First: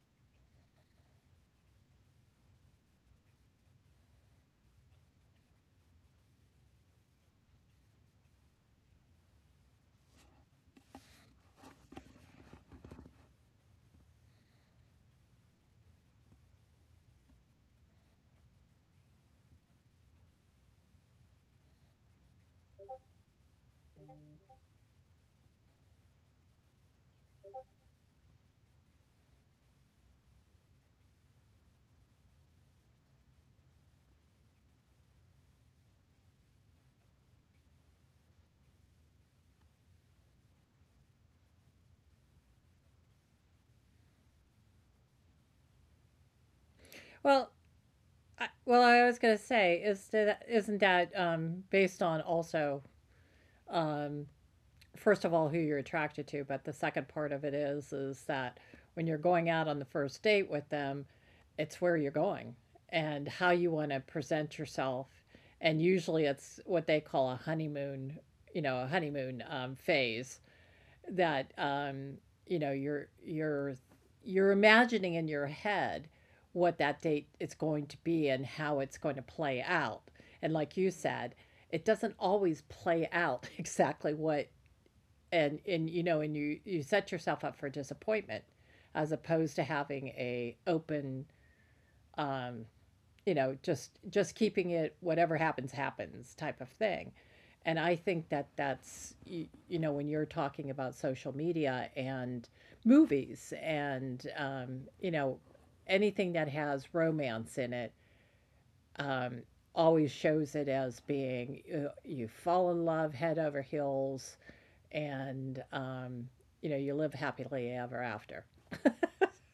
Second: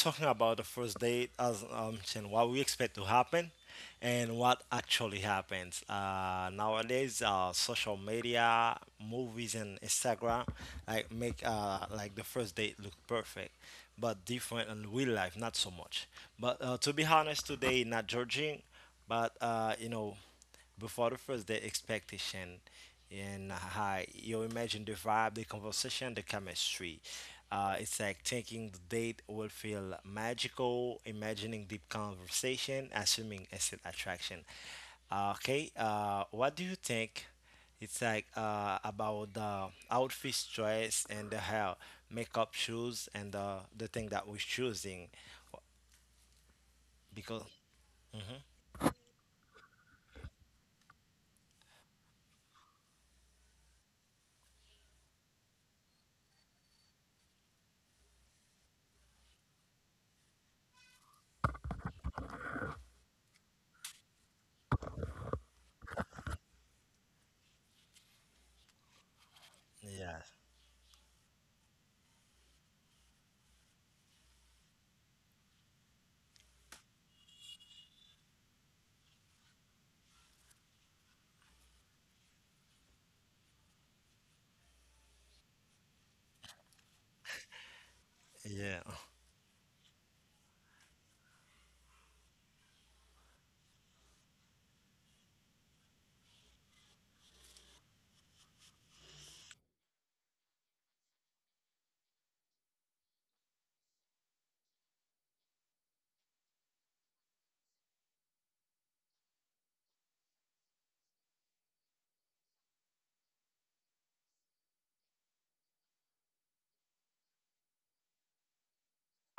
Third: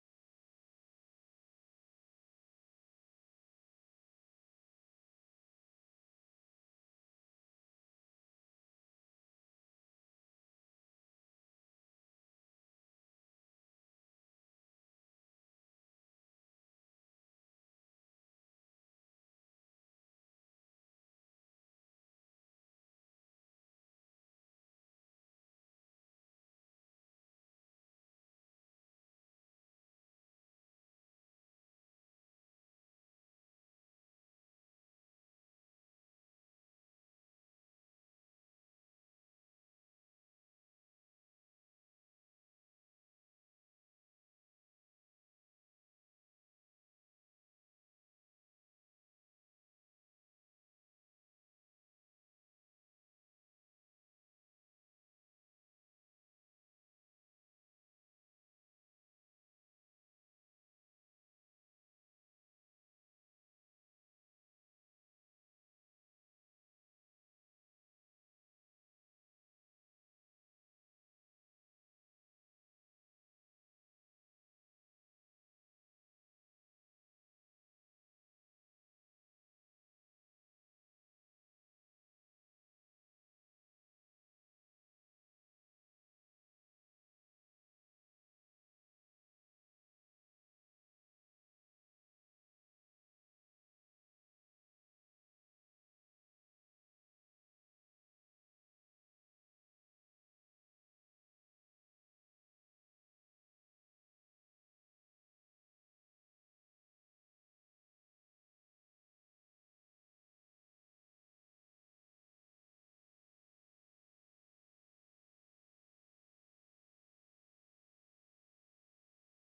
talking about the first date, as and what we expect to happen, and what actually happens. Nowadays, social media, movies, and Instagram, like make like the first date look perfect, but different in real life, not so much. But to be honest, today not judging, but before the first day expectation and hi you imagine the vibe, the conversation, the chemistry. It's like thinking the date will feel magical, imagining deep conversation, assuming instant attraction. Okay, what do you think? It's like about the outfit choice and the hair, makeup, shoes and the thing that we're choosing, Well, because I was gonna say is that isn't that based on also um, first of all who you're attracted to, but the second part of it is that when you're going out on the first date with them, it's where you're going and how you want to present yourself, and usually it's what they call a honeymoon, you know, a honeymoon phase yeah. that you know you're you're imagining in your head what that date is going to be and how it's going to play out. And like you said, it doesn't always play out exactly what and you know and you set yourself up for disappointment Yeah. as opposed to having a open um, you know just keeping it whatever happens happens type of thing and I think that that's you know when you're talking about social media and movies and you know anything that has romance in it um, always shows it as being you fall in love head over heels and you know you live happily ever after.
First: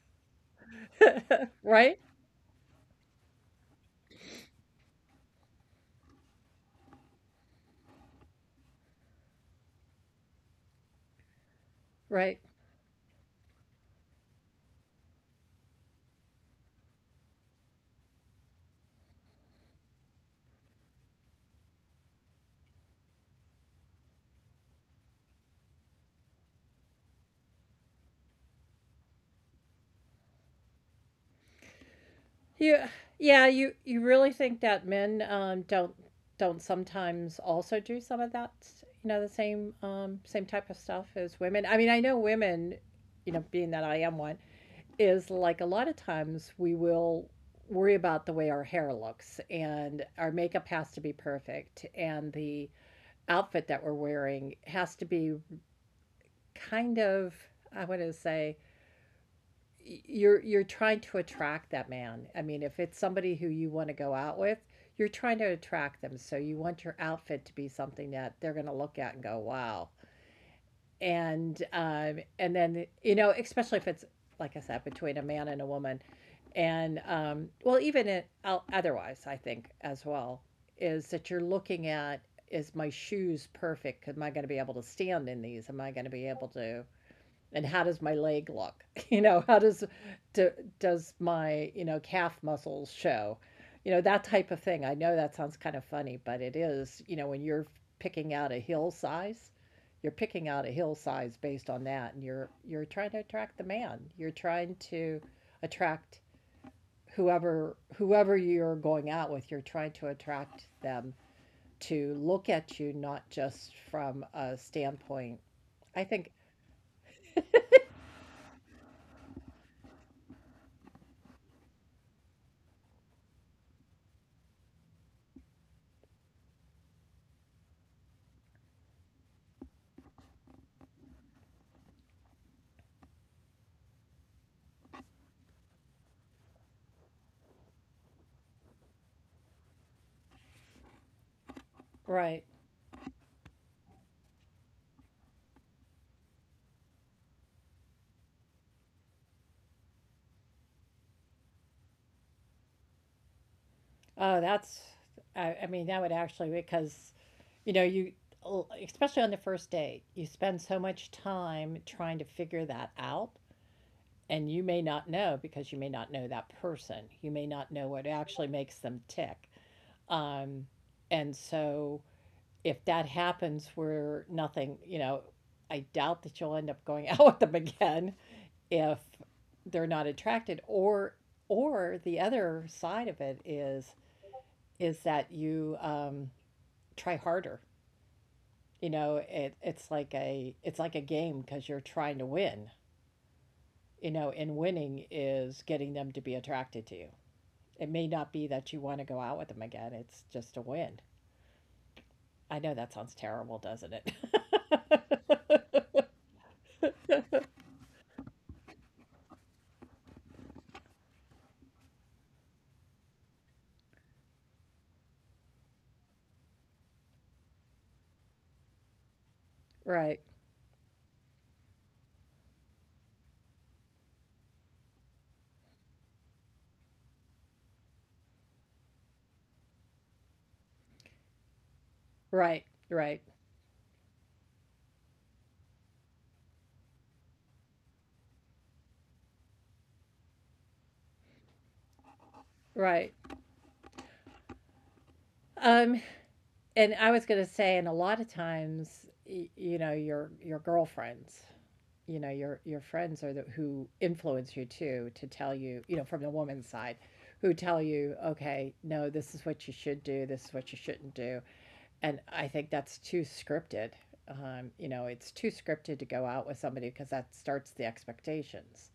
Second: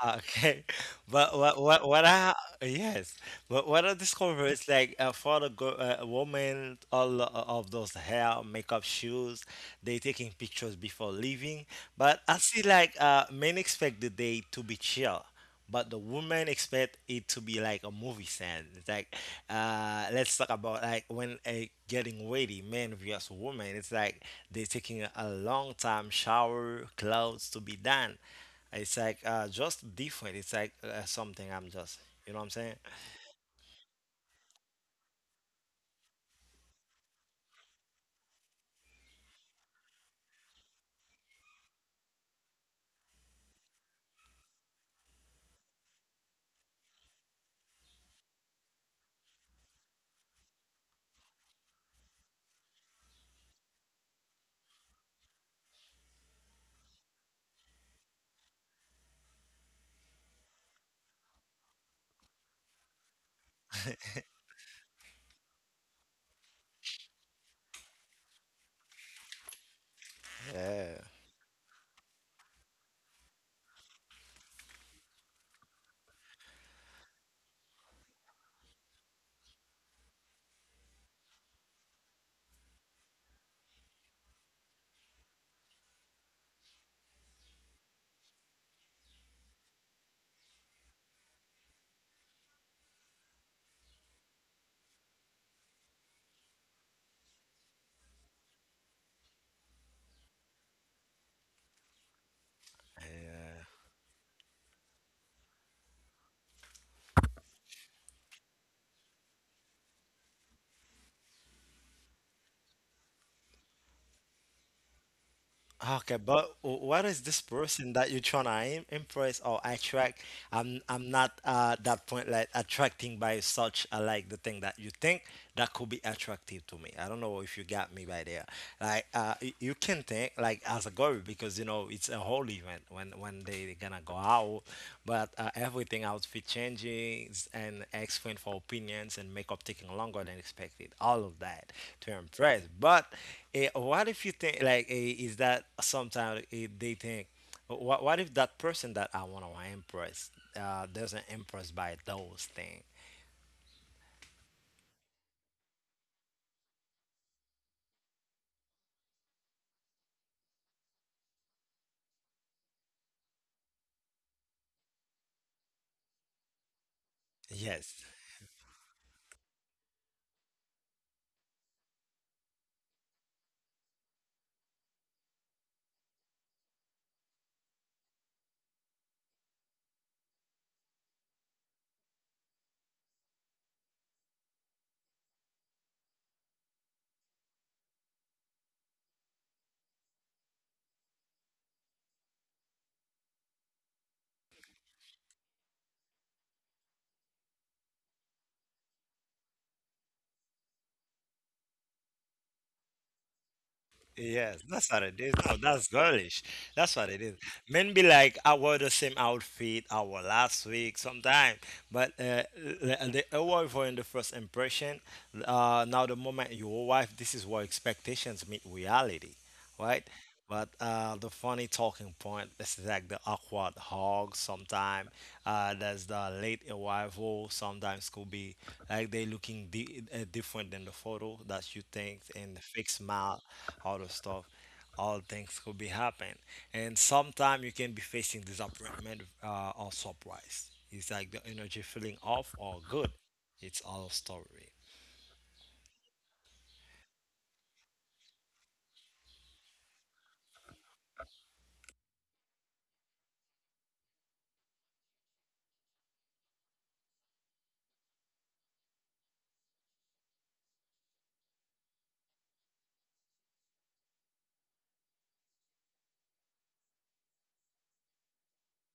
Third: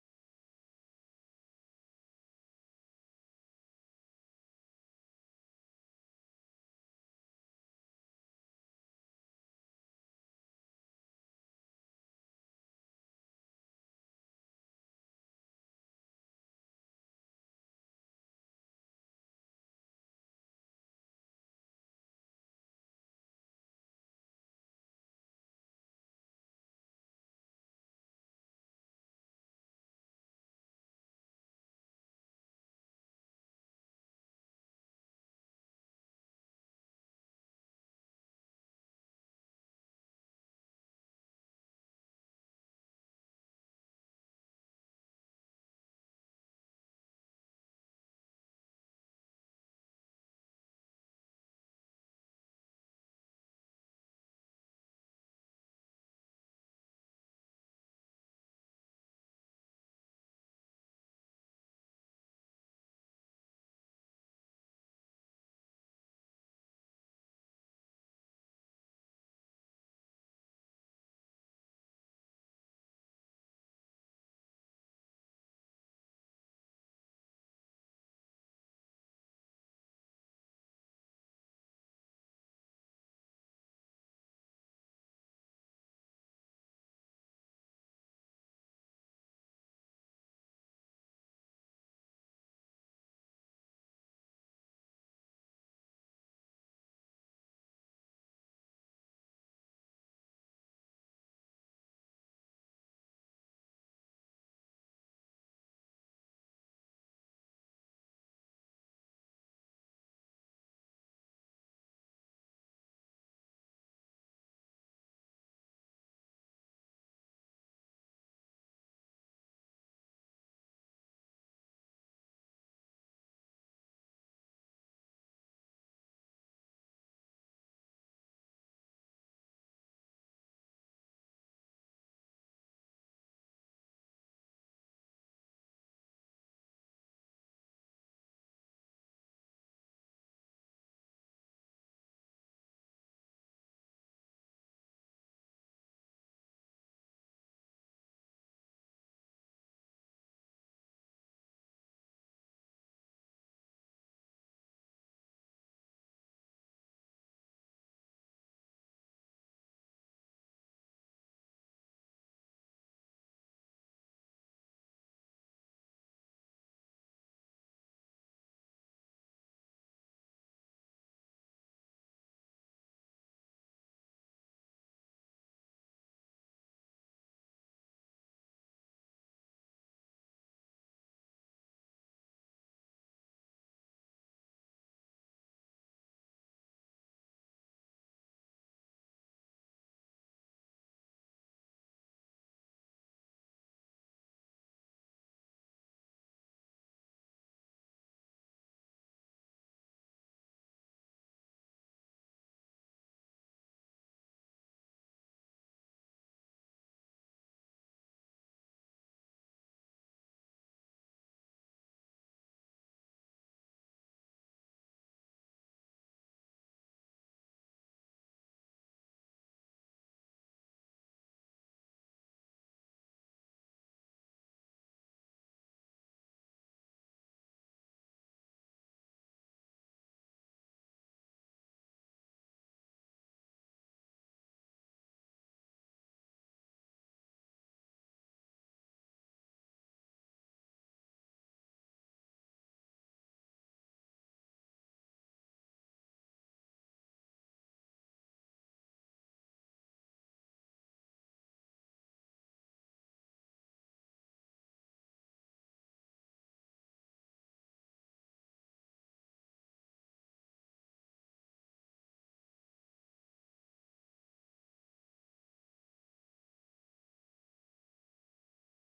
Okay, but what what Right, what I, yes, but what I discovered is like for the girl, woman, all of those hair, makeup, shoes, they taking pictures before leaving. But I right. see like men expect the day to be chill, but the women expect it to be like a movie scene. It's like let's talk about like when a getting ready, men versus women. It's like they're taking a long time shower, clothes to be done. It's like just different. It's like something you know what I'm saying? You, yeah, you really think that men don't sometimes also do some of that, you know, the same same type of stuff as women. I mean, I know women, you know, being that I am one, is like a lot of times we will worry about the way our hair looks and our makeup has to be perfect and the outfit that we're wearing has to be kind of I want to say you're trying to attract that man. I mean, if it's somebody who you want to go out with, you're trying to attract them. So you want your outfit to be something that they're going to look at and go, "Wow." Yeah. And then, you know, especially if it's like I said between a man and a woman and well, even it otherwise, I think as well is that you're looking at is my shoes perfect? Am I going to be able to stand in these? Am I going to be able to and how does my leg look? You know how does do, does my you know calf muscles show, you know that type of thing. I know that sounds kind of funny but it is, you know when you're picking out a hill size, you're picking out a hill size based on that and you're trying to attract the man, you're trying to attract whoever whoever you're going out with, you're trying to attract them to look at you not just from a standpoint. I Okay, think, but what is this person that you're trying to impress or attract? I'm not that point like attracting by such like the thing that you think that could be attractive to me. I don't know if you got me by there. Like you can think like as a girl because you know it's a whole event when they gonna go out, but everything outfit changes and asking for opinions and makeup taking longer than expected. All of that to right. impress, but. Eh, what if you think like eh, is that sometimes eh, they think what if that person that I want to impress doesn't impress by those things? Oh, I mean, that would actually, because, you know, you, especially on the first date, you spend so much time trying to figure that out. And you may not know because you may not know that person. You may not know Yes, what actually makes them tick. Um, and so if that happens where nothing, you know, I doubt that you'll end up going out with them again if they're not attracted, or the other side of it is that you try harder. You know, it's like a game because you're trying to win. You know, and winning is getting them to be attracted to you. It may not be that you want to go out with them again. It's just a win. I know that sounds terrible, doesn't it? yes, that's what it is. No, that's girlish. That's what it is. Men be like, I wore the same outfit I wore last week sometime, but the award for in the first impression. Now the moment you wife, this is where expectations meet reality. Right? Right, But the funny talking point is like the awkward hug sometime. There's the late arrival sometimes could be like they looking different than the photo that you think and the right, fake right, smile, all the stuff. All things could be happen, and sometimes you can be facing disappointment or surprise. It's like the energy feeling off or good. right. It's all story. Um, and I was gonna say, and a lot of times, you know, your girlfriends, you know, your friends are the who influence you too to tell you, you know, from the woman's side, who tell you, okay, no, this is what you should do, this is what you shouldn't do, and I think that's too scripted. You know, it's too scripted to go out with somebody because that starts the expectations,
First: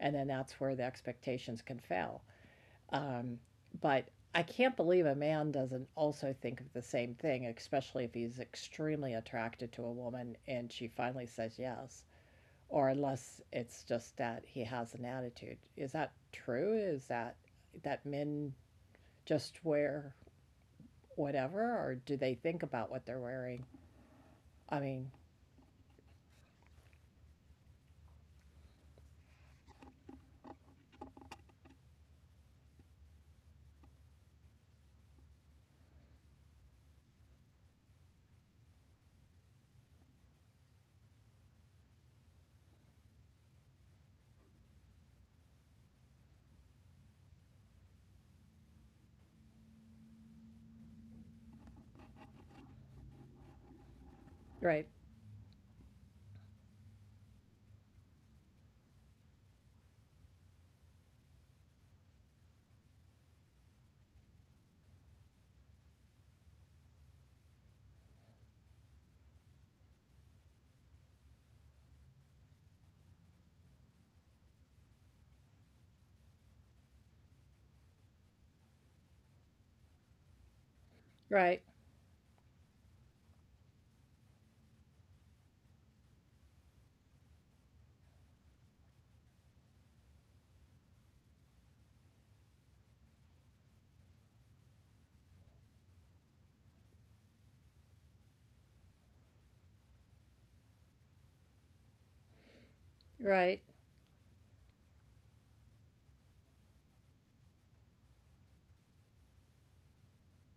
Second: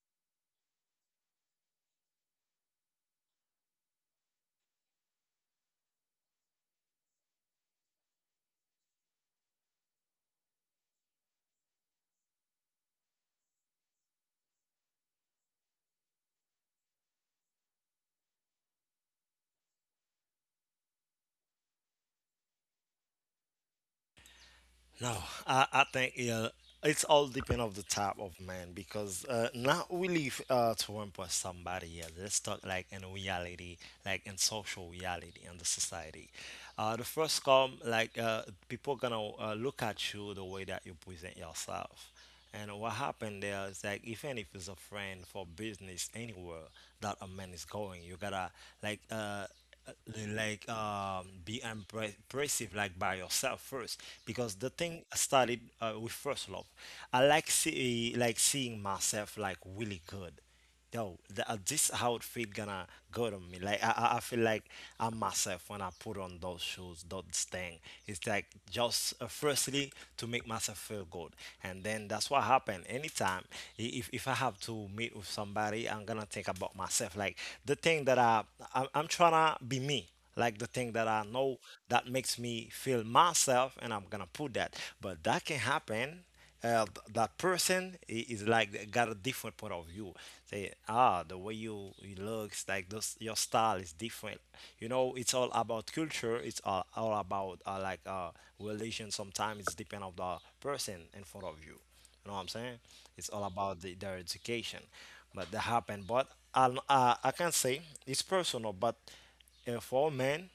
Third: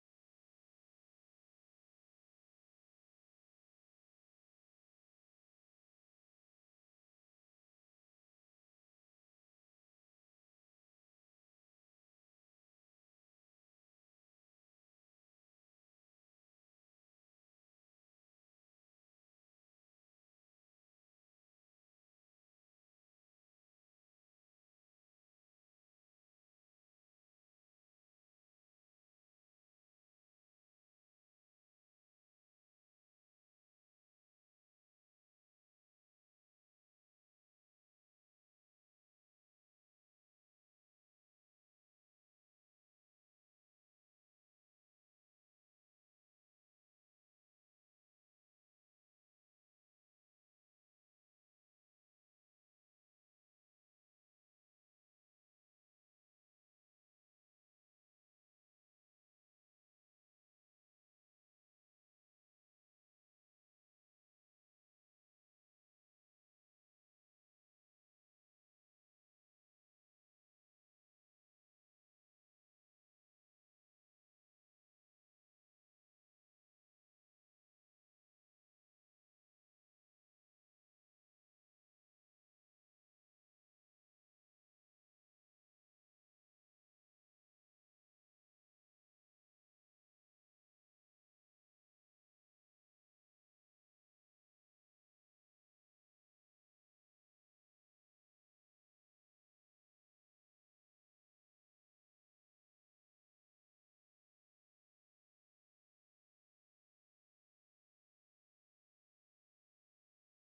and then that's where the expectations can fail um, but I can't believe a man doesn't also think of the same thing, especially if he's extremely attracted to a woman and she finally says yes, or unless it's just that he has an attitude. Is that true? Is that that men just wear whatever, or do they think about what they're wearing? I mean, No, I think yeah, it's all depend of the type of man because now we live to impress somebody. Yeah, let's talk like in reality, like in social reality in the society. The first come like people gonna look at you the way that you present yourself. And what happened there is like even if it's a friend for business anywhere that a man is going, you gotta like uh uh, like be impressive like by yourself first because the right, thing started with first love. I like see like seeing myself like really good. Yo the, this outfit gonna go to me like I feel like I'm myself when I put on those shoes, those thing. It's like just firstly to make myself feel good, and then that's what happened anytime. If I have to meet with somebody, I'm gonna think about myself like the thing that I'm trying not be me, like the thing that I know right, that makes me feel myself, and I'm gonna put that. But that can happen that person is like they got a different point of view. Say ah the way you it looks like those your style is different. You know it's all about culture, all about like religion sometimes. It's depend of the person in front of you. You know what I'm saying? It's all right. about their education. But that happened but I can say it's personal, but and for men,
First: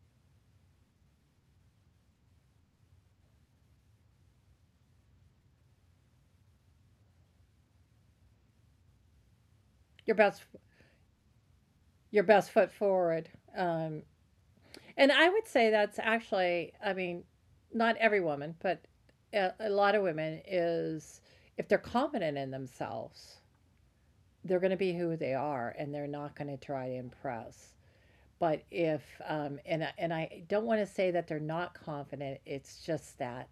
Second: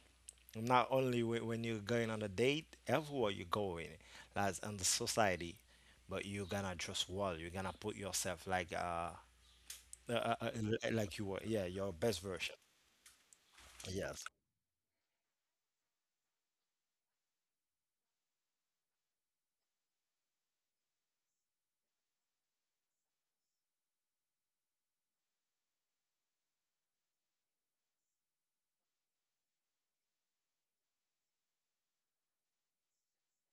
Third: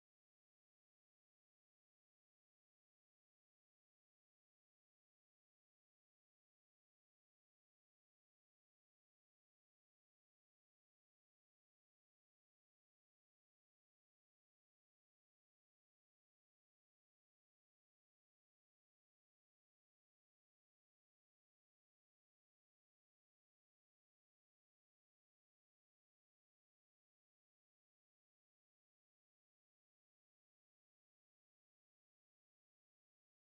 not only when you're going on a date, everywhere you're going, like in the society, but you're gonna dress well. You're gonna put yourself uh, Your uh, best, uh, like you were, yeah, your best your best version. foot forward. Um, Yes. And I would say that's actually, I mean, not every woman, but a lot of women is if they're confident in themselves, they're going to be who they are and they're not going to try to impress. But if and I don't want to say that they're not confident, it's just that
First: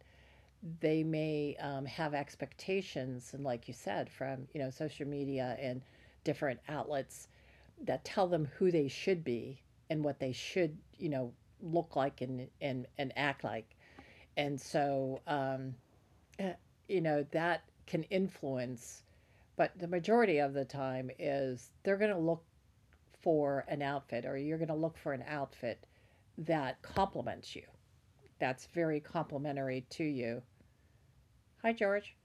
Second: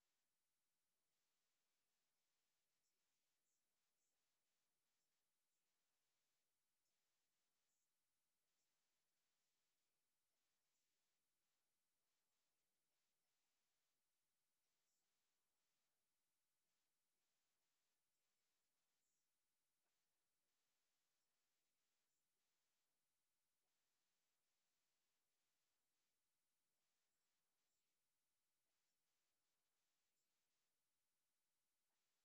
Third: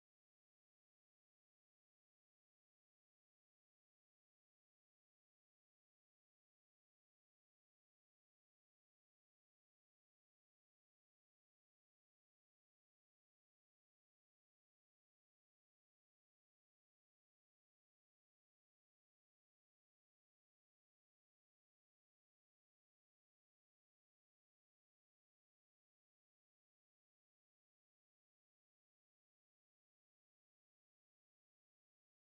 they may have expectations, and like you said, from you know social media and different outlets that tell them who they should be and what they should you know look like and and act like, and so eh, you know that can influence. But the majority of the time is they're going to look for an outfit, or you're going to look for an outfit that complements you, that's very complimentary to you, Hi, George.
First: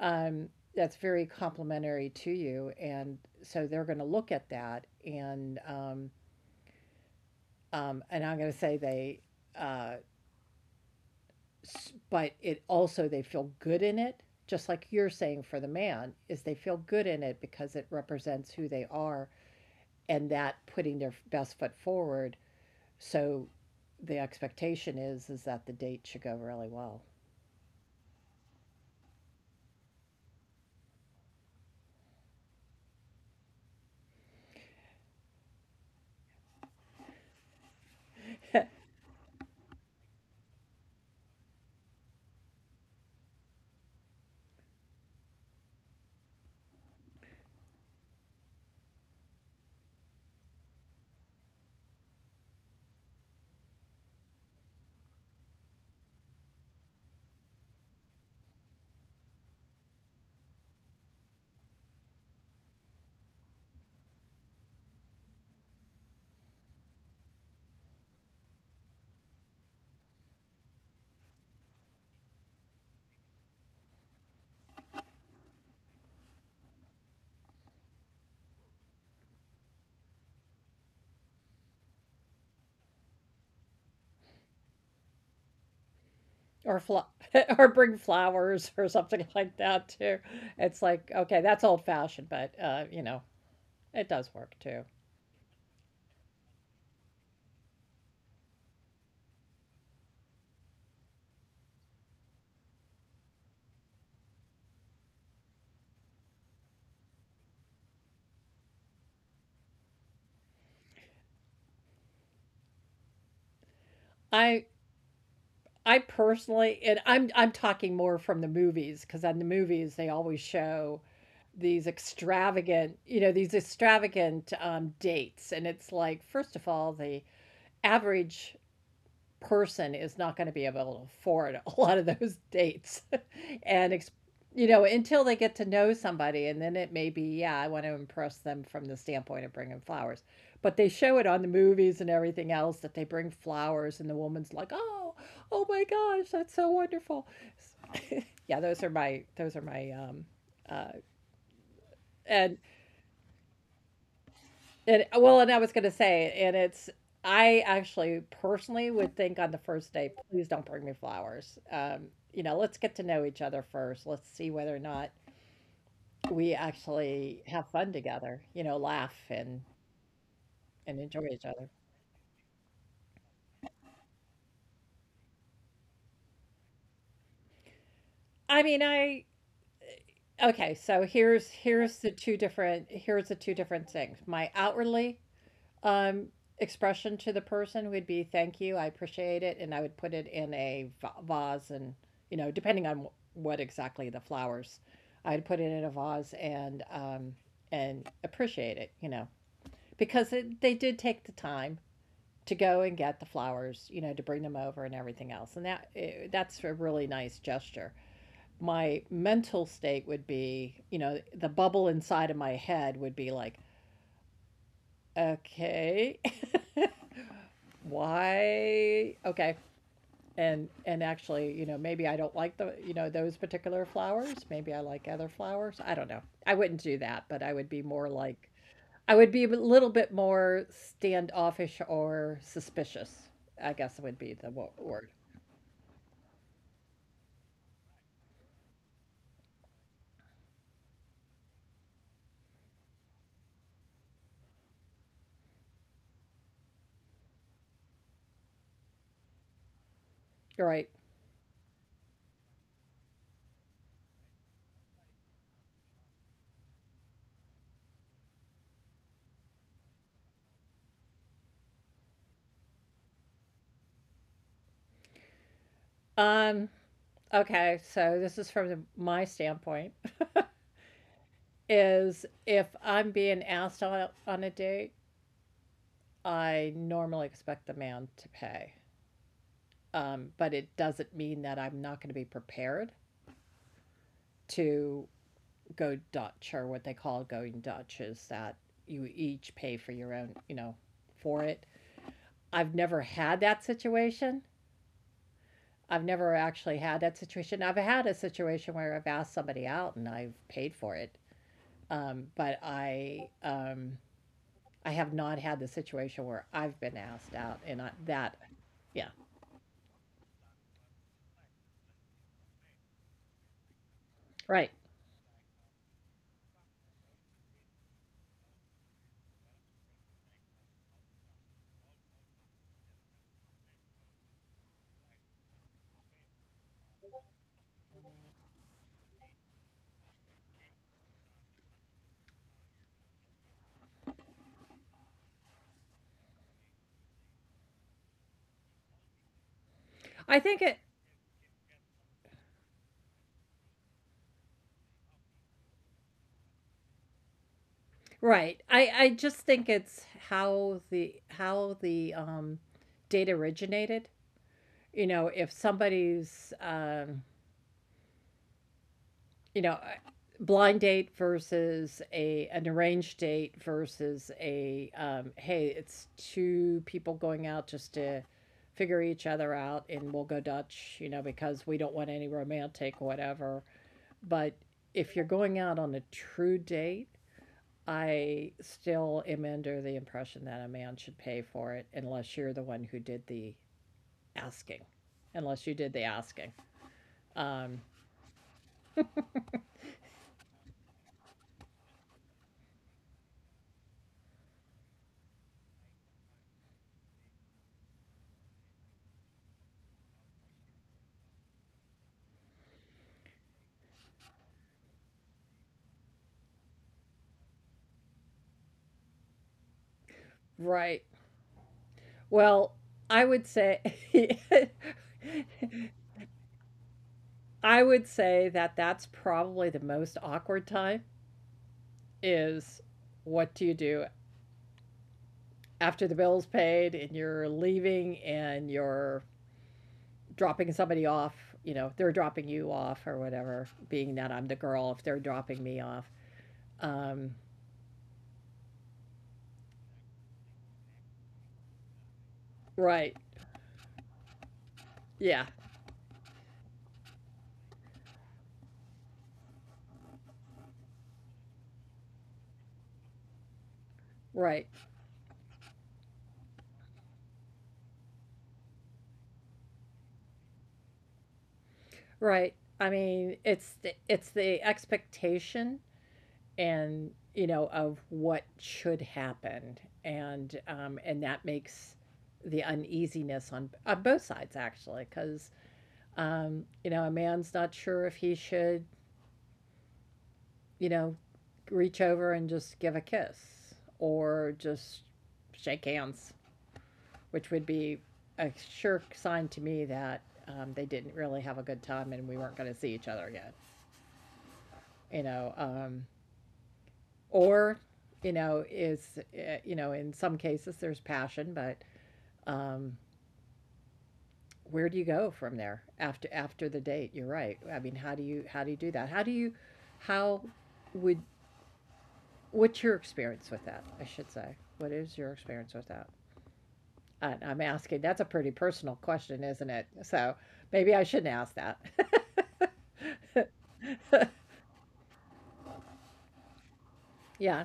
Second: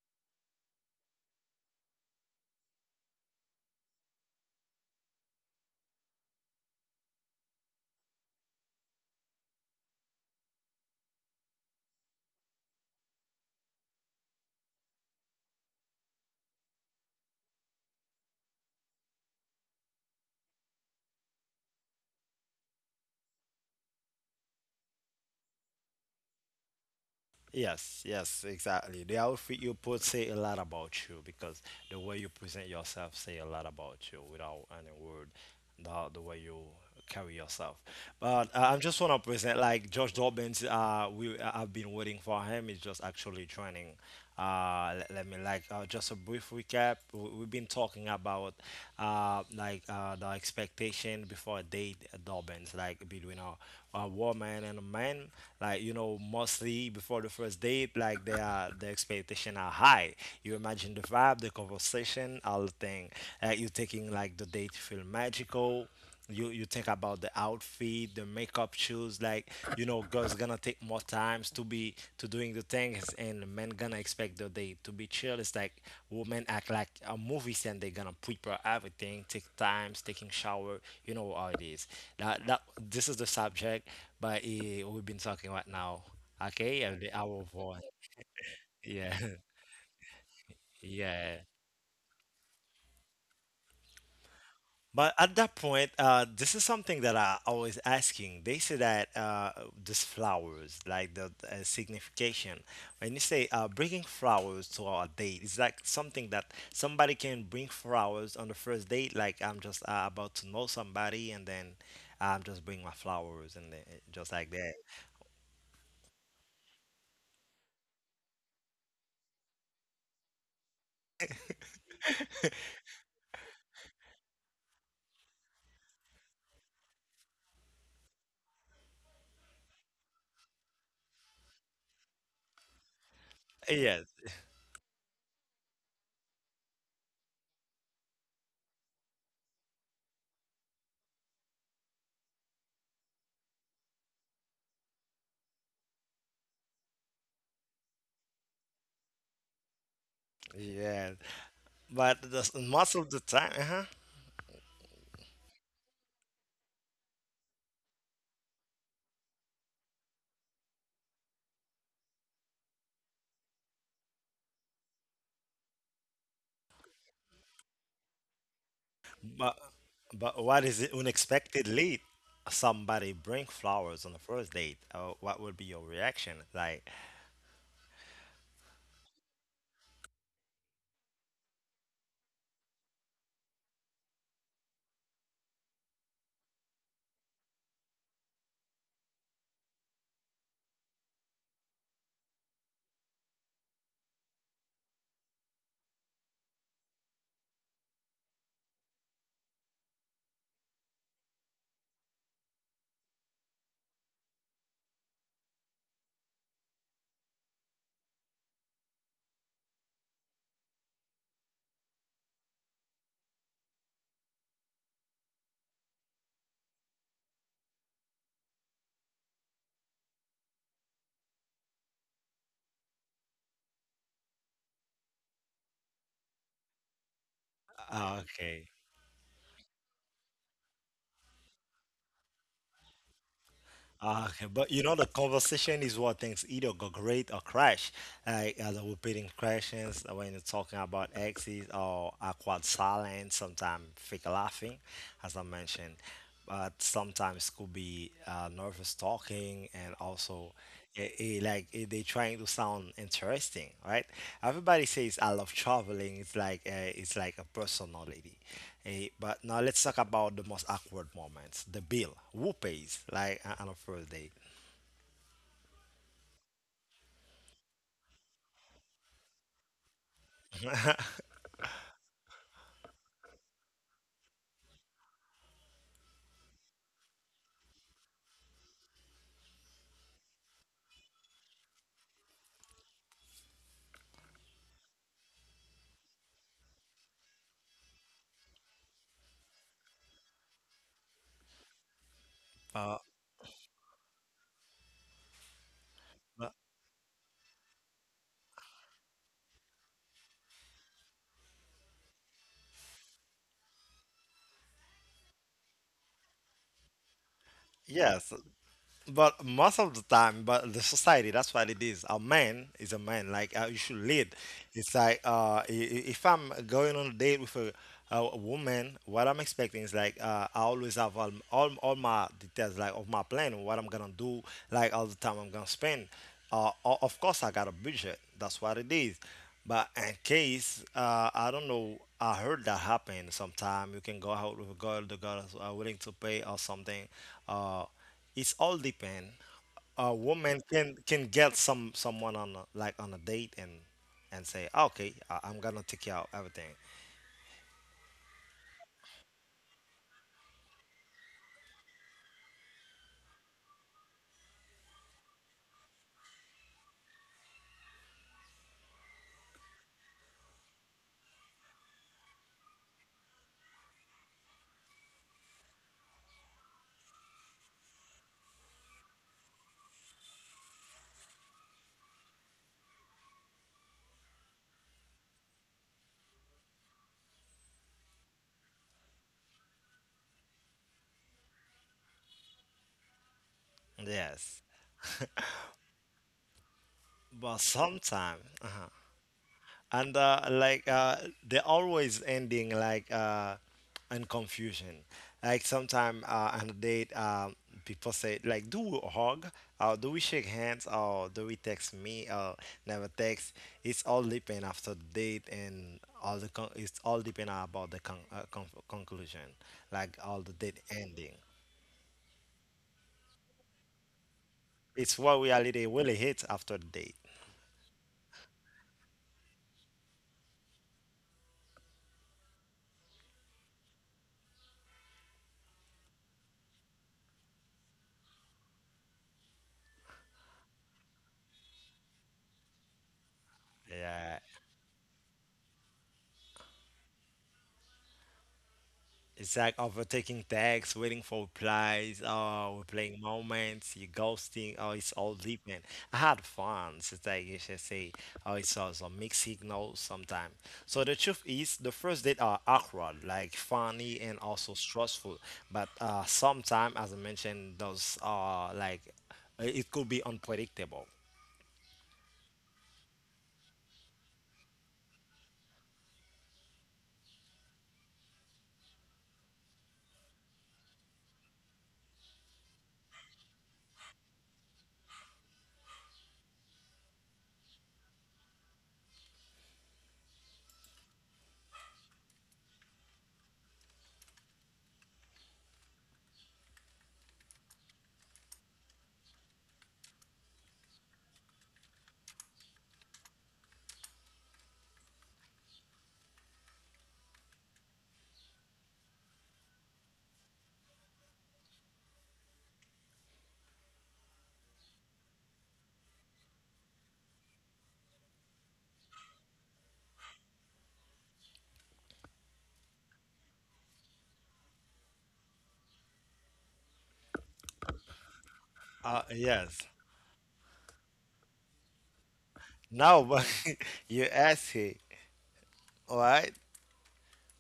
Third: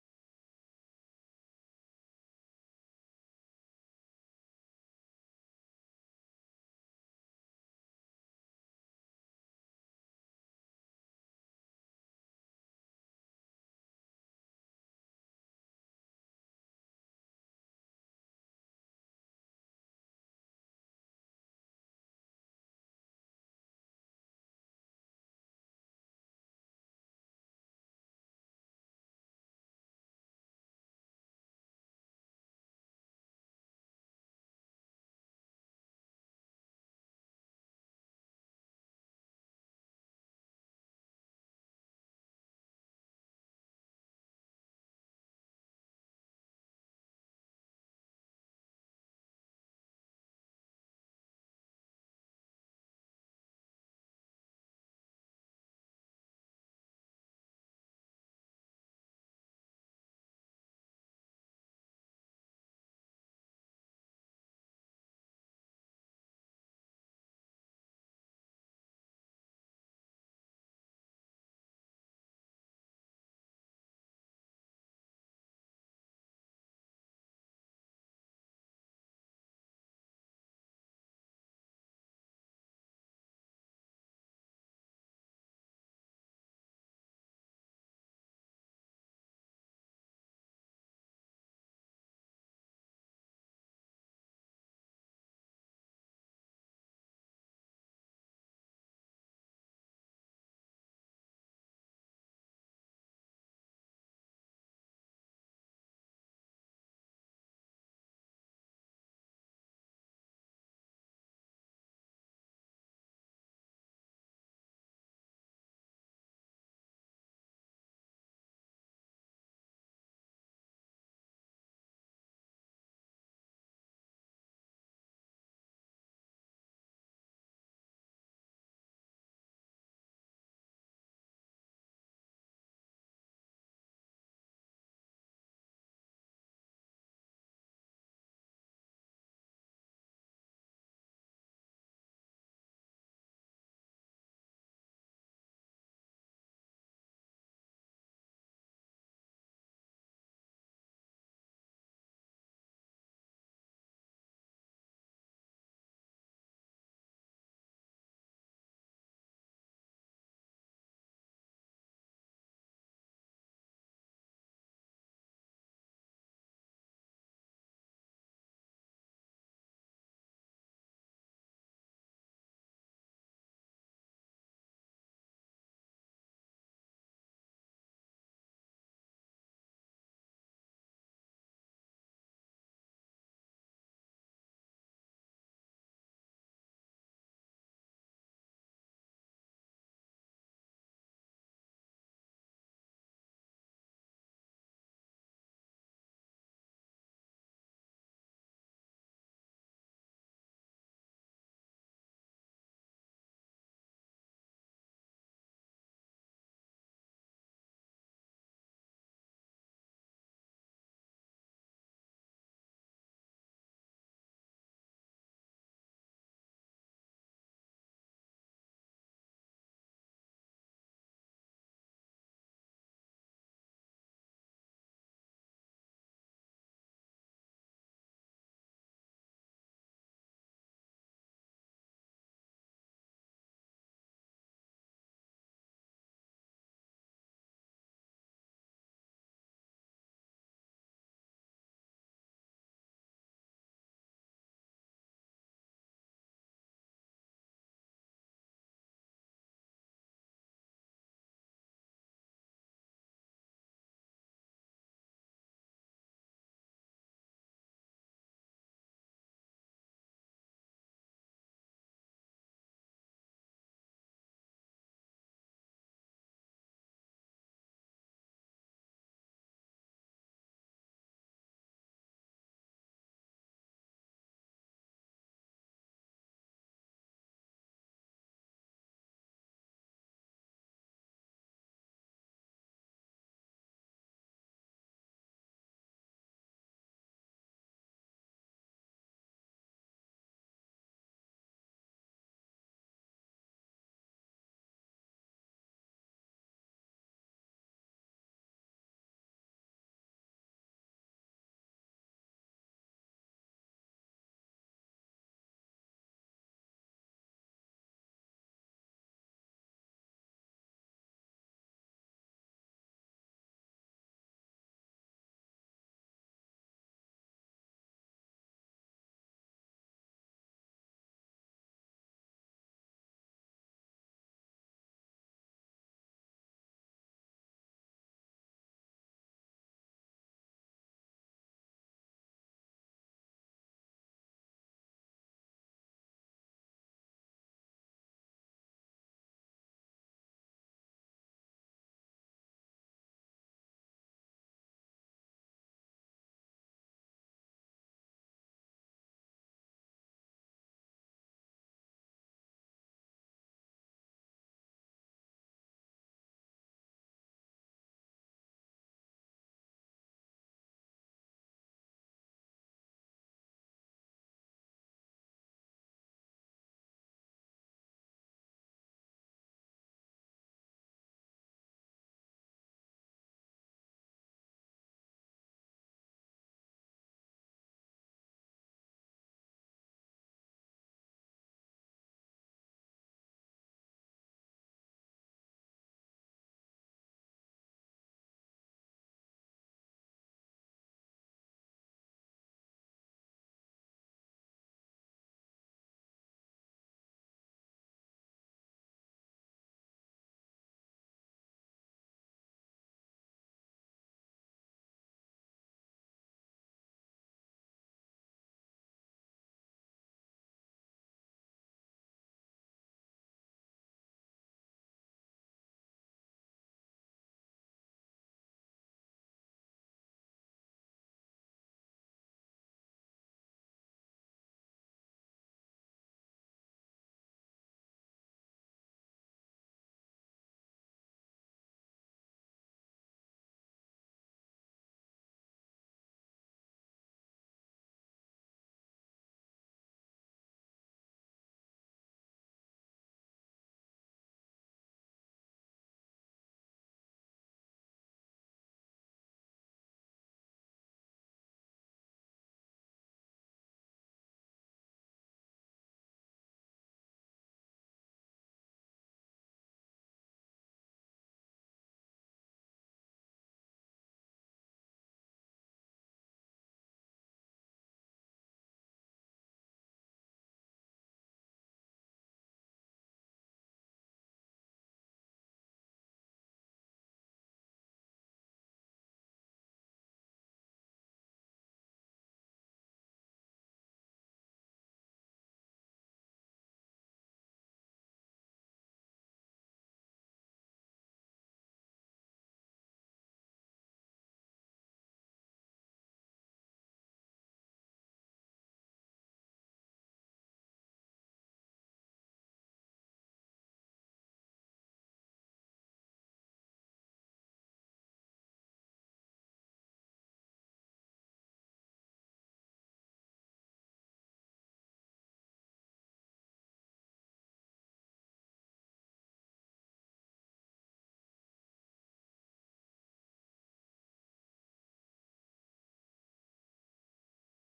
Um, that's very complimentary to you, and so they're going to look at that, and I'm going to say uh, s- but it also they feel good in it, just like you're saying for the man, is they feel good in it because it represents who they are, and that putting their best foot forward. So the expectation is that the date should go really well. Yes, yes, exactly. The outfit you put say a lot about you because the way you present yourself say a lot about you without any word, the way you carry yourself. But I just want to present like Josh Dobbins. We I've been waiting for him. He's just actually training. Let me like just a brief recap. We've been talking about like the expectation before a date happens, like between a woman and a man. Like you know, mostly before the first date, like they are the expectation are high. You imagine the vibe, the conversation, all the thing. You taking like the date to feel magical. You think about the outfit, the makeup, shoes, like you know girls gonna take more times to be to doing the things, and men gonna expect the day to be chill. It's like women act like a movie and they gonna prepare everything, take times, taking shower. You know how it is, that this is the subject. But eh, we've been talking right now. Or Okay, fl- and the hour of or one. bring flowers or Yeah. something like that too. It's like Yeah. okay, that's old fashioned, but you know, it does work too. But at that point, this is something that I always asking. They say that these flowers, like the signification, when you say bringing flowers to our date, it's like something that somebody can bring flowers on the first date. Like I'm just about to know somebody, and then I'm just bring my flowers, and then, eh, just like I that. I personally, and I'm talking more from the movies because on the movies they always show these extravagant, you know, these extravagant dates, and it's like first of all the average person is not going to be able to afford a lot of those dates. And, Yes, you know, until they get to know somebody, and then it may be, yeah, I want to impress them from the standpoint of bringing flowers. But they show it on the movies and everything else that they bring flowers, and the woman's like, oh, oh my gosh, that's so wonderful. Yeah, those are my, uh, yes. But the, and most of the time, uh-huh. And and I was going to say, and it's I actually personally would think on the first day, please don't bring me flowers. You know, let's get to know each other first. Let's see whether or not we actually have fun together. You know, laugh But but what is it and enjoy unexpected each other. Lead. Somebody bring flowers on the first date. What would be your reaction? Like, I mean, I okay. So here's the two different here's the two different things. My outwardly Um, expression to the person would be thank you, I appreciate it, and I would put it in a vase and, you know, depending on wh- what exactly the flowers, I'd put it in a vase and appreciate it, you know, because it, they did take the time to go and get the flowers, you know, to bring them over and everything else. And that that's a really nice gesture. My mental state would be, you know, the bubble inside of my head would be like, okay, why okay, and actually you know maybe I don't like the you know those particular flowers, maybe I like other flowers, I don't know, I wouldn't do that, but I would be more okay, like I would be a little bit more standoffish or suspicious, I guess would okay. be But the you wo- know, the word. conversation is what things either go great or crash. Like the repeating questions when you're talking about exes or awkward silence, sometimes fake laughing, as I mentioned. But sometimes could be nervous talking and also. Right. Like eh, they trying to sound interesting, right? Everybody says I love traveling. It's like a personality. Eh, but now let's talk about the most awkward moments. The bill, who pays? Like on a first date. um okay, so this is from the, my standpoint is if I'm being asked on a date, I normally expect the man to pay. But it doesn't mean that I'm not going to be prepared to go Dutch, or what they call going Dutch is that you each pay for your own, you know, for it. I've Uh, never had that situation. I've never but actually had that situation. I've had a situation where I've asked somebody out and I've paid for it. But I have not had the situation where I've been asked out and I, yes. that yeah, But most of the time, but the society, that's what it is. A man is a man. Like you should lead. right. It's like if I'm going on a date with a woman, what I'm expecting is like I always have all all my details, like of my plan, what I'm gonna do, like all the time I'm gonna spend. Of course, I got a budget. That's what it is. But in case, I don't know, I heard that happen sometime. You can go out with a girl, the girl is willing to pay or something. Uh, it's all depend. A woman I think can it can get some someone on a, like on a date and say, okay, I'm gonna take care of everything. Right. I just think it's how the, data originated. You know, if somebody's, you know, blind date versus a an arranged date versus a, "Hey, it's 2 people going out just to figure each other out and we'll go Dutch, you know, because we don't want any romantic whatever." But if you're going out on a true date, I still am under the impression that a man should pay for it unless you're the one who did the Yes, asking. Unless you did the asking. but Um, sometimes. And like they're always ending like in confusion. Like sometimes on a date, people say like, "Do we hug? Or do we shake hands? Or do we text me? Or never text?" It's all depend after the date and all the it's all depend about the conclusion, like all the date right. ending. Well, I would say It's what reality really hits after the date. I would say that that's probably the most awkward time is what do you do after the bill's paid and you're leaving and you're dropping somebody off, you know, they're dropping you off or whatever, being that Yeah. I'm the girl if they're dropping me off. Um, It's like overtaking texts, waiting for replies, oh, we're right. playing moments, you ghosting, oh, it's all Yeah. deep, I had fun. It's like you should say, oh, it's also mixed signals sometimes. So the truth is, the first date are awkward, like funny and Right. also stressful. But sometimes, as I mentioned, those are like, it could be unpredictable. Right. I mean, it's the expectation and you know of what should happen, and that makes the uneasiness on both sides actually, because you know a man's not sure if he should you know reach over and just give a kiss or just shake hands, which would be a sure sign to me that they didn't really have a good time and we weren't going to see each other again. You know. Or you know, is you know, in some cases there's passion, but um, where do you go from there after the date? You're right. I mean, how do you do that? How would what's your experience with that? I should say, what is your experience with that? I am asking, that's a pretty personal question, isn't Yes. it? So maybe I shouldn't ask that. Now, but you ask it, right? Yeah.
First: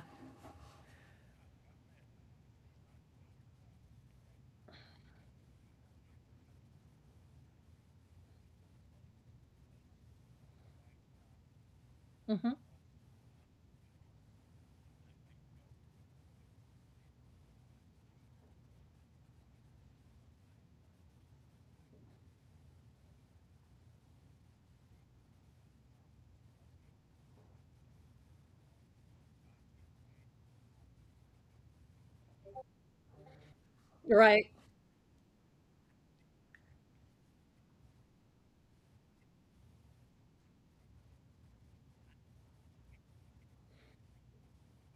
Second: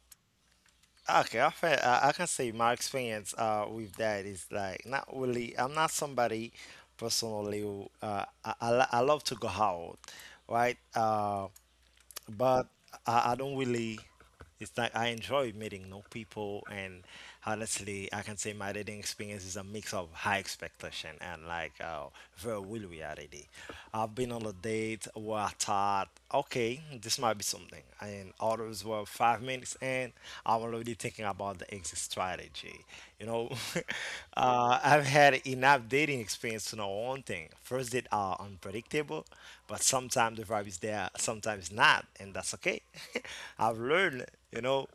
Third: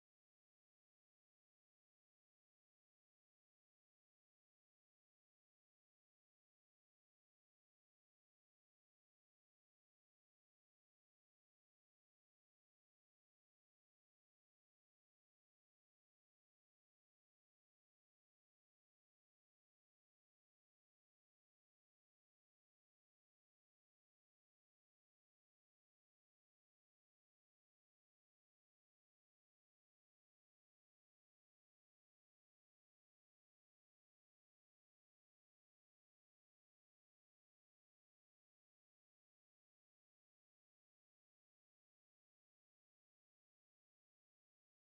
Okay, I can say my experience with that is like not really. I'm not somebody personally who I love to go out, right? Hmm. But I don't really. It's like I enjoy meeting new people, and honestly, I can say my dating experience is a mix of high expectation and like very real reality. I've been on a date where I thought, okay, this might be something, and others were 5 minutes, and I'm already thinking about the exit strategy. You know, Right, I've had enough dating experience to know one thing. First dates are unpredictable, but sometimes the vibe is there, sometimes not, and that's okay. I've learned, you know,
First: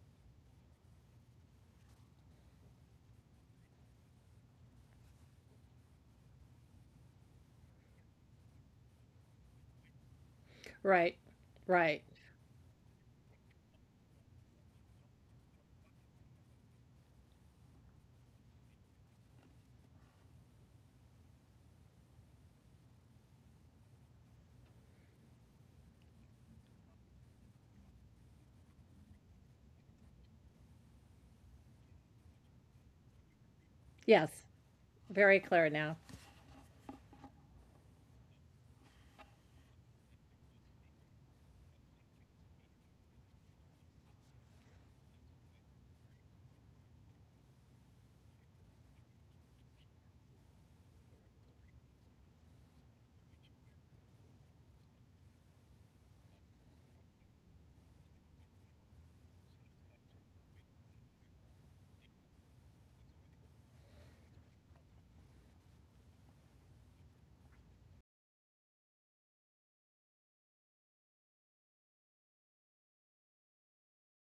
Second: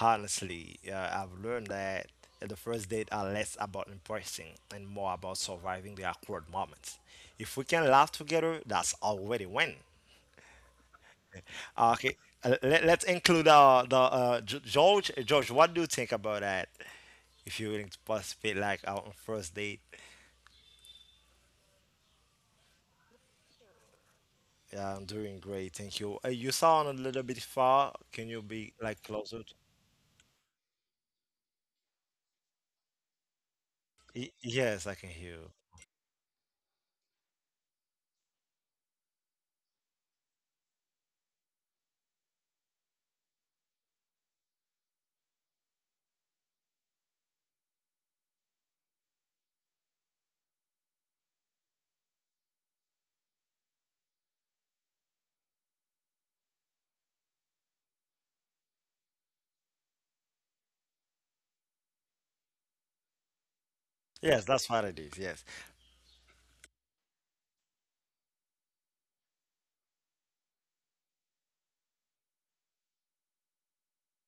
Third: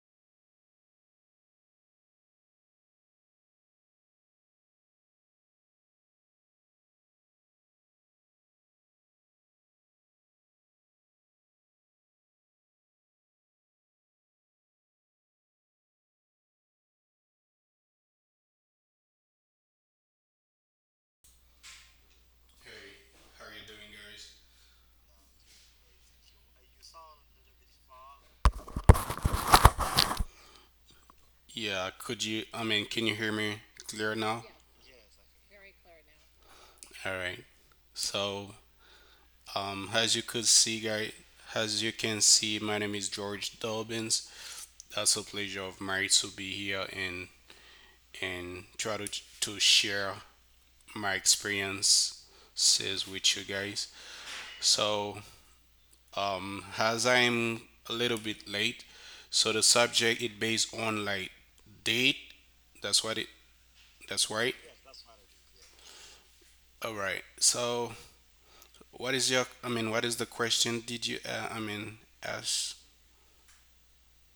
honestly, I've learned that the first date are less about impressing and more about surviving the awkward moments. If we can laugh together, that's already win. right, right. Okay, let's include the George. George, what do you think about that? If you're willing to participate, like our first date. Hey, how are you doing, guys? Yeah, I'm doing great, thank you. You sound a little bit far. Can you be like closer? Yeah, could you? Can you hear me clear Y- now? Yes, yes, I can hear very you. clear now. All right. So, as you could see, guys, as you can see, my name is George Dobbins. That's a pleasure of mine to be here and try to share my experiences with you guys. So, as I'm a little bit late, so the subject is based on like date. That's what it. That's Yes, right. that's what it is. Yes. All right. So, what is your? What is the question? Did you? Ask.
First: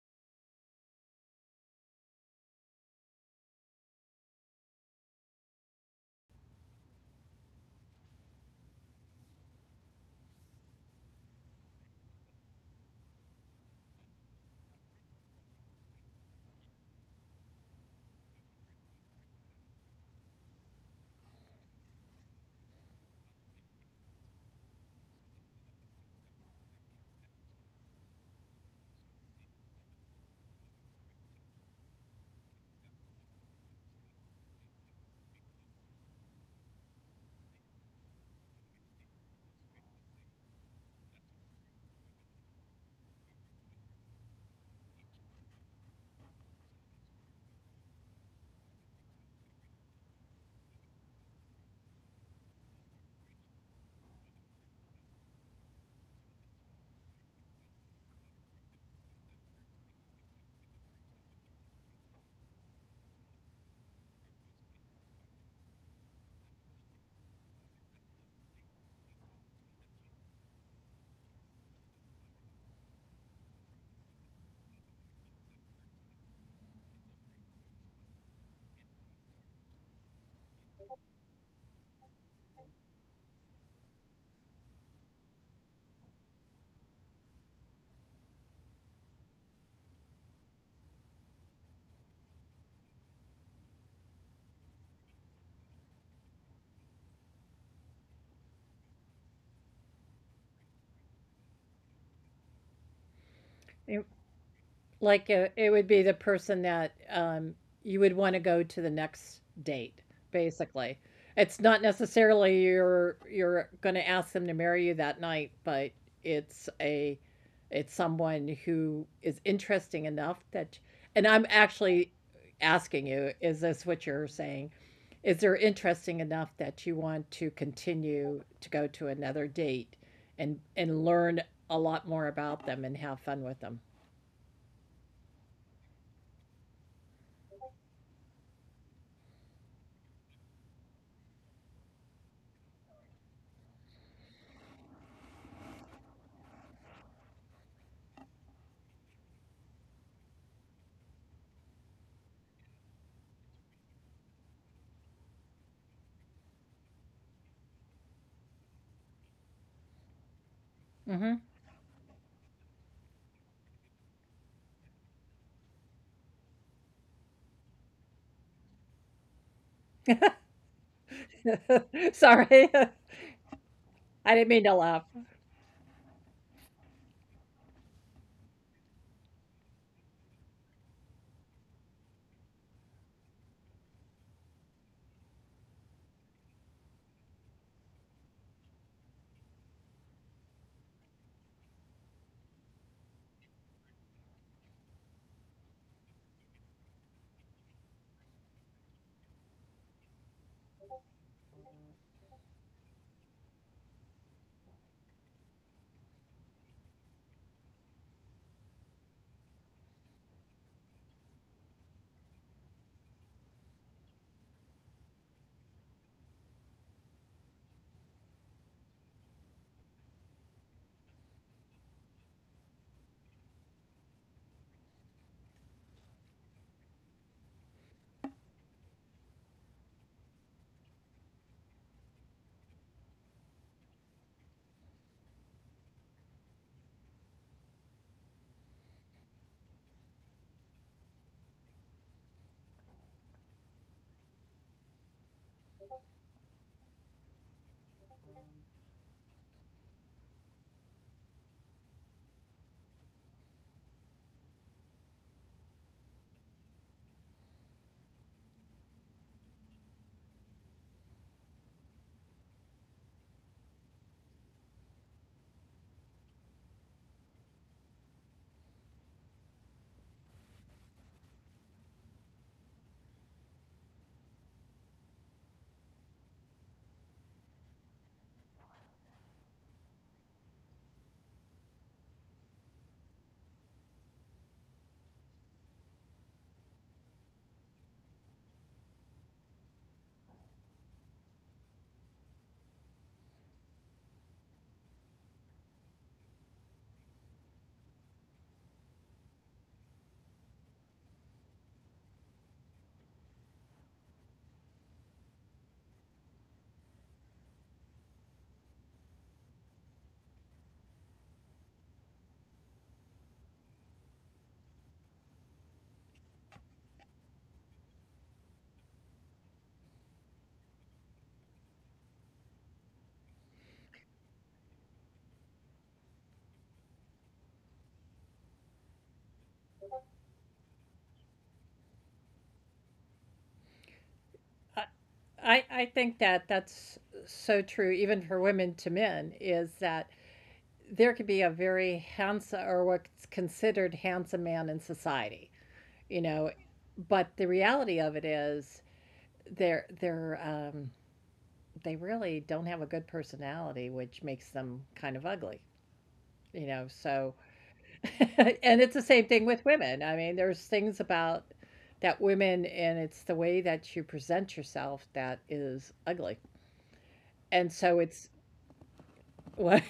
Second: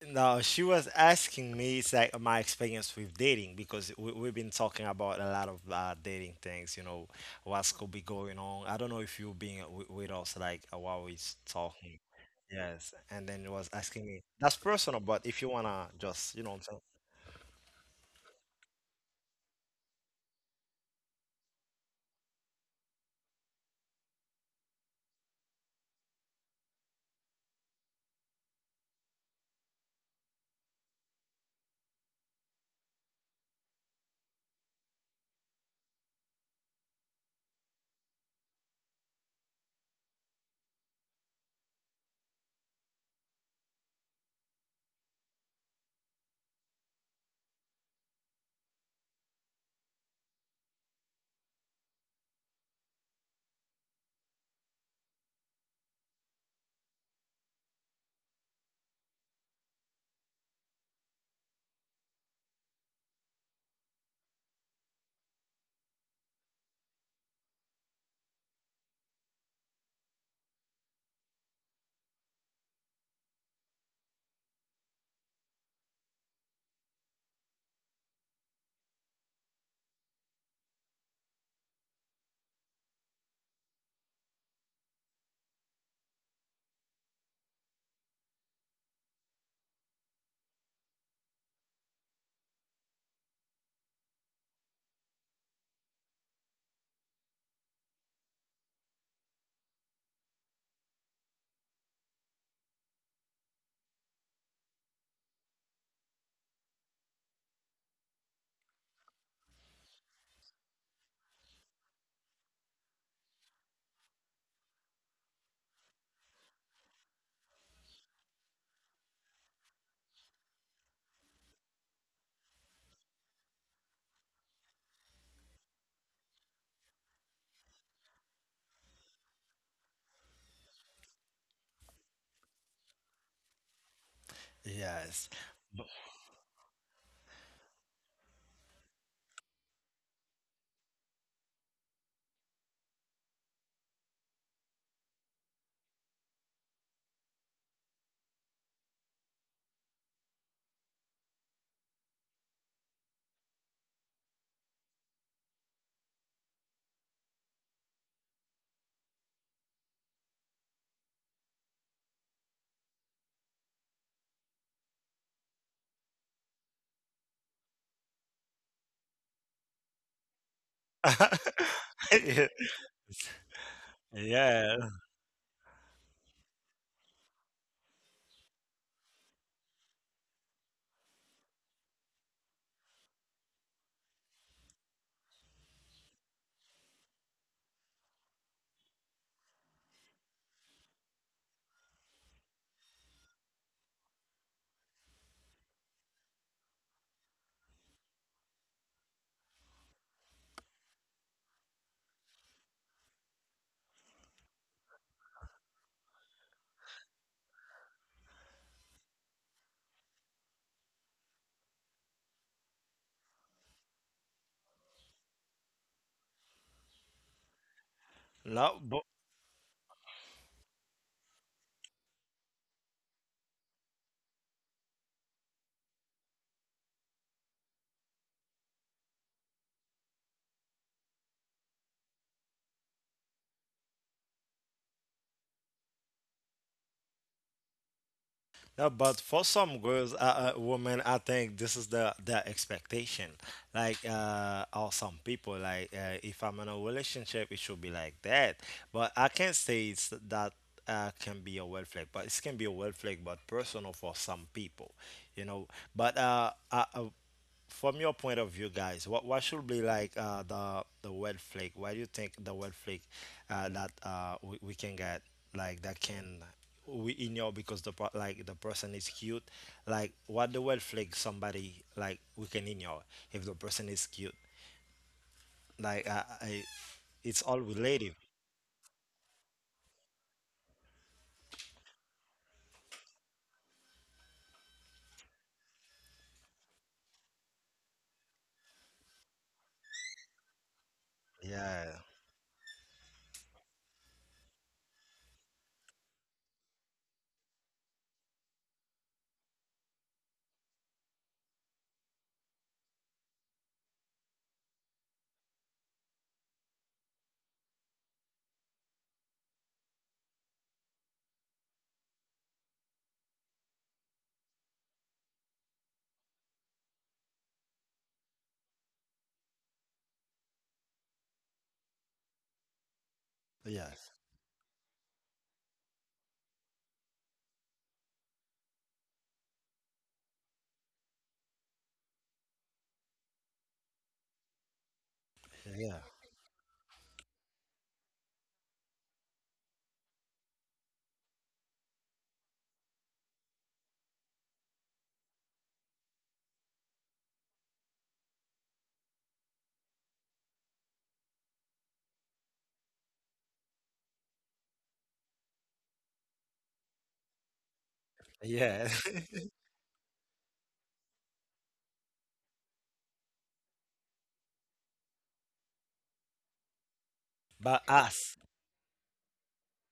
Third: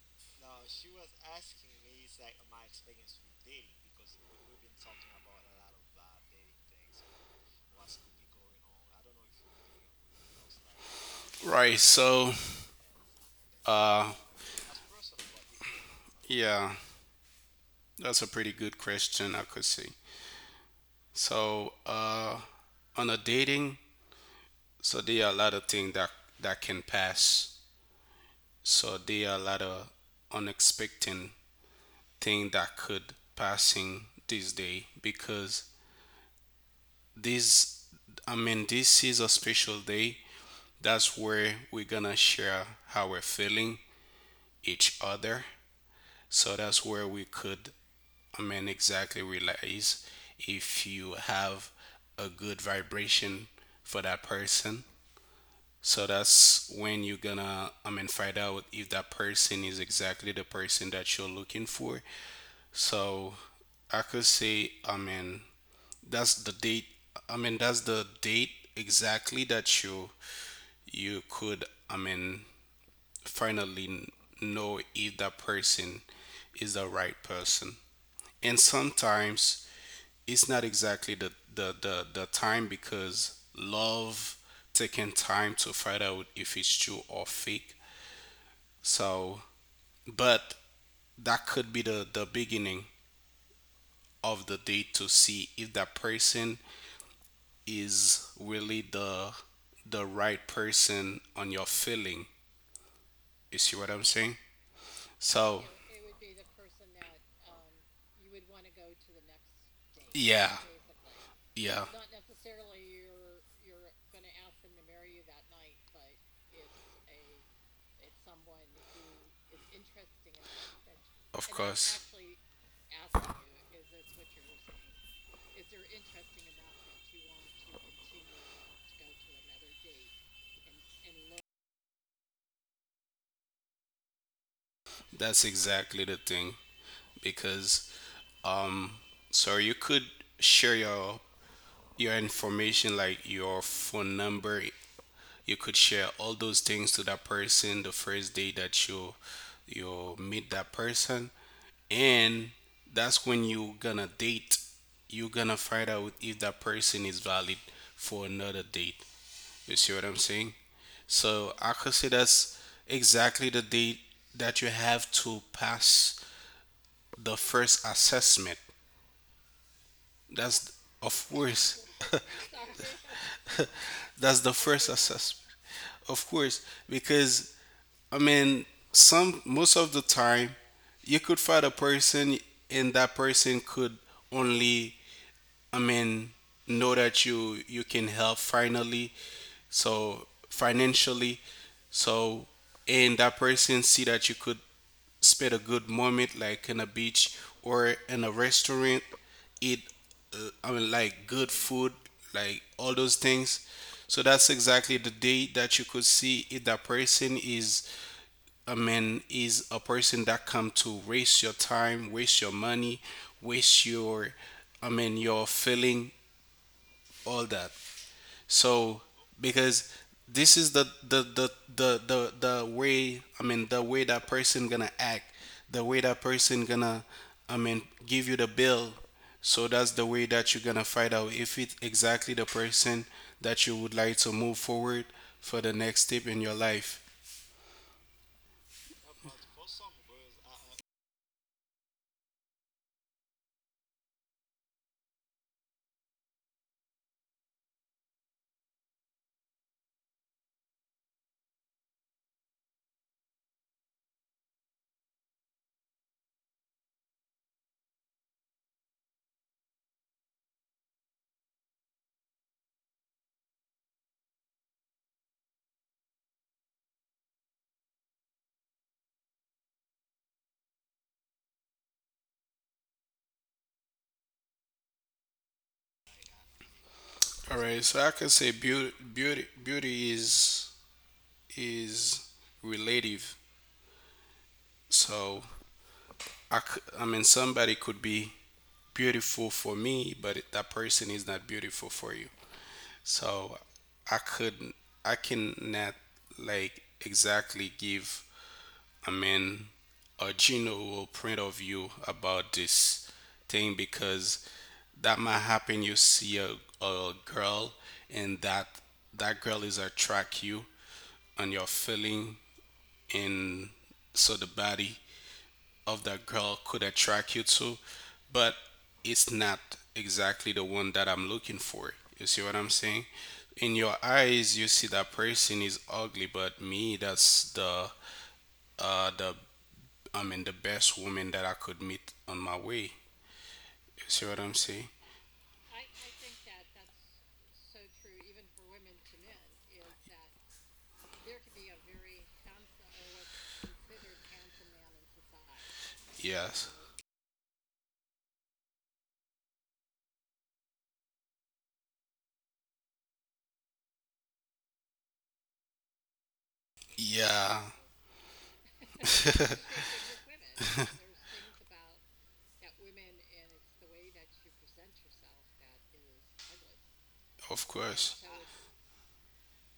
Now she was asking me, it's like my experience with dating because we've been talking about a lot of dating things. What's could be going on. I don't know if you being with us like while we are Right. talking. Yes, and then it was asking uh, me. That's personal, but if you wanna just, you know what yeah, I'm that's a pretty good question. I could say. So, uh, on a dating, so there are a lot of things that can pass. So there are a lot of unexpected things that could passing this day because this this is a special day. That's where we're gonna share how we're feeling, each other. So that's where we could, exactly realize if you have a good vibration for that person. So that's when you're gonna, find out if that person is exactly the person that you're looking for. So I could say, that's the date. That's the date exactly that you could, I mean, finally know if that person is the right person. And sometimes it's not exactly the time because love taking time to find out if it's true or fake. So but that could be the beginning of the date to see if that person is really the right person on your feeling. You see what I'm saying? Like, it, So, it would be the person that you would want to go to the next date, yeah, basically. It's not yeah, necessarily you're going to ask them to marry you that night, but it's a it's someone who is interesting enough that, and I'm of course. actually asking you, is this what you're saying? Is there interesting enough that you want to continue to go to another date and learn a lot more about them and have fun with them? saying? Yes. That's exactly the thing because um so you could share your information like your phone number. You could share all those things to that person the first day that you meet that person. And that's when you're gonna date. You're gonna find out if that person is valid for another date. You see what I'm saying? Hmm. So I could say that's exactly the date that you have to pass the first assessment. That's of course. Sorry, I didn't That's mean the to Yeah. first laugh. assessment, of course, because i mean some most of the time you could find a person and that person could only I mean, know that you can help finally, so financially, so and that person see that you could spend a good moment like in a beach or in a restaurant, eat like good food, like all those things. So that's exactly the day that you could see if that person is a man, is a person that come to waste your time, waste your money, waste your your feeling, all that. No, So because this is the way, the way that person gonna act, the way that person gonna give you the bill. So that's the way that you're gonna find out if it's exactly the person that you would like to move forward for the next step in your life. no, but for some girls, women, I think this is the expectation. Like, or some people, like, if I'm in a relationship, it should be like that. But I can't say it's that can be a red flag, but it can be a red flag, but personal for some people, you know. But from your point of view, guys, what should be like the red flag? Why do you think the red flag that we can get like that can we ignore because like the person is cute? Like what the red flag somebody like we can ignore if the person is cute? Like it's all All right, so relative. I can say beauty is relative. So I, c- I mean, somebody could be beautiful for me, but that person is not Yeah. beautiful for you. So I couldn't, I cannot like exactly give a man a general point of view about this thing because that might happen. You see a girl and that girl is attract you and your feeling. And so the body of that girl could attract you to, but it's not exactly the one that I'm looking for. You see what I'm saying? In Yeah. your eyes, you see that person is ugly, but me, that's the uh the the best woman that I could meet on my way. You see what I'm I, saying? I Yeah. think that that's so true, even for women to men, is that there could be a very handsome or what's considered handsome man in society, you know, Yes. but the reality of it is they're they're um, they really don't have a good personality, which makes them kind of ugly, you know. So Yeah, and Yeah. it's the same thing with women. I mean, there's things about that women and it's the way that you present yourself that is ugly. And of but so it's course. us. what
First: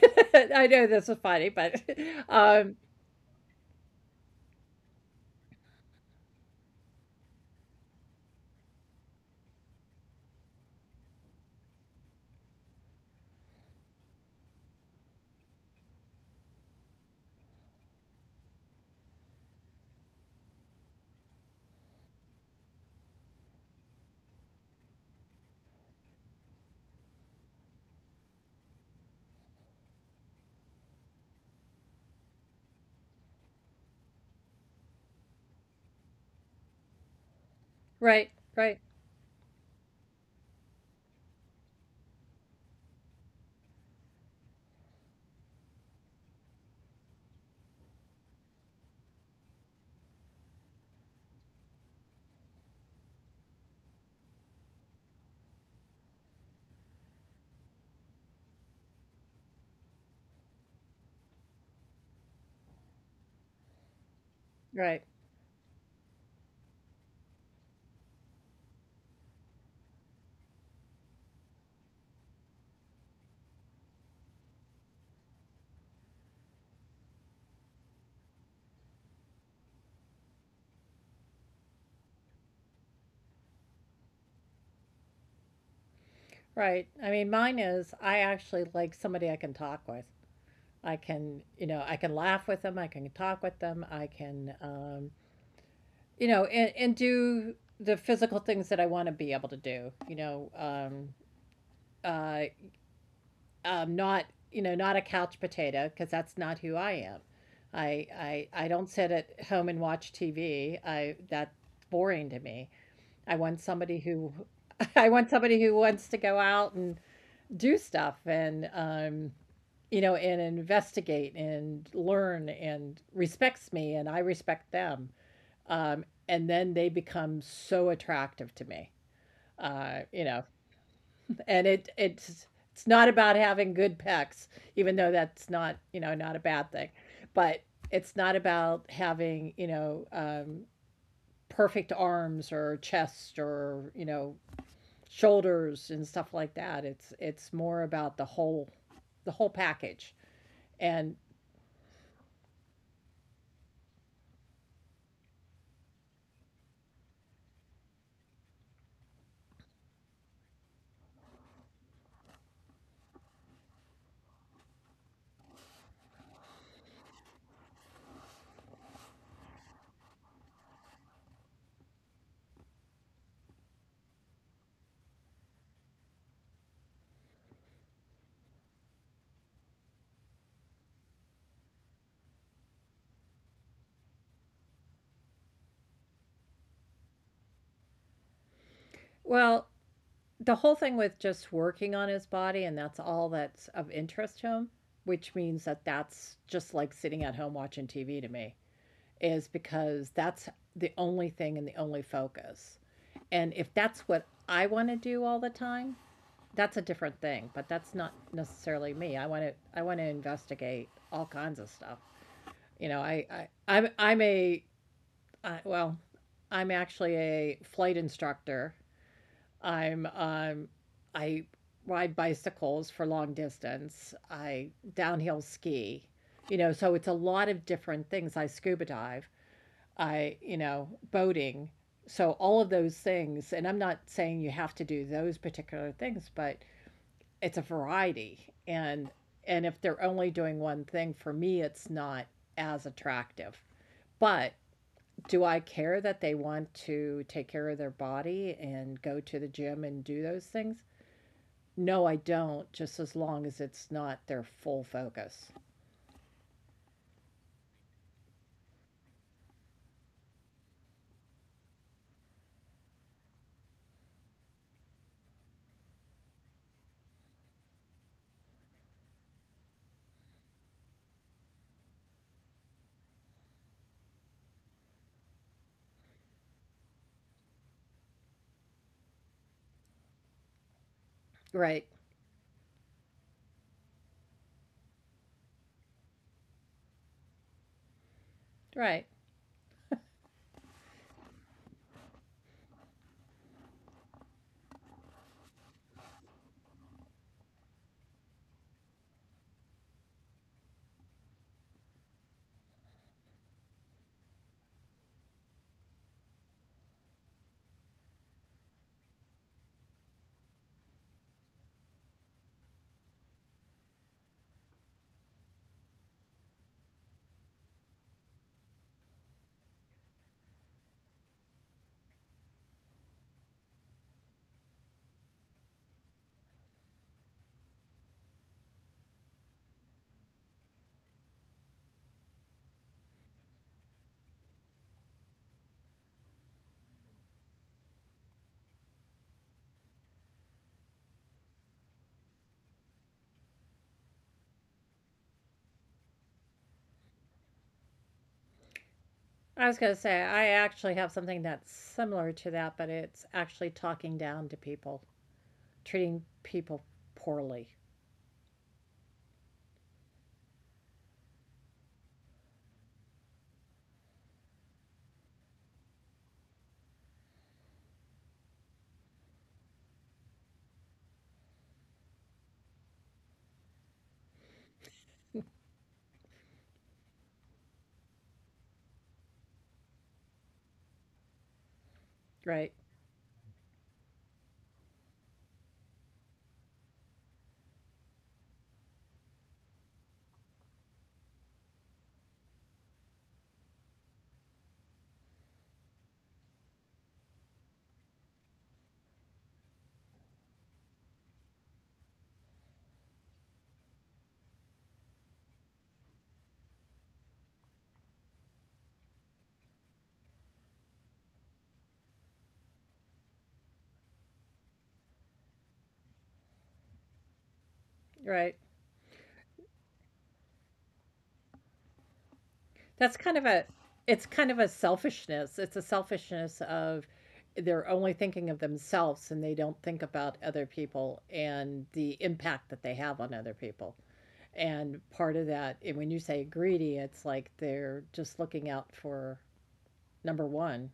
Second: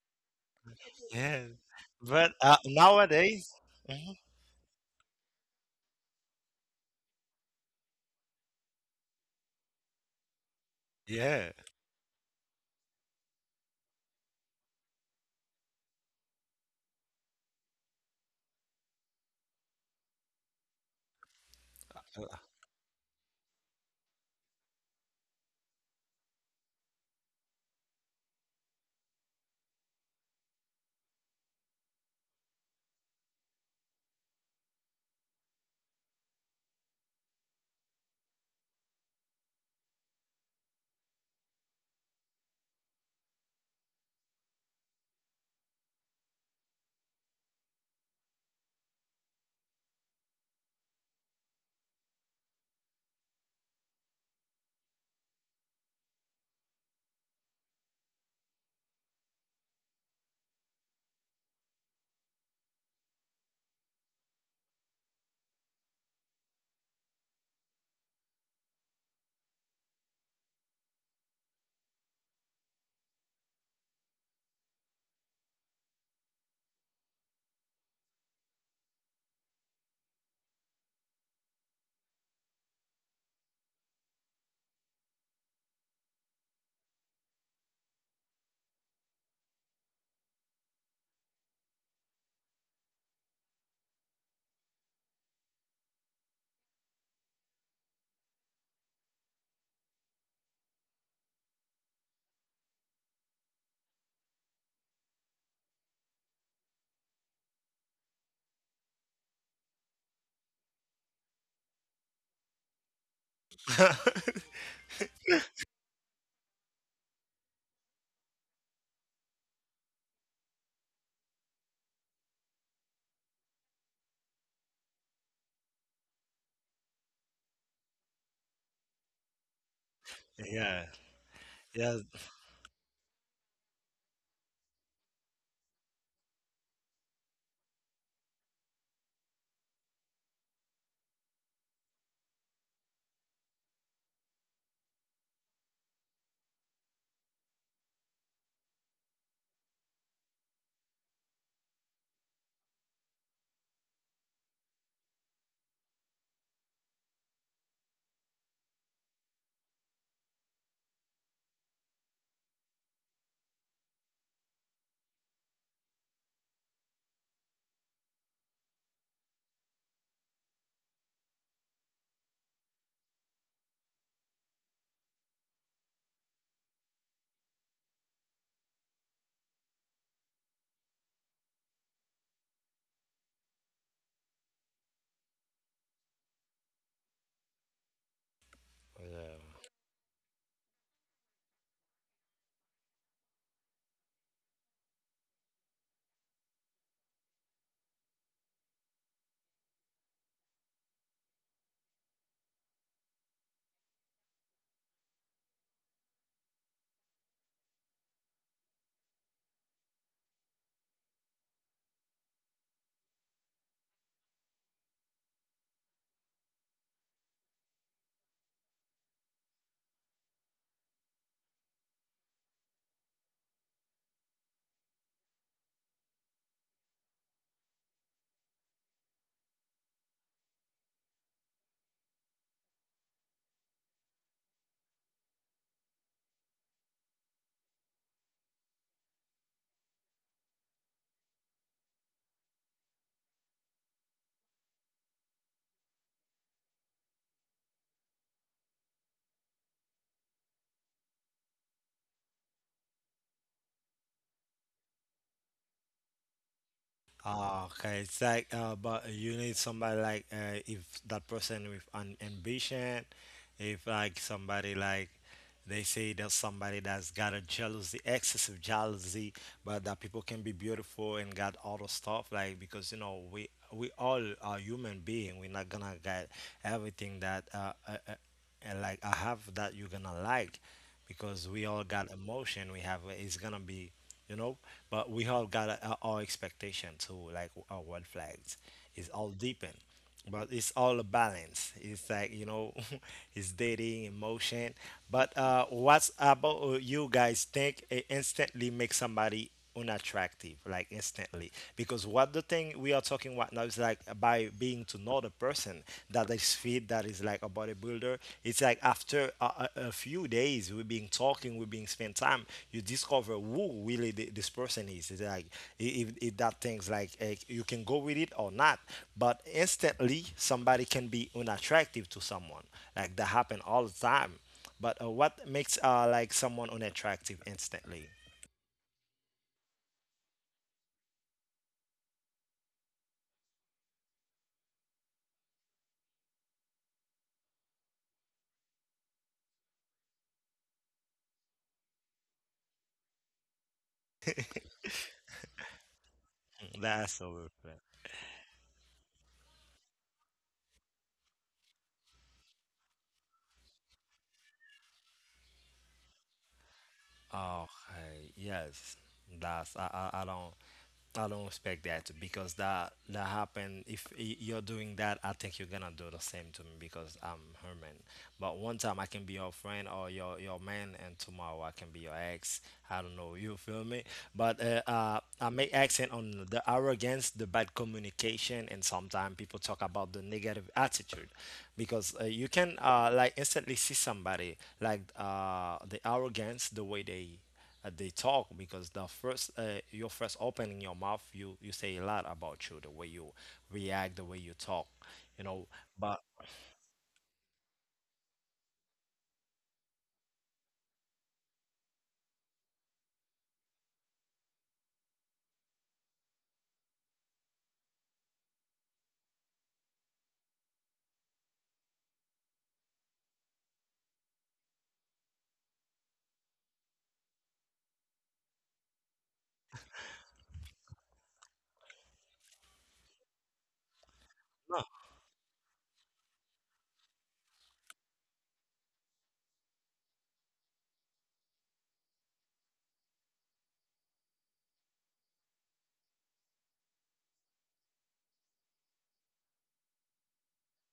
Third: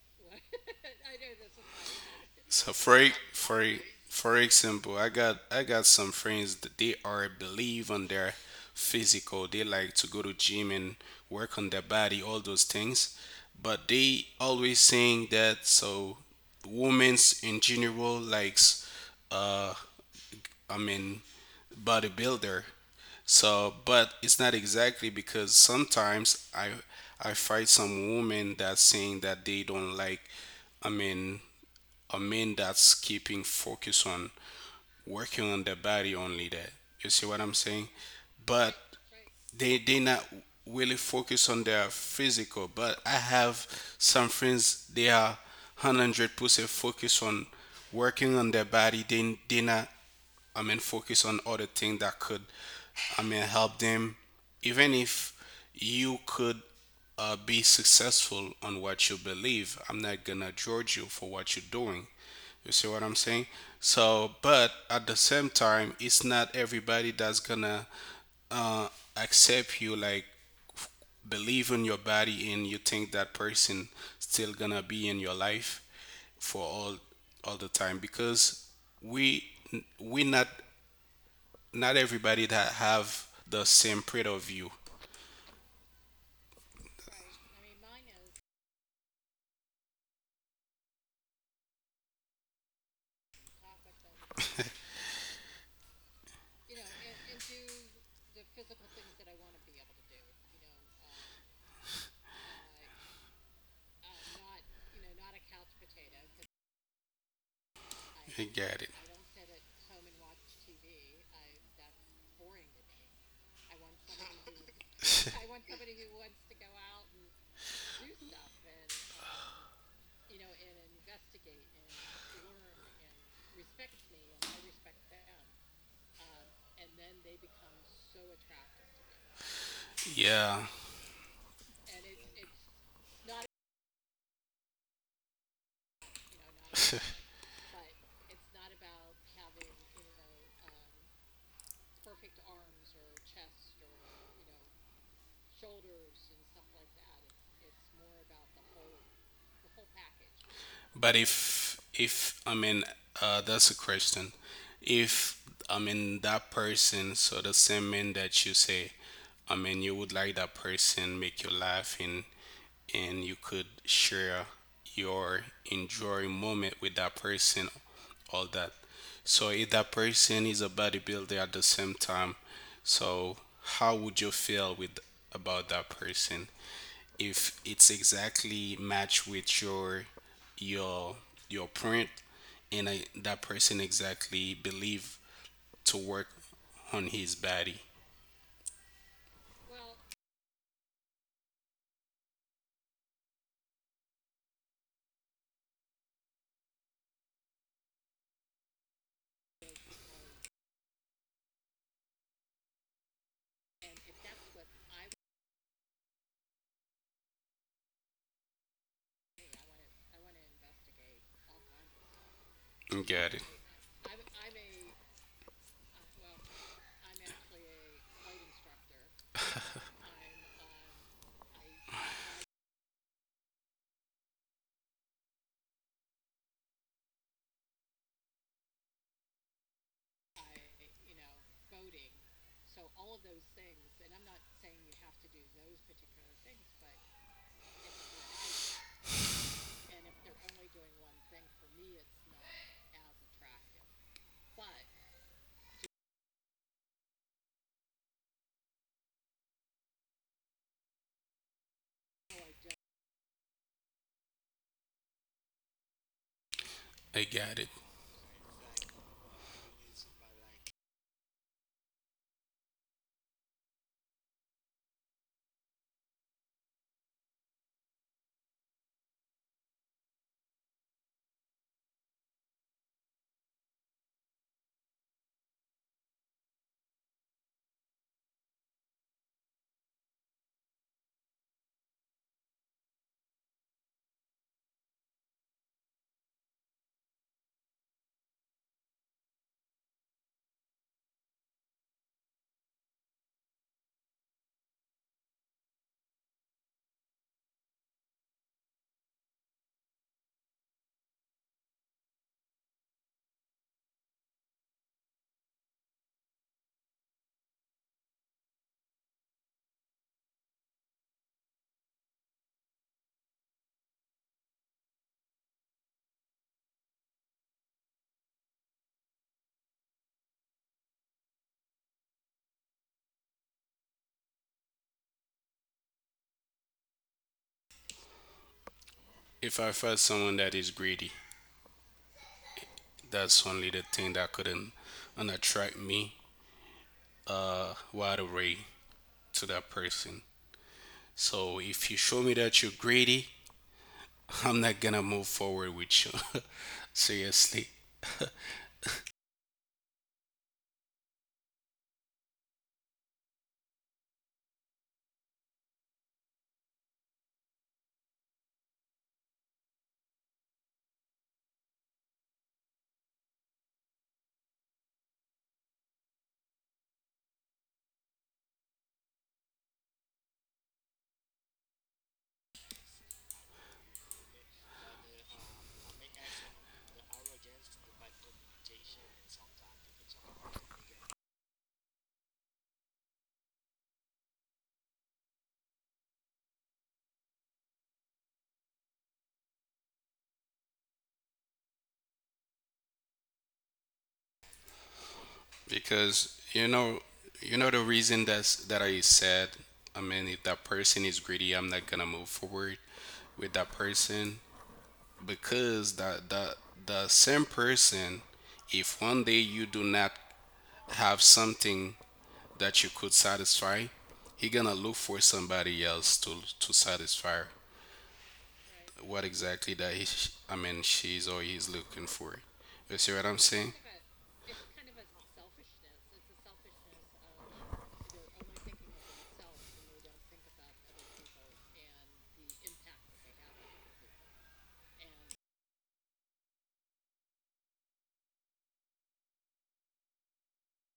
I know this is Yeah. funny, but But So um, nowadays. Mhm. for example, I got some friends that they are believe on their physical. They like to go to gym and Yeah. work on their body, all those things. But they always saying that so women's in general likes uh I mean bodybuilder. So but it's not exactly because sometimes I fight some women that saying that they don't like I mean a man that's keeping focus on working on their body only there. You see what I'm saying? right, But right, they not really focus on their physical. But I have some friends they are 100% focused on working on their body. They not focus on other things that could, help them. Even if you could be successful on what you believe, I'm not gonna judge you for what you're doing. You see what I'm saying? So, but right, at the same time, it's not everybody that's gonna uh, accept you, like believe in your body, and you think that person still gonna be in your life for all the time because we we're not everybody that have the same point of view. right. I mean, mine is I actually like somebody I can talk with. I can, you know, I can laugh with them, I can talk with them, I can, you know, and do the physical things that I want to be able to do, you know, uh, not you know not a couch potato because that's not who I am. I You I I get it. don't sit at home and watch TV. I That's boring to me. I want somebody who I want somebody who wants to go out and do stuff and you know and investigate and learn and respects me and I respect them. And then they become so attractive to me. You know, Yeah, yeah. and it Yes. it's it's not about having good pecs, even though that's not you know not a bad thing, but it's not about having you know perfect arms or chest or you know shoulders and stuff like that. It's more about the whole package. but And if that's a question. If that person, so the same man that you say, you would like that person make you laugh and you could share your enjoying moment with that person, all that. So if that person is a bodybuilder at the same time, so how would you feel with about that person if it's exactly matched with your your print and I, that person exactly believe to work on his body? Yeah. well, the whole thing with just working on his body, and that's all that's of interest to him, which means that that's just like sitting at home watching TV to me, is because that's the only thing and the only focus. And if that's what I want to do all the time, that's a different thing, but that's not necessarily me. I want to investigate all kinds of stuff. You I know, got I it. I I'm, I'm a I, well, I'm actually a flight instructor. I'm um I ride bicycles for long distance. I downhill ski. You know, so it's a lot of different things. I scuba dive. I, you know, boating. So all of those things, and I'm not saying you have to do those particular things, but it's a variety. And if they're only doing one thing, for me it's not as attractive. But do I care that they want to take care of their body and go to the gym and do those things? No, I don't, just as long as it's not their full focus. I got it. Ah, okay. It's like, but you need somebody like, if that person with an ambition. If like somebody like they say there's somebody that's got a jealousy, excessive jealousy, but that people can be beautiful and got all the stuff like because you know we all are human being. We're not gonna get everything that like I have that you're gonna like because we all Right. got emotion. We have it's gonna be, you know, but we all got our expectation too. Like our red flags, it's Right. all deepened, but it's all a balance. It's like, it's dating, emotion. But what's about you guys think it instantly makes somebody unattractive, like instantly? Because what the thing we are talking about now is like by being to know the person that is fit, that is like a bodybuilder. It's like after a few days we've been talking we've been spending time. You discover who really this person is. It's like if that thing's like you can go with it or not, but instantly somebody can be unattractive to someone like that happen all the time. But what makes like someone unattractive instantly. If I find someone that is greedy, that's only the thing that couldn't and attract me right away to that person. So if you show me that you're greedy, I'm not gonna move forward with you. That's over. Seriously. I was going to say, I actually have something that's similar to that, but it's actually talking down to people, treating people poorly. Okay, yes, that's I don't expect that because that happened. If you're doing that, I think you're gonna do the same to me because I'm human. But one time I can be your friend or your man, and tomorrow I can be your ex. I don't know. You feel me? But I make accent on the I arrogance, the bad communication, and sometimes people talk about the negative attitude because you Right. can like instantly see somebody like the arrogance, the way they talk because the first your first opening your mouth you say a lot about you, the way you react, the way you talk, you know but Because you know the reason that's that I said, if that person is greedy, I'm not gonna move forward with that person. Because that the same person, if 1 day you do not have something that you could satisfy, he gonna look for somebody else to satisfy Right. what exactly that he, she's or he's looking for. You see That's what I'm kind of a, saying? it's kind of a no, selfishness. It's a selfishness of they're only thinking of themselves and they don't think about other people and the impact that they have on other people. And part of that, and when you say greedy, it's like they're just looking out for number one,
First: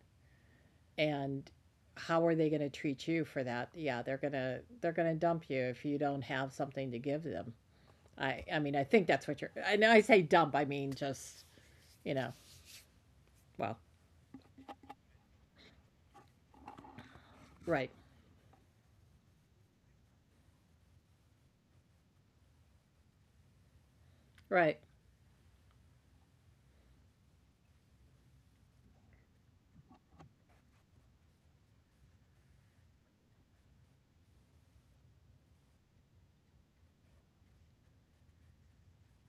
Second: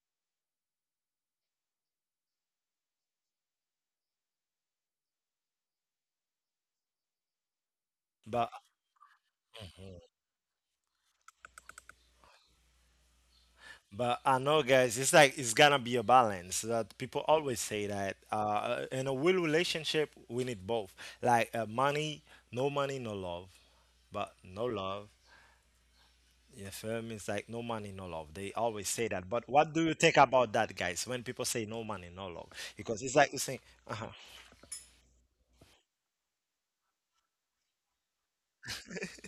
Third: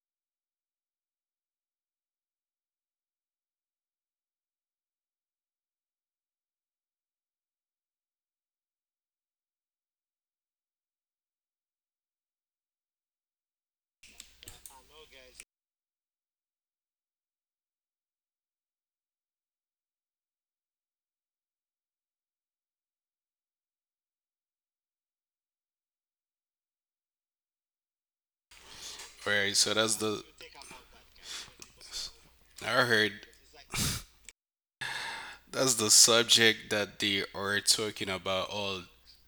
and how are they going to treat you for that? Yeah, they're going to, they're going to dump you if you don't have something to give them. i but i mean, I think that's what you're, I know I mm-hmm. say dump, I mean just you know, well, But I know, guys, it's like it's gonna be a balance. That people always say right. that in a real relationship, we need both. Like money, no love. But no Right. love, you feel me? It's like no money, no love. They always say that. But Alright, what so do you that's think the about that, guys? When people say no money, no love, I because heard it's like you saying, uh-huh. that's the subject that they are talking about all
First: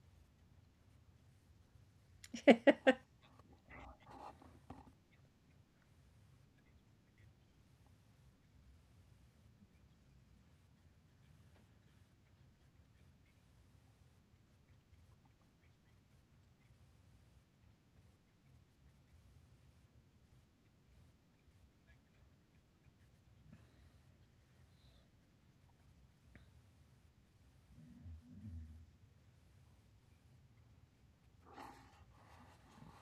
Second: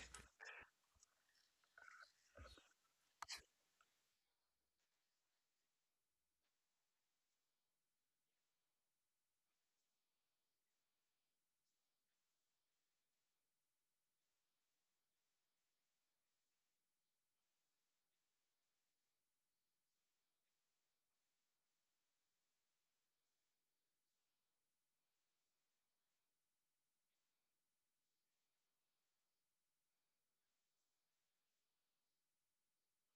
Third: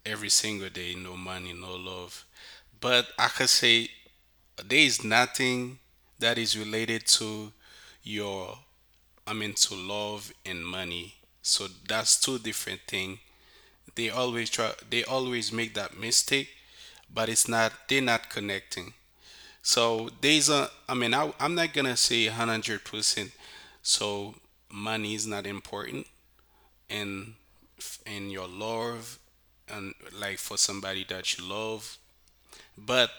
every single day. No money, no love. But I can say there is nothing that is related to your to love and money. So that's two different things. They always try, they always make that mistake, but it's not, they're not connecting. So there's a, I, I'm not gonna say 100%, so money is not important, and and your love, and like for somebody that you love. But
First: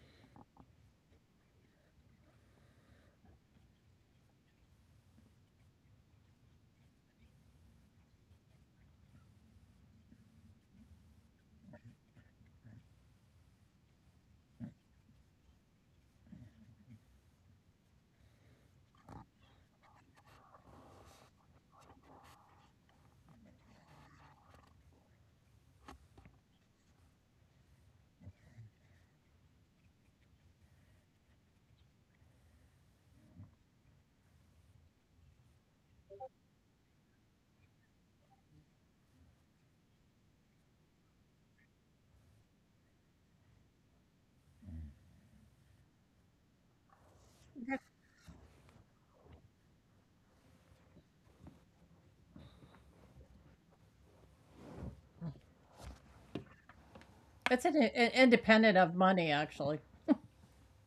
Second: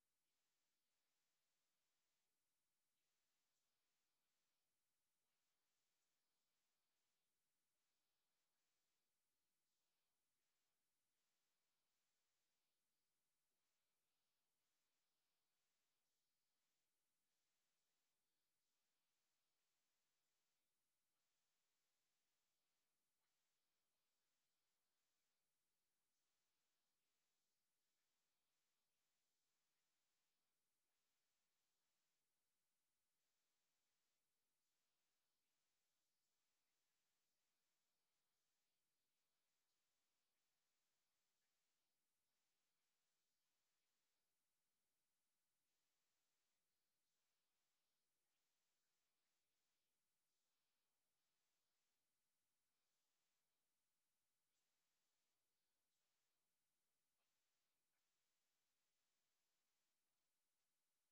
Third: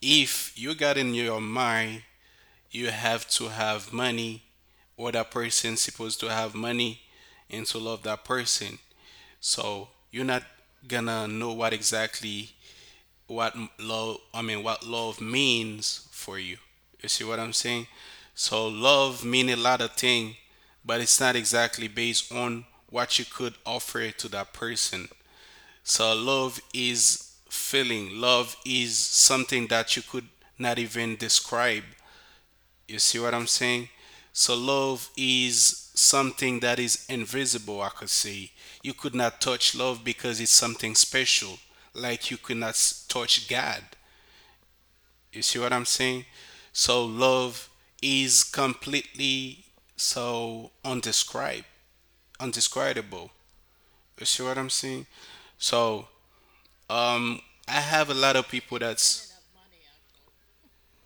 if you got in your mind you have to have money, or that person supposed to have money, and to love that person, so you're not gonna know what exactly what love I mean what love means for you. You see what I'm saying? So love mean a lot of thing, but it's not exactly based on what you could offer to that person. So love is feeling. Love is something that you could not even describe. You see what I'm saying? So love is something that is invisible, I could say. You could not touch love because it's something special, like you could not touch god. You see what I'm saying? So love is completely so undescribe undescribable. You see what I'm saying? So um I It's an, have a lot of people independent of that's money actually.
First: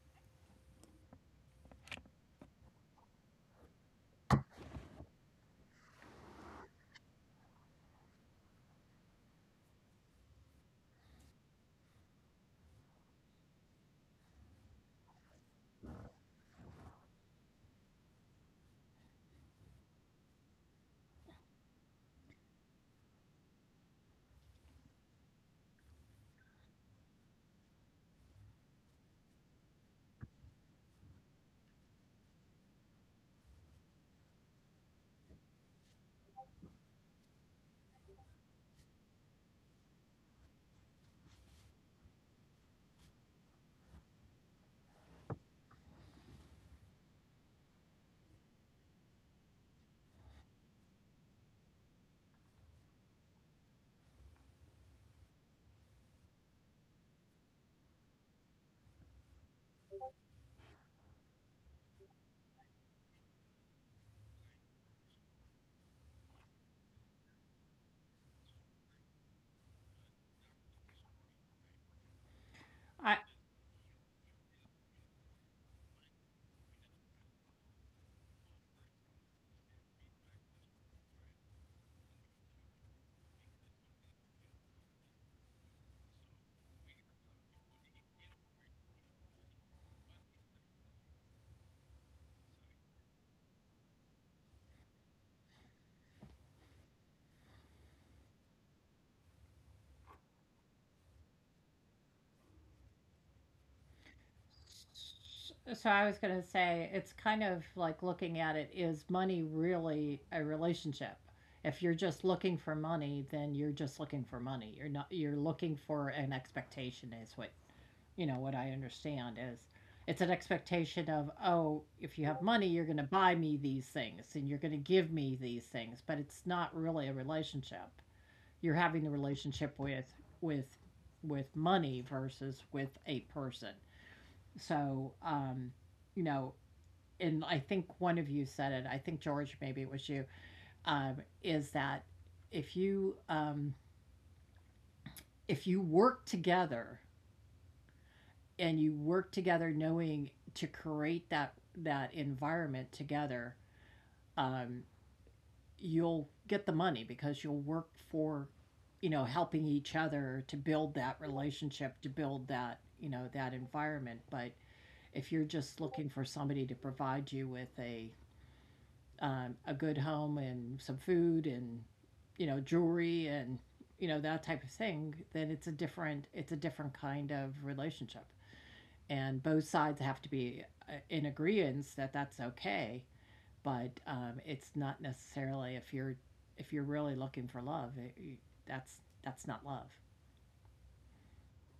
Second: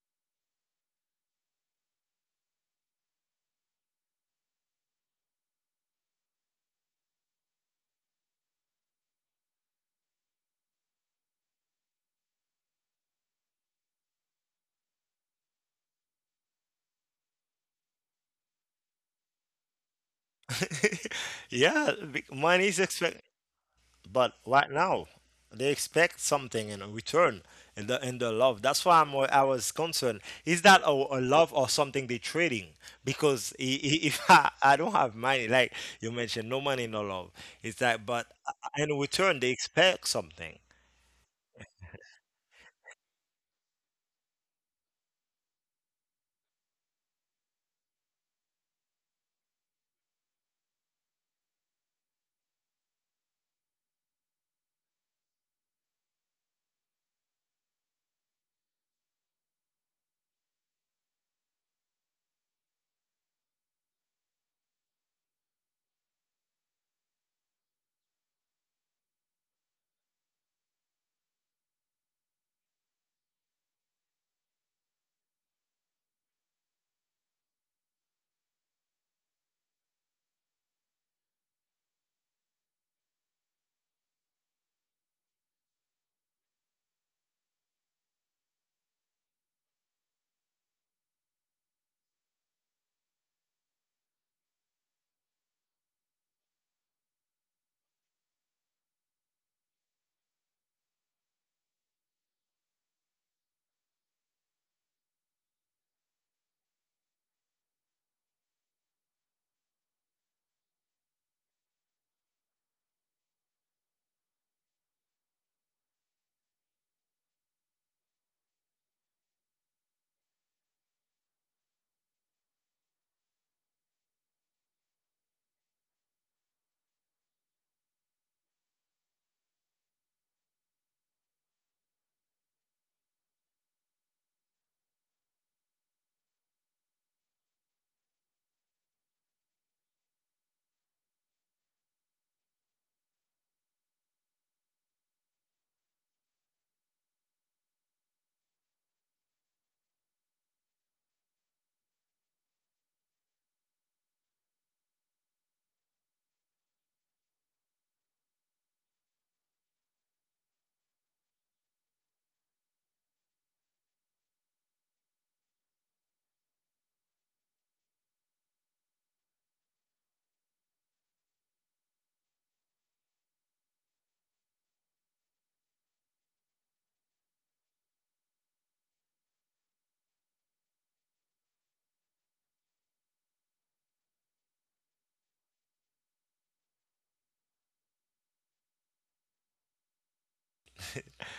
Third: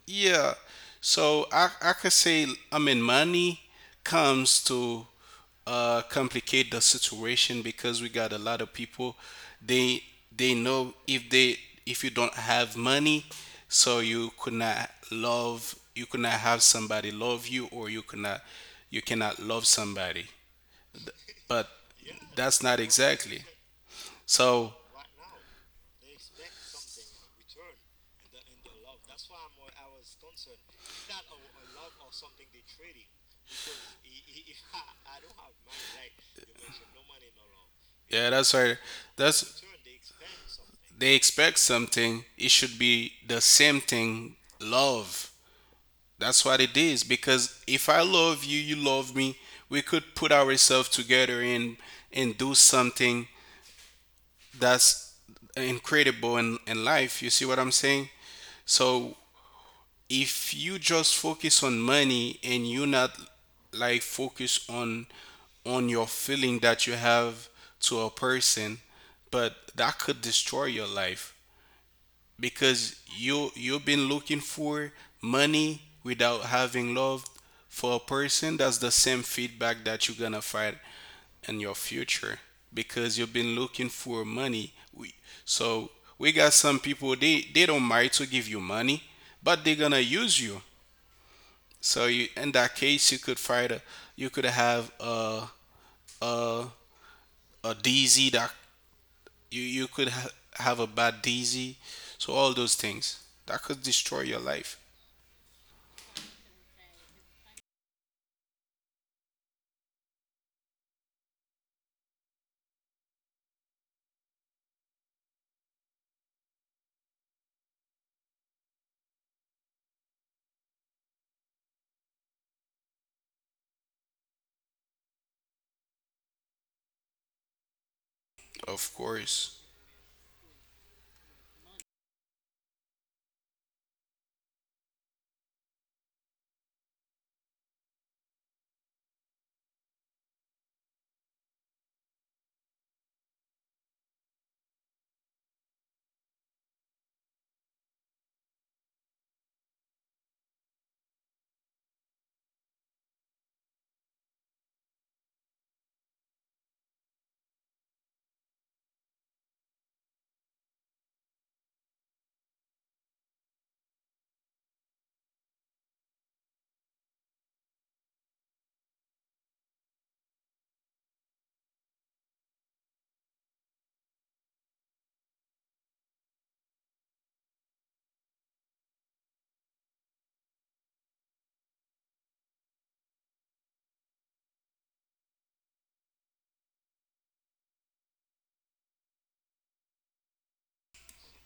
Yeah. So I could say, money comes to complicate the situation because we got a lot of people. They they know if they, if you don't have money, so you could not love, you could not have somebody love you, or you could not you cannot love somebody. But yeah, that's money is not expect. exactly. But right So now, they expect something in return in the love. That's why I was concerned. Is that a love or something they're trading? Because if I don't have money, like you mentioned, no money, no love. It's like, but yeah, that's right. in return, they That's expect something. they expect something. It should be the same thing. Love. That's what it is. Because if I love you, you love me. We could put ourselves together and do something that's incredible in life. You see what I'm saying? So if you just focus on money and you not like focus on your feeling that you have to a person, but that could destroy your life. Because you you've been looking for money without having love for a person, that's the same feedback that you're gonna find in your future because you've been looking for so we got some people, they don't mind to give you money, but they're gonna use you. So you in that case, you could find a you could have a a DZ that you you could ha- have a bad DZ. So all those things that could destroy your life. So I was going to say it's kind of like looking at it, is money really a relationship? If you're just looking for money, then you're just looking for money. You're not, you're looking for an expectation, is what you know what I understand is it's an expectation of, oh, if you have money, you're going to buy me these things and you're going to give me these things, but it's not really a relationship. You're having the Of relationship course, with with with money versus with a person. So, you know, and I think one of you said it. I think George, maybe it was you. Um, is that if you um, if you work together and you work together, knowing to create that that environment together, um, you'll get the money because you'll work for, you know, helping each other to build that relationship, to build that you know that environment. But if you're just looking for somebody to provide you with a good home and some food and you know jewelry and you know that type of thing, then it's a different, it's a different kind of relationship, and both sides have to be in agreeance that that's okay. But it's not necessarily if you're really looking for love it, you- that's not love.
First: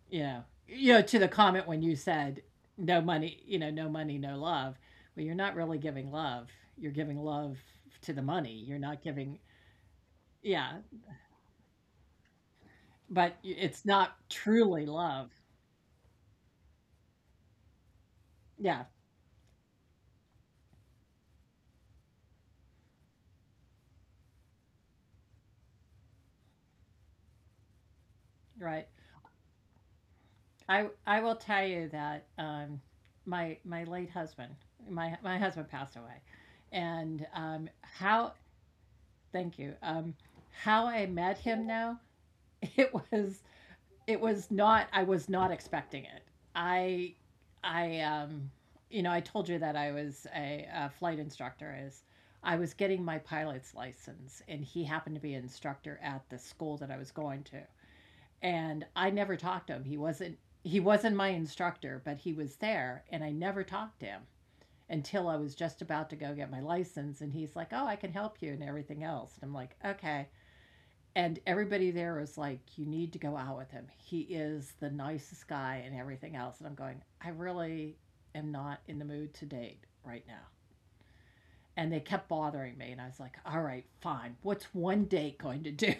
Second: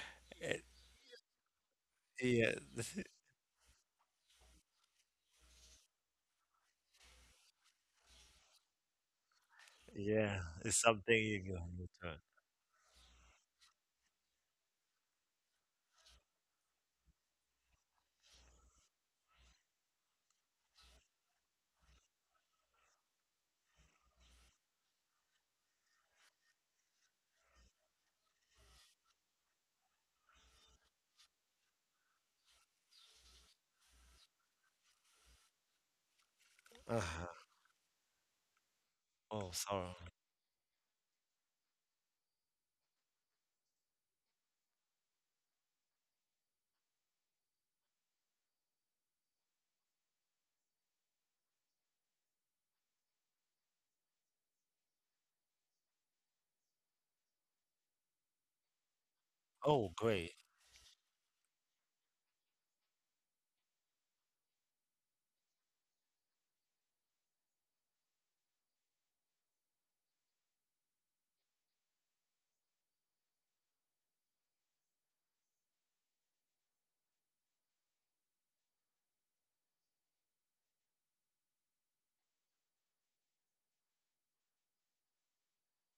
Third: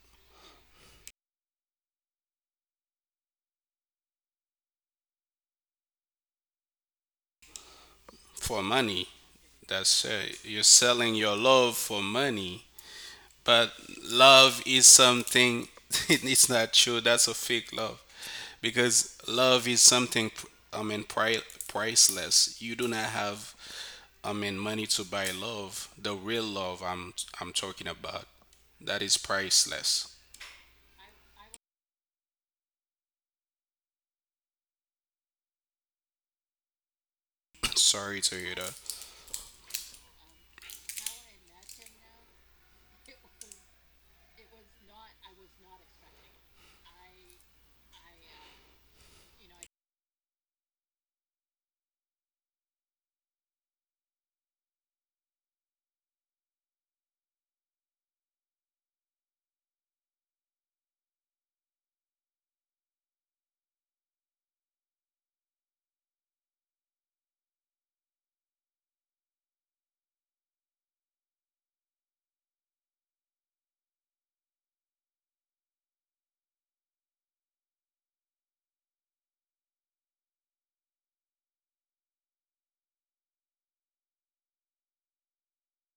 You know, you know to the comment when you said Yeah, no money, you know, no money no love, well, you're not really giving love. You're giving love to the money. for You're not money. giving That's right. yeah, You're yeah, it's selling something your you get love in for return. money, but but it's not love truly is love. something. It's not true. That's a fake love Yeah, because love is something. I mean, pri- Priceless. You do not have. I mean, money to buy love. The real love I'm talking about. right. That is priceless. I will tell you that my late husband, my husband passed away, and Uh-huh. Sorry how to hear that. Oh, thank you. sorry. How I met him now, it was, it was not, I was not expecting it. I i um you know, I told you that I was a flight instructor is I was getting my pilot's license and he happened to be an instructor at the school that I was going to, and I never talked to him, Oh, he great. wasn't, he wasn't my instructor, but he was there and I never talked to him until I was just about to go get my license, and he's like, "Oh, I can help you and everything else," and I'm like, "Okay." And everybody there was like, "You need to go out with him. He is the nicest guy and everything else." And I'm going, "I really am not in the mood to date right now." And they kept bothering me, and I was like, "All right, fine. What's one date going to do?"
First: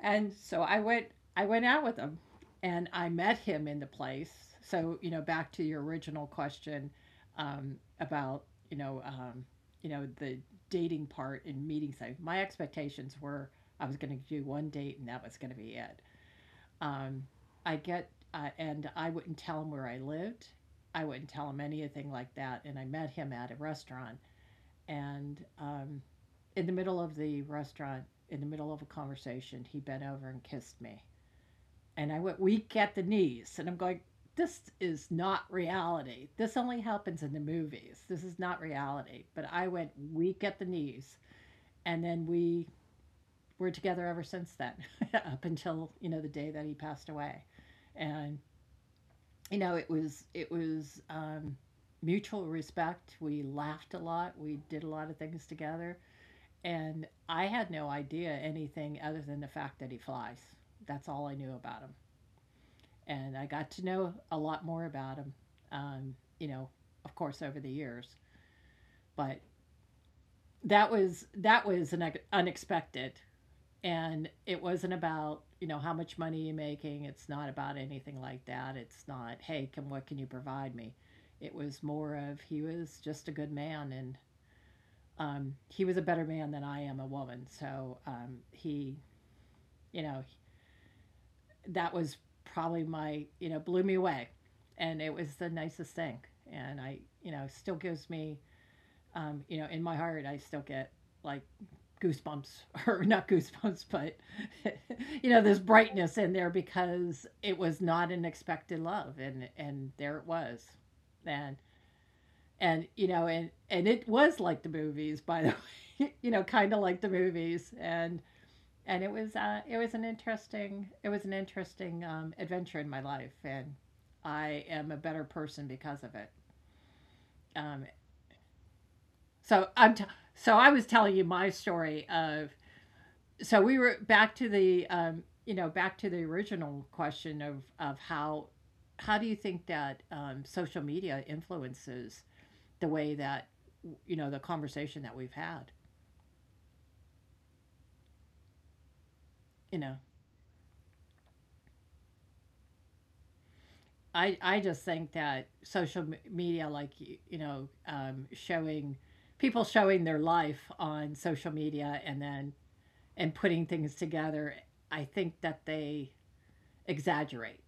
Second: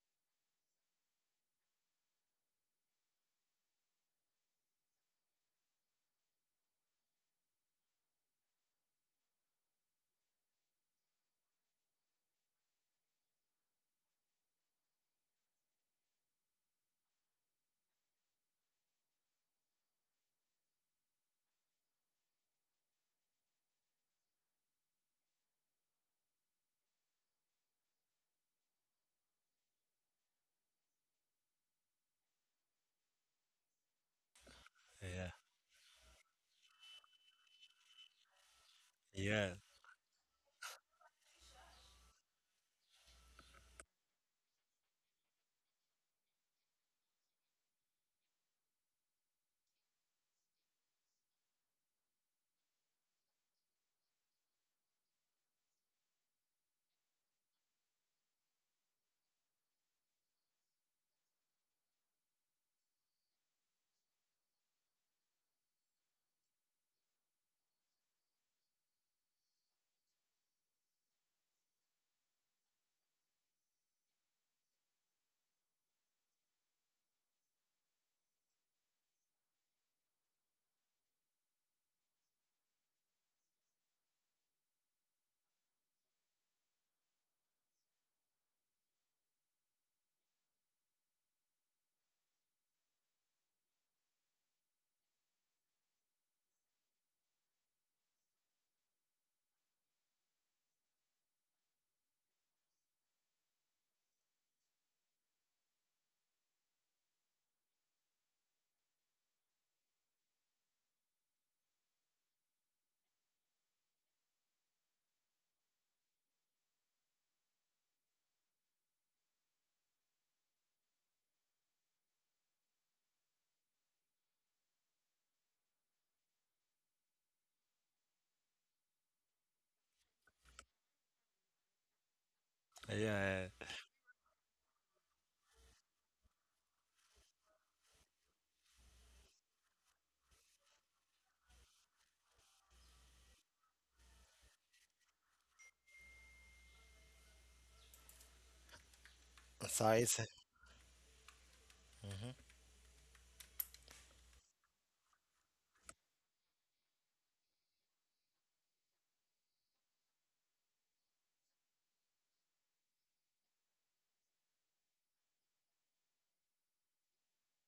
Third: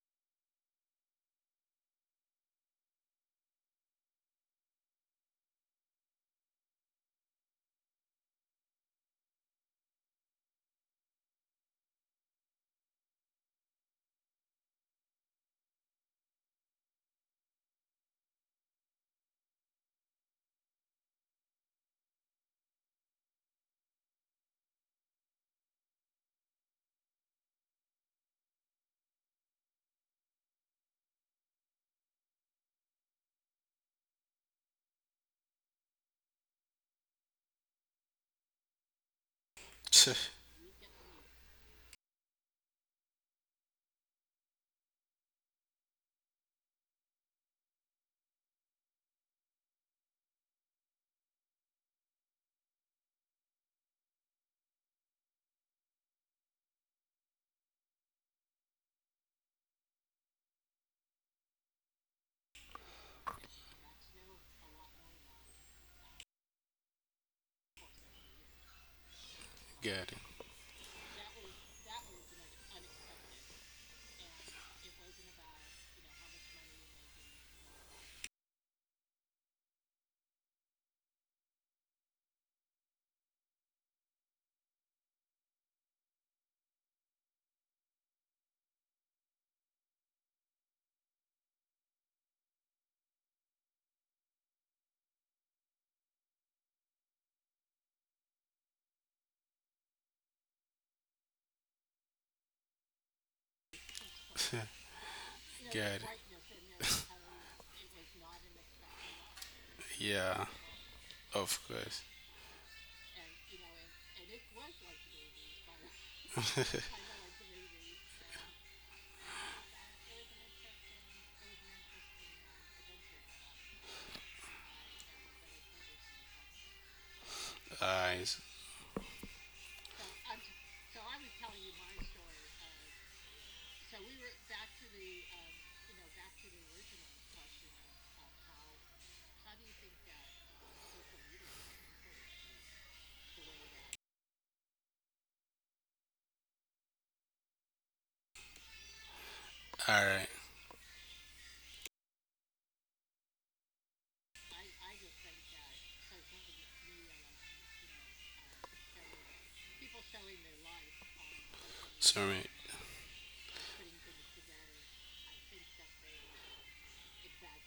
And so I went, I went out with him and I met him in the place. So, you know, back to your original question about, you know, um, you know, the dating part and meeting site. My expectations were I was going to do one date and that was going to be it. Um, I get and I wouldn't tell him where I lived. I wouldn't tell him anything like that. And I met him at a restaurant, and in the middle of the restaurant, in the middle of a conversation, he bent over and kissed me, and I went weak at the knees, and I'm going, this is Yeah, not reality. This only happens in the movies. This is not reality. But yeah, I went weak at the knees. And then we were together ever since then, up until, you know, the day that he passed away. And, you know, it was, mutual respect. We laughed a lot. We did a lot of things together, and I had no idea anything other than the fact that he flies. That's all I knew about him. And I got to know a lot more about him, um, you know, of course, over the years. But Get it. that was an unexpected, and it wasn't about you know how much money you're making. It's not about anything like that. It's not hey, can what can you provide me? It was more of he was just a good man, and he was a better man than I am a woman. So he you know that was probably my, blew me away. And it was the nicest thing. And I still gives me, in my heart, I still get like goosebumps or not goosebumps, but, this Get brightness in there it. because it was not an expected love. And there it Yeah. was. And, Of course. and, you know, and it was like the movies, by the way, you know, kind of like the movies. And it was it was an interesting adventure in my life, and I am a better person because of it. Um, Eyes. so I'm t- so I was telling you my story of yeah. so we were back to the back to the original question of how do you think that social media influences the way that you know the conversation that we've had? you So know it's. Alright. Mhm. I I just think that social media, like showing people showing their life on social media, and Sorry. then and putting things together, I think that they exaggerate.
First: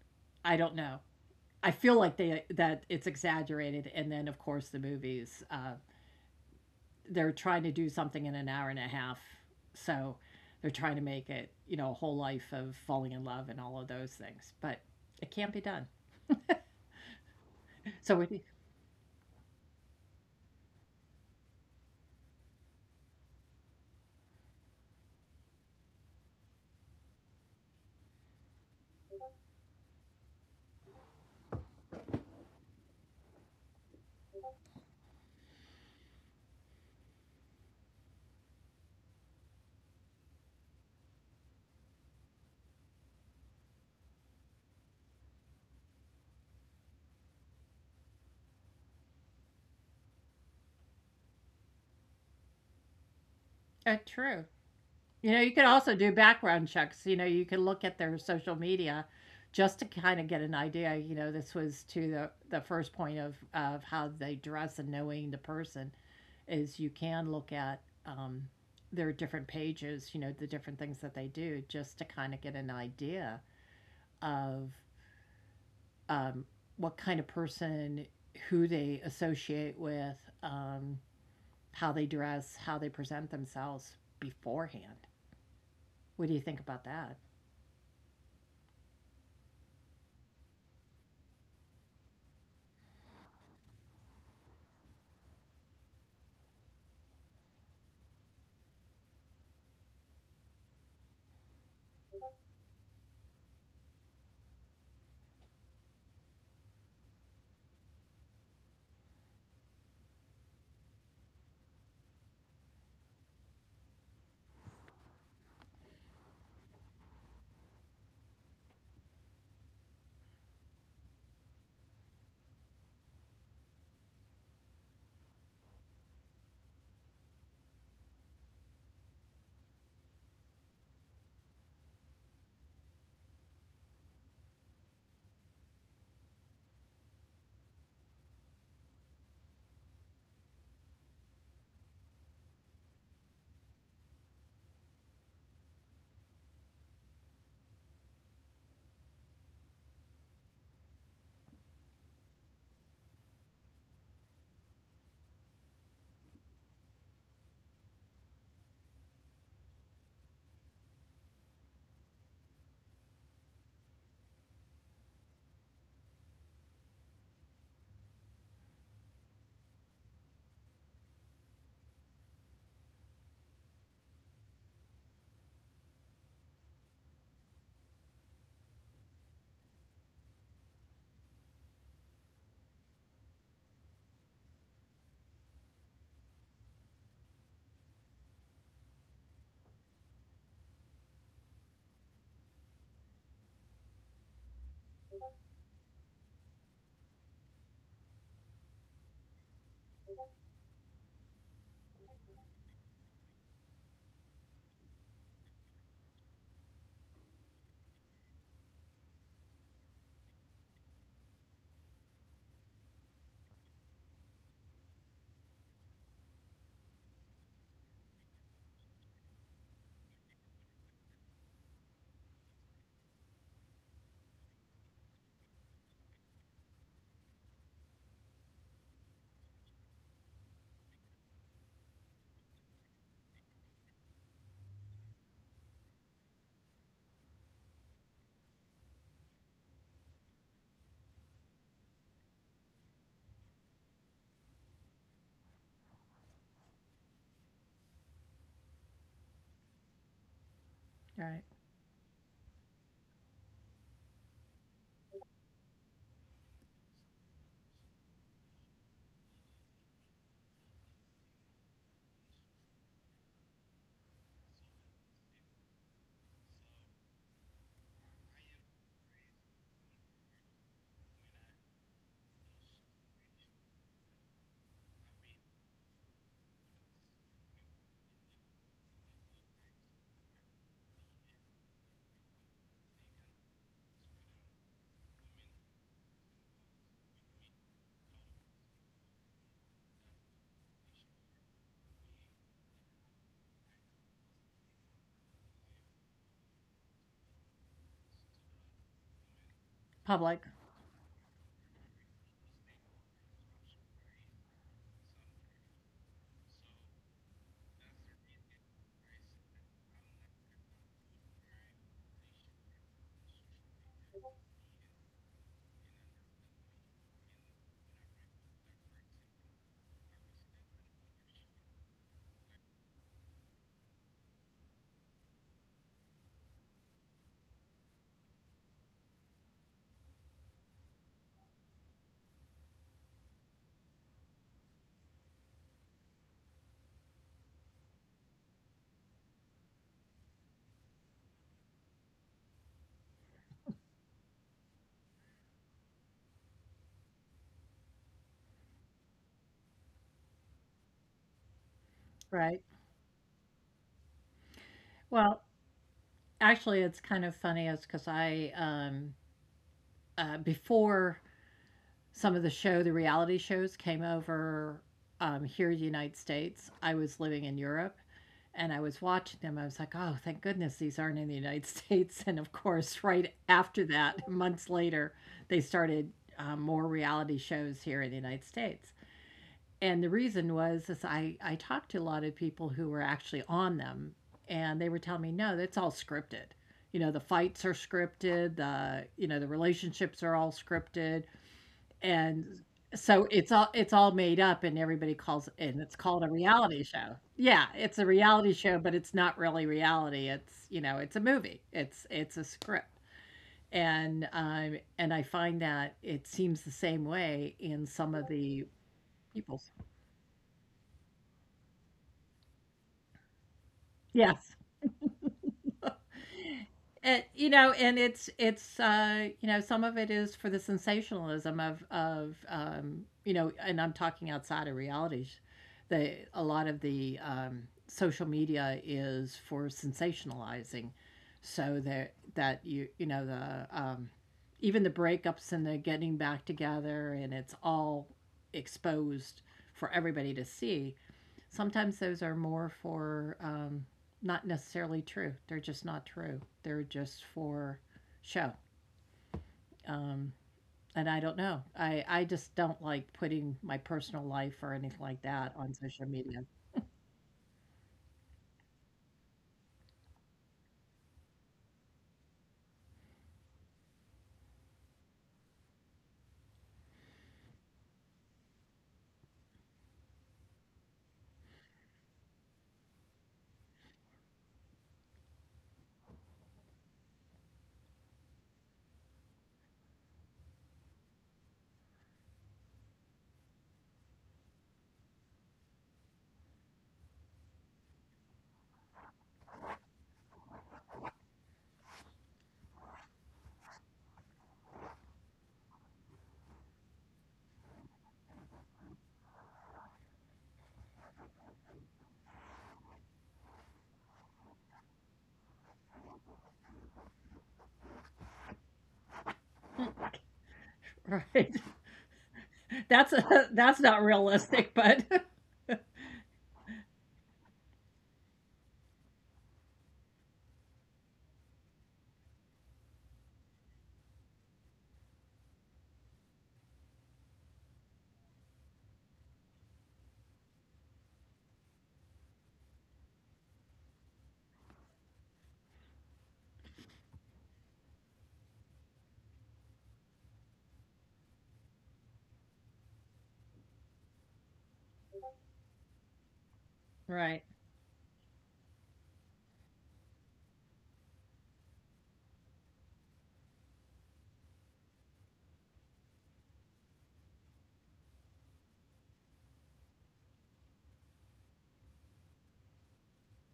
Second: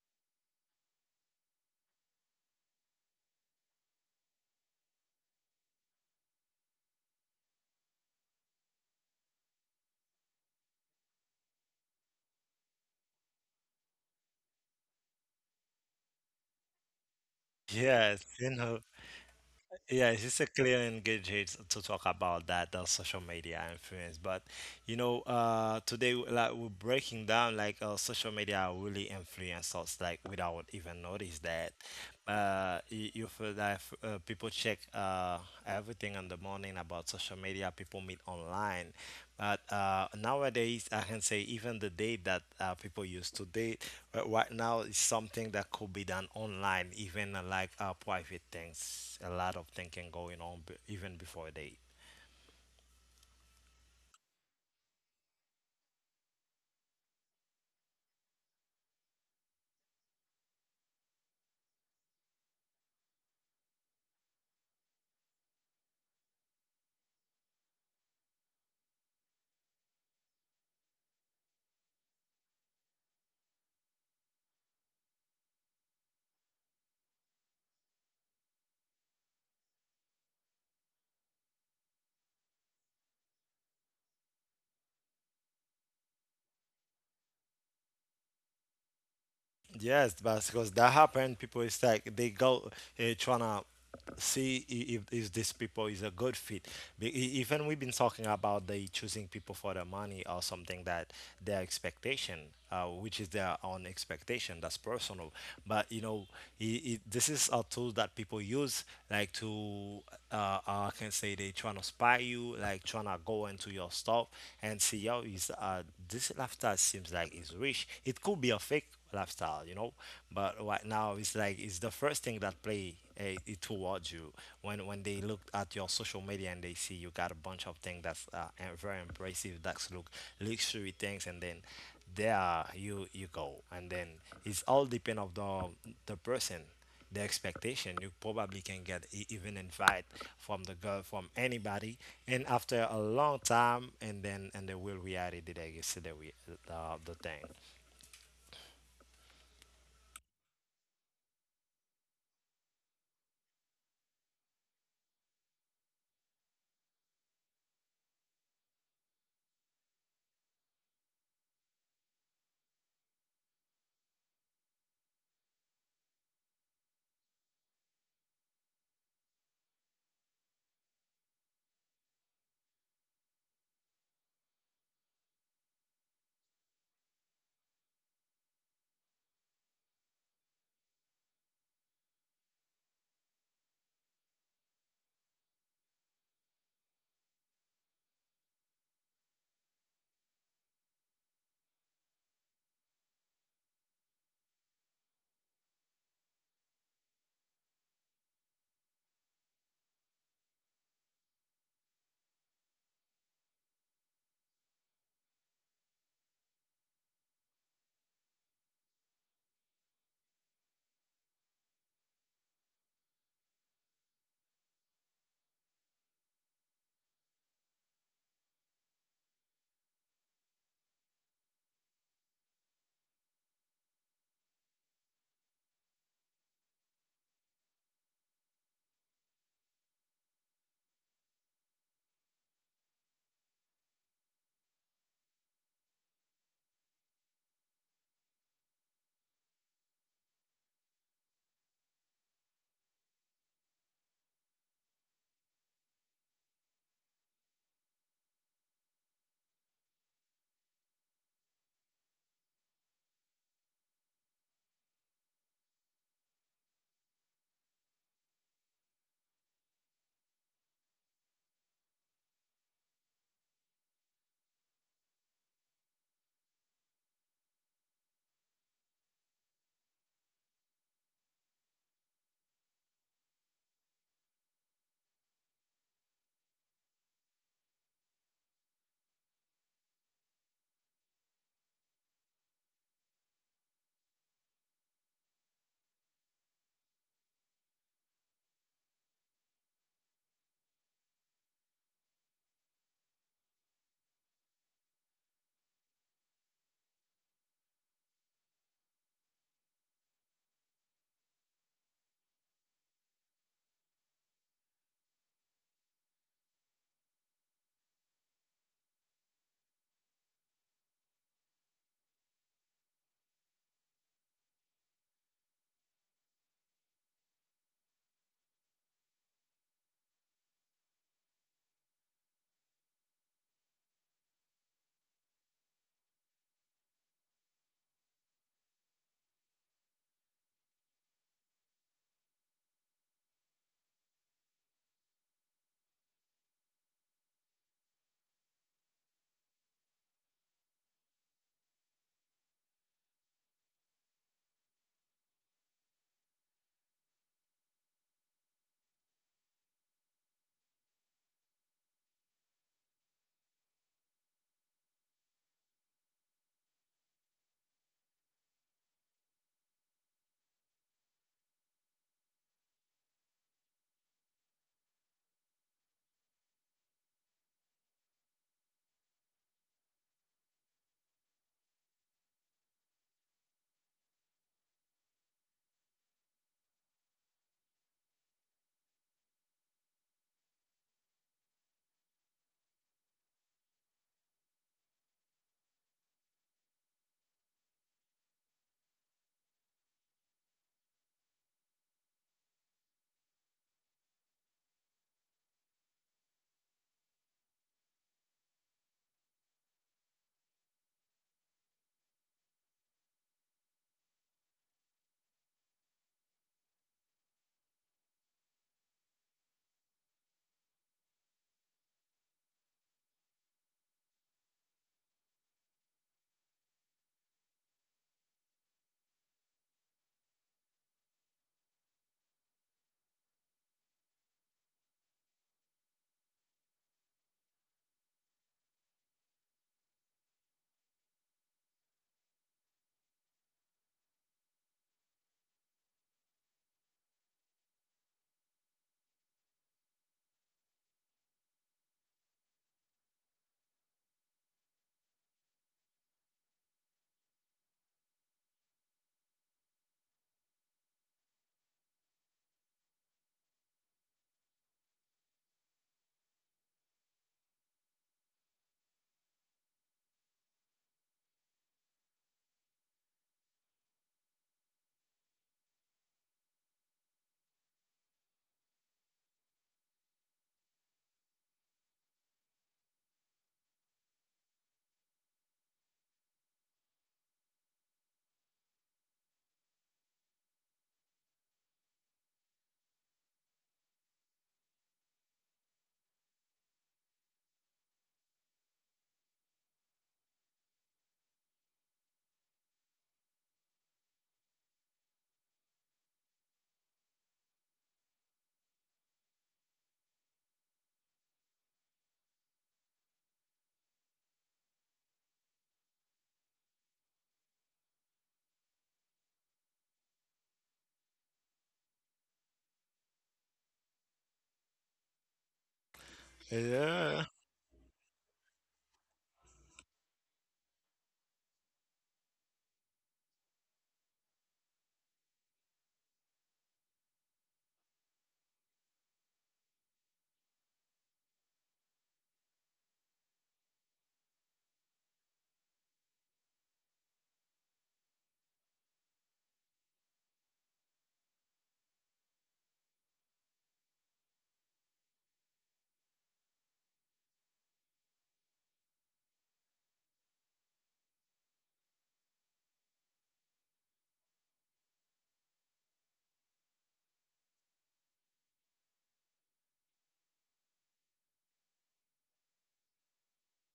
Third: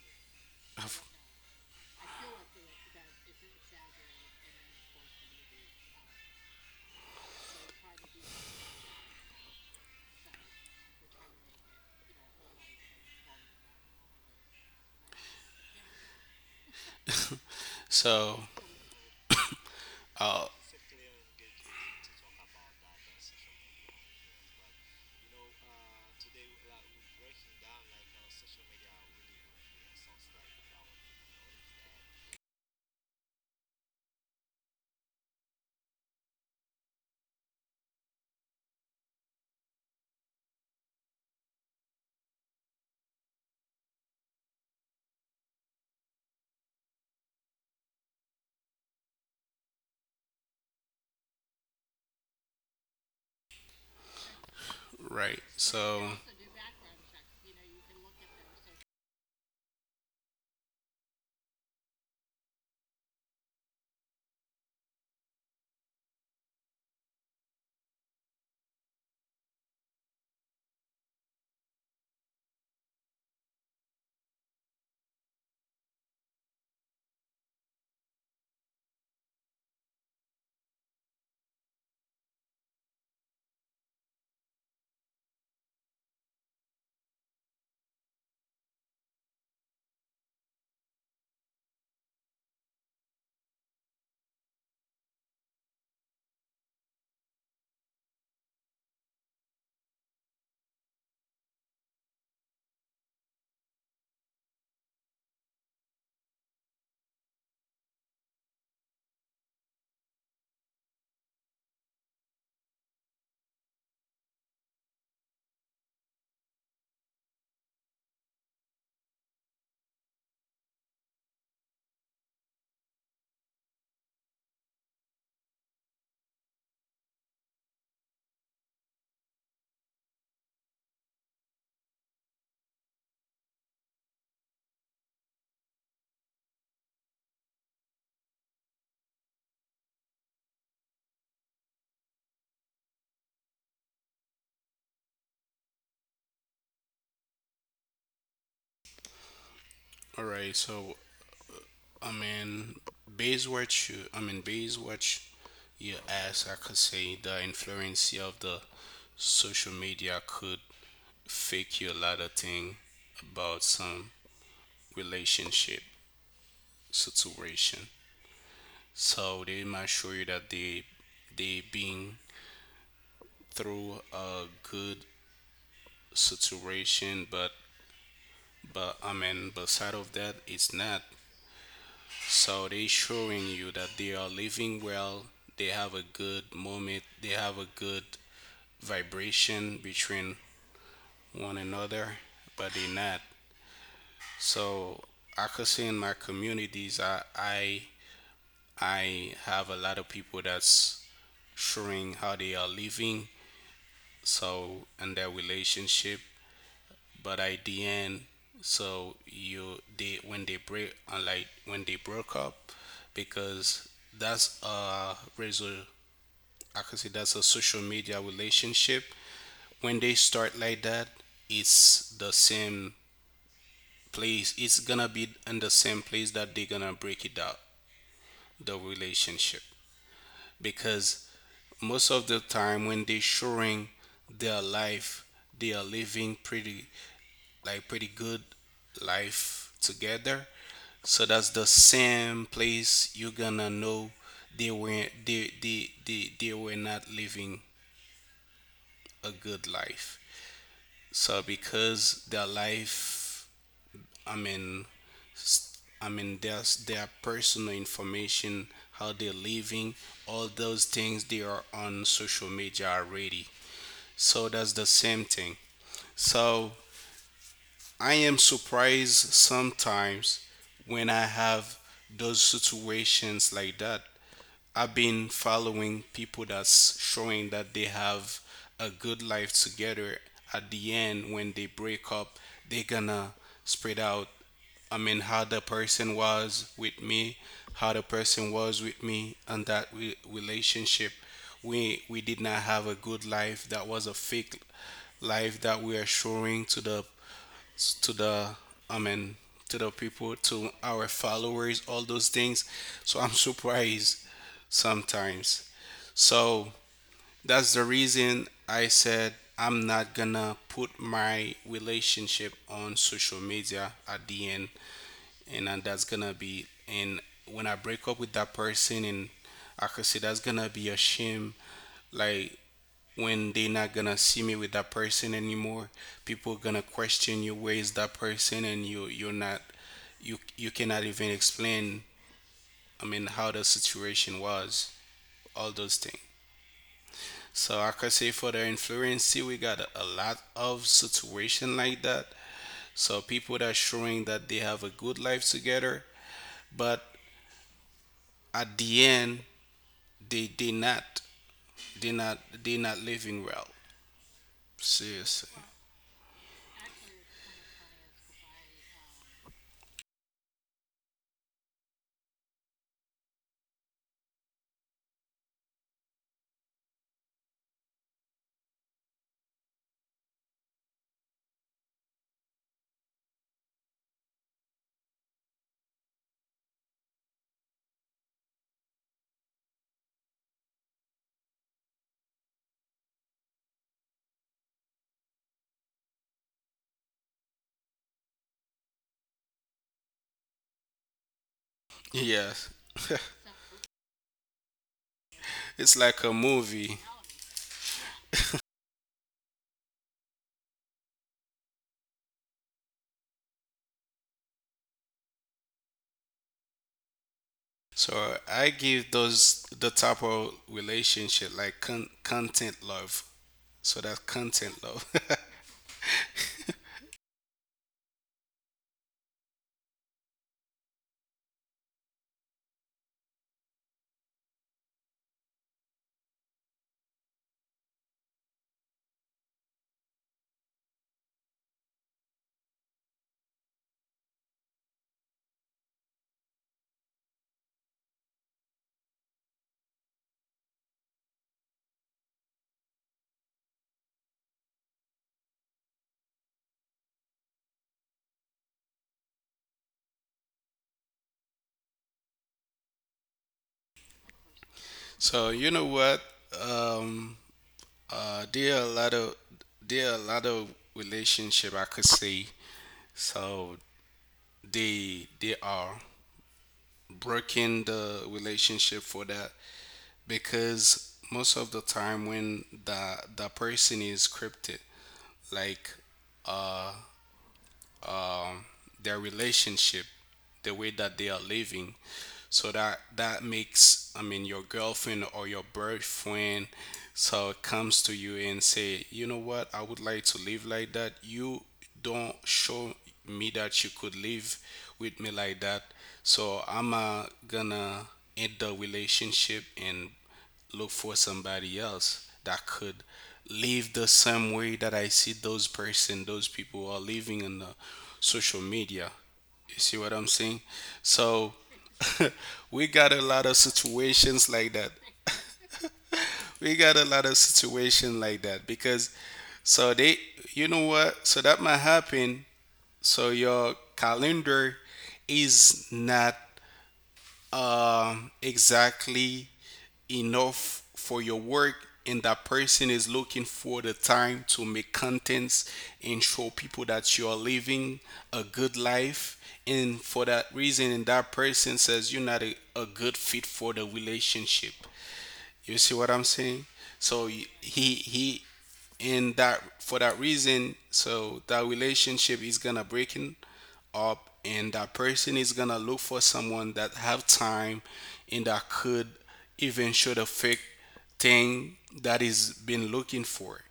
I don't know. Of- I feel like they that it's exaggerated, and then of course the movies, they're trying to do something in an hour and a half, so they're trying to make it you know a whole life of falling in love and all of those things, but it can't be done. So Yes, with So, you know, Yeah, it's just a all clear and good way to talk about that, the social media influence. But today, like we're breaking down like social media really influence us like without even notice that. You feel that people check everything in the morning about social media. People meet online, but nowadays I can say even the date that people used to date right now is something that could be done online, even like private things. A lot of thinking going on even before a date. True. You right. know, you could also do background checks. You know, you could look at their social media just to kind of get an idea. You know, this was to the first point of how they dress and knowing the person is you can look at their different pages. You know, the different things that they do just to kind of get an idea of um, what kind of person, who they associate with, um, how they dress, how they present themselves beforehand. What do you think about that? Yes, but because that happened, people is like they go trying to see if is this people is a good fit. Even we've been talking about they choosing people for their money or something that their expectation, which is their own expectation. That's personal. But I this is a tool that people use like to uh, I can say they trying to spy you, like trying to go into your stuff and see yo is this lifestyle seems like it's rich. It could be a fake lifestyle, but right now it's like it's the first thing that play it towards you when they look at your social media and they see you got a bunch of things that's very impressive that's look luxury things, and then there you go, and then it's all depend of the person, the expectation. You probably can get even invite from the girl, from anybody, and after a long time, and then and they will reality that you see the thing. all right. So, I mean, I mean, based what you asked, I could say the influence of the social media could fake you a lot of thing about some relationship situation. So they might show you that they been through a good situation, but I mean, but side of that, it's not. So they showing you that they are living well. They have a good moment. They have a good vibration between one another, but they not. So I could say in my communities, I have a lot of people that's showing how they are living. So in their relationship, but at the end, so you they when they break like when they broke up, because that's a result. I can say that's a social media relationship. When they start like that, it's the same place. It's gonna be in the same place that they're gonna break it up the relationship because most of the time when they're showing their life they are living pretty like pretty good life together. So that's the same place you're gonna know they were not living a good life. Right. So because their life, I mean, I mean their personal information, how they're living, all those things they are on social media already. So that's the same thing. So I am surprised sometimes when I have those situations like that. I've been following people that's showing that they have a good life together. At the end, when they break up, they're gonna spread out. I mean, how the person was with me, how the person was with me, and that relationship. We did not have a good life. That was a fake life that we are showing to the to the I mean to the people Public, to our followers all those things so I'm surprised sometimes so that's the reason I said I'm not gonna put my relationship on social media at the end and then that's gonna be and when I break up with that person and I could say that's gonna be a shame like when they're not gonna see me with that person anymore people gonna question you where is that person and you you're not you you cannot even explain I mean how the situation was all those things so I could say for the influencer we got a lot of situation like that so people that showing that they have a good life together but at the end they they not right. they not living well Well, seriously actually, it's kind of funny is because before some of the show, the reality shows came over here in the United States, I was living in Europe and I was watching them. I was like, oh, thank goodness these aren't in the United States. And of course, right after that, months later, they started more reality shows here in the United States. And the reason was is I talked to a lot of people who were actually on them, and they were telling me no, that's all scripted. You know, the fights are scripted, the you know the relationships are all scripted. And yes so it's all, it's all made up, and everybody calls and it's it's called a like a reality movie. show. Yeah, it's a reality show, but it's not really reality. It's, you know, it's a movie, it's a script. And and I find that it seems the same way in some of So the I give those people's the type of relationship like content love. So that's yes content love. it, you know, and it's you know some of it is for the sensationalism of you know, and I'm talking outside of realities. The a lot of the social media is for sensationalizing, so that that you know the even the breakups and the getting back together, and it's all exposed for everybody to see. Sometimes those are more for not necessarily true. They're just not true. They're just for show. Um, and I don't know. I just don't like putting my personal life or anything like So that you on know social what? media. Um, there are a lot of there are a lot of relationship I could see. So they are breaking the relationship for that because most of the time when the person is scripted, like um, their relationship, the way that they are living. So that that makes, I mean, your girlfriend or your boyfriend so comes to you and say, you know what, I would like to live like that. You don't show me that you could live with me like that. So I'm gonna end the relationship and look for somebody else that could live the same way that I see those person, those people are living on the social media. You see what I'm saying? So Right. we got a That's lot of a, that's not situations like that. realistic, but We got a Yeah. lot of situation like that because so they you know what? So that might happen. So your calendar is not exactly enough for your work and that person is looking for the time to make contents and show people that you are living a good life and for that reason and that person says you're not a good fit for the relationship you see what I'm saying so right. he and that for that reason so that relationship is gonna break in up and that person is gonna look for someone that have time and that could even show the fake thing that is been looking for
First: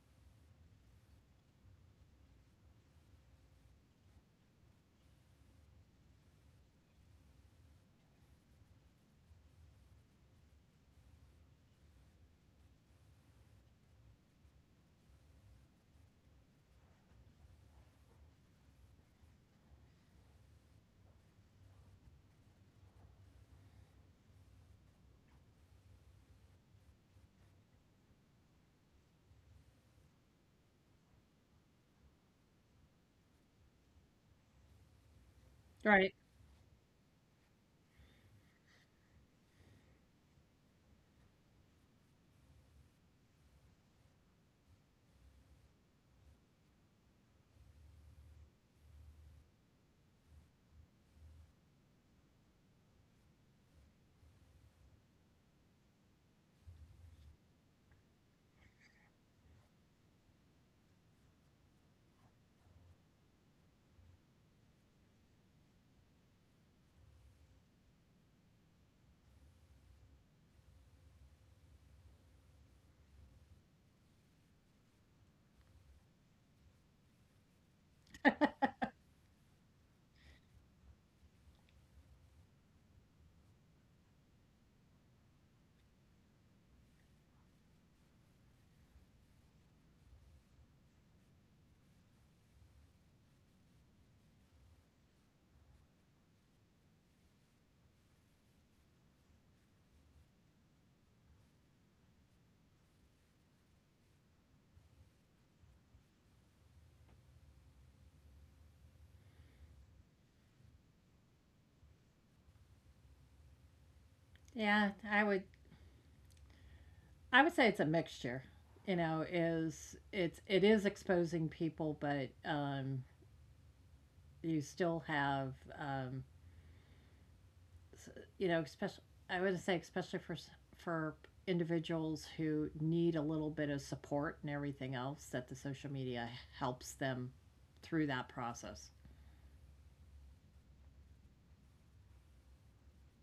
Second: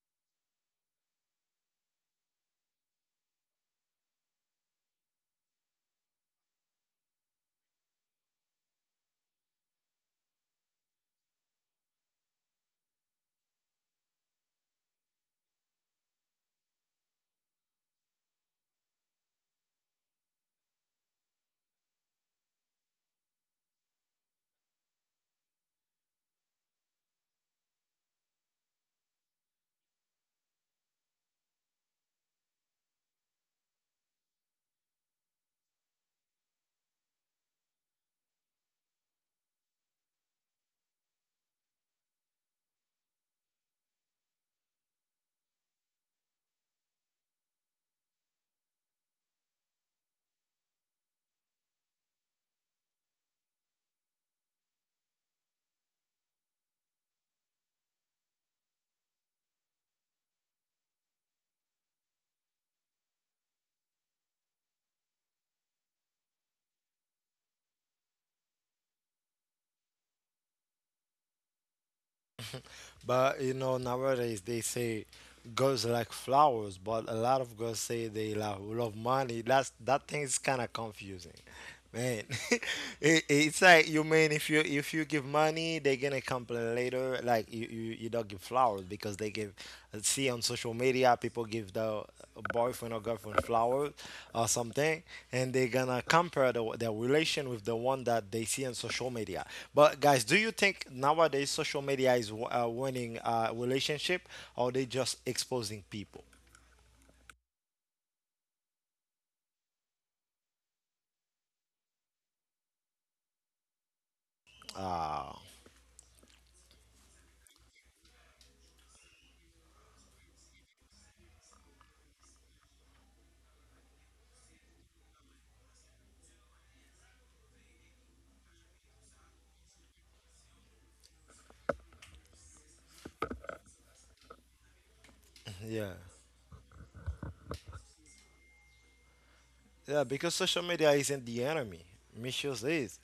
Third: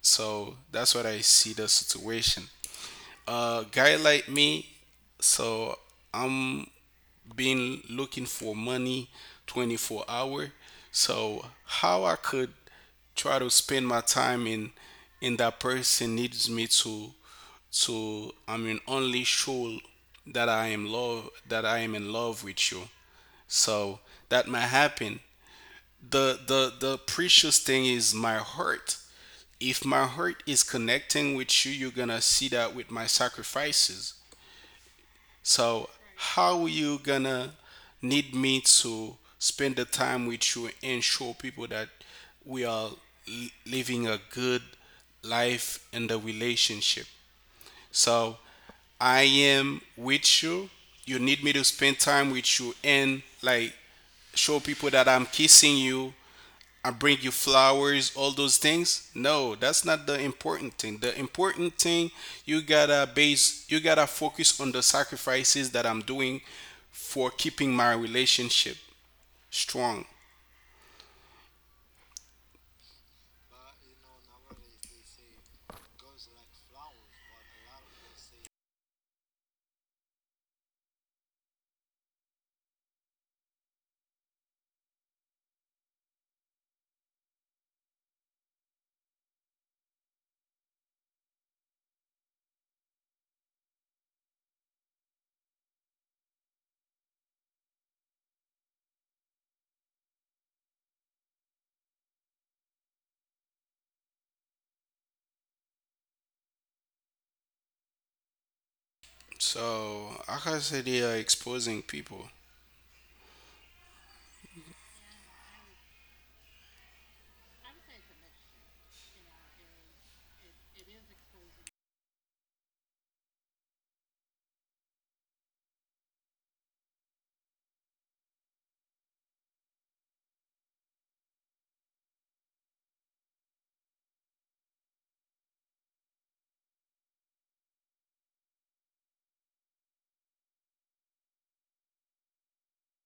so that's what I see the situation. A guy like me, so I'm been looking for money 24 hour, so how I could try to spend my time in that person needs me to. So I mean only show that I am in love with you. So that might happen. The precious thing is my heart. If my heart is connecting with you, you're gonna see that with my sacrifices. So Right. how you gonna need me to spend the time with you and show people that we are living a good life in the relationship. So I am with you. You need me to spend time with you and like show people that I'm kissing you. I bring you flowers, all those things. No, that's not the important thing. The important thing you gotta focus on the sacrifices that I'm doing for keeping my relationship strong. But nowadays they say girls like flowers, but a lot of girls say they love, love money. That's that thing is kind of confusing, man. It's like you mean if you give money, they're gonna complain later. Like you don't give flowers because they give. I see on social media people give the boyfriend or girlfriend flowers or something, and they're gonna compare their relation with the one that they see on social media. But guys, do you think nowadays social media is winning relationship, or they just exposing people? So I can say they are exposing people. Yeah, Uh, I would say it's a mixture. You know, is it's it is exposing people, but you still have um you know, especially I would say especially for individuals who need a little bit of support and everything else that the social yeah, media helps them through that process. yeah, because social media isn't the enemy. Misuse is.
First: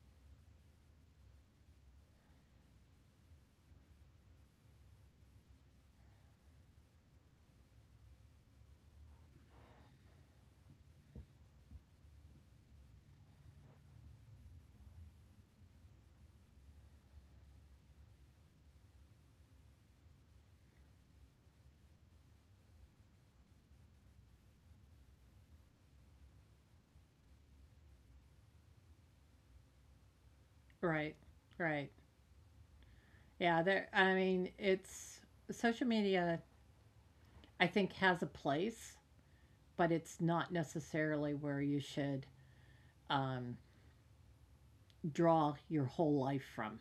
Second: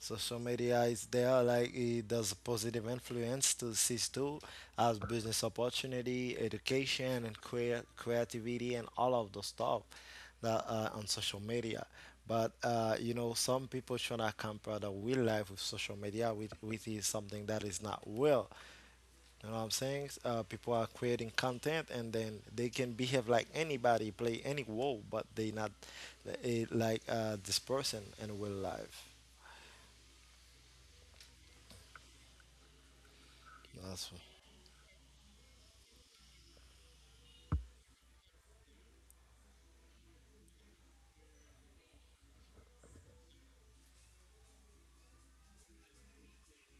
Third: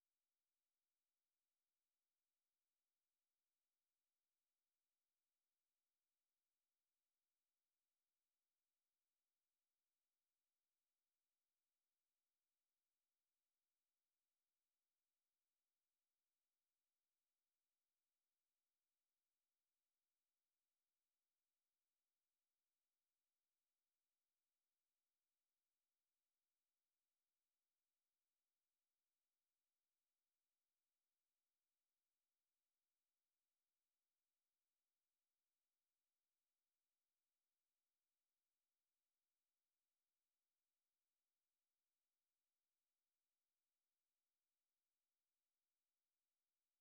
Social media is there, like it does a positive influence to C2 as business opportunity, education, and creativity, and all of the stuff that are on social media. But some people trying to compare the real life with social media, with is something that is not real. You know what I'm saying? People are creating content, and then they can behave like anybody, play any role, but they not like this person in real life. Right. Right. Yeah, there That's I mean, it's social media I think has a place, but it's not necessarily where you should um draw your whole life from.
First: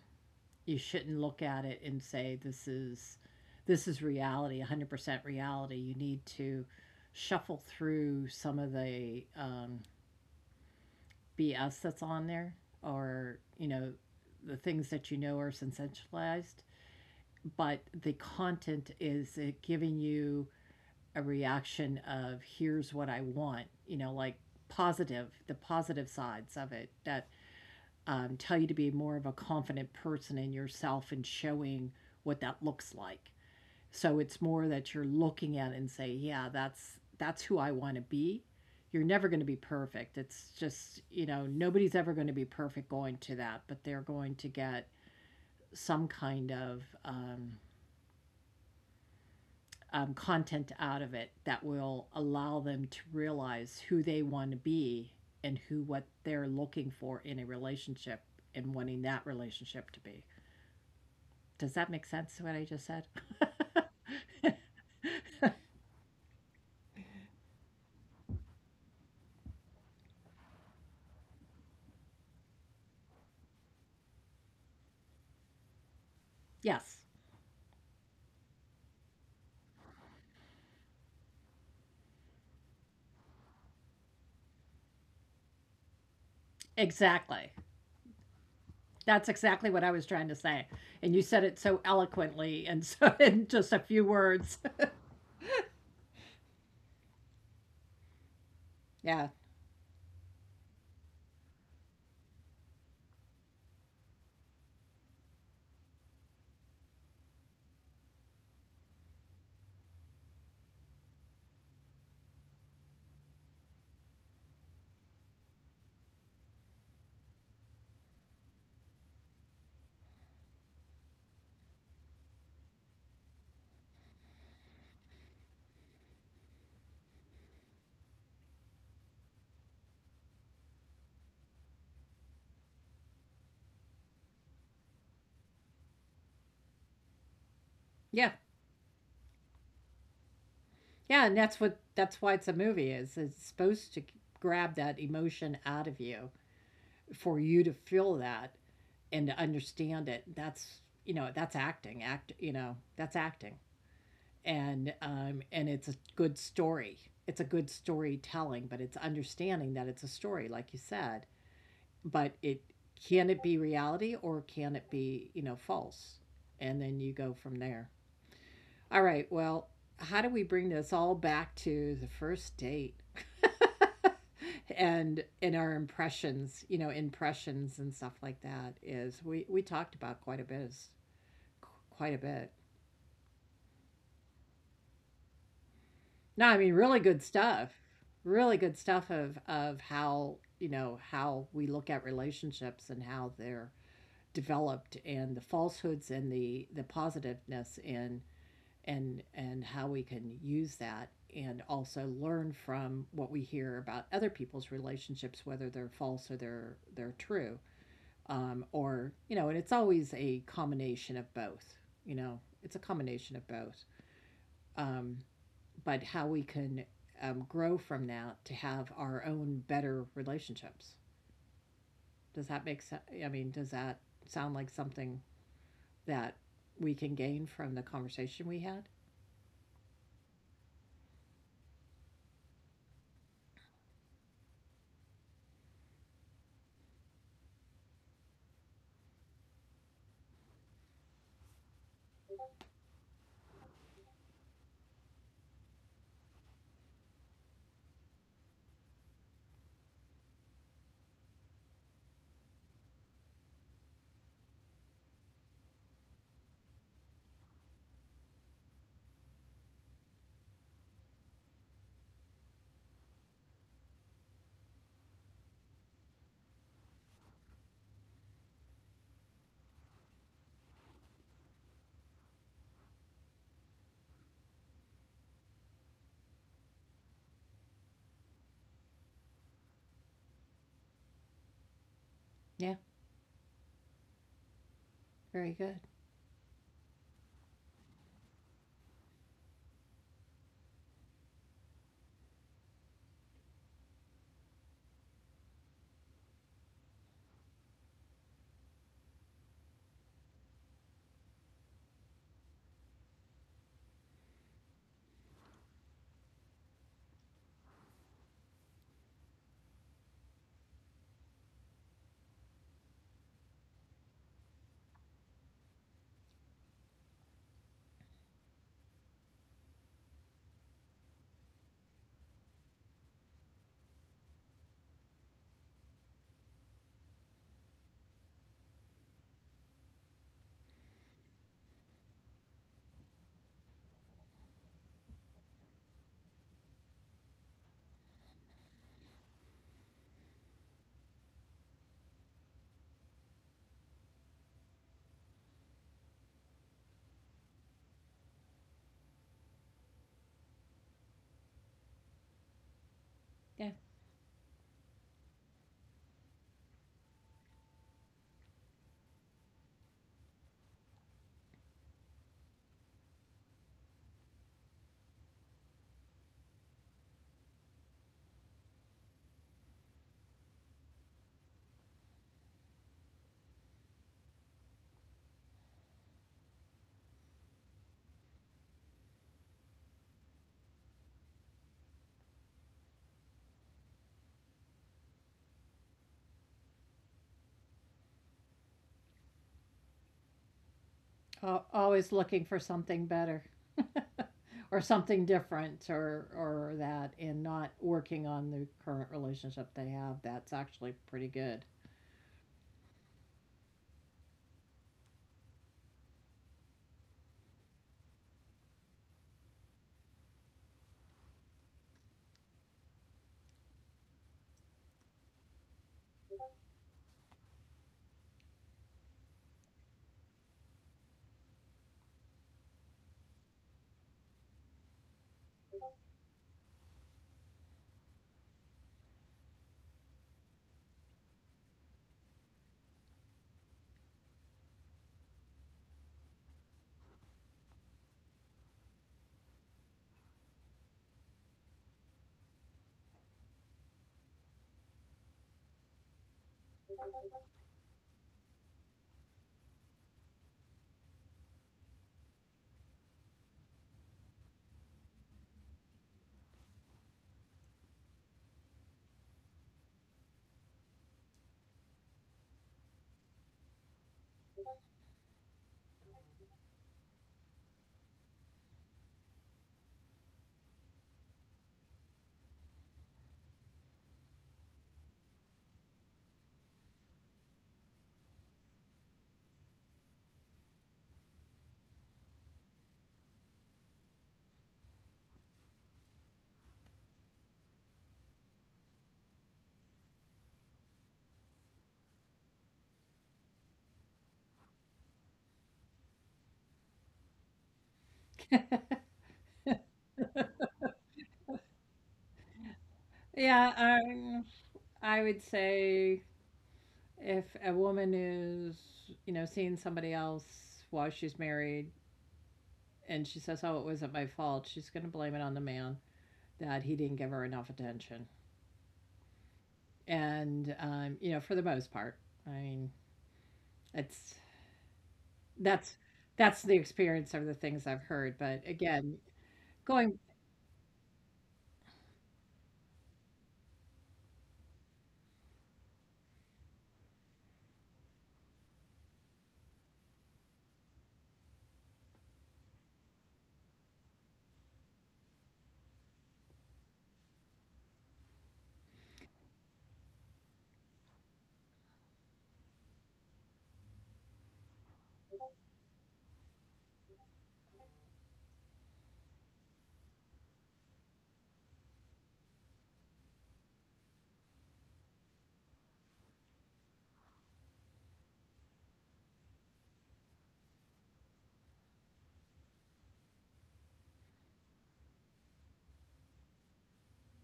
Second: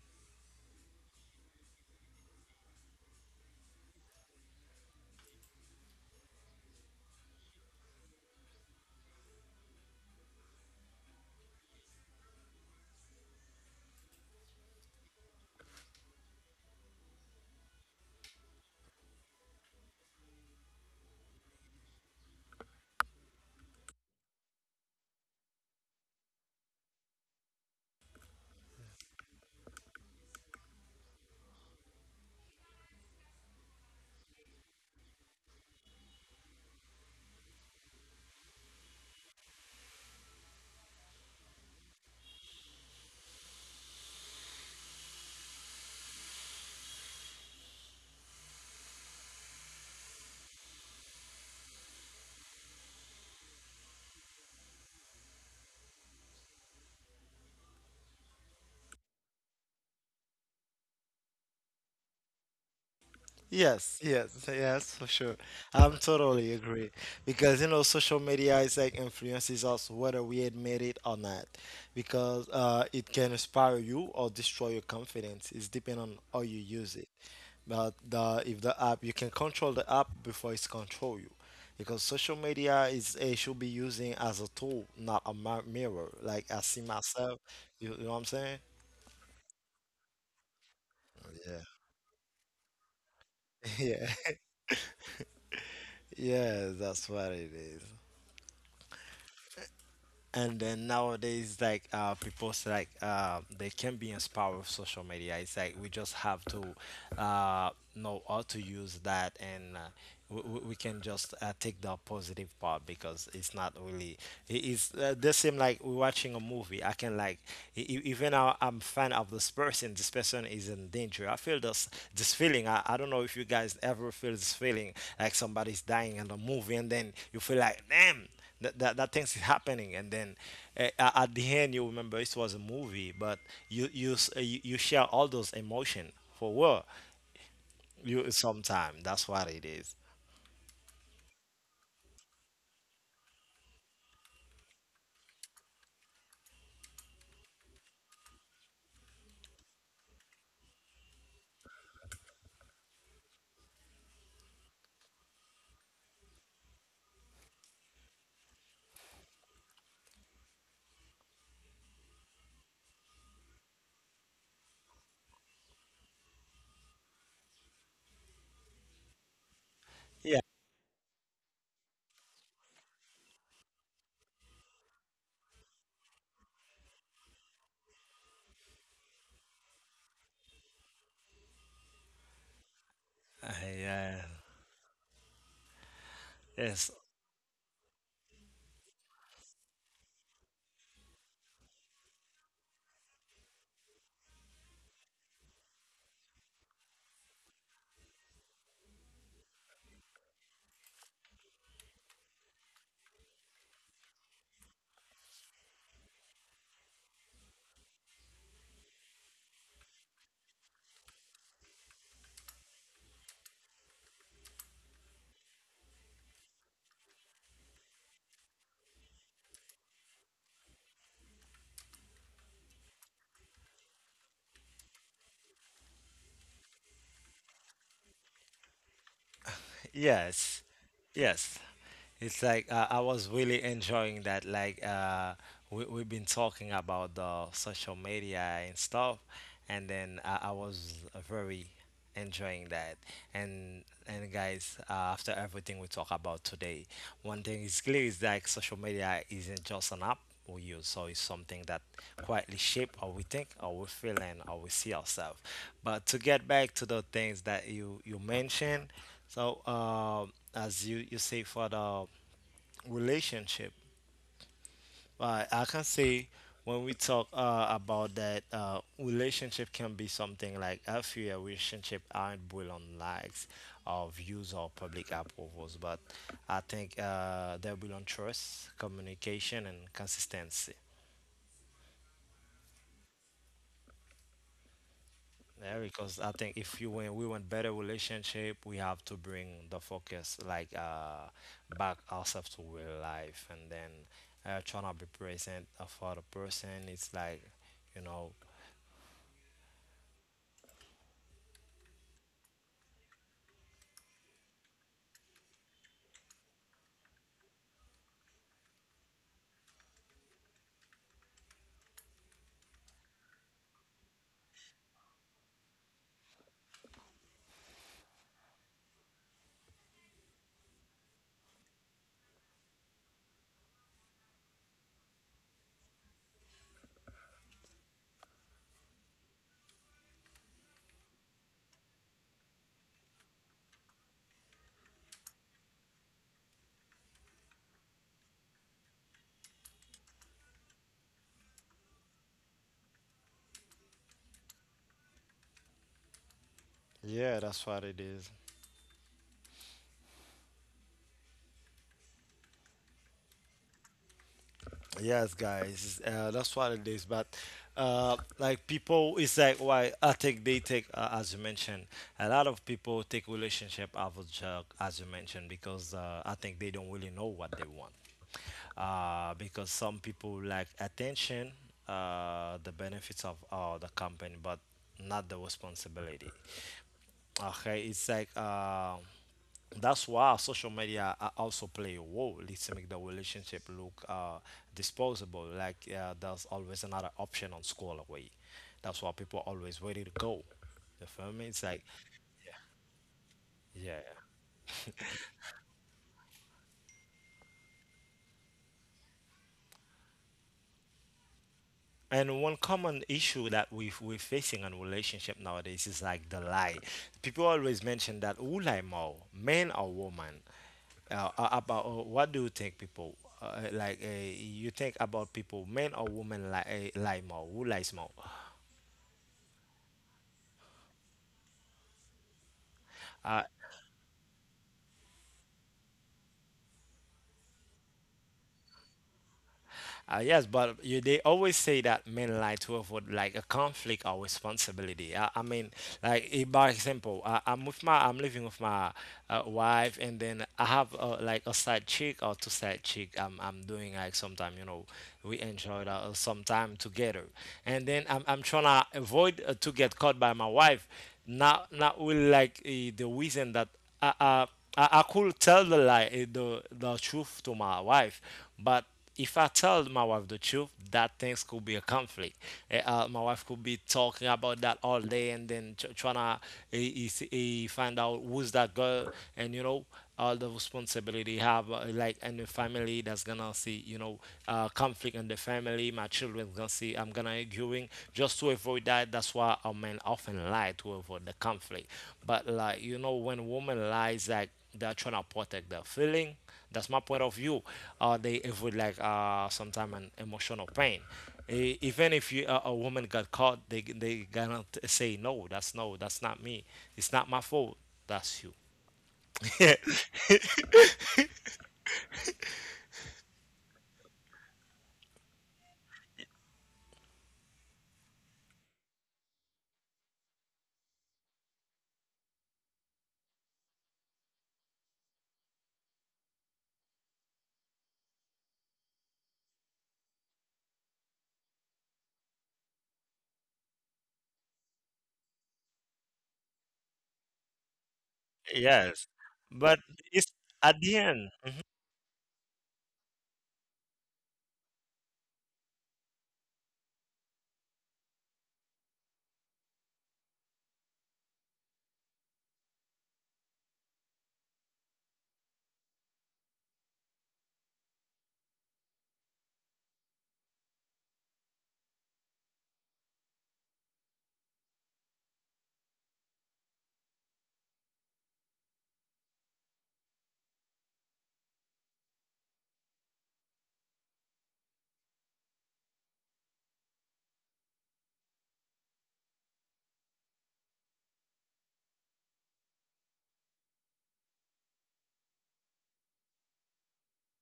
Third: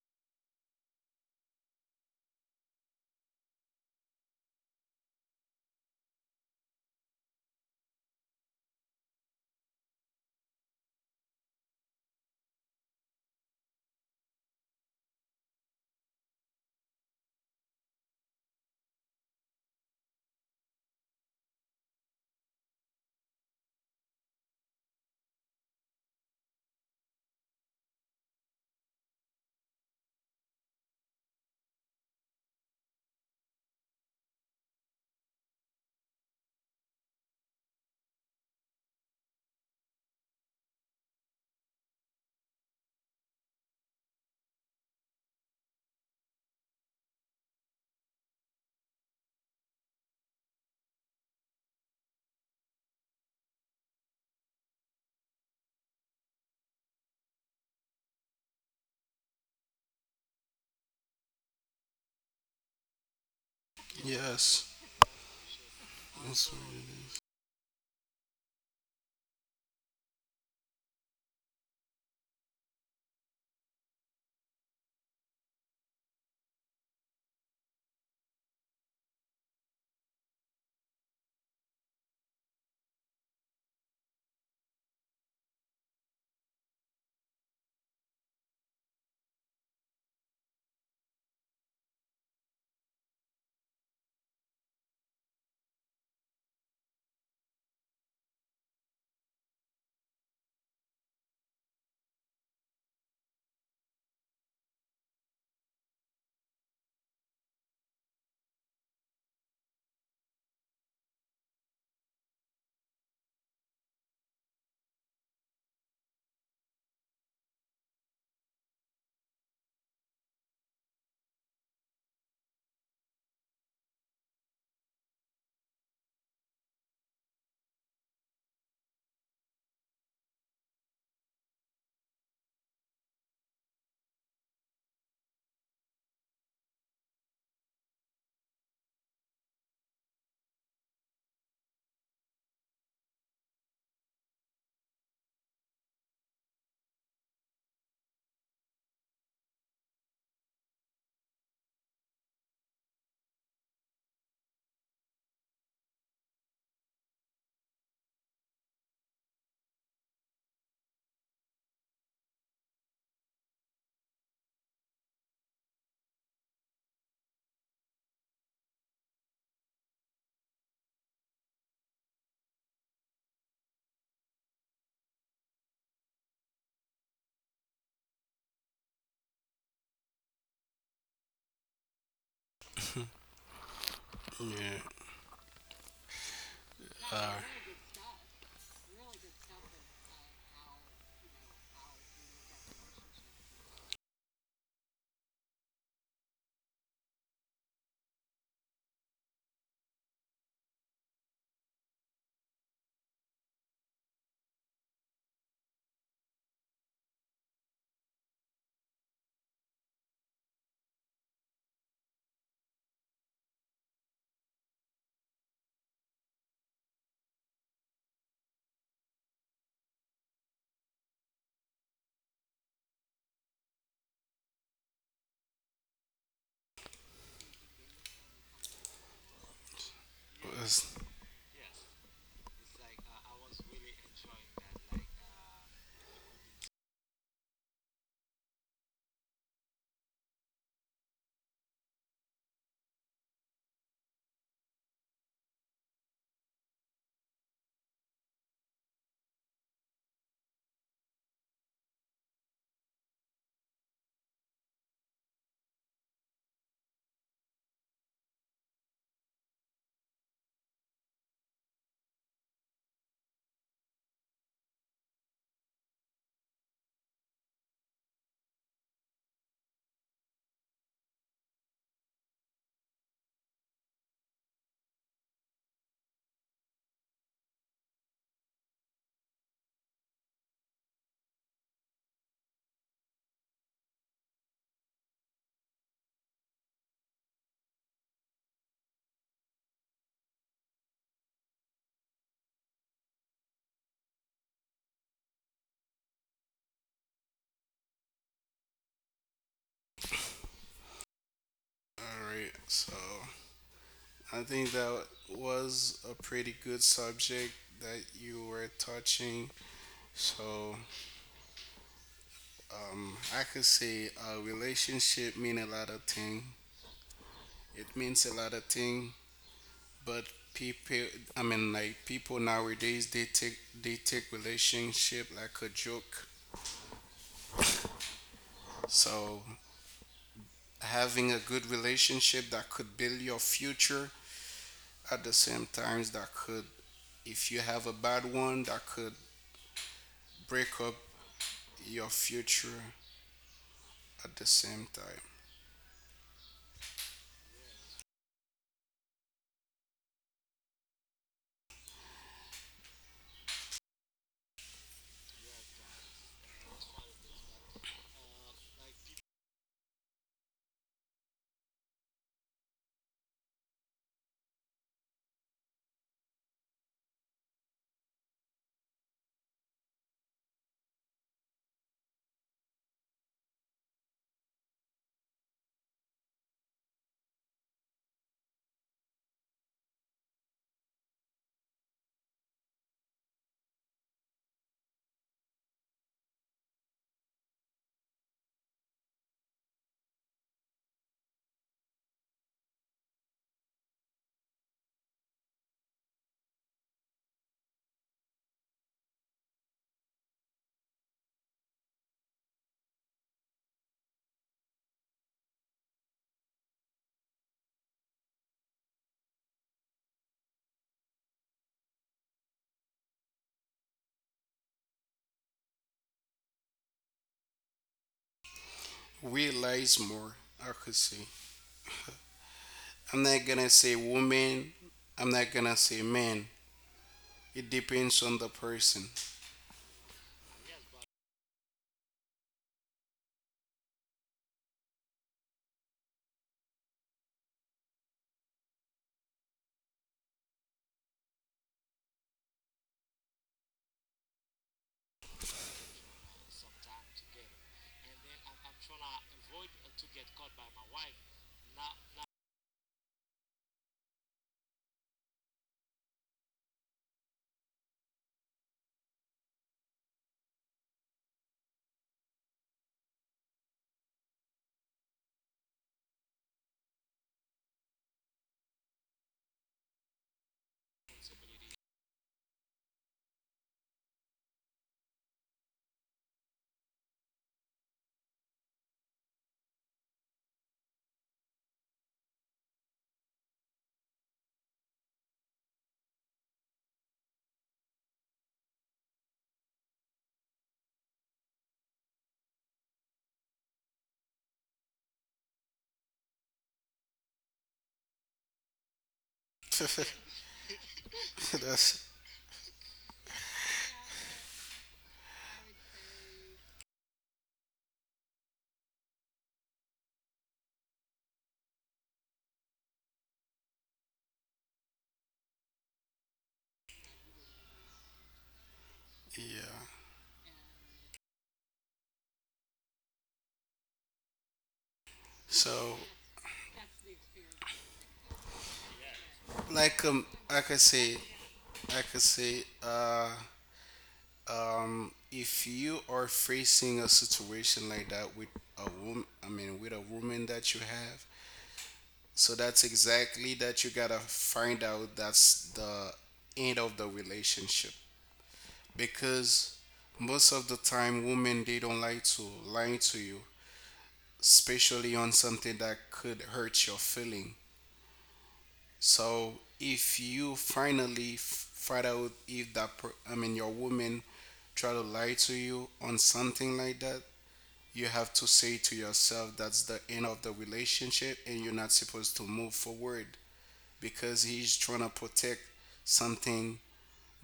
You shouldn't look at it and say this is reality, 100% reality. You need to shuffle through some of the bs that's on there, or you know the things that you know are sensationalized, but the content is it giving you a reaction of here's what I want, you know, like positive, the positive sides of it that tell you to be more of a confident person in yourself and showing what that looks like. So it's more that you're looking at it and say, yeah, that's who I want to be. You're never going to be perfect. It's just, you know, nobody's ever going to be perfect going to that, but they're going to get some kind of content out of it that will allow them to realize who they want to be, and who what they're looking for in a relationship, and wanting that relationship to be. Does that make sense to what I just said? Yes, yes, Yes. yes, for sure. I'm That's- totally agree because you know social media is like influences us whether we admit it or not, because it can inspire you or destroy your confidence. It's depending on how you Yes, use it. But the if the app you can control the app before it's control you, because social media is it should be using as a tool, not a mirror. Like I see myself, exactly. You know what I'm saying? That's exactly what I was trying to say. And you said it Yeah, so eloquently and so in just a few yeah, words. yeah. That's what it is. Yeah. And then nowadays, like people say, like they can be inspired with social media. It's like we just have to uh, know how to use that, and we can just take the positive part because it's not really. It is the same like we're watching a movie. I can like even I'm fan of this person. This person is in danger. I feel this feeling. I, don't know if you guys ever feel this feeling like somebody's dying in the movie, and then you feel like damn that things is happening. And then at the end you remember it was a movie, but you you share all those emotion for what Yeah. you sometime That's what it is. Yeah, and that's what, that's why it's a movie, is it's supposed to grab that emotion out of you, for you to feel that and to understand it. That's, you know, that's acting. Act, you know, that's acting. And and it's a good story. It's a good storytelling, but it's understanding that it's a story, like you said. But it, can it be reality or can it be you know false? And then you go from there. All right. Well, how do we Yeah. bring this all back to the first date and in our impressions? You know, impressions and stuff like that is we talked about quite a bit. Is quite a bit. Yeah. yeah. No, I Yes. mean really good stuff. Really good stuff of how, you know, how we look at relationships and how they're developed, and the falsehoods and the positiveness and how we can use that, and also learn from what we hear about other people's relationships, whether they're false or they're true. Or, you know, and it's always a combination of both, you know. It's a combination of both. Um, but how we can grow from that to have our own better relationships. Does that make sense? I mean, does that sound like something that we can gain from the conversation we had? Yes, That's- yes. It's like I was really enjoying that. Like we've been talking about the social media and stuff, and then I was very enjoying that. And guys, after everything we talk about today, one thing is clear is like social media isn't just an app or use. So it's something that quietly shape how we think, how we feel, and how we see ourselves. But to get back to the things that you mentioned, so as you say for the relationship, I can say when we talk about that relationship can be something like a few relationship aren't built on likes or views or public approvals, but I think they're built on trust, communication and consistency. Yeah, very Yeah, good. because I think if you want, we want better relationship, we have to bring the focus like back ourselves to real life, and then trying to be present for the person. It's like, you know, all right. So I think that was a pretty good subject that you were touching. So I could say a relationship mean a lot of thing. It means a lot of thing, but people, I mean, like people nowadays, they take relationship like a joke. So having a good relationship that could build your future at the same times that could, if you have a bad one, that could break up your future at the same time. yeah, that's what it is. Yeah, Yes, guys, that's what it is. But like people, it's like why I take they take as you mentioned. A lot of people take relationship average job, as you mentioned, because I think they don't really know what they want. Because some people like attention, the benefits of the company, but not the responsibility. Okay, it's like that's why social media a- also play a role. Let's make the relationship look disposable. Like there's always another option on scroll away. That's why people always ready to go. You feel me? It's like always looking for something better. yeah. Or something different or that, and not working on the current relationship they have, that's actually pretty good. And one common issue that we're facing in relationship nowadays is like the lie. People always mention that who lie more, men or woman? A- about what do you think, people? Uh, like uh, you think about people, men or women lie, lie more? Who lies more? Realize more accuracy. I'm Uh, not gonna say woman, I'm not gonna say man. It depends on the person. Yes, but you, they always say that men lie to avoid like a conflict or responsibility. I mean, like by example, I'm with my, I'm living with my wife, and then I have like a side chick or two side chick. I'm doing like sometime, you know, we enjoy that, some time together, and then I'm trying to avoid to get caught by my wife. Not not really like the reason that I, I, I could tell the lie, the truth to my wife, but if I tell my wife the truth, that things could be a conflict. My wife could be talking about that all day, and then trying to find out who's that girl, and you know all the responsibility have like in the family, that's gonna see, you know, conflict in the family, my children gonna see, I'm gonna arguing just to avoid that. That's why a man often lie to avoid the conflict. But like, you know, when woman lies, like they're trying to protect their feeling. That's my point of view. They avoid like sometimes an emotional pain. Even if a woman got caught, they gonna say no, that's no, that's not me. It's not my fault. That's you. That's Yeah, um, I would say if a woman is, you know, seeing somebody else while she's married, and she says, "Oh, it wasn't my fault," she's going to blame it on the man that he didn't give her enough attention. yeah. And you know, for the most part, I mean, it's that's So that's the experience of the things I've heard. But Yes, again, but like going it's I at could the say end. I could say uh if you are facing a situation like that with a woman I mean with a woman that you have, so that's exactly that you gotta find out that's the end of the relationship. Because most of the time women they don't like to lie to you especially on something that could hurt your feeling so if you finally find out if that I mean your woman try to lie to you on something like that you have to say to yourself that's the end of the relationship and you're not supposed to move forward because he's trying to protect something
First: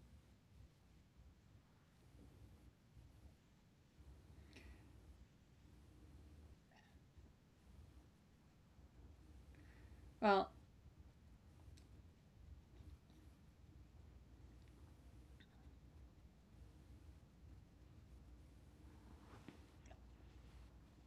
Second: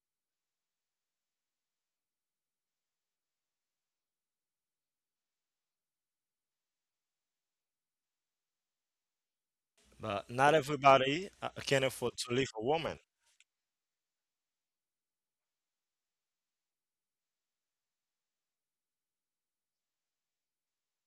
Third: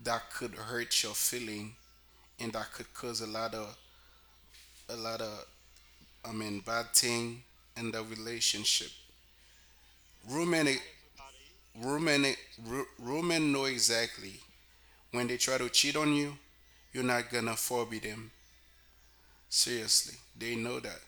that could hurt your feeling and that could cause a lot of I mean, bad thing in the relationship. But well, not Women, everybody can afford women, to leave a wo- woman. women know exactly when they try to cheat on you, you're not gonna forbid them. Seriously, they know that.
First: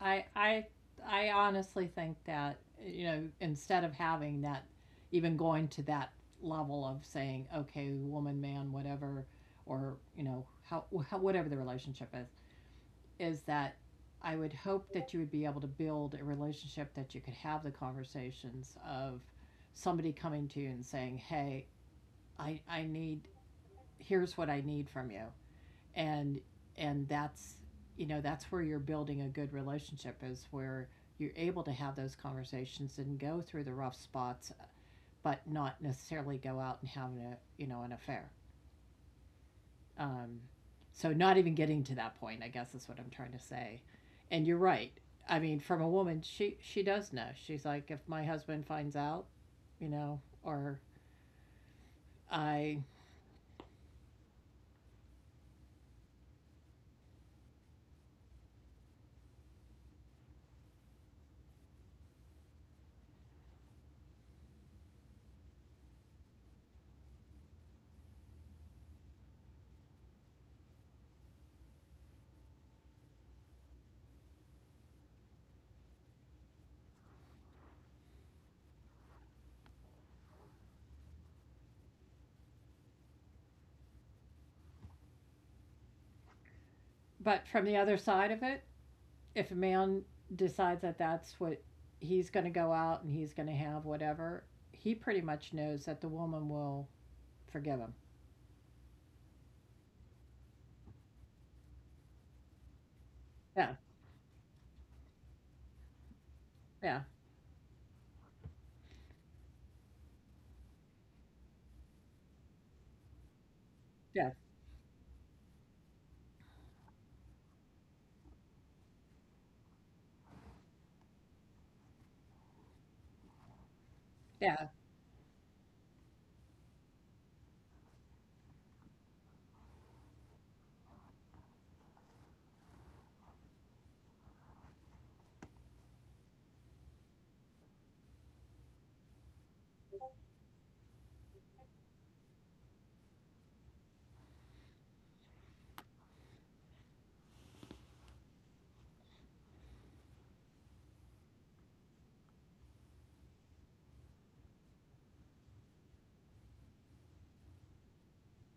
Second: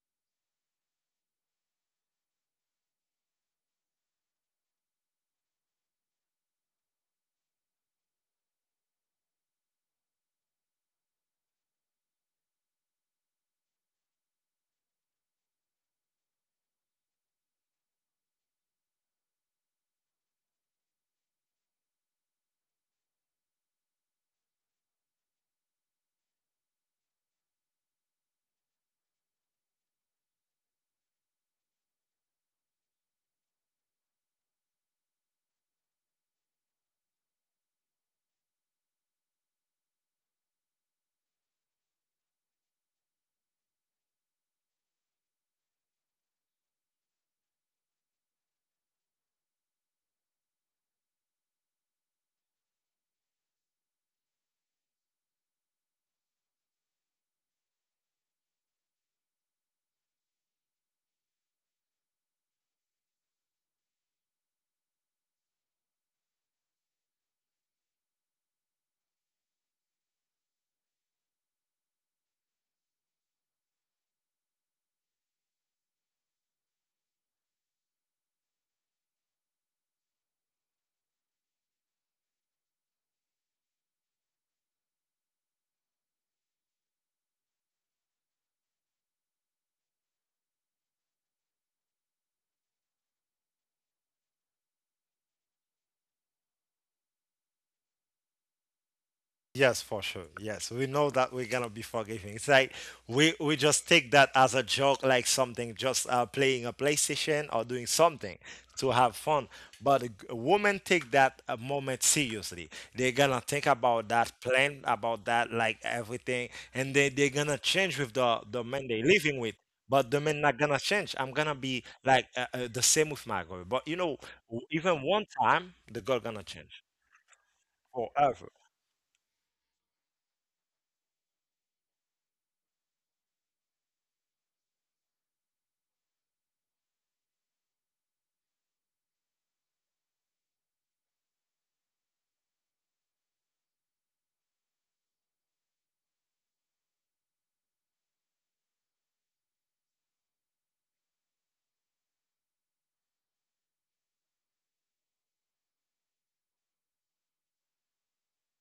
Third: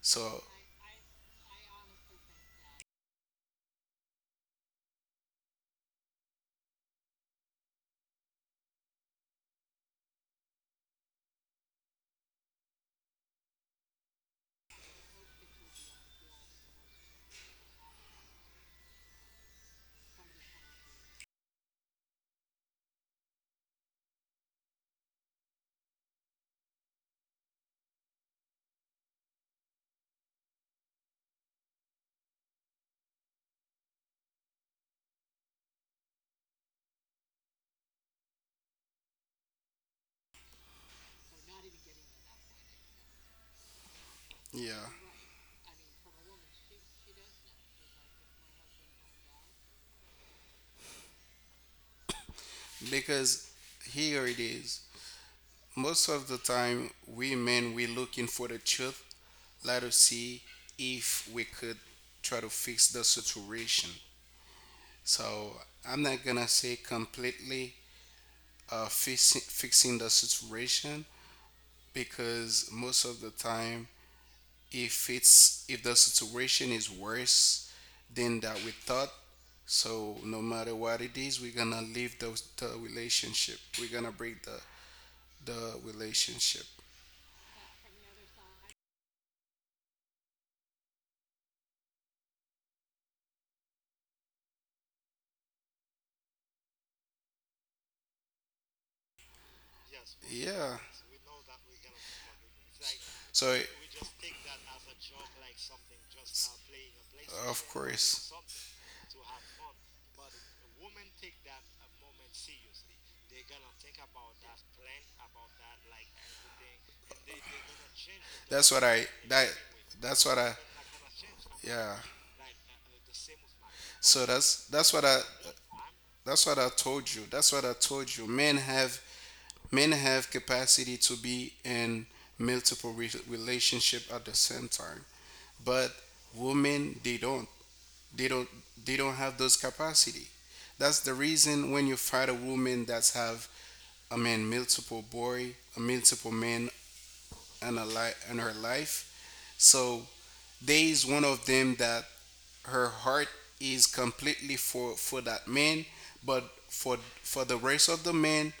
I So I I honestly think that you know, instead of having that, even going to that level of saying okay woman man whatever, or you know how whatever the relationship is that I would hope that you would be able to build a relationship that you could have the conversations of somebody coming to you and saying hey I need here's what I need from you, and and that's, you know, that's where you're building a good relationship, is where you're able to have those conversations and go through the rough spots, but not necessarily go out and have a you know an affair. um, so not even getting to that point, I guess, is what I'm trying to say. And you're yeah, right, I mean from a woman, she does know, she's like if my husband finds out, you know, or I, because here it is. Most of the time, we men we looking for the truth. Let us see if we could try to fix the situation. So I'm not gonna say completely fixing the situation because most of the time if it's if the situation is worse than that we thought so no matter what it is we're gonna leave those the relationship we're gonna break the relationship. but from the other side of it, if a man decides that that's what he's going to go out and he's going to have whatever, he pretty much knows that the woman will forgive him. Yes, for sure. Yes, Yeah. we know that we're gonna be forgiving. It's like we So, Yeah, just take that as a joke, like something just playing a yeah, PlayStation or of doing course, something to have fun. But a woman take that a moment seriously. They're gonna think about that, yeah, plan about that, like everything, and they they're gonna change with the that's man what they're I living that with. But the that's man what I not gonna change. I'm gonna be yeah. like the same with my girl. But you know, So yeah. Even one time, the girl gonna that's what I change told you. That's what I told you. forever. Men have capacity to be in multiple relationship at the same time, but women they don't. They don't. They don't have those capacity. That's the reason when you find a woman that's have I mean a multiple men in in her life. So there is one of them that her heart is completely for that man, but for the rest of the men,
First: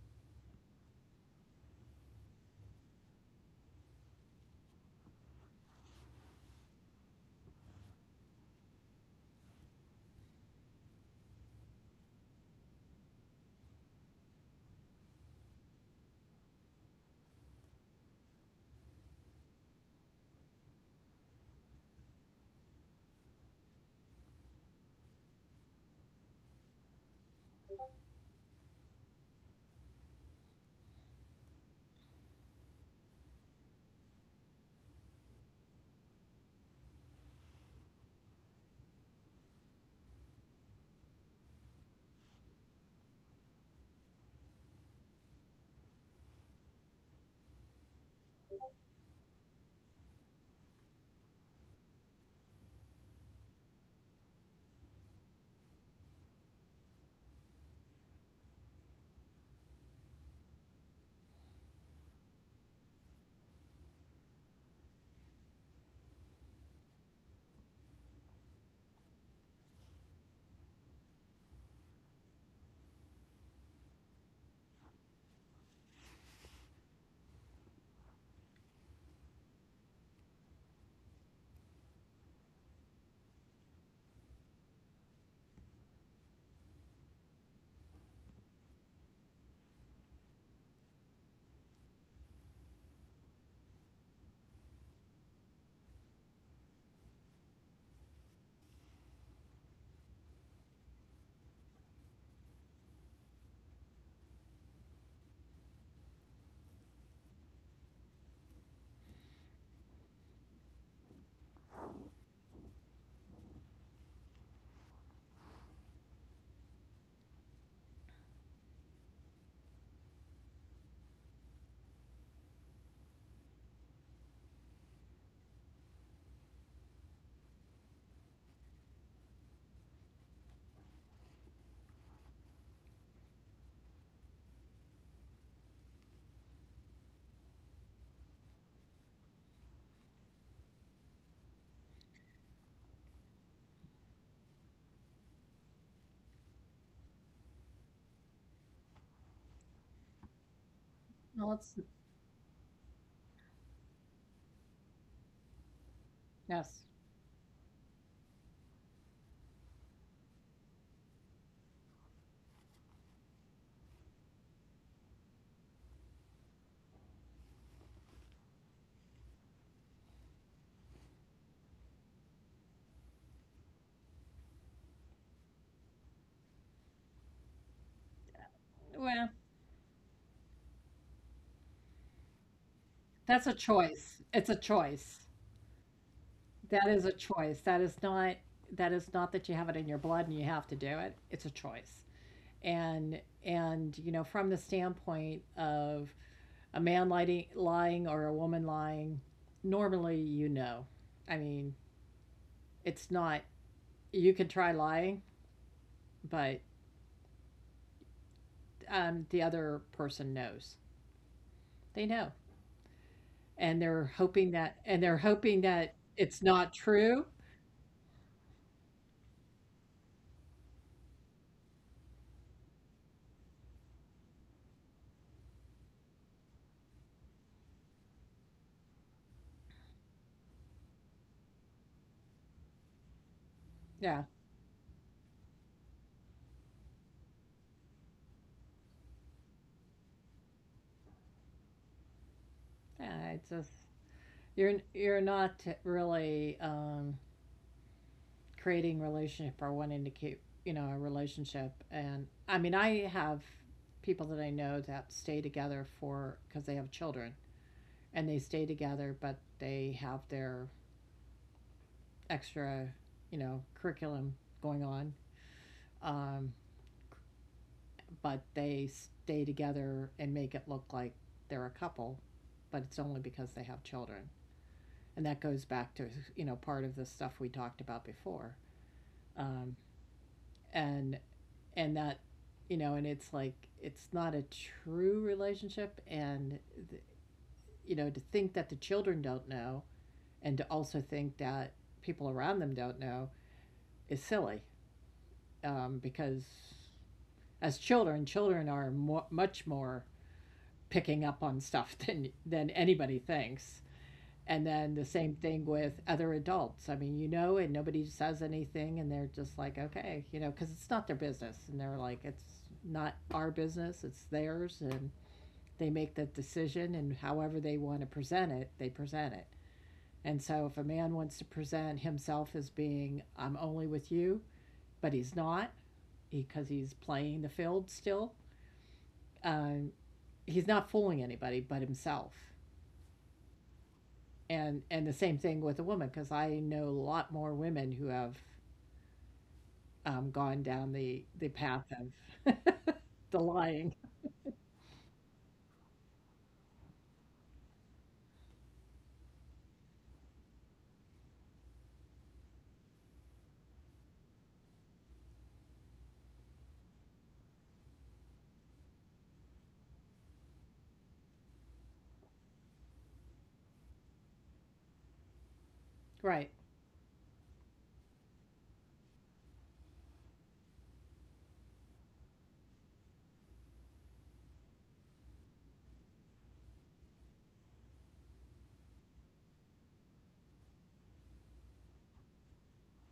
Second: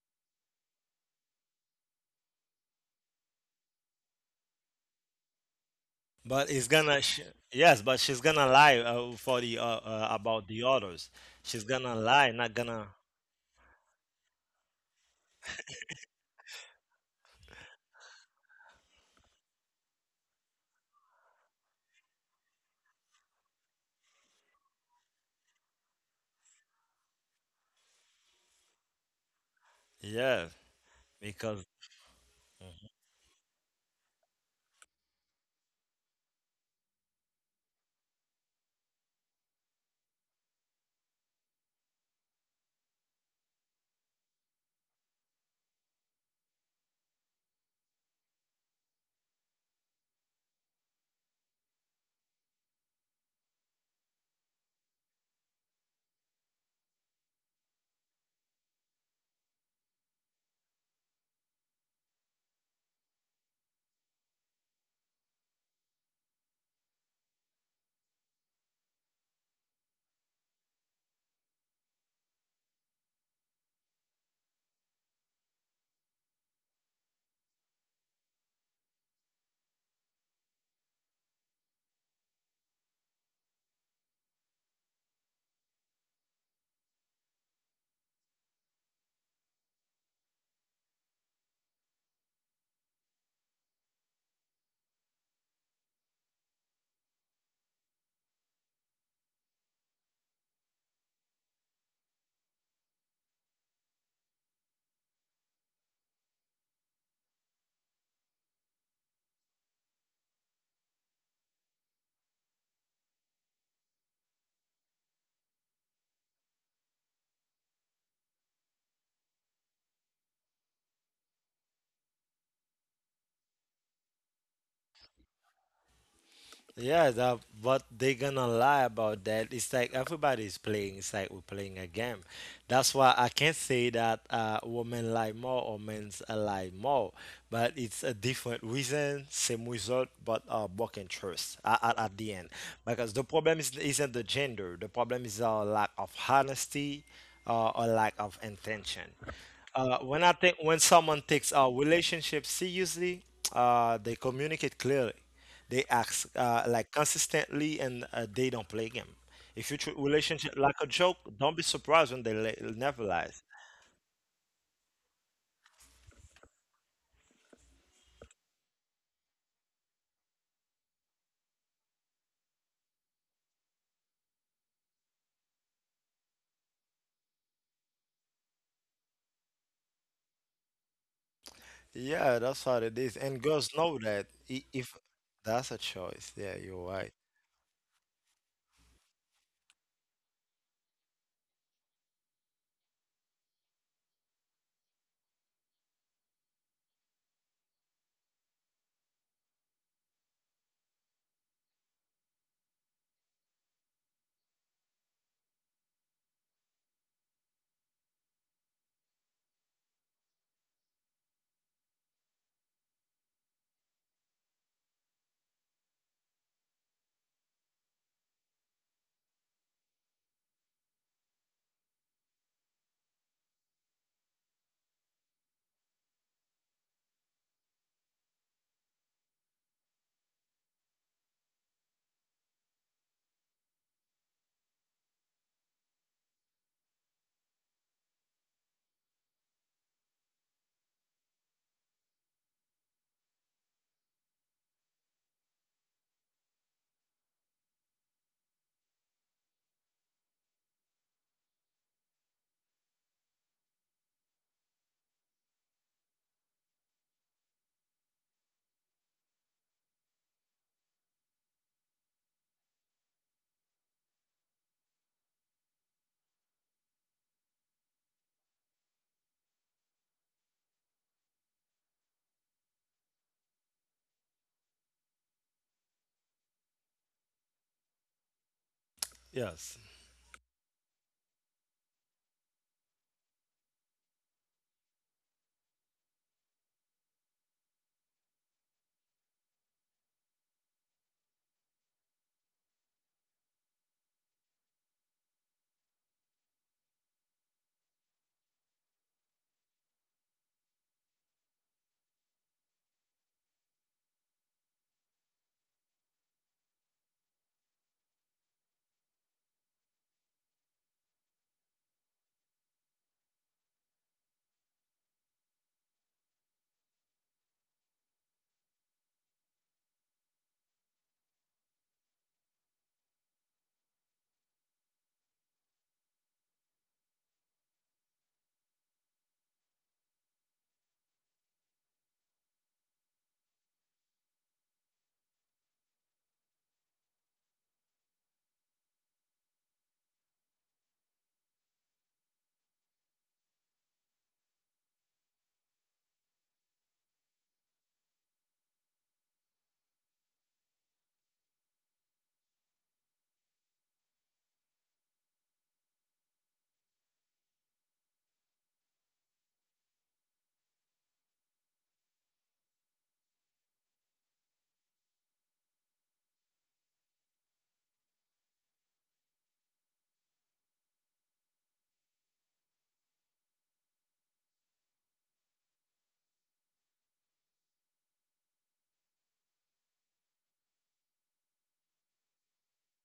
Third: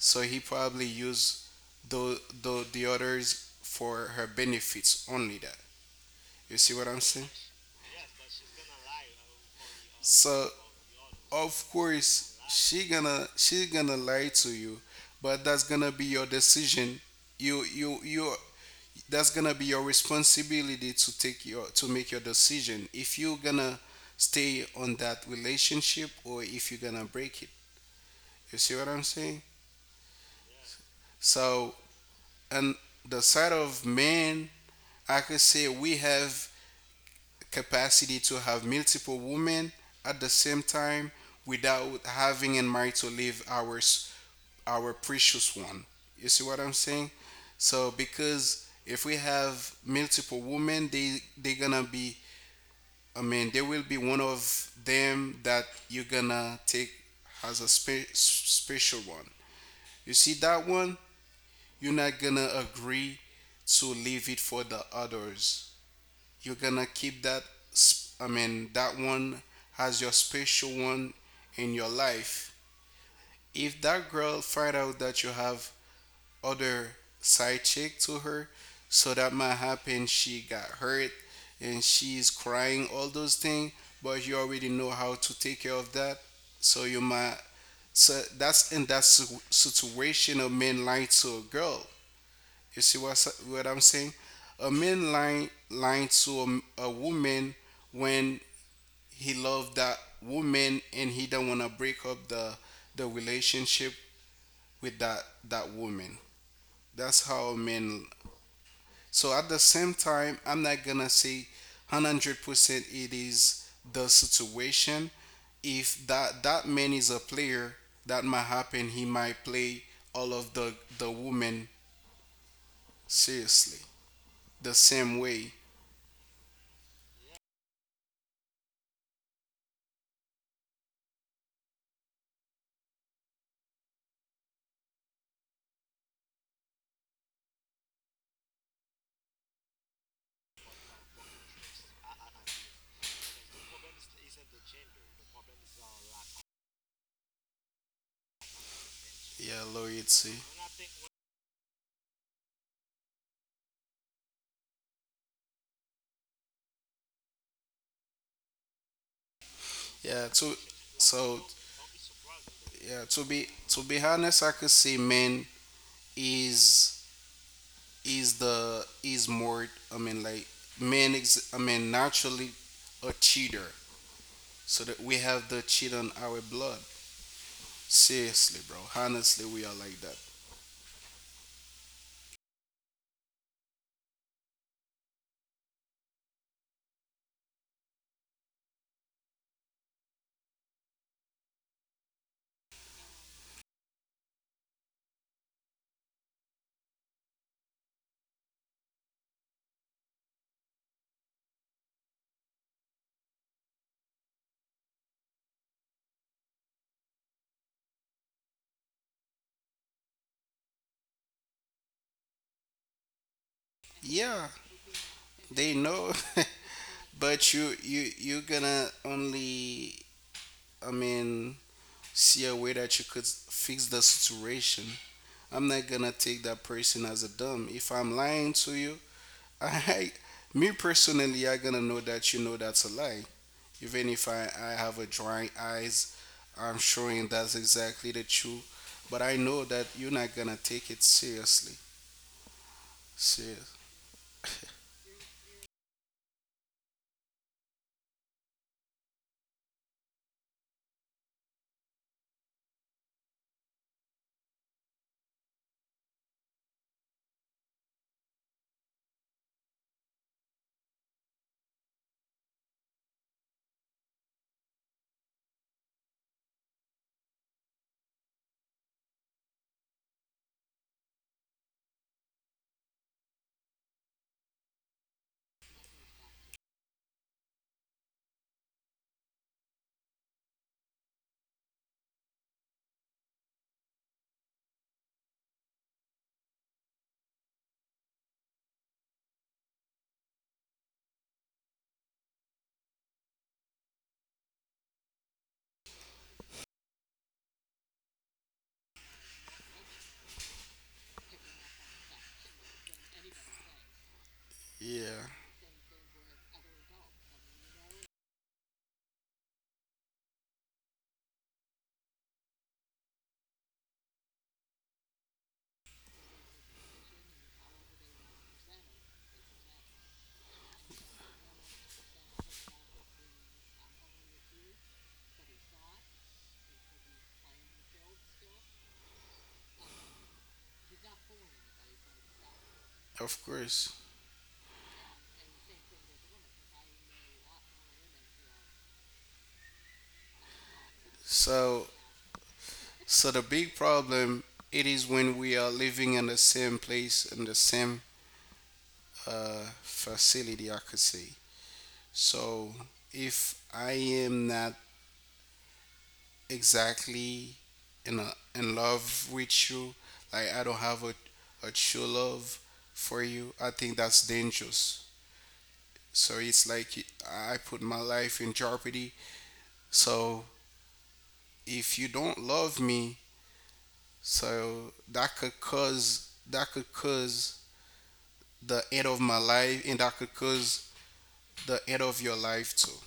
so he probably used the others for her benefits only that. But You it's see what I'm gonna, sh saying? Yes, but she's gonna lie for the about So the others. of She's gonna lie, course not gonna, she gonna lie to you, but that's gonna be your decision. You that's gonna be your responsibility to make your decision if you're gonna stay on that relationship or if you're gonna break it. You see what I'm saying? yeah, because So and the side of men, I could say we have capacity to have multiple women at the same time without having in mind to leave our precious one. You see what I'm saying? So because if we have multiple women, they gonna be. I mean, there will be one of them that you're gonna take as a special one. You see that one? You're not gonna agree to leave it for the others. You're gonna keep that. That one as your special one in your life. If that girl find out that you have other side chick to her, so that might happen. She got hurt and she's crying. All those things, but you already know how to take care of that. So you might. So that's in situation, a man lying to a girl. You see what I'm saying? A man lying to a woman when he loved that woman and he don't want to break up the relationship with that woman. That's how men. So at the same time, I'm not gonna say 100% it is the situation. If that man is a player, that might happen. He might play all of the women seriously the same way. yeah, that but they gonna lie about that. It's like everybody's playing. It's like we're playing a game. That's why I can't say that women lie more or men lie more, but it's a different reason, same result, but back and trust at the end. Because the problem is isn't the gender. The problem is our lack of honesty, or lack of intention. Yeah, When I loyalty. think when someone Well, takes it's our relationship seriously, they communicate clearly, they act yes. like consistently, and they don't play game. If you treat yeah relationship to like a joke, so don't be surprised when they never yeah, lies. To be honest, I could say men is is the is more, i mean like men is, I mean, naturally a cheater. So that we have the cheat on our blood. Seriously, bro, Well, honestly, we are like that. Yeah, that's how it is. And that's a girls know choice. that It's a if choice. that's a choice. Yeah, That you're is a right. choice. That is not that you have it in your blood and you have to do it. It's a choice. And and you know, from the standpoint of a man lying or a woman lying, normally you know. I mean, it's not you can try lying, but the other person knows. They know, and they're hoping Yeah, they that know. it's not true. But you're gonna only, i mean see a way that you could fix the situation. I'm not gonna take that person as a dumb. If I'm lying to you, I me personally, I gonna know that you know that's a lie. Even Yeah, if I have a dry eyes, I'm showing that's exactly the truth. But I know that you're not gonna take it seriously. yeah. It's just Serious. you're you're not really creating relationship or wanting to keep you know a relationship. And I mean, I have people that I know that stay together for because they have children and they stay together, but they have their extra you know curriculum going on. Um, but they stay together and make it look like they're a couple, but it's only because they have children. And that goes back to, you know, part of the stuff we talked about before. Um, Yes. and, and that, you know, and it's like, it's not a true relationship. And, you know, to think that the children don't know and to also think that people around them don't know is silly because as children, children are much more picking up on stuff than anybody thinks. And then the Yeah, same thing with other adults. I mean, you know, and nobody says anything, and they're just like, okay, you know, because it's not their business, and they're like, it's not our business, it's theirs, and they make that decision, and however they want to present it, they present it. And so, if a man wants to present himself as being, I'm only with you, but he's not because he's playing the field still, um, he's not fooling anybody but himself. of course. And the same thing with a woman because I know a lot more women who have gone down the path So of so the the big lying. problem it is when we are living in the same place, in the same facility, I could say. So if I am not exactly in in love with you. Like I don't have a true love for you. I think that's dangerous. So Right, it's like I put my life in jeopardy. So if you don't love me, so that could cause the end of my life, and that could cause the end of your life too.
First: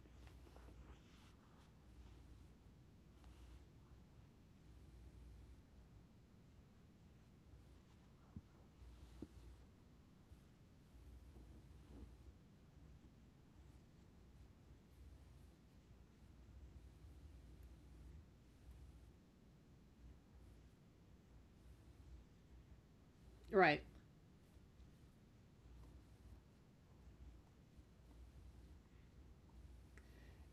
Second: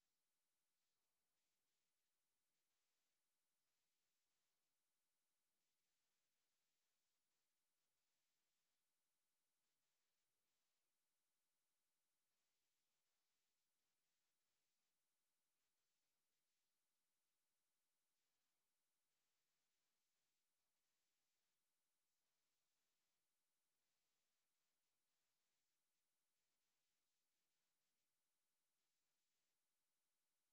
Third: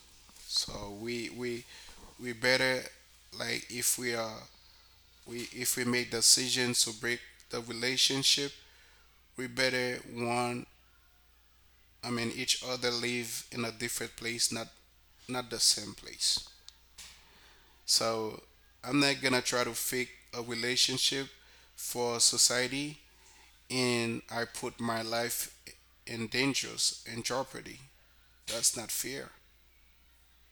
So we we better, like if we are, we if we make decisions to break the relationship, we better one, I mean, each other live in a different place, not not the same place. So I'm not gonna try to fake a relationship for society right. and I put my life in dangers, in jeopardy. That's not fair.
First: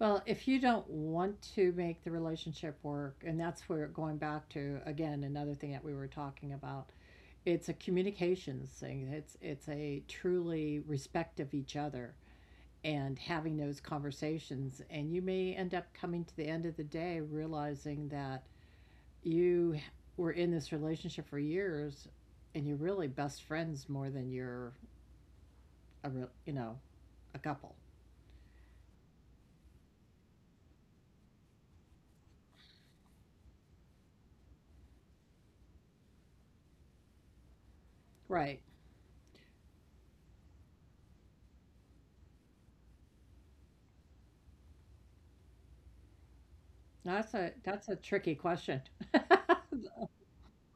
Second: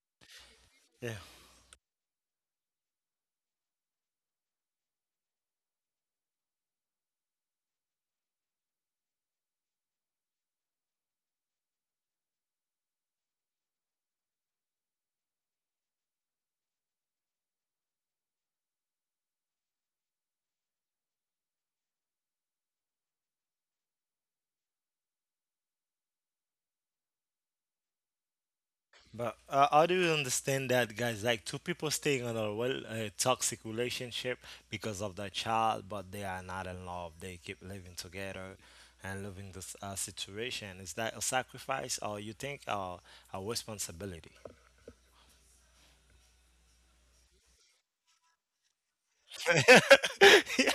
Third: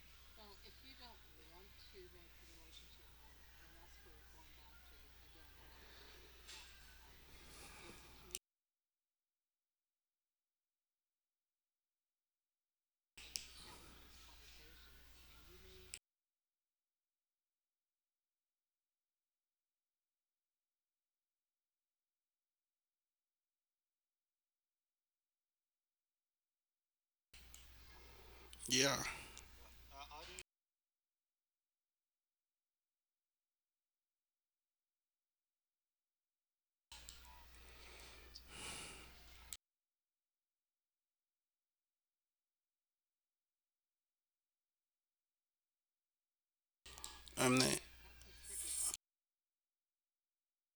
Well, if you don't Yeah. want to make the relationship work, and that's where going back to again another thing that we were talking about, it's a communications thing. It's a truly respect of each other and having those conversations, and you may end up coming to the end of the day realizing that you were in this relationship for years and you're really best friends more than you're a you know a couple. Yeah But I do understand that, guys. Like two people staying in a well a toxic relationship because of their child, but they are not in love. They keep living together Right, and living this situation. Is that a sacrifice, or you think a responsibility? that's a I'm not tricky question. I Yeah.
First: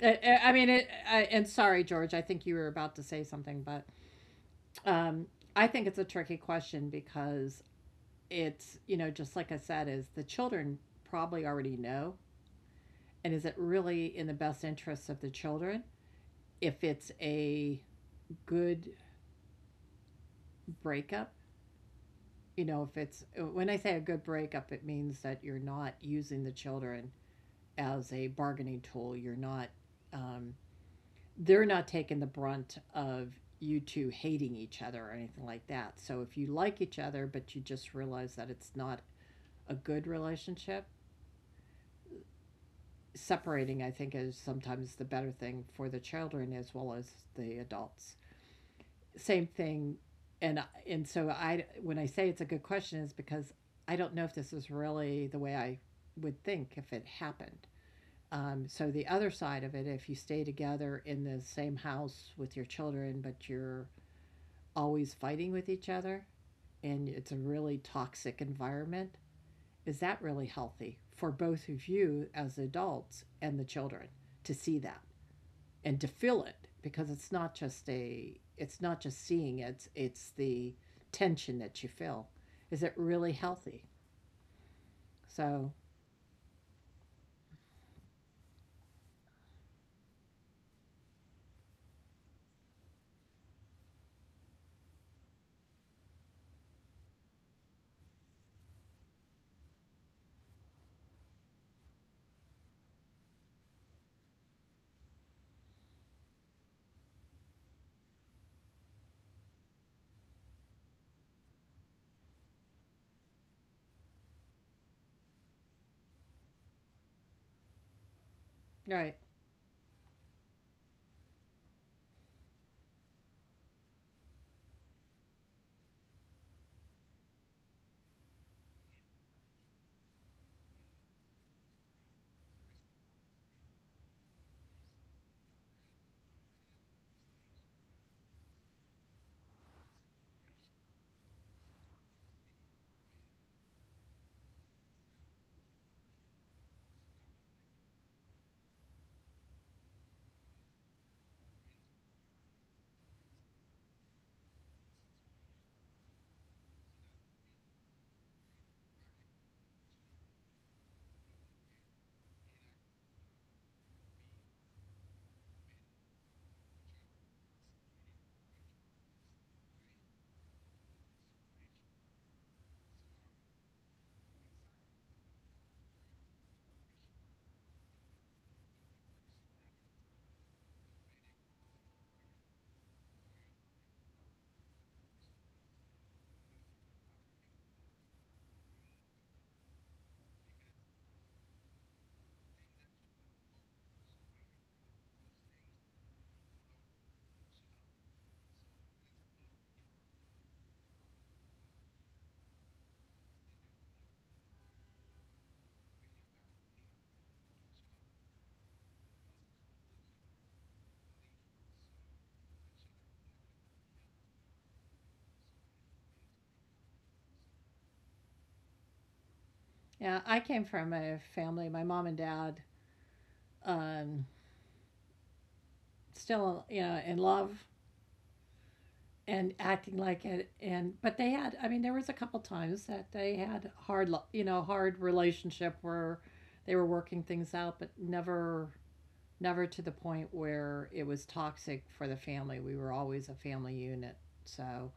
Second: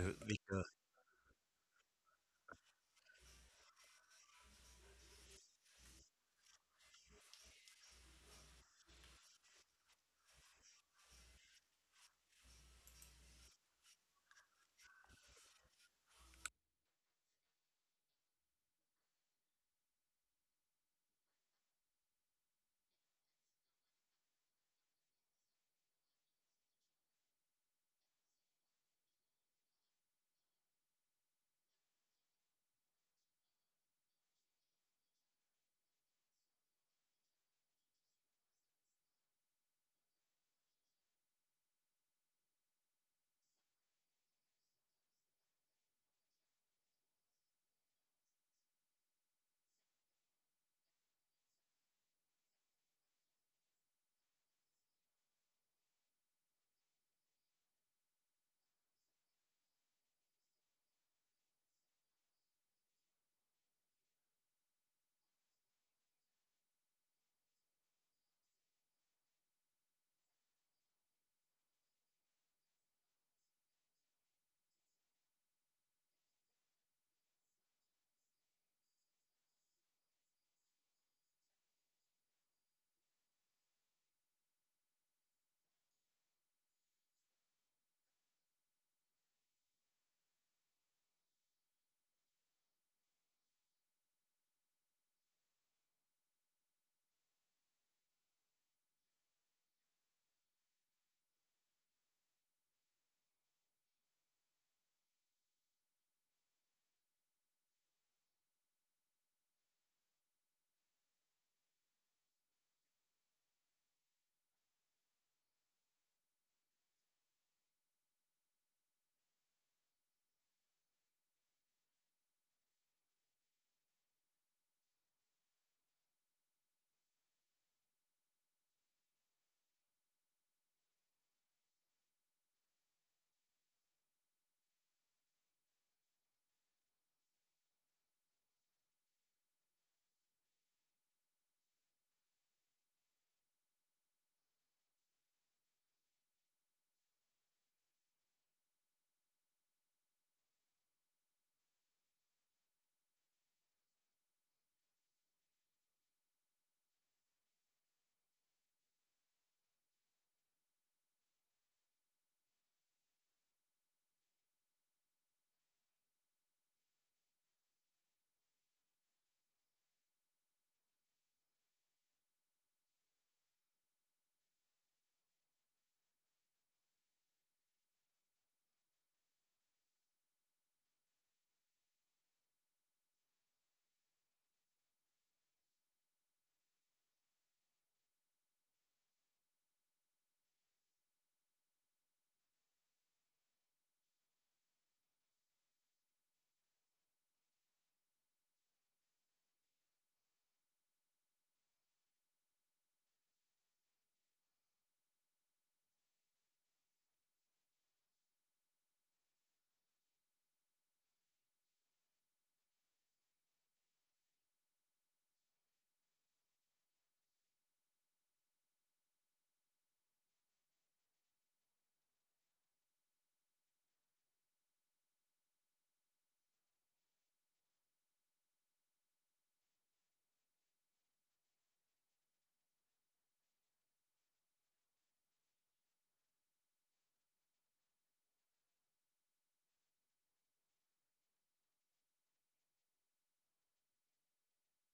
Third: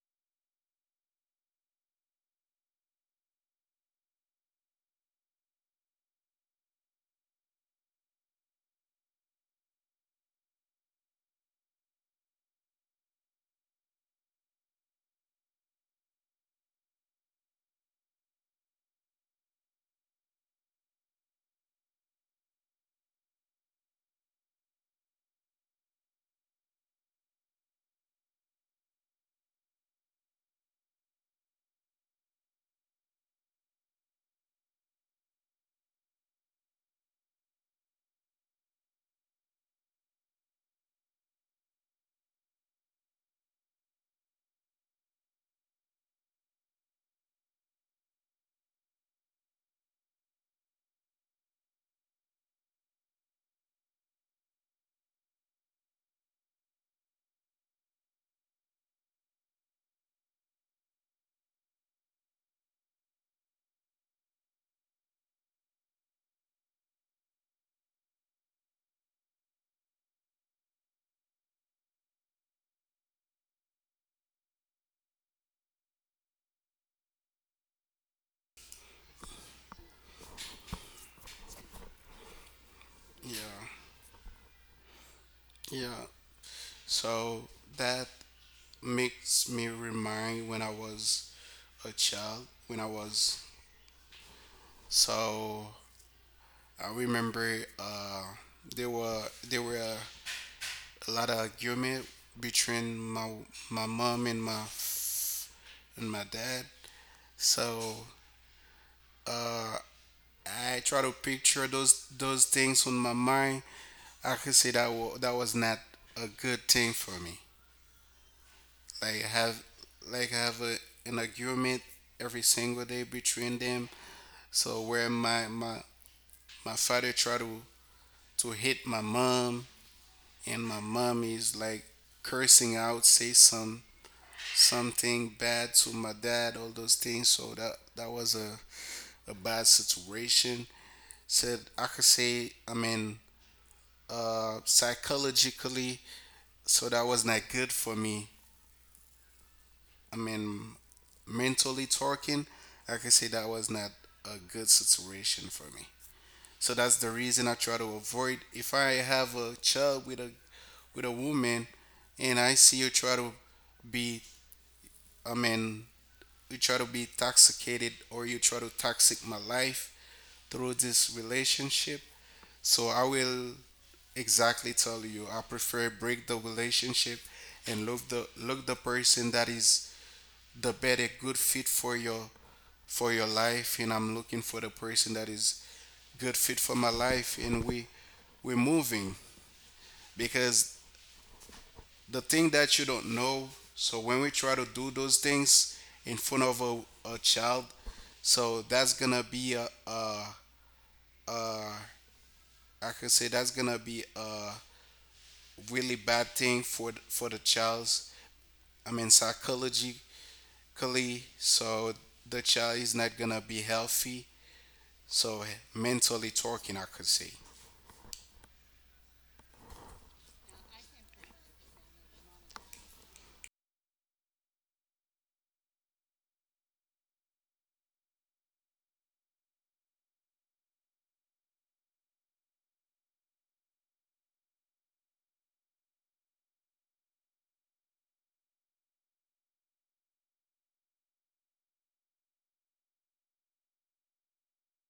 Because and sorry, George, I think you were about to say something, but um, I think it's a tricky question because it's, you know, just like I said, is the children probably already know. And is it really in the best interests of the children if it's a good breakup, you know, if it's when I say a good breakup, it means that you're not using the children as a bargaining tool. You're not, um, they're not taking the brunt of you two hating each other or anything like that. So if you like each other, but you just realize that it's not a good relationship, separating, I think, is sometimes the better thing for the children as well as the adults. Same thing. And and so I when I say it's a good question is because I don't know if this is really the way I would think if it happened. So the other side of it, if you stay together in the same house with your children but you're always fighting with each other and it's a really toxic environment, is that really healthy for both of you as adults and the children to see that and to fill it, because it's not just a it's not just seeing it, it's the tension that you feel. Is it really yeah healthy? So Yeah. So that makes me remind when I was a child, when I was, so I remember, there were there were a, a lot of argument between my mom and my dad. So uh, I try to picture those things on my mind. I could say that that was not a good thing for me. right. Like have, like have an argument every single day between them. So where my father try to hit my mom, and my mom is like cursing out, say something bad to my dad, all those things. So that was a bad situation. Said I could say, I mean, psychologically, so that was not good for me. I mean, mentally talking, I could say that was not a good situation for me. So that's the reason I try to avoid. If I have a child with a woman, and I see you try to be, I mean, you try to be intoxicated or you try to toxic my life through this relationship. So I will exactly tell you I prefer break the relationship and look the person that is the better good fit for your life, and I'm looking for the person that is good fit for my life, and we're moving. Because the thing that you don't know, so when we try to do those things in front of a child, so that's gonna be a uh, I could say that's gonna be a really bad thing for for the child. I mean, psychologically, so the child is not gonna be healthy. So mentally talking, I could say. Yeah, I came from a family, my mom and dad, um, still you know, in love and acting like it, and but they had, I mean there was a couple times that they had hard you know hard relationship where they were working things out, but never to the point where it was toxic for the family. We were always a family unit. So,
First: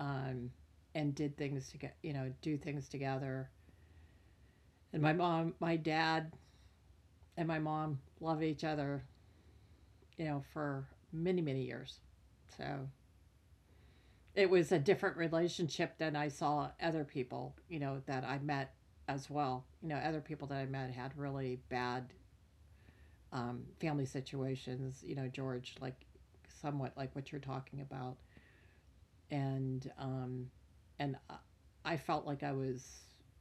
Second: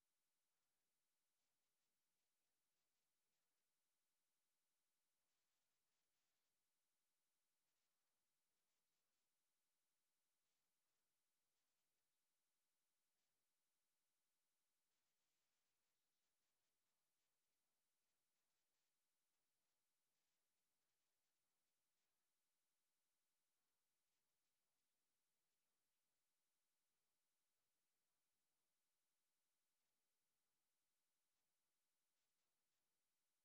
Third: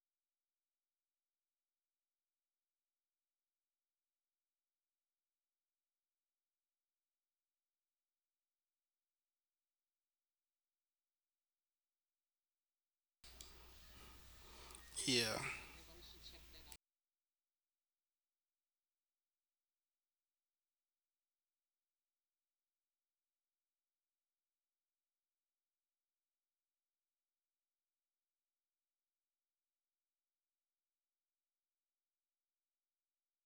um, and did things to get, you know, do things together. And my mom, my dad, and my mom love each other, you know, for many, many years. So it was a different Yeah, relationship than I saw other people, you know, that I met as well. You know, other people that I met had really bad family situations, you know, George, like somewhat like what you're talking about, and um, and felt like I was,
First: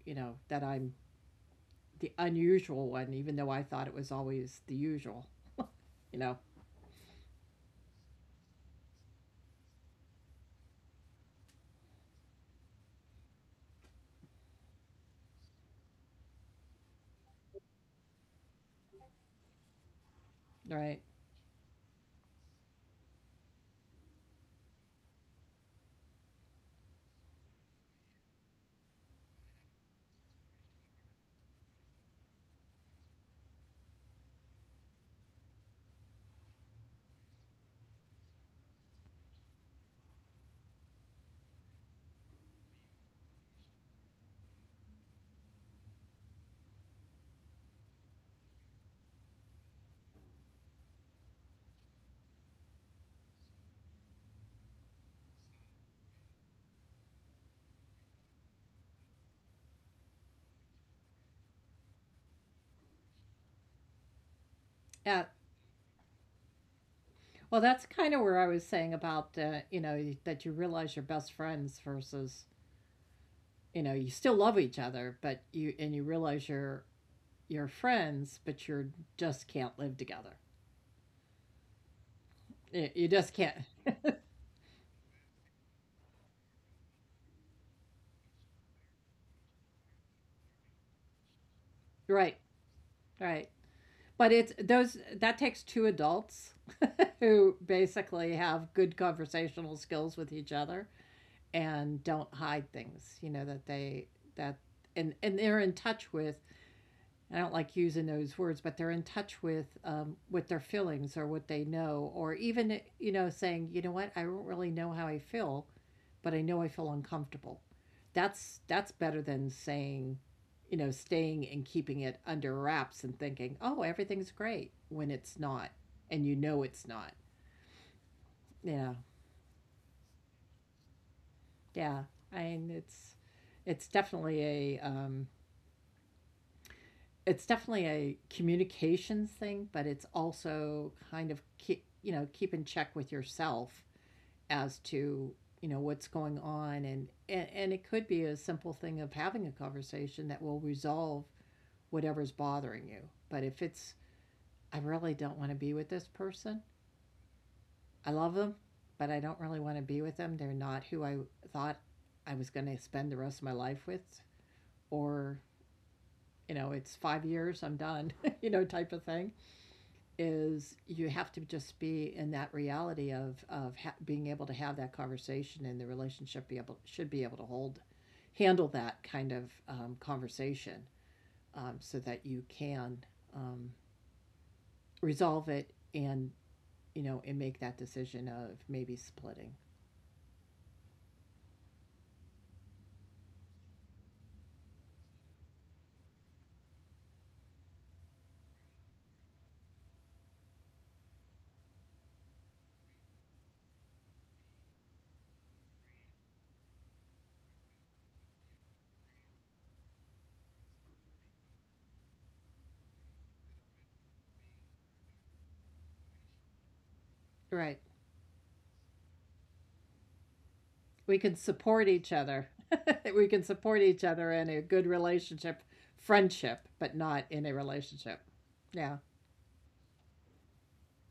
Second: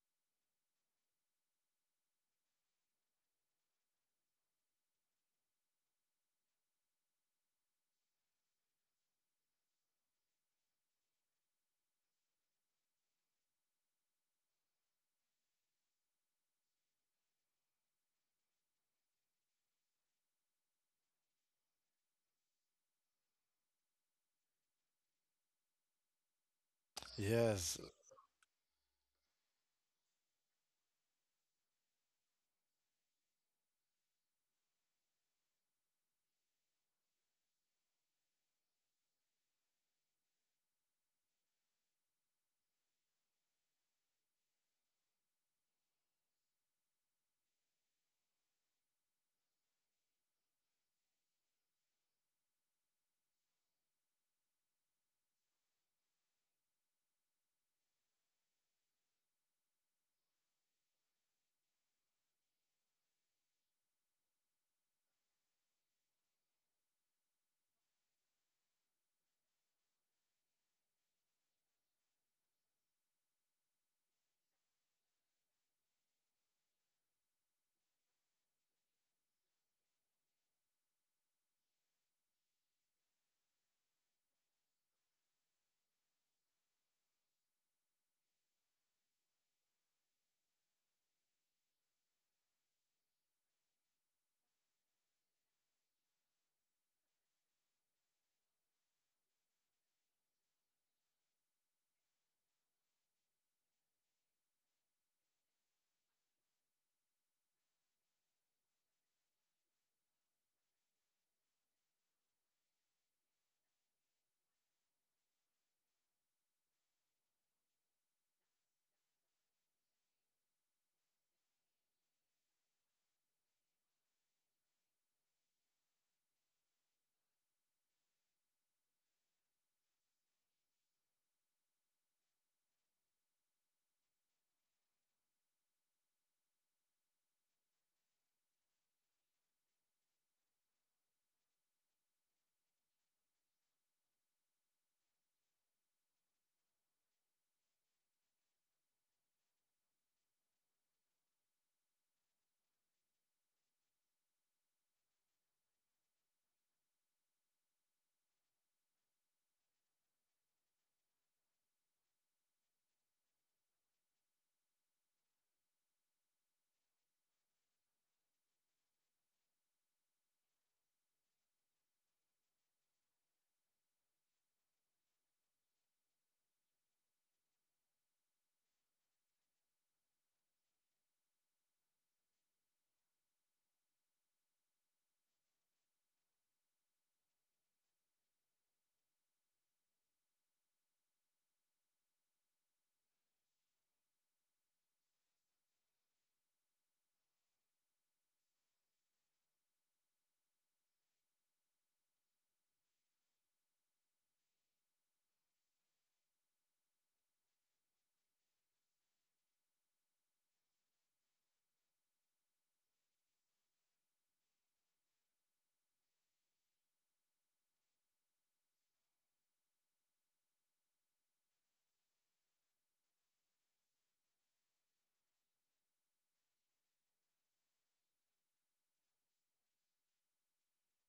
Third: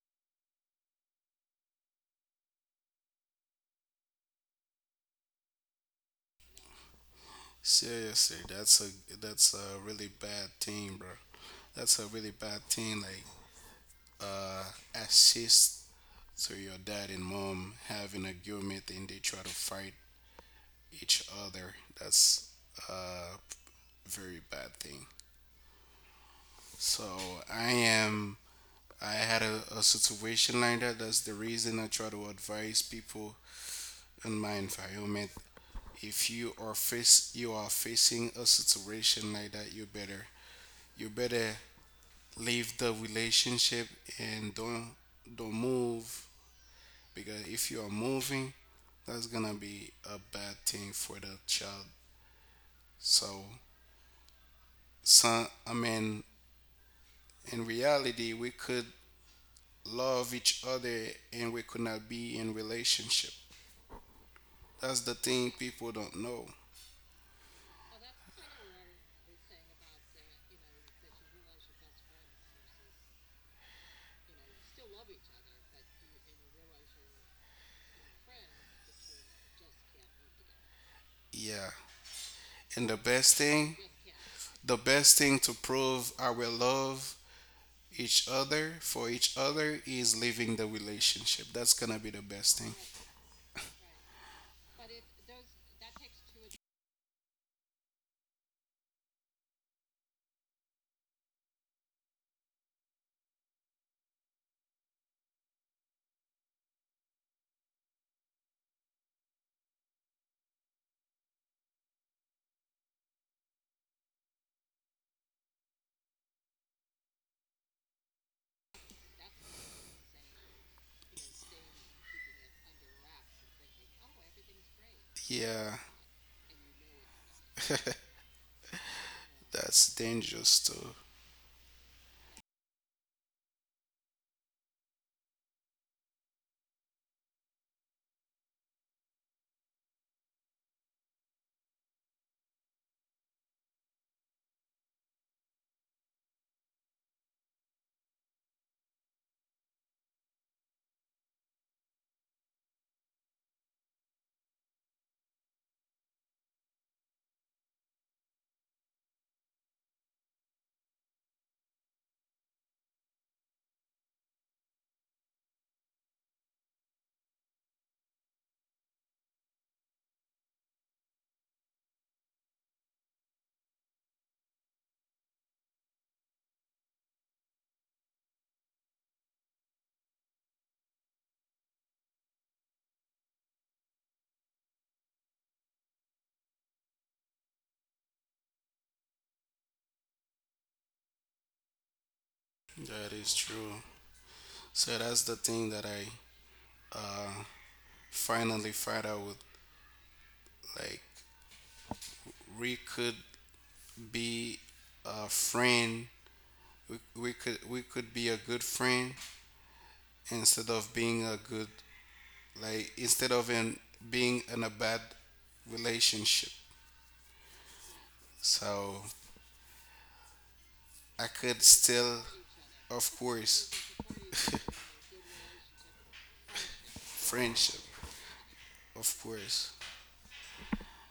you know, that I'm the unusual one, even though I thought it was always the usual, you know, seriously, that's a really bad thing, bro. That's a really bad thing. Like, uh, assist to your dad and mom having argument and they try to fight right? each other. That's a very bad thing. So I yes, am. I had a situation like that. That's the reason I try to advise people in my environment. If you are face, you are facing a situation like that, you better you better leave the relationship and don't move. Because if you are moving, that's gonna be a bad thing for the child. So, so I mean, in reality, we could love each other and we could not be in relationship. That's the Yeah. thing people don't know. Well, that's kind of where I was saying about, you know, that you realize you're best friends versus, you know, you still love each other, but you, and you realize you're friends, but you're just can't live together. Yeah. And You just can't. The best thing to prove our love each other for each other is leaving the relationship. That's gonna be the Right. best thing. Right. But it's those, that takes two adults who basically have good conversational skills with each other and don't hide things, you know, that they that and they're in touch with, I don't like using those words, but they're in touch with their feelings or what they know, or even you know saying, you know what, I don't really know how I feel, but I know I feel uncomfortable. That's better than saying, you know, staying and keeping it under wraps and thinking, "Oh, everything's great," when it's not, Yeah, and you know it's not. Yeah. that's dangerous too. Yeah. I mean, it's definitely a um it's definitely a communications thing, but it's also kind of keep, you know, keep in check with yourself as to, you know, what's going on, and it could be a simple thing of having a conversation that will resolve whatever's bothering you. But if it's, I really don't want to be with this person, I love them, but I don't really want to be with them. They're not who I thought I was going to spend the rest of my life with, or, you know, it's 5 years, I'm done, you know, type of thing, is you have to just be in that reality of being able to have that conversation, and the relationship be able, should be able to hold, handle that kind of conversation so that you can um, resolve it and you know, and make that decision of maybe splitting. That is true. So that's the thing that I, uh, finally find out with, like we could be a friend, we could be a good friend instead of being a good, like instead of in being in a bad relationship. Right. So We I can could support each still, other. of We can course, support each other in a good relationship, friendship, but not in a friendship, relationship. Yeah. of course,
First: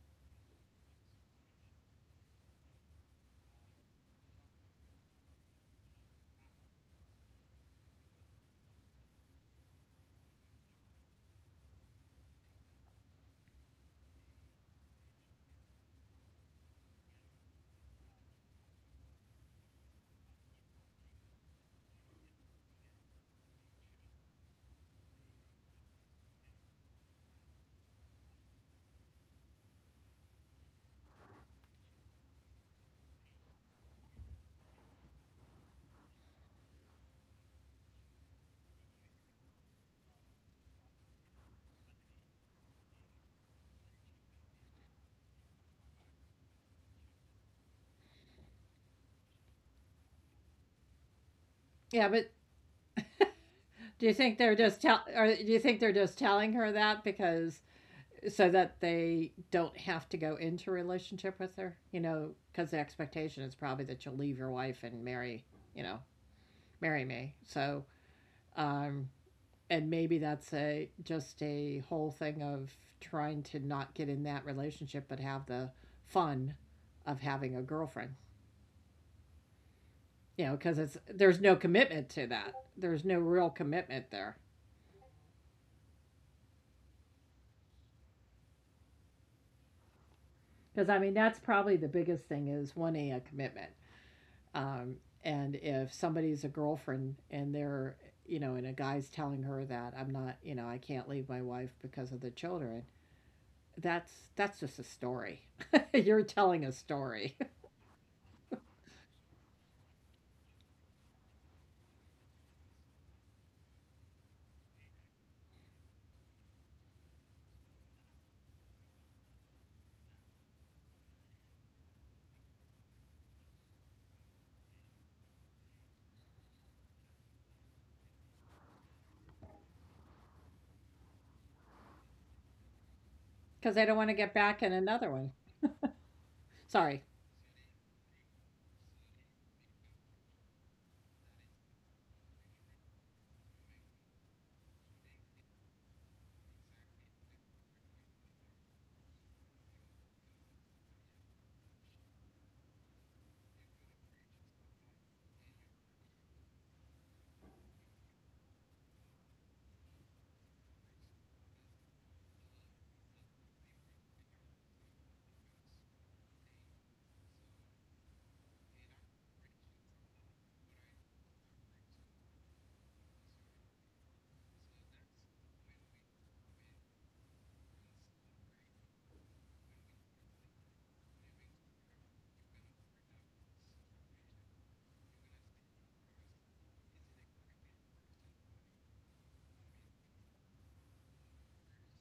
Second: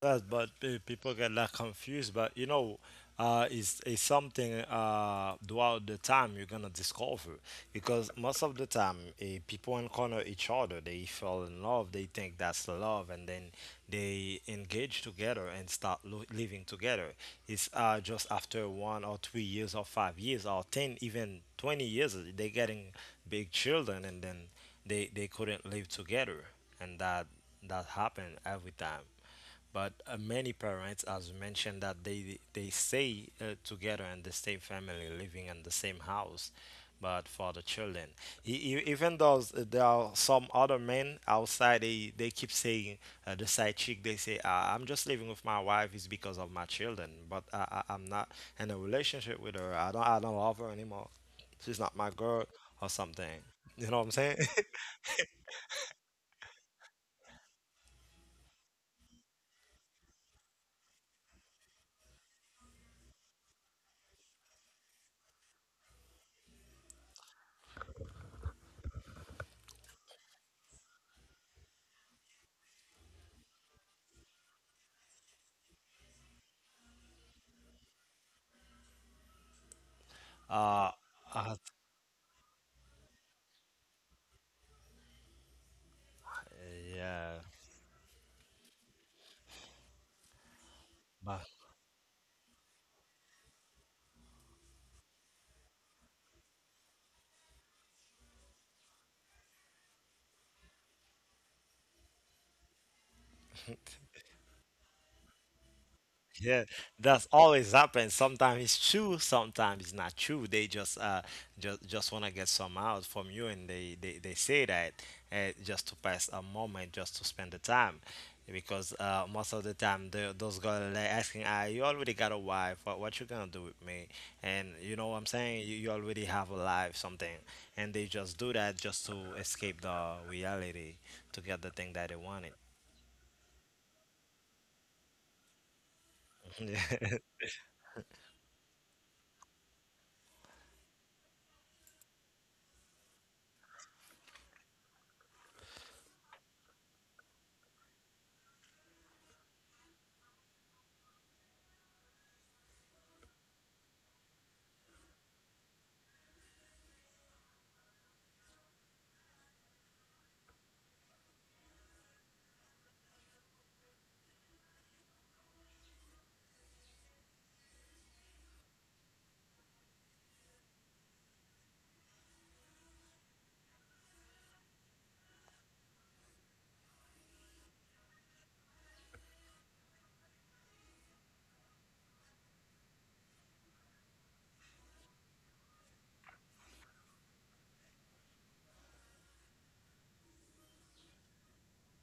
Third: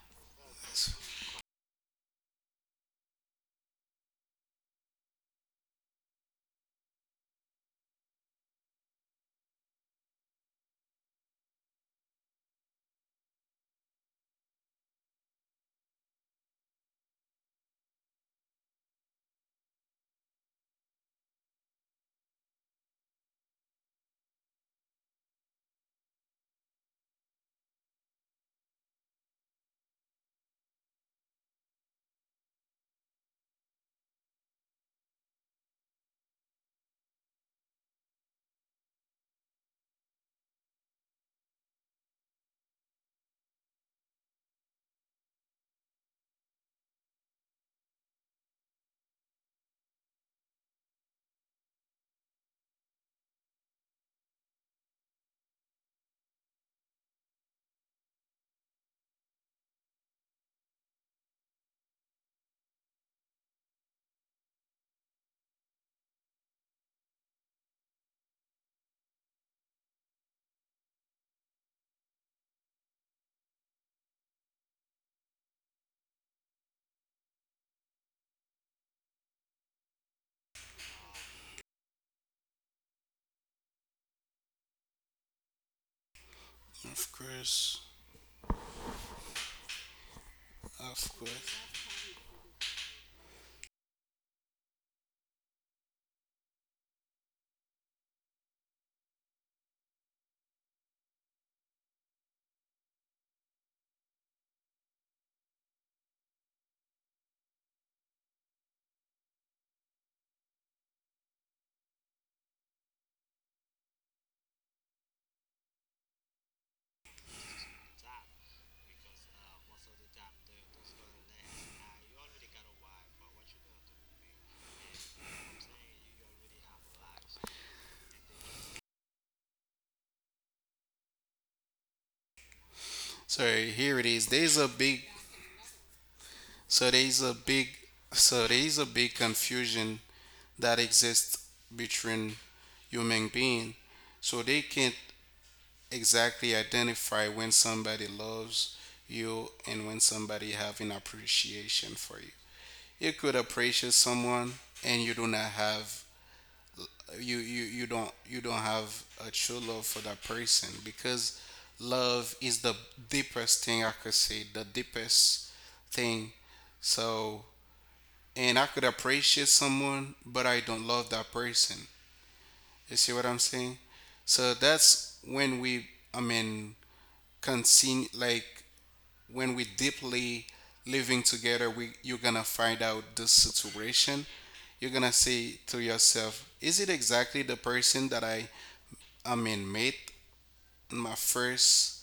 that, but people get that confused. But you know, it's something throughout the time you're gonna discover, because most of the time people encounter each other, they fall in love, they think that's love, and then they engage together and start living together. It's just after 1 or 3 years or 5 years or 10, even 20 years, they're getting big children, and then they couldn't live together, and that that happened every time. But many parents, as you mentioned, that they stay together in the same family, living in the same house, but for the children, even though there are some other men outside, they keep saying the side chick, they say, "I'm just living with my wife is because of my children, but I'm not in a relationship with her. I don't love her anymore. She's not Yeah, my but girl or something." You know what do I'm you saying? think they're just tell, or do you think they're just telling her that because so that they don't have to go into a relationship with her? You know, because the expectation is probably that you'll leave your wife and marry, you know, marry me. So, um, and maybe that's a just a whole thing of trying to not get in that relationship but have the fun of having a girlfriend, you know, because uh, it's there's uh, no commitment to that, there's no real commitment there, of yeah, course, because I mean of that's but. course. probably the biggest thing is wanting a commitment. um, and if somebody's a girlfriend, and they're you know, and a guy's telling her that I'm not, you know, I can't leave my wife because of the children, that's just a story. You're Yeah, telling a that's story always happens. Sometimes it's true, sometimes it's not true. They just wanna get some out from you, and they say that just to pass a moment, just to spend the time, because most of the time the, those girls are like asking, "Ah, you already got a wife. What you gonna do with me?" And you know what I'm saying? You already have a life, something, and they just do that just to escape the reality to get the thing that they wanted. Sorry, because I here don't it want to is, get there's back a in big, another one. Sorry, there's a big, there's a big confusion that exists between human beings. So they can't exactly identify when somebody loves you and when somebody have an appreciation for you. You could appreciate someone and you do not have, you don't have a true love for that person. Because love is the deepest thing, I could say, the deepest thing. So and I could appreciate someone but I don't love that person. You see what I'm saying? So that's when we, I mean, continue. Like when we deeply living together, we, you're gonna find out this situation. You're gonna say to yourself, is it exactly the person that met in my first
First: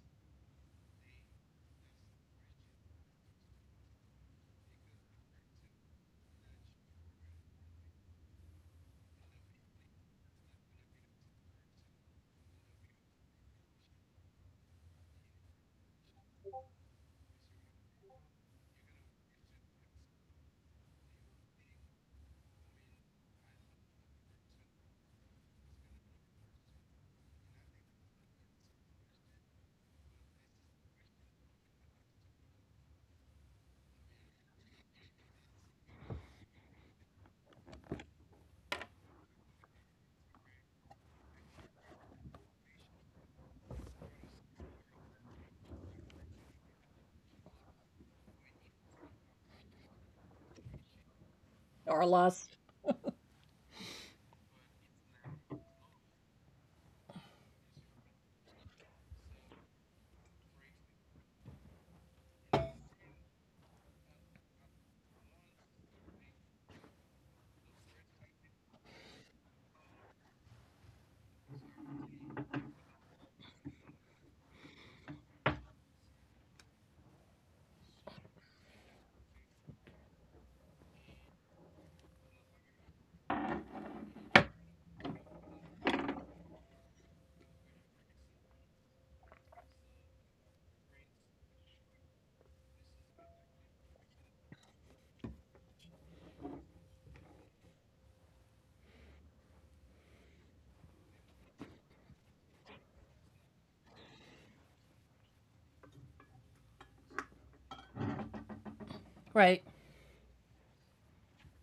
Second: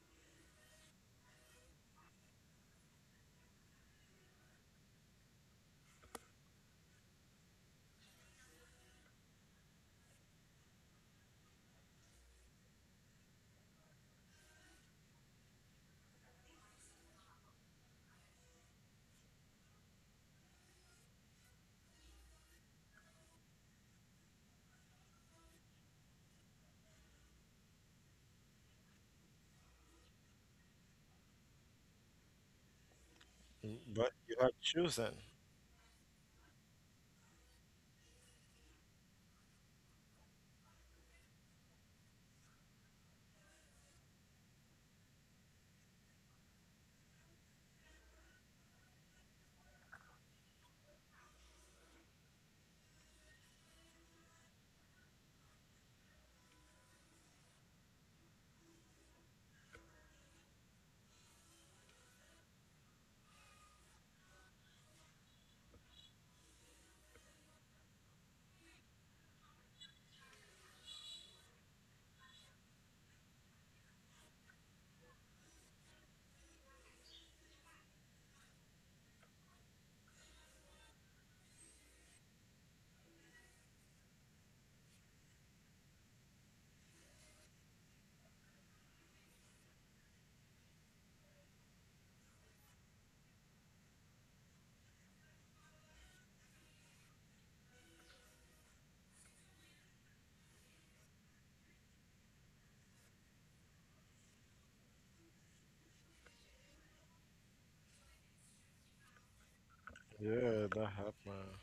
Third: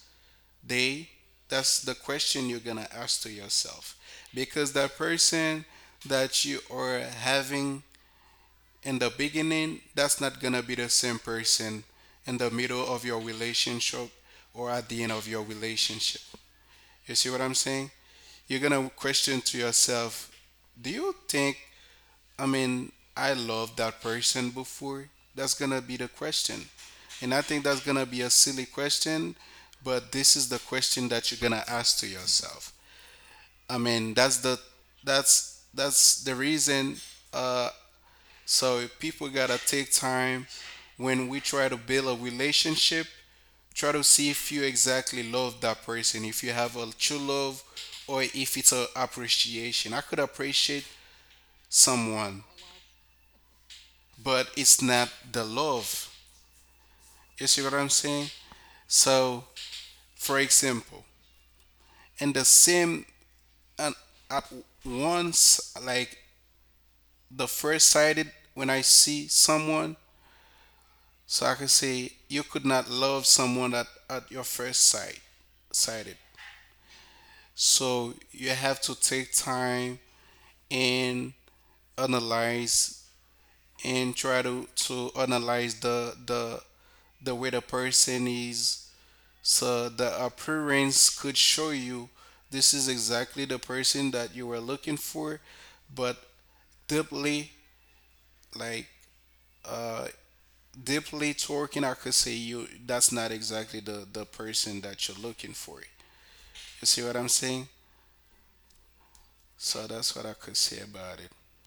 day? That's the question you're gonna ask to yourself. Because that person that you are having in the beginning, that's not gonna be the same person in the middle of your relationship or at the end of your relationship. You see what I'm saying? You're gonna question to yourself, do you think, I mean, I loved that person before? That's gonna be the question. And I think that's gonna be a silly question, but this is the question that you're gonna ask to yourself. I But mean, you that's are the, choosing. That's the reason, uh so people gotta take time. When we try to build a relationship, try to see if you exactly love that person, if you have a true love, or if it's a appreciation. I could appreciate or someone, lost. but it's not the love. You see what I'm saying? So for example, in the same and at once, like the first sighted when I see someone. So I can say you could not love someone at, your first sight sighted. So you have to take time and analyze and try to analyze the way the person is. So the appearance could show you this is exactly the person that you were looking for, but deeply, like, uh deeply talking, I could say you that's not exactly the person that you're looking for. You see what I'm saying? Right. So that's what I could Yeah, say that about it. happened.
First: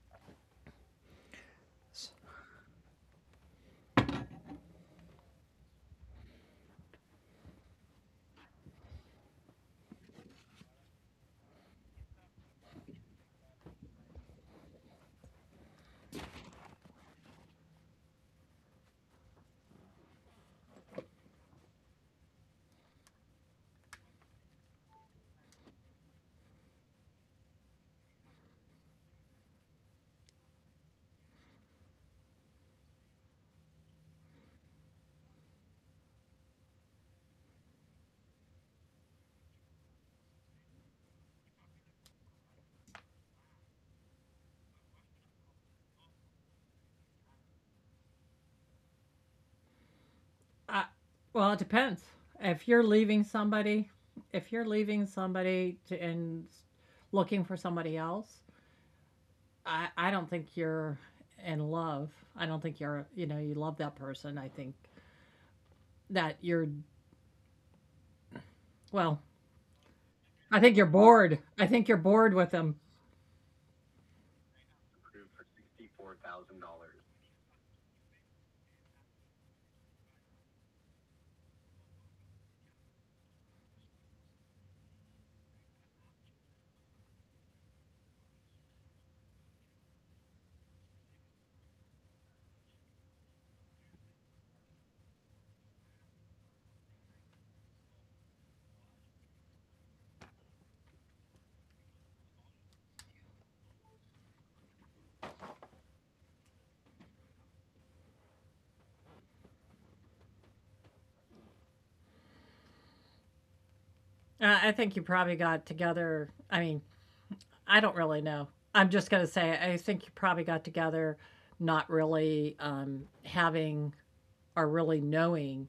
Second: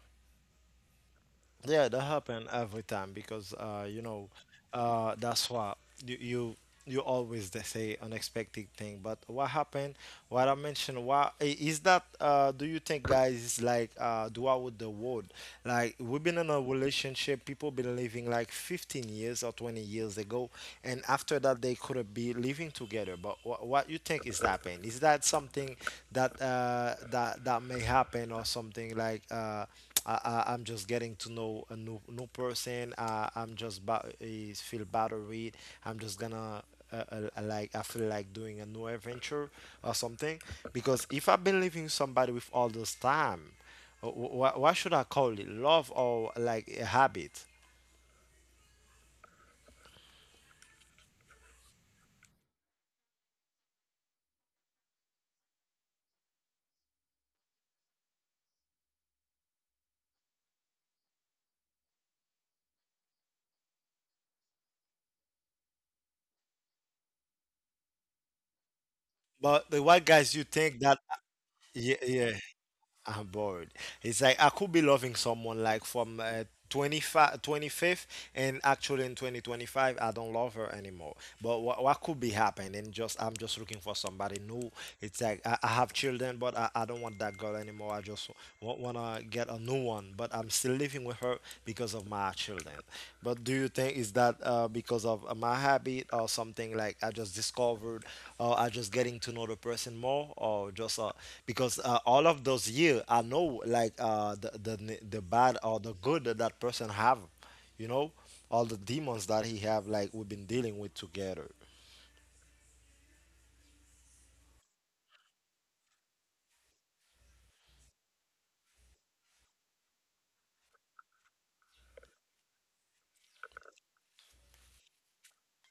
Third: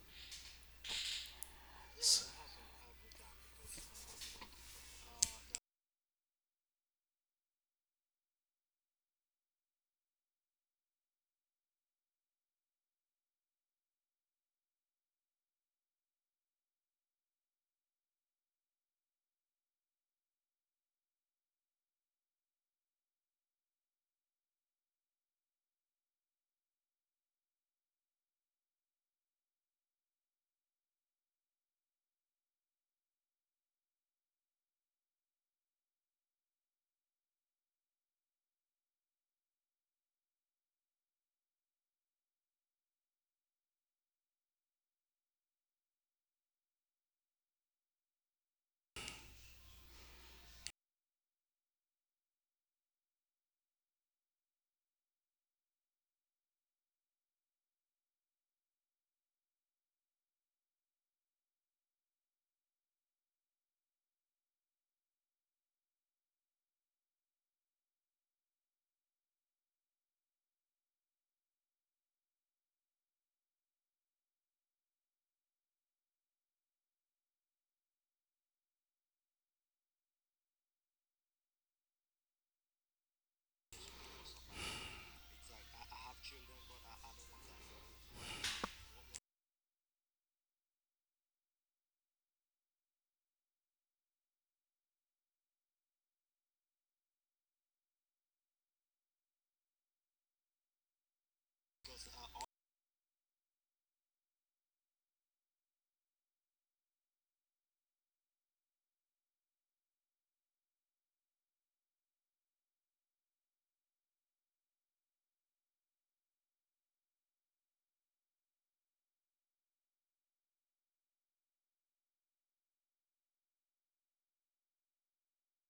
Yeah, that S- happen every time because you know, that's why you you you always they say unexpected thing. But what happened? What I mentioned? What is that? Do you think guys is like do out with the world? Like we've been in a relationship, people been living like 15 years or 20 years ago, and after that they couldn't be living together. But wha what you think is happening? Is that something that that that may happen or something like? I I'm just getting to know a new person. I'm just is feel better with. I'm just gonna like I feel like doing a new adventure or something. Because if I've been living somebody with all this time, what should I call it? Love or like a habit? Uh, Well, it depends. If you're leaving somebody, if you're leaving somebody to, and looking for somebody else, I don't think you're in love. I don't think you're, you know, you love that person. I think that you're, well, But the white guys, you I think think you're that bored. I think yeah you're yeah bored with them. I'm bored. It's like I could be loving someone like from 25, 25th, and actually in 2025, I don't love her anymore. But what could be happening? Just I'm just looking for somebody new. It's like I have children, but I don't want that girl anymore. I just want to get a new one. But I'm still living with her because of my children. But do you think is that because of my habit or something like I just discovered or I just getting to know the person more or just because all of those years I know like the the bad or the good that that person have, you know, all the demons that he have like we've been dealing with together. I think you probably got together. I mean, I don't really know. I'm just going to say, I think you probably got together not really having or really knowing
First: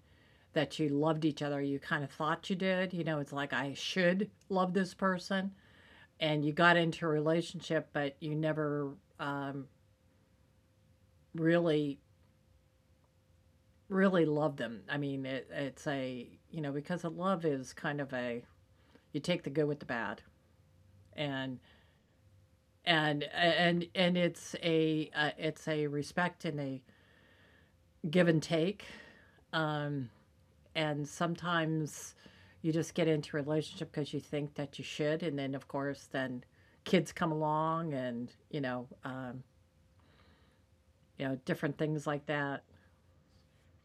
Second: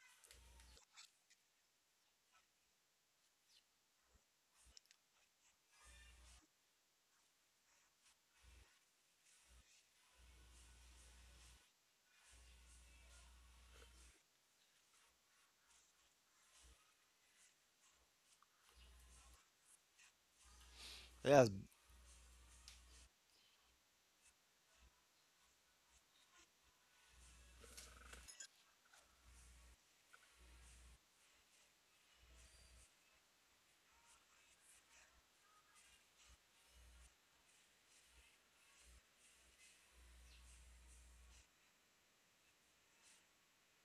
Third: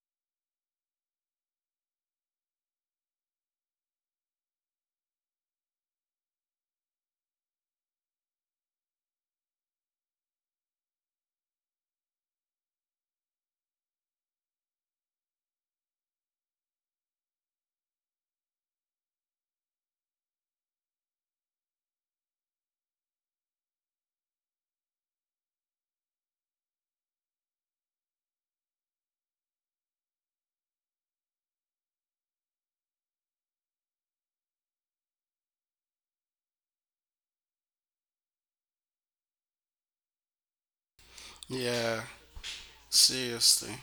that you loved each other. You kind of thought you did. You know, it's like, I should love this person. And you got into a relationship, but you never um, really, really loved them. I mean, it's a, you know, because of love is kind of a, you take the good with the bad. Yes, And, and it's a respect and a give and take. Um, and sometimes you just get into a relationship because you think that you should. And then, of course, then kids come along and, you know, different yeah, things like that. seriously.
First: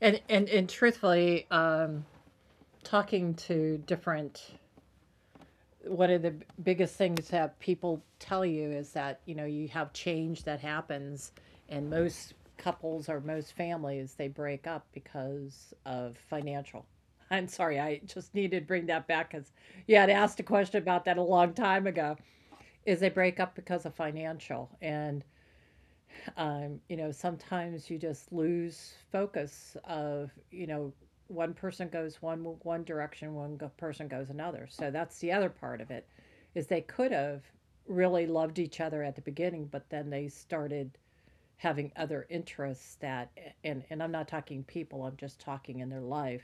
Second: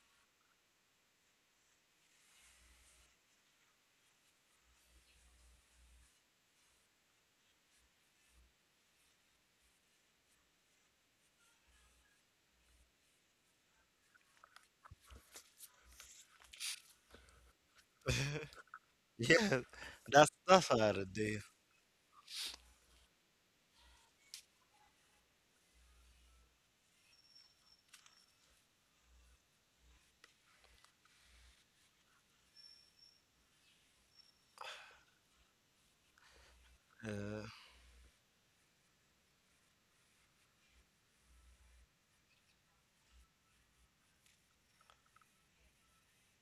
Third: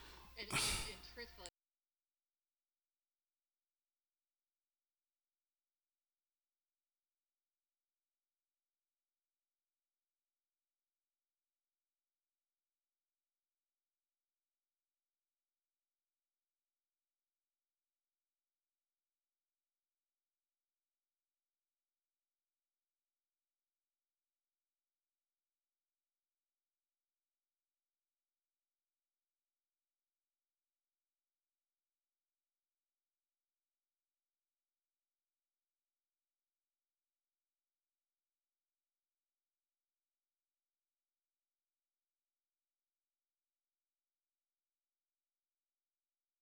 And truthfully, talking to different one of the biggest things that people tell you is that you know you have change that happens, and most couples or most families, they break up because of financial I'm sorry, I just needed to bring that back because yeah, you had asked a that's how question about it that a is. long time ago, is they break up because of financial. And you know, sometimes you just lose focus of, you know, one person goes one direction, person goes another. So that's the other part of it, is they could have really loved each other at the beginning, but then they started having other interests that and I'm not talking people, I'm just talking in their life.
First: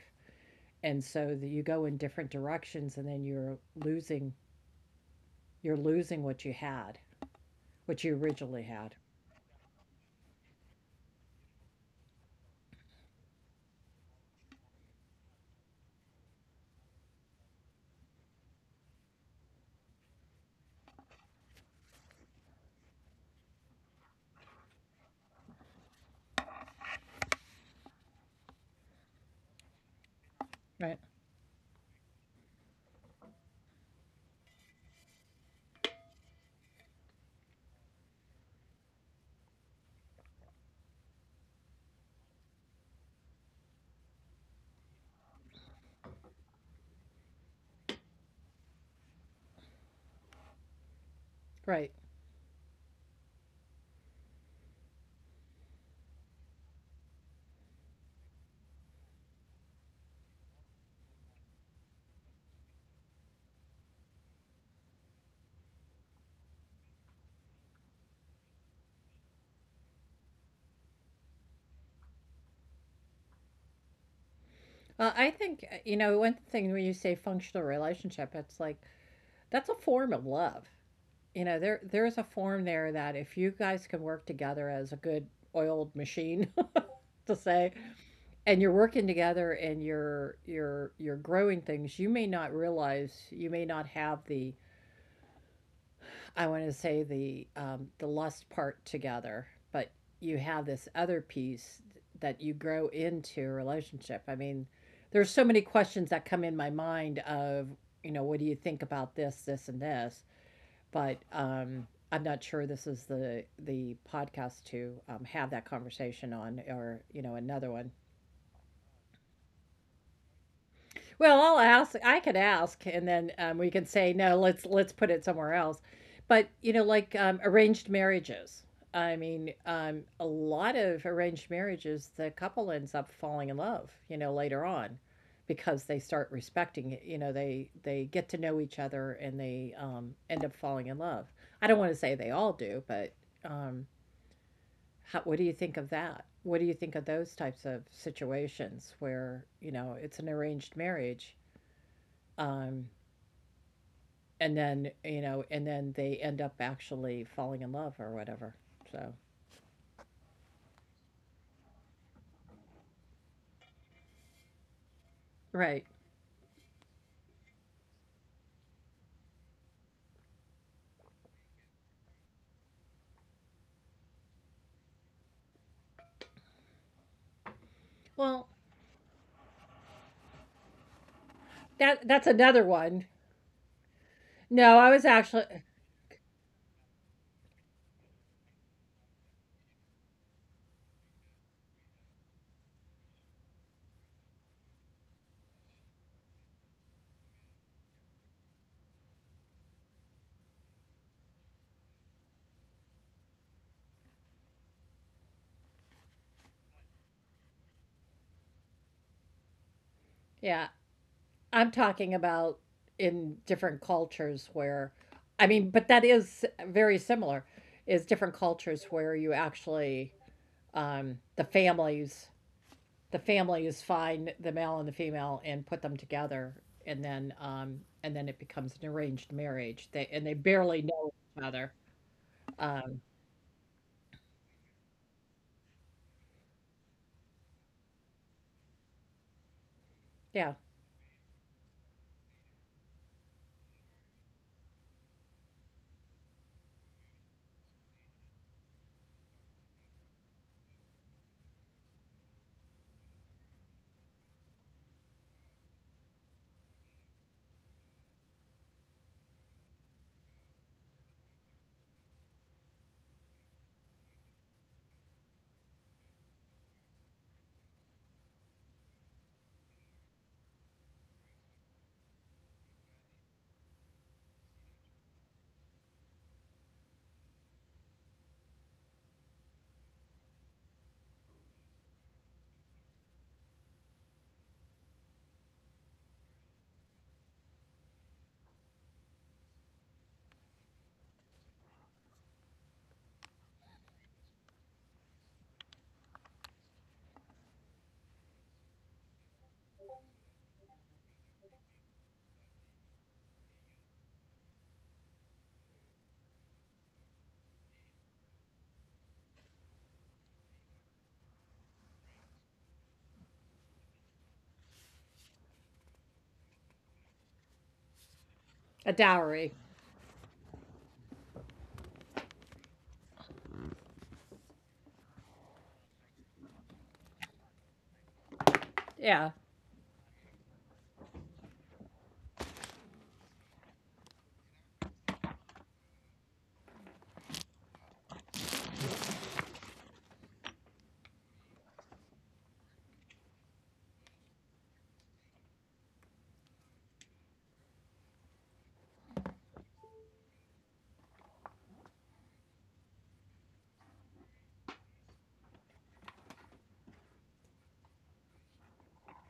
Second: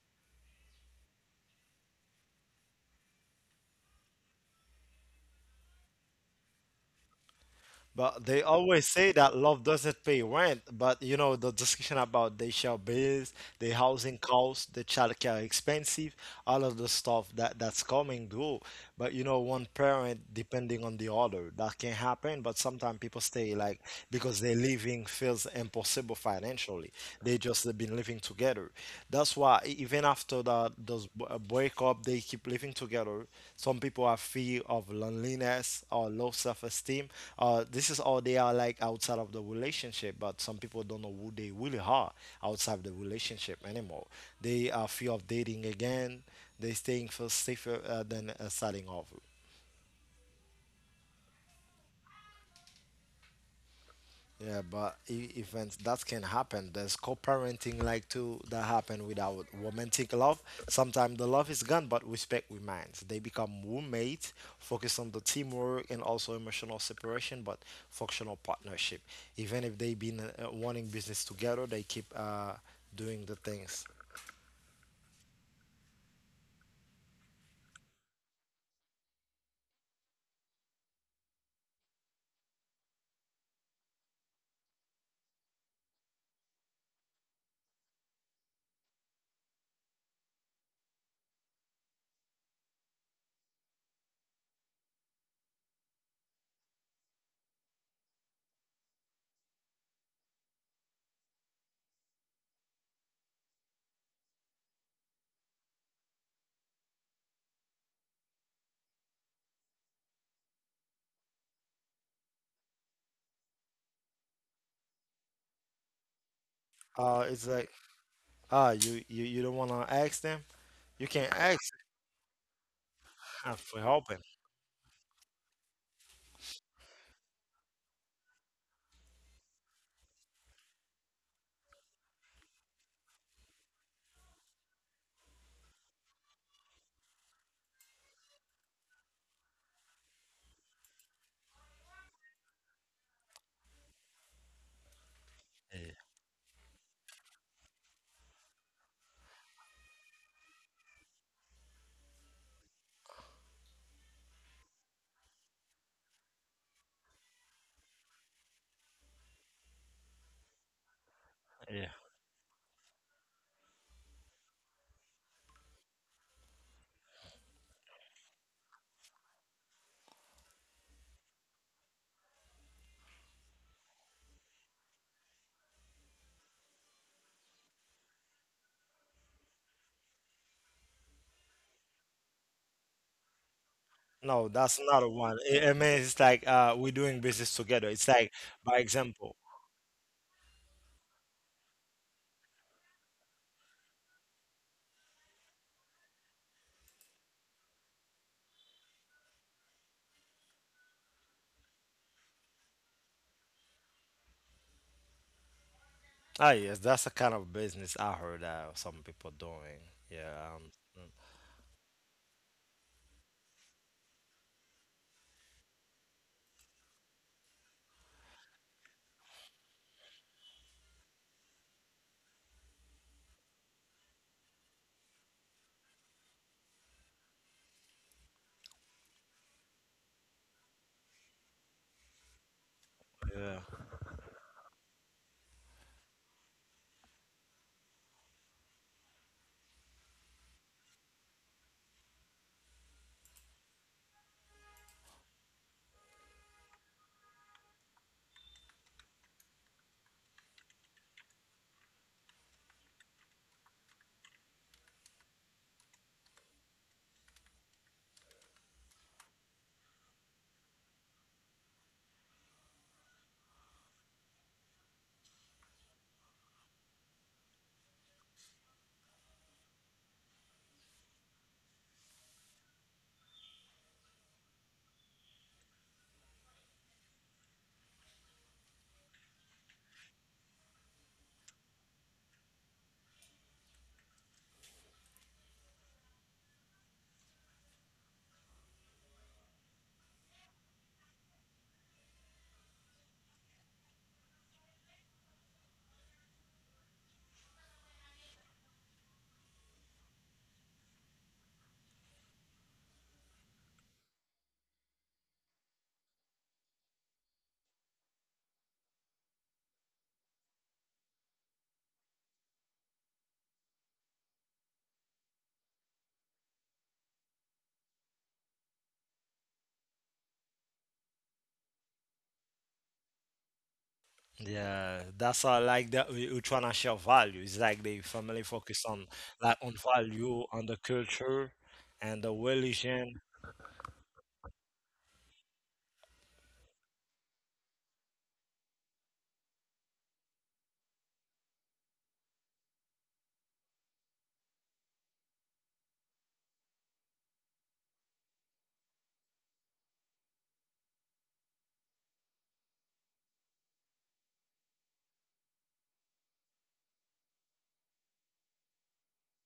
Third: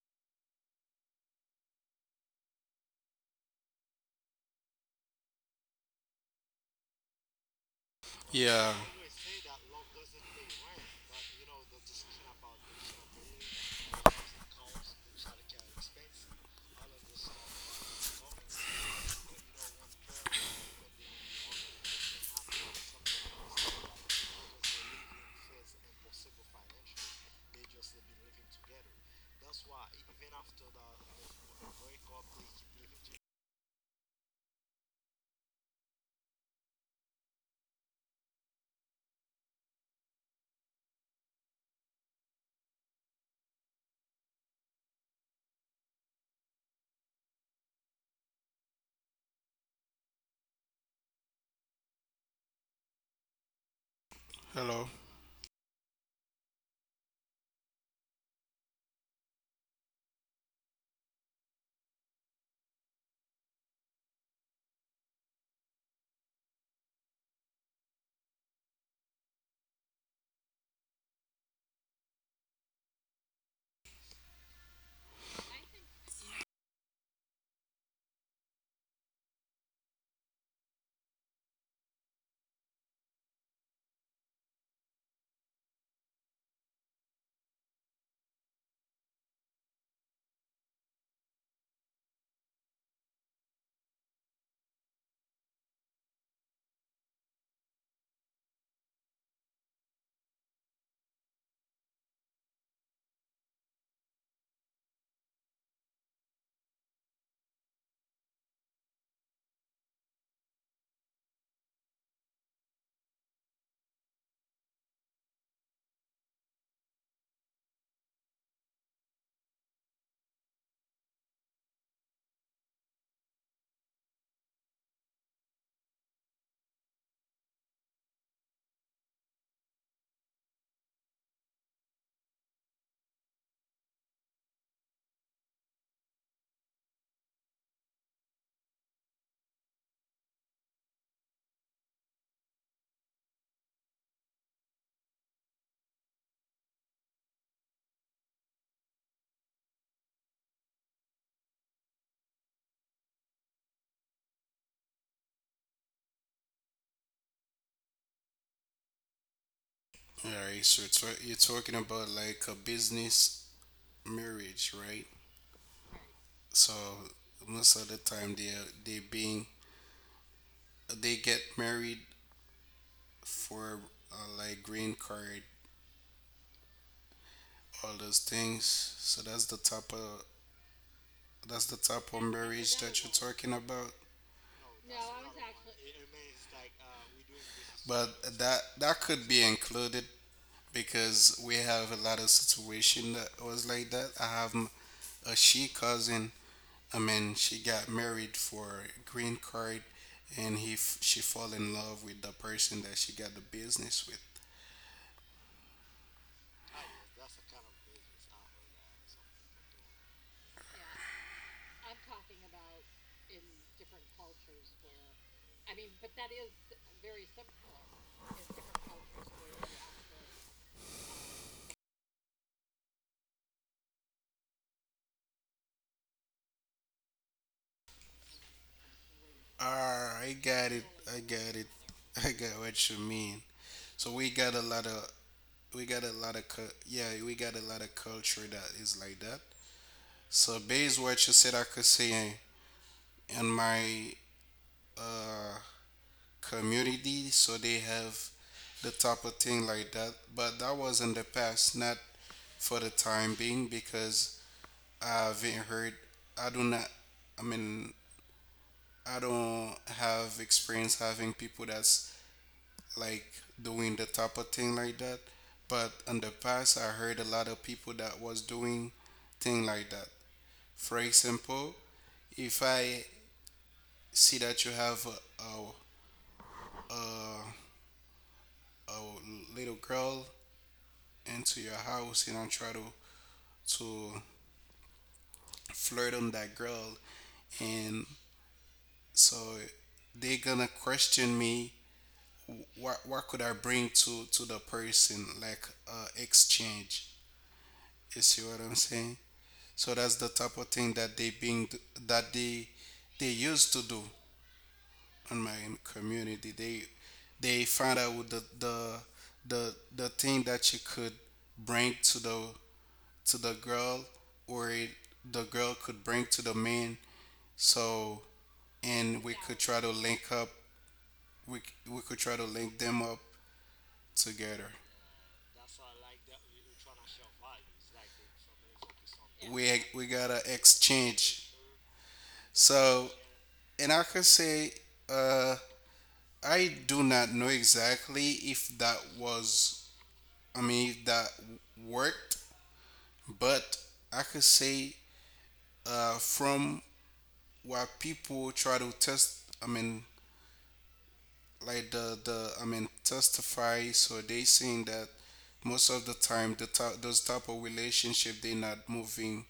And so that you go in different directions, and then you're losing, you're losing what you had, what you But they originally Yeah. always had. say that love doesn't pay rent. But you know, the discussion about the share bills, the housing costs, the childcare expensive, all of the stuff that's coming through. But you know, one parent depending on the other, that can happen. But sometimes people stay like because their living feels impossible financially. They just have been living together. That's why even after that Right. those breakup, they keep living together. Some people are fear of loneliness or low self-esteem. This is all they are like outside of the relationship. But some people don't know who they really are outside the relationship anymore. They are fear of dating again. They staying for safer than starting over. Right. Yeah, Hello. but if that can happen, there's co-parenting like too that happen without romantic love. Sometimes the love is gone, but respect remains. They become roommates, focus on the teamwork and also emotional separation, but functional partnership. Even if they've been running business together, they keep doing the things. Well, I think, you know, one thing when you say functional relationship, it's like that's a form of love. You know, there's a form there that if you guys can work together as a good oiled machine to say, and you're working together and you're growing things, you may not realize, you may not have the, I want to say the lust part together, but you have this other piece that you grow into a relationship. I mean, there's so many questions that come in my mind of, you know, what do you think about this, this, and this, but I'm not sure this is the podcast to have that conversation on, or you know, It's like another one. You don't wanna ask them. You can Well, I'll ask ask. I could ask, and then we for can say helping. no. Let's put it somewhere else. But you know, like arranged marriages. I mean, a lot of arranged marriages, the couple ends up falling in love. You know, later on, because they start respecting it. You know, they get to know each other and they end up falling in love. I don't want to say they all do, but um, how, what do you Yeah, think of that? What do you think of those types of situations where you know it's an arranged marriage? Um, and then, you know, and then they end up actually falling in love or whatever. So, All right. So it's, you're talking yeah. about like a business marriage, right? right. So most of the time they being they get married for, like green card, all those Well, things. So that's the type of, that's the that type of that's another marriage that one. you're talking about. No, No, that's I not was a one. actually, It means it's like we're doing business together. It's like But that by that could example. be included because we have a lot of situation that was like that. I have a she cousin. I mean, she got married for green card, and she fall in love with the person that she got the business with. Ah, yes, that's the kind of business I heard some people doing. Yeah, yeah, I'm talking about in different cultures where, I mean, but that is very similar, is different cultures where you actually the families, the families find the male and the female and put them together, and then it becomes an arranged marriage. They, Ah, and I they got barely it. know I each got it. other. I got what you um mean. yeah, So we got a lot of, we got a lot of cu- yeah, we got a lot of culture that is like that. yeah, So based what you said, I could say in my, uh, community, so they have the type of thing like that. But that was in the past, not for the time being, because I haven't heard. I do not. I mean, I don't have experience having people that's like doing the type of thing like that. But in the past, I heard a lot of people that was doing thing like that. For example, if I see that you have a, a little girl into your house and I try to flirt on that girl, and so they gonna question me what could I bring to the person like exchange. You see what I'm saying? So that's the type of thing that they being that they used to do in my community. They find out what the thing that you could bring to the girl or the girl could bring to the man. So a and we could dowry. try to link up. We could try to link them up together. yeah. That's all like that. We're trying to share value. It's like the family focus on Yeah. like on We gotta value, on the exchange. culture, and the So religion. and I can say, uh, I do not know exactly if that was, I mean, if that worked, but I could say from what people try to test, I mean, like testify, so they saying that most of the time those type of relationship they're not moving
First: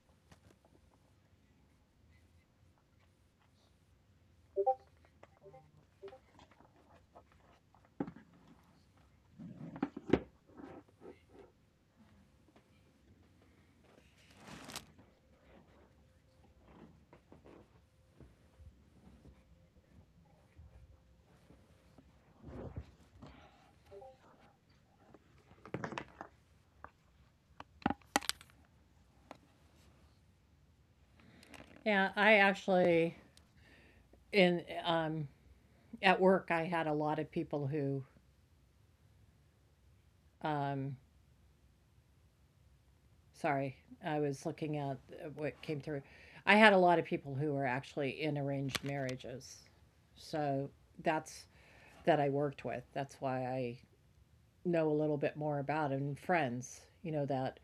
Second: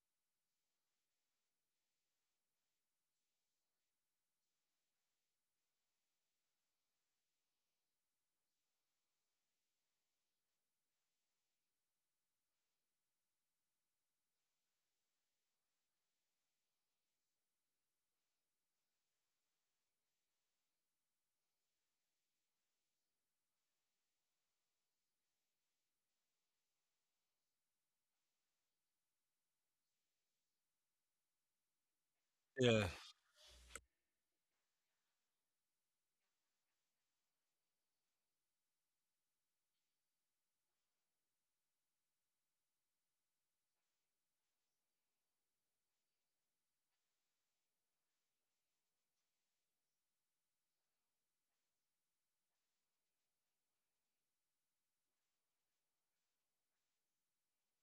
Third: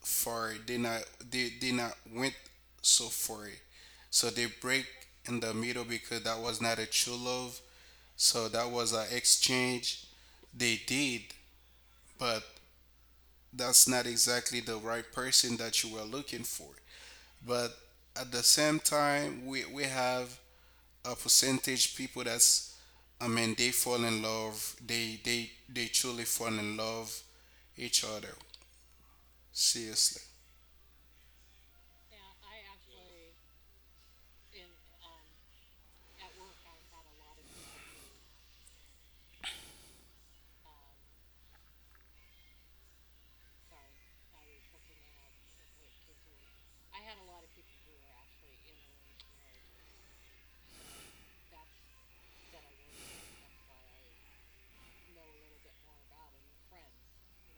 far. They not went so far. So they break in the middle because that was not a true love. So that was an exchange they did, but that's not exactly the right person that you were looking for. But at the same time, we have a percentage people that's, I mean, they fall in love. They truly fall in love each other. Seriously. Yeah, I Yeah, actually, in at work, I had a lot of people who um sorry, I was looking at what came through. I had a lot of people who were actually in arranged marriages, so that's, that I worked with, that's why I know a little bit more about, and friends, you know, that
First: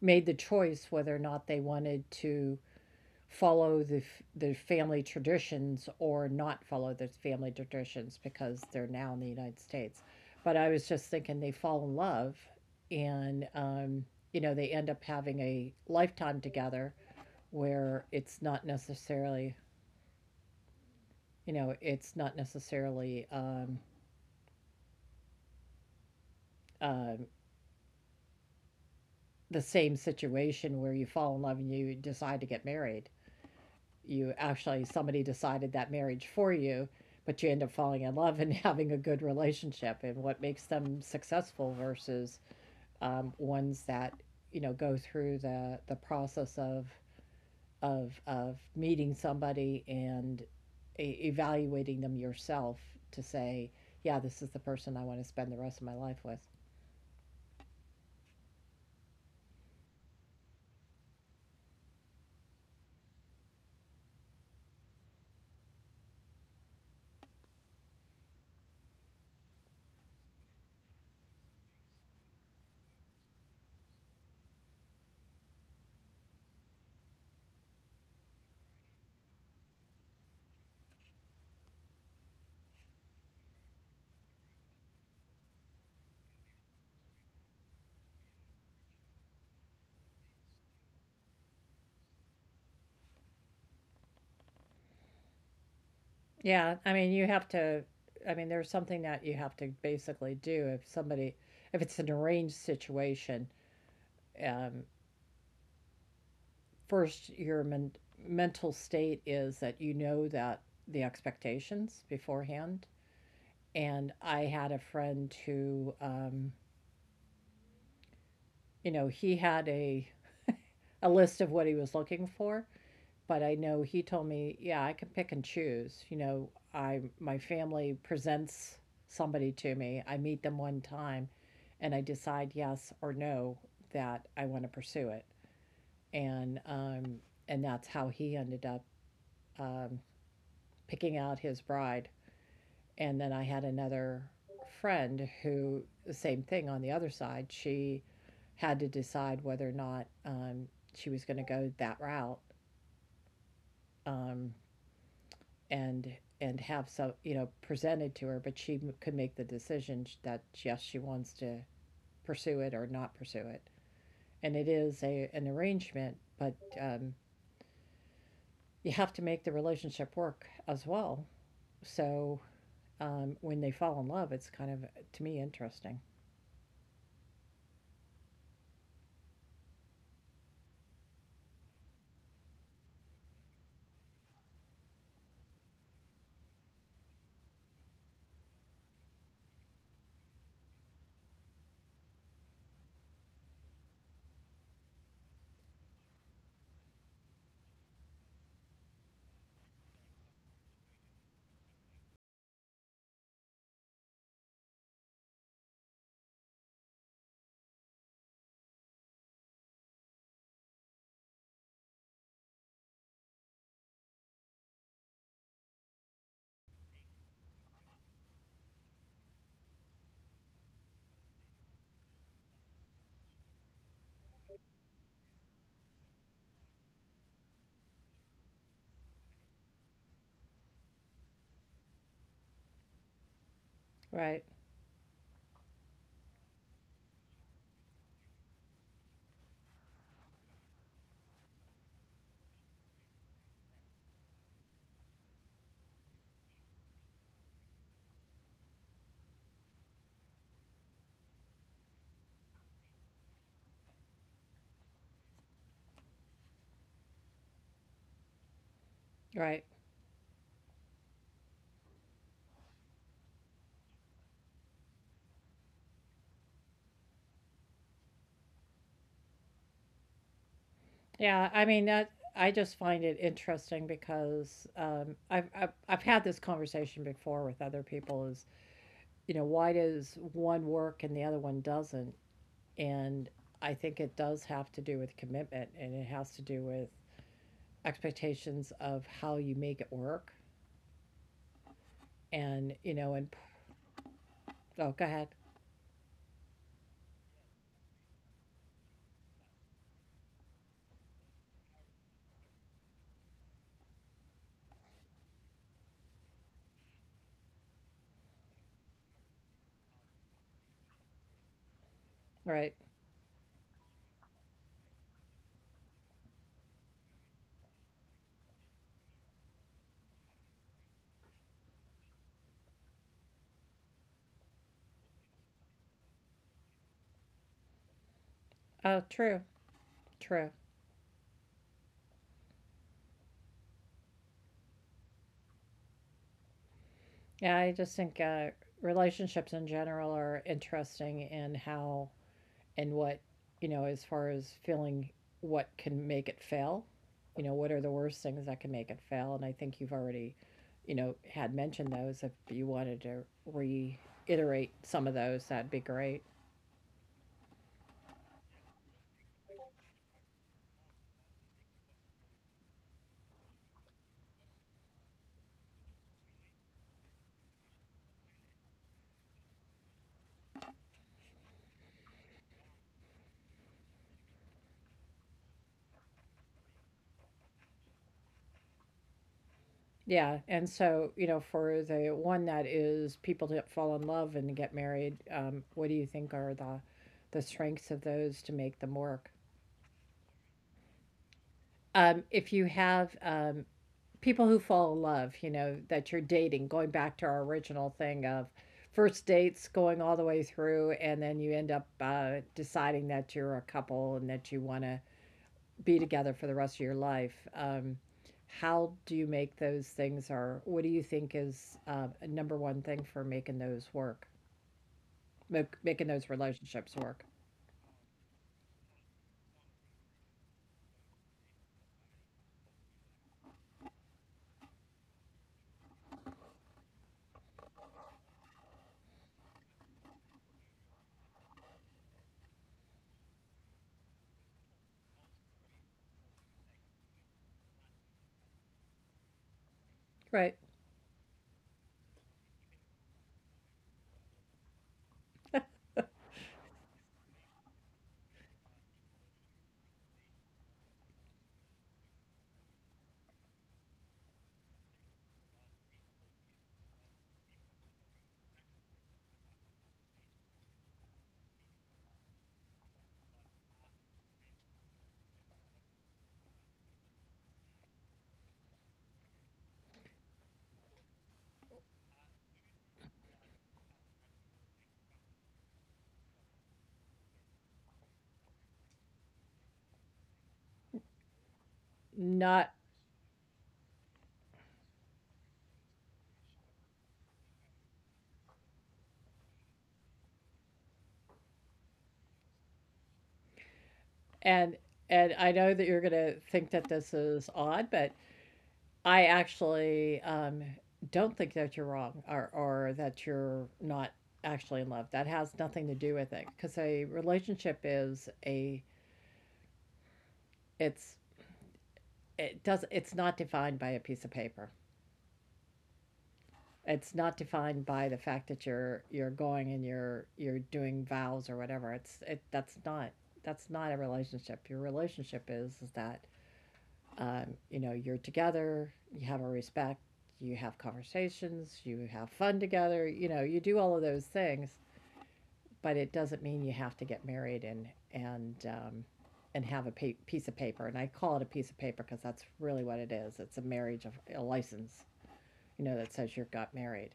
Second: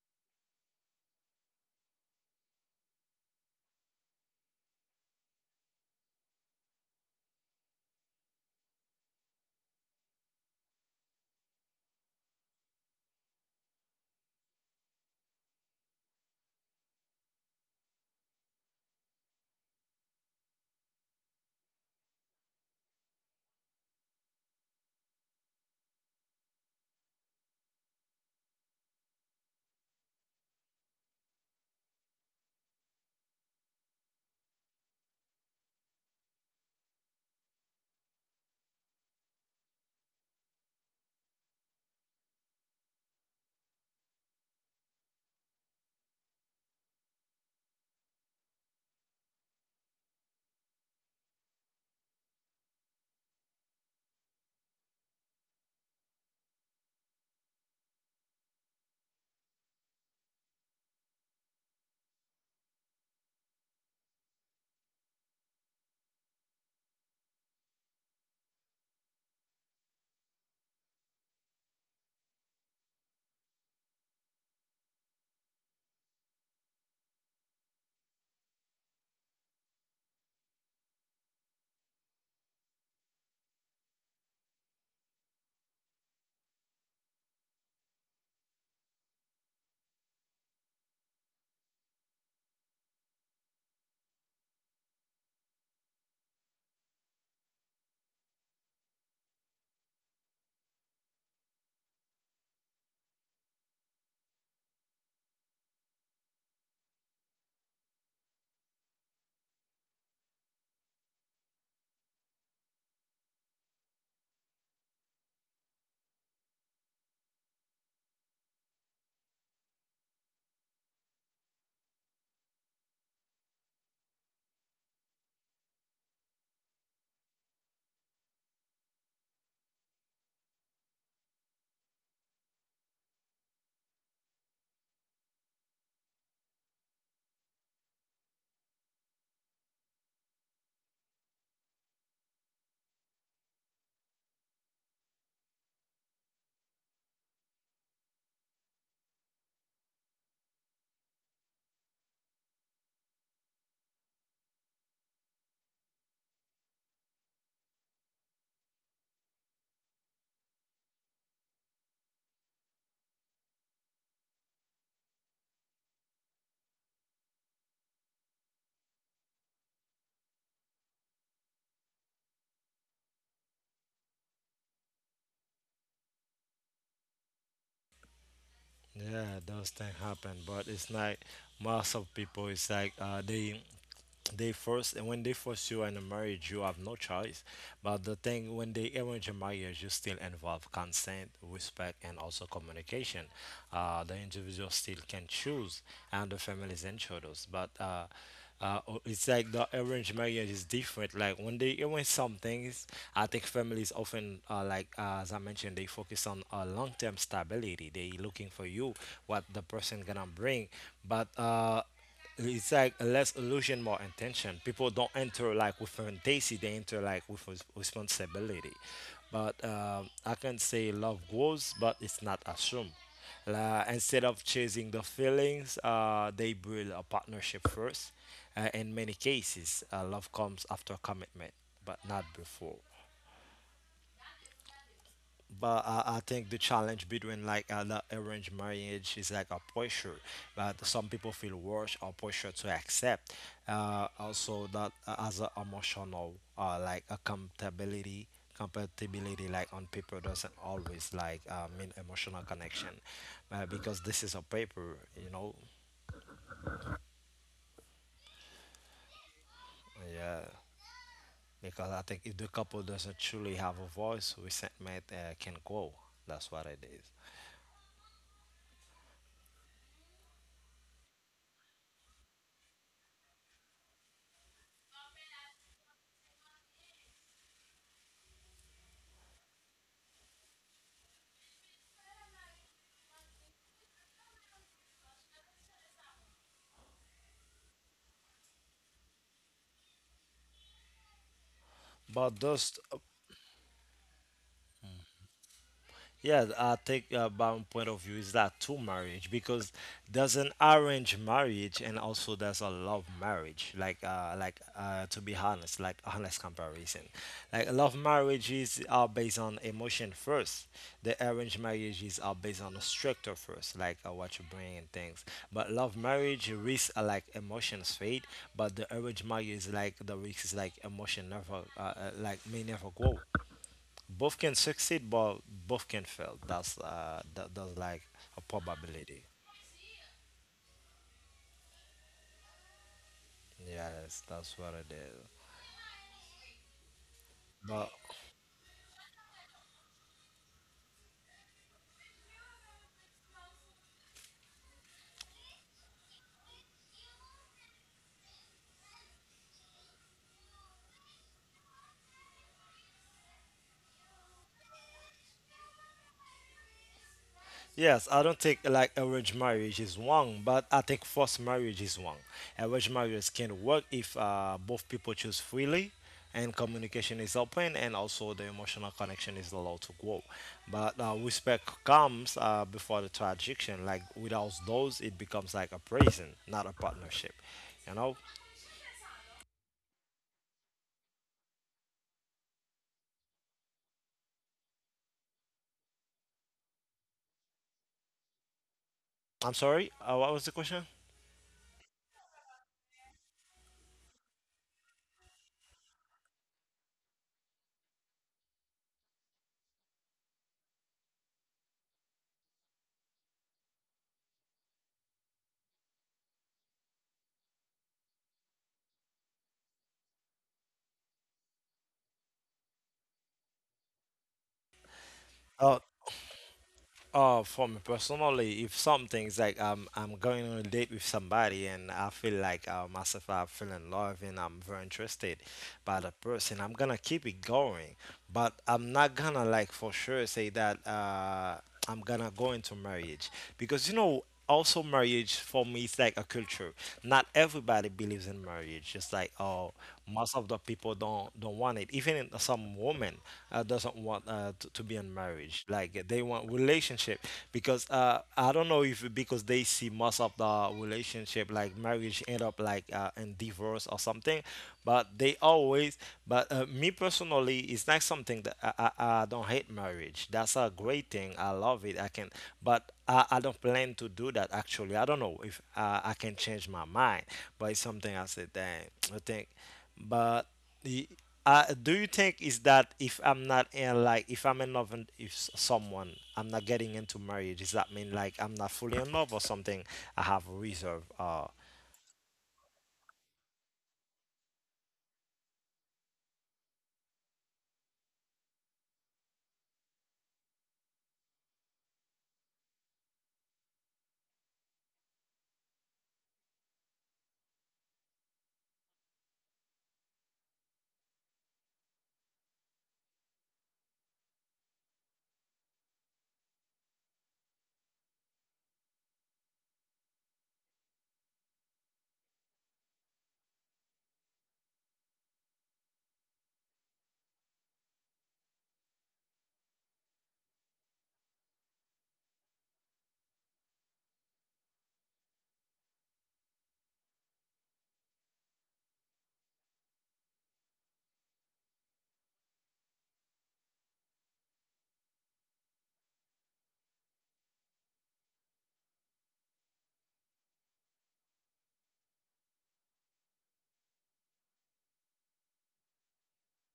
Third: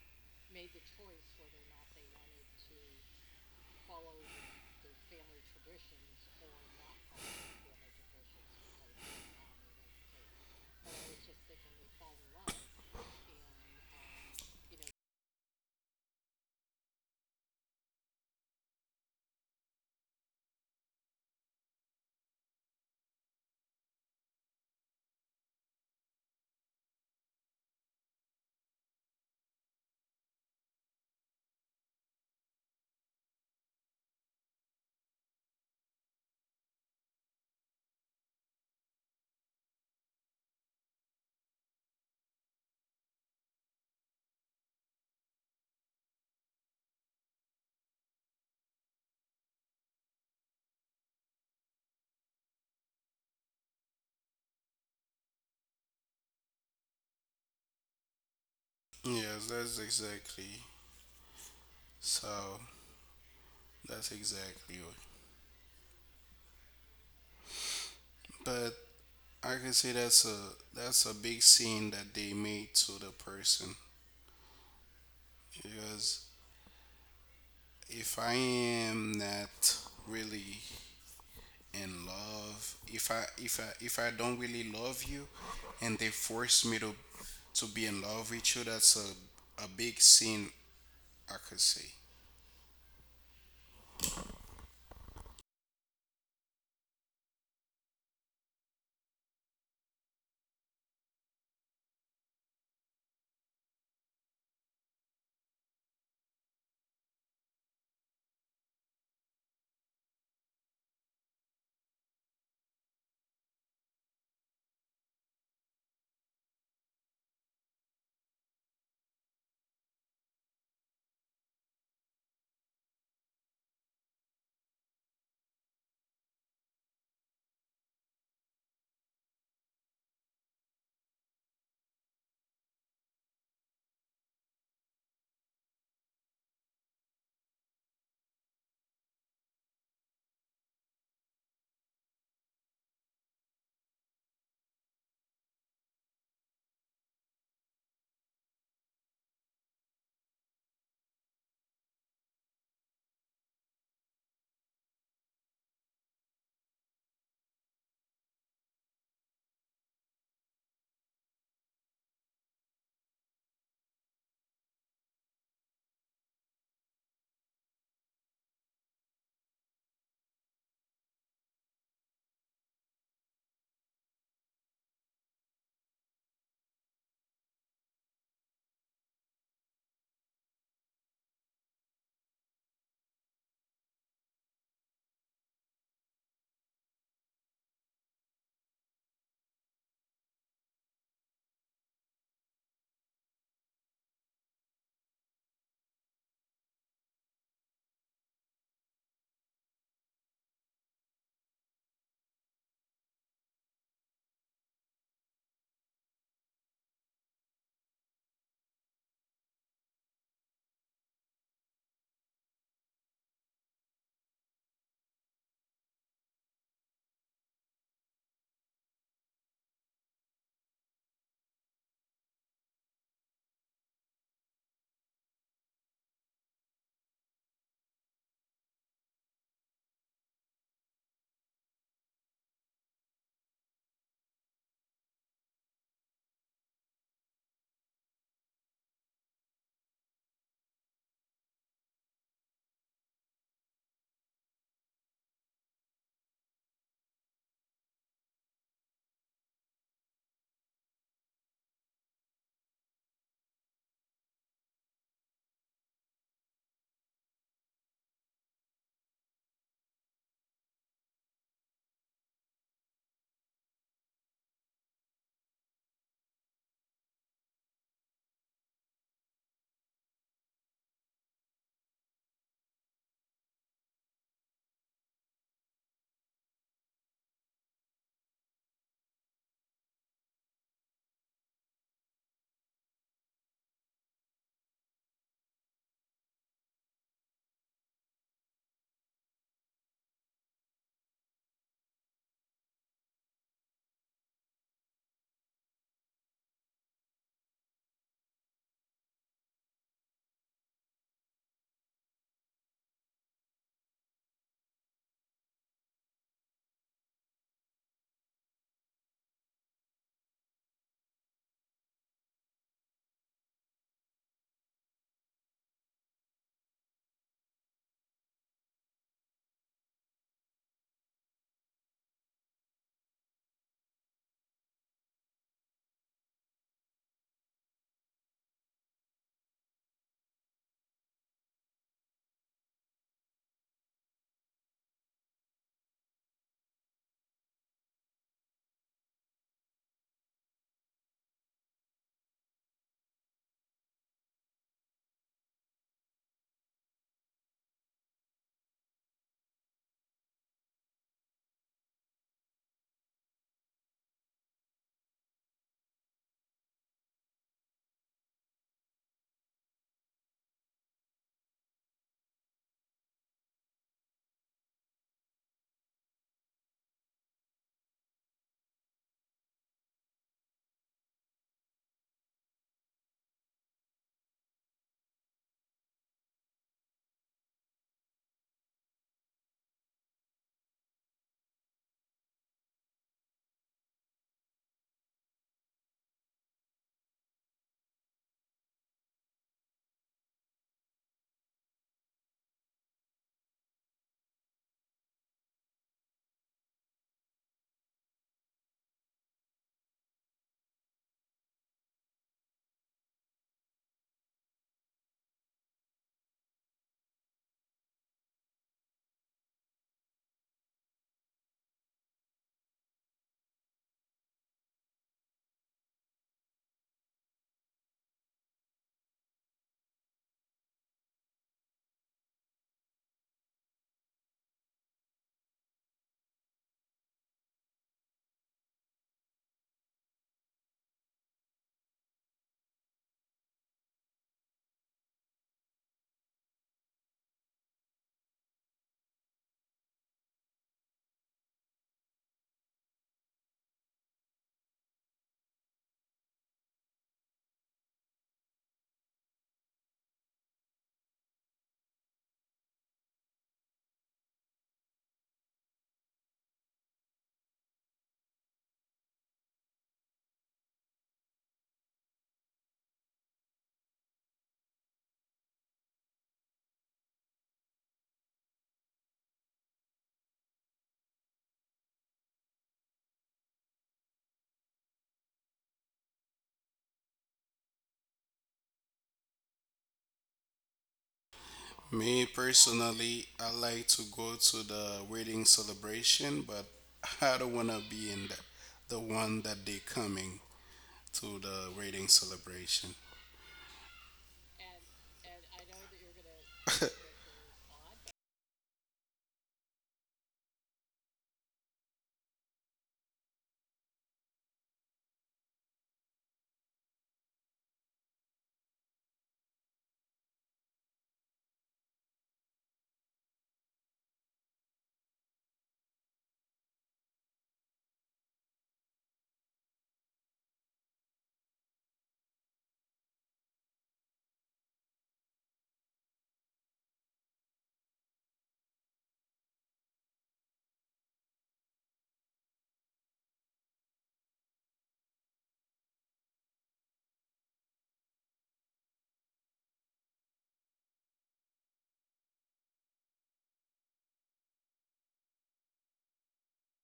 made the choice whether or not they wanted to follow the family traditions or not follow the family traditions because they're now in the United States. But I was just thinking, they fall in love and you know, they end up having a lifetime together where it's not necessarily, you know, it's not necessarily uh the same situation where you fall in love and you decide to get married. You actually, somebody decided that marriage for you, but you end up falling in love and having a good relationship, and what makes them successful versus ones that, you know, go through the process of of meeting somebody and evaluating them yourself to say, yeah, this is the person I want to spend the rest of my life with. Yes, that's exactly. So that's exactly what. But I can say that's a big sin that they made to the person because if I am not really in love, if I don't really love you, and they force me to be in love with you, that's a big sin I could say. Yeah, I mean, you have to. I mean, there's something that you have to basically do if somebody, if it's an arranged situation, um, first your mental state is that you know that the expectations beforehand. And I had a friend who you know, he had a list of what he was looking for, but I know he told me, yeah, I can pick and choose, you know, I, my family presents somebody to me, I meet them one time, and I decide yes or no, that I want to pursue it. And and that's how he ended up um picking out his bride. And then I had another friend who, the same thing on the other side, she had to decide whether or not she was going to go that route, um, and have some, you know, presented to her, but she could make the decision that yes, she wants to pursue it or not pursue it. And it is a an arrangement, but you have to make the relationship work as well. So when they fall in love, it's kind of to me interesting. yeah. Those things happen, but it's like most of people. It's like they force, and when they force you in a marriage, you have no choice. But the thing, when they arrange a marriage, you still involve consent, respect, and also communication. The individual still can choose, and the families and shadows. But it's like the arranged marriage is different. Like when they arrange some things, I think families often, like as I mentioned, they focus on long-term stability. They looking for you, what the person gonna bring. But it's like less illusion, more intention. People don't enter like with fantasy; they enter like with responsibility. But I can say love grows, but it's not assumed. La instead of chasing the feelings, they build a partnership first. In many cases, love comes after commitment, but not before. Right, But I think the challenge between like the arranged marriage is like a pressure, but some people feel worse or pressure to accept. Also that as a emotional like a compatibility like on paper doesn't always like mean emotional connection, because this is a paper, you know, right. yeah. Because I think if the couple doesn't truly have a voice, resentment can grow. That's what it is. Yeah, I mean that, I just find it interesting because I've, I've had this conversation before with other people, is, you know, why does one work and the other one doesn't? And I think it does have to do with commitment and it has to do with expectations of how you make it work, and But you know, those, and oh, go ahead. yeah, I think about my point of view is that two marriage because there's an arranged marriage and also there's a love marriage. Like to be honest, like honest comparison, like love marriages are based on emotion first. The arranged marriages are Right. based on the structure first, like what you bring and things. But love marriage risks like emotions fade, but the arranged marriage is like the risk is like emotion never like may never grow. Both can succeed, but both can fail. That's that's like a Oh, true, probability. true. Yes, that's what it is. Yeah, I just think But relationships in general are interesting in how and what, you know, as far as feeling, what can make it fail, you know, what are the worst things that can make it fail. And I think you've already, you know, had mentioned those. If you wanted to reiterate some of those, that'd be great. yes, I don't think like arranged marriage is wrong, but I think forced marriage is wrong. Arranged marriage can work if both people choose freely, and communication is open, and also the emotional connection is allowed to grow. But respect comes before the transaction. Like without those, it becomes like a prison, not a partnership. You know. Yeah, and so, you know, for the one that is people to fall in love and get married, what do you think are the strengths of those to make them work? I'm sorry. What was the question? If you have people who fall in love, you know, that you're dating, going back to our original thing of first dates going all the way through, and then you end up deciding that you're a couple and that you want to be together for the rest of your life. How do you make those things, or what do you think is a number one thing for making those work, making Uh, those relationships work? For me personally, if something's like I'm going on a date with somebody and I feel like myself, I feel in love and I'm very interested by the person, I'm gonna keep it going. But I'm not gonna like for sure say that I'm gonna go into marriage because. Also, marriage for me is like a culture. Not everybody believes in marriage. Just like oh, Right. most of the people don't want it even some women doesn't want to be in marriage like they want relationship because I don't know if because they see most of the relationship like marriage end up like in divorce or something, but they always. But me personally, it's not something that I don't hate marriage, that's a great thing, I love it, I can. But I don't plan to do that actually, I don't know if I can change my mind, but it's something I said dang, I think. But y- do you think is that if I'm not in like if I'm in love and if someone I'm not getting into marriage, does that mean like I'm not fully in love or something? I have a reserve. Me Not, personally, I like to go to the wedding celebration, but I don't wanna be in the one that they coming to the wedding celebration. and, and I know that you're going to think that this is odd, but I actually don't think that you're wrong or that you're not actually in love. That has nothing to do with it because a relationship is a, it's, it does, it's not defined by a piece of paper. It's not defined by the fact that you're going and you're doing vows or whatever. It's it, that's not, that's not a relationship. Your relationship is that you know, you're together, you have a respect, you have conversations, you have fun together, you know, you do all of those things, but it doesn't mean you have to get married and, um, and have a piece of paper. And I call it a piece of paper because that's really what it is. It's a marriage of a license, you know, that says you got married.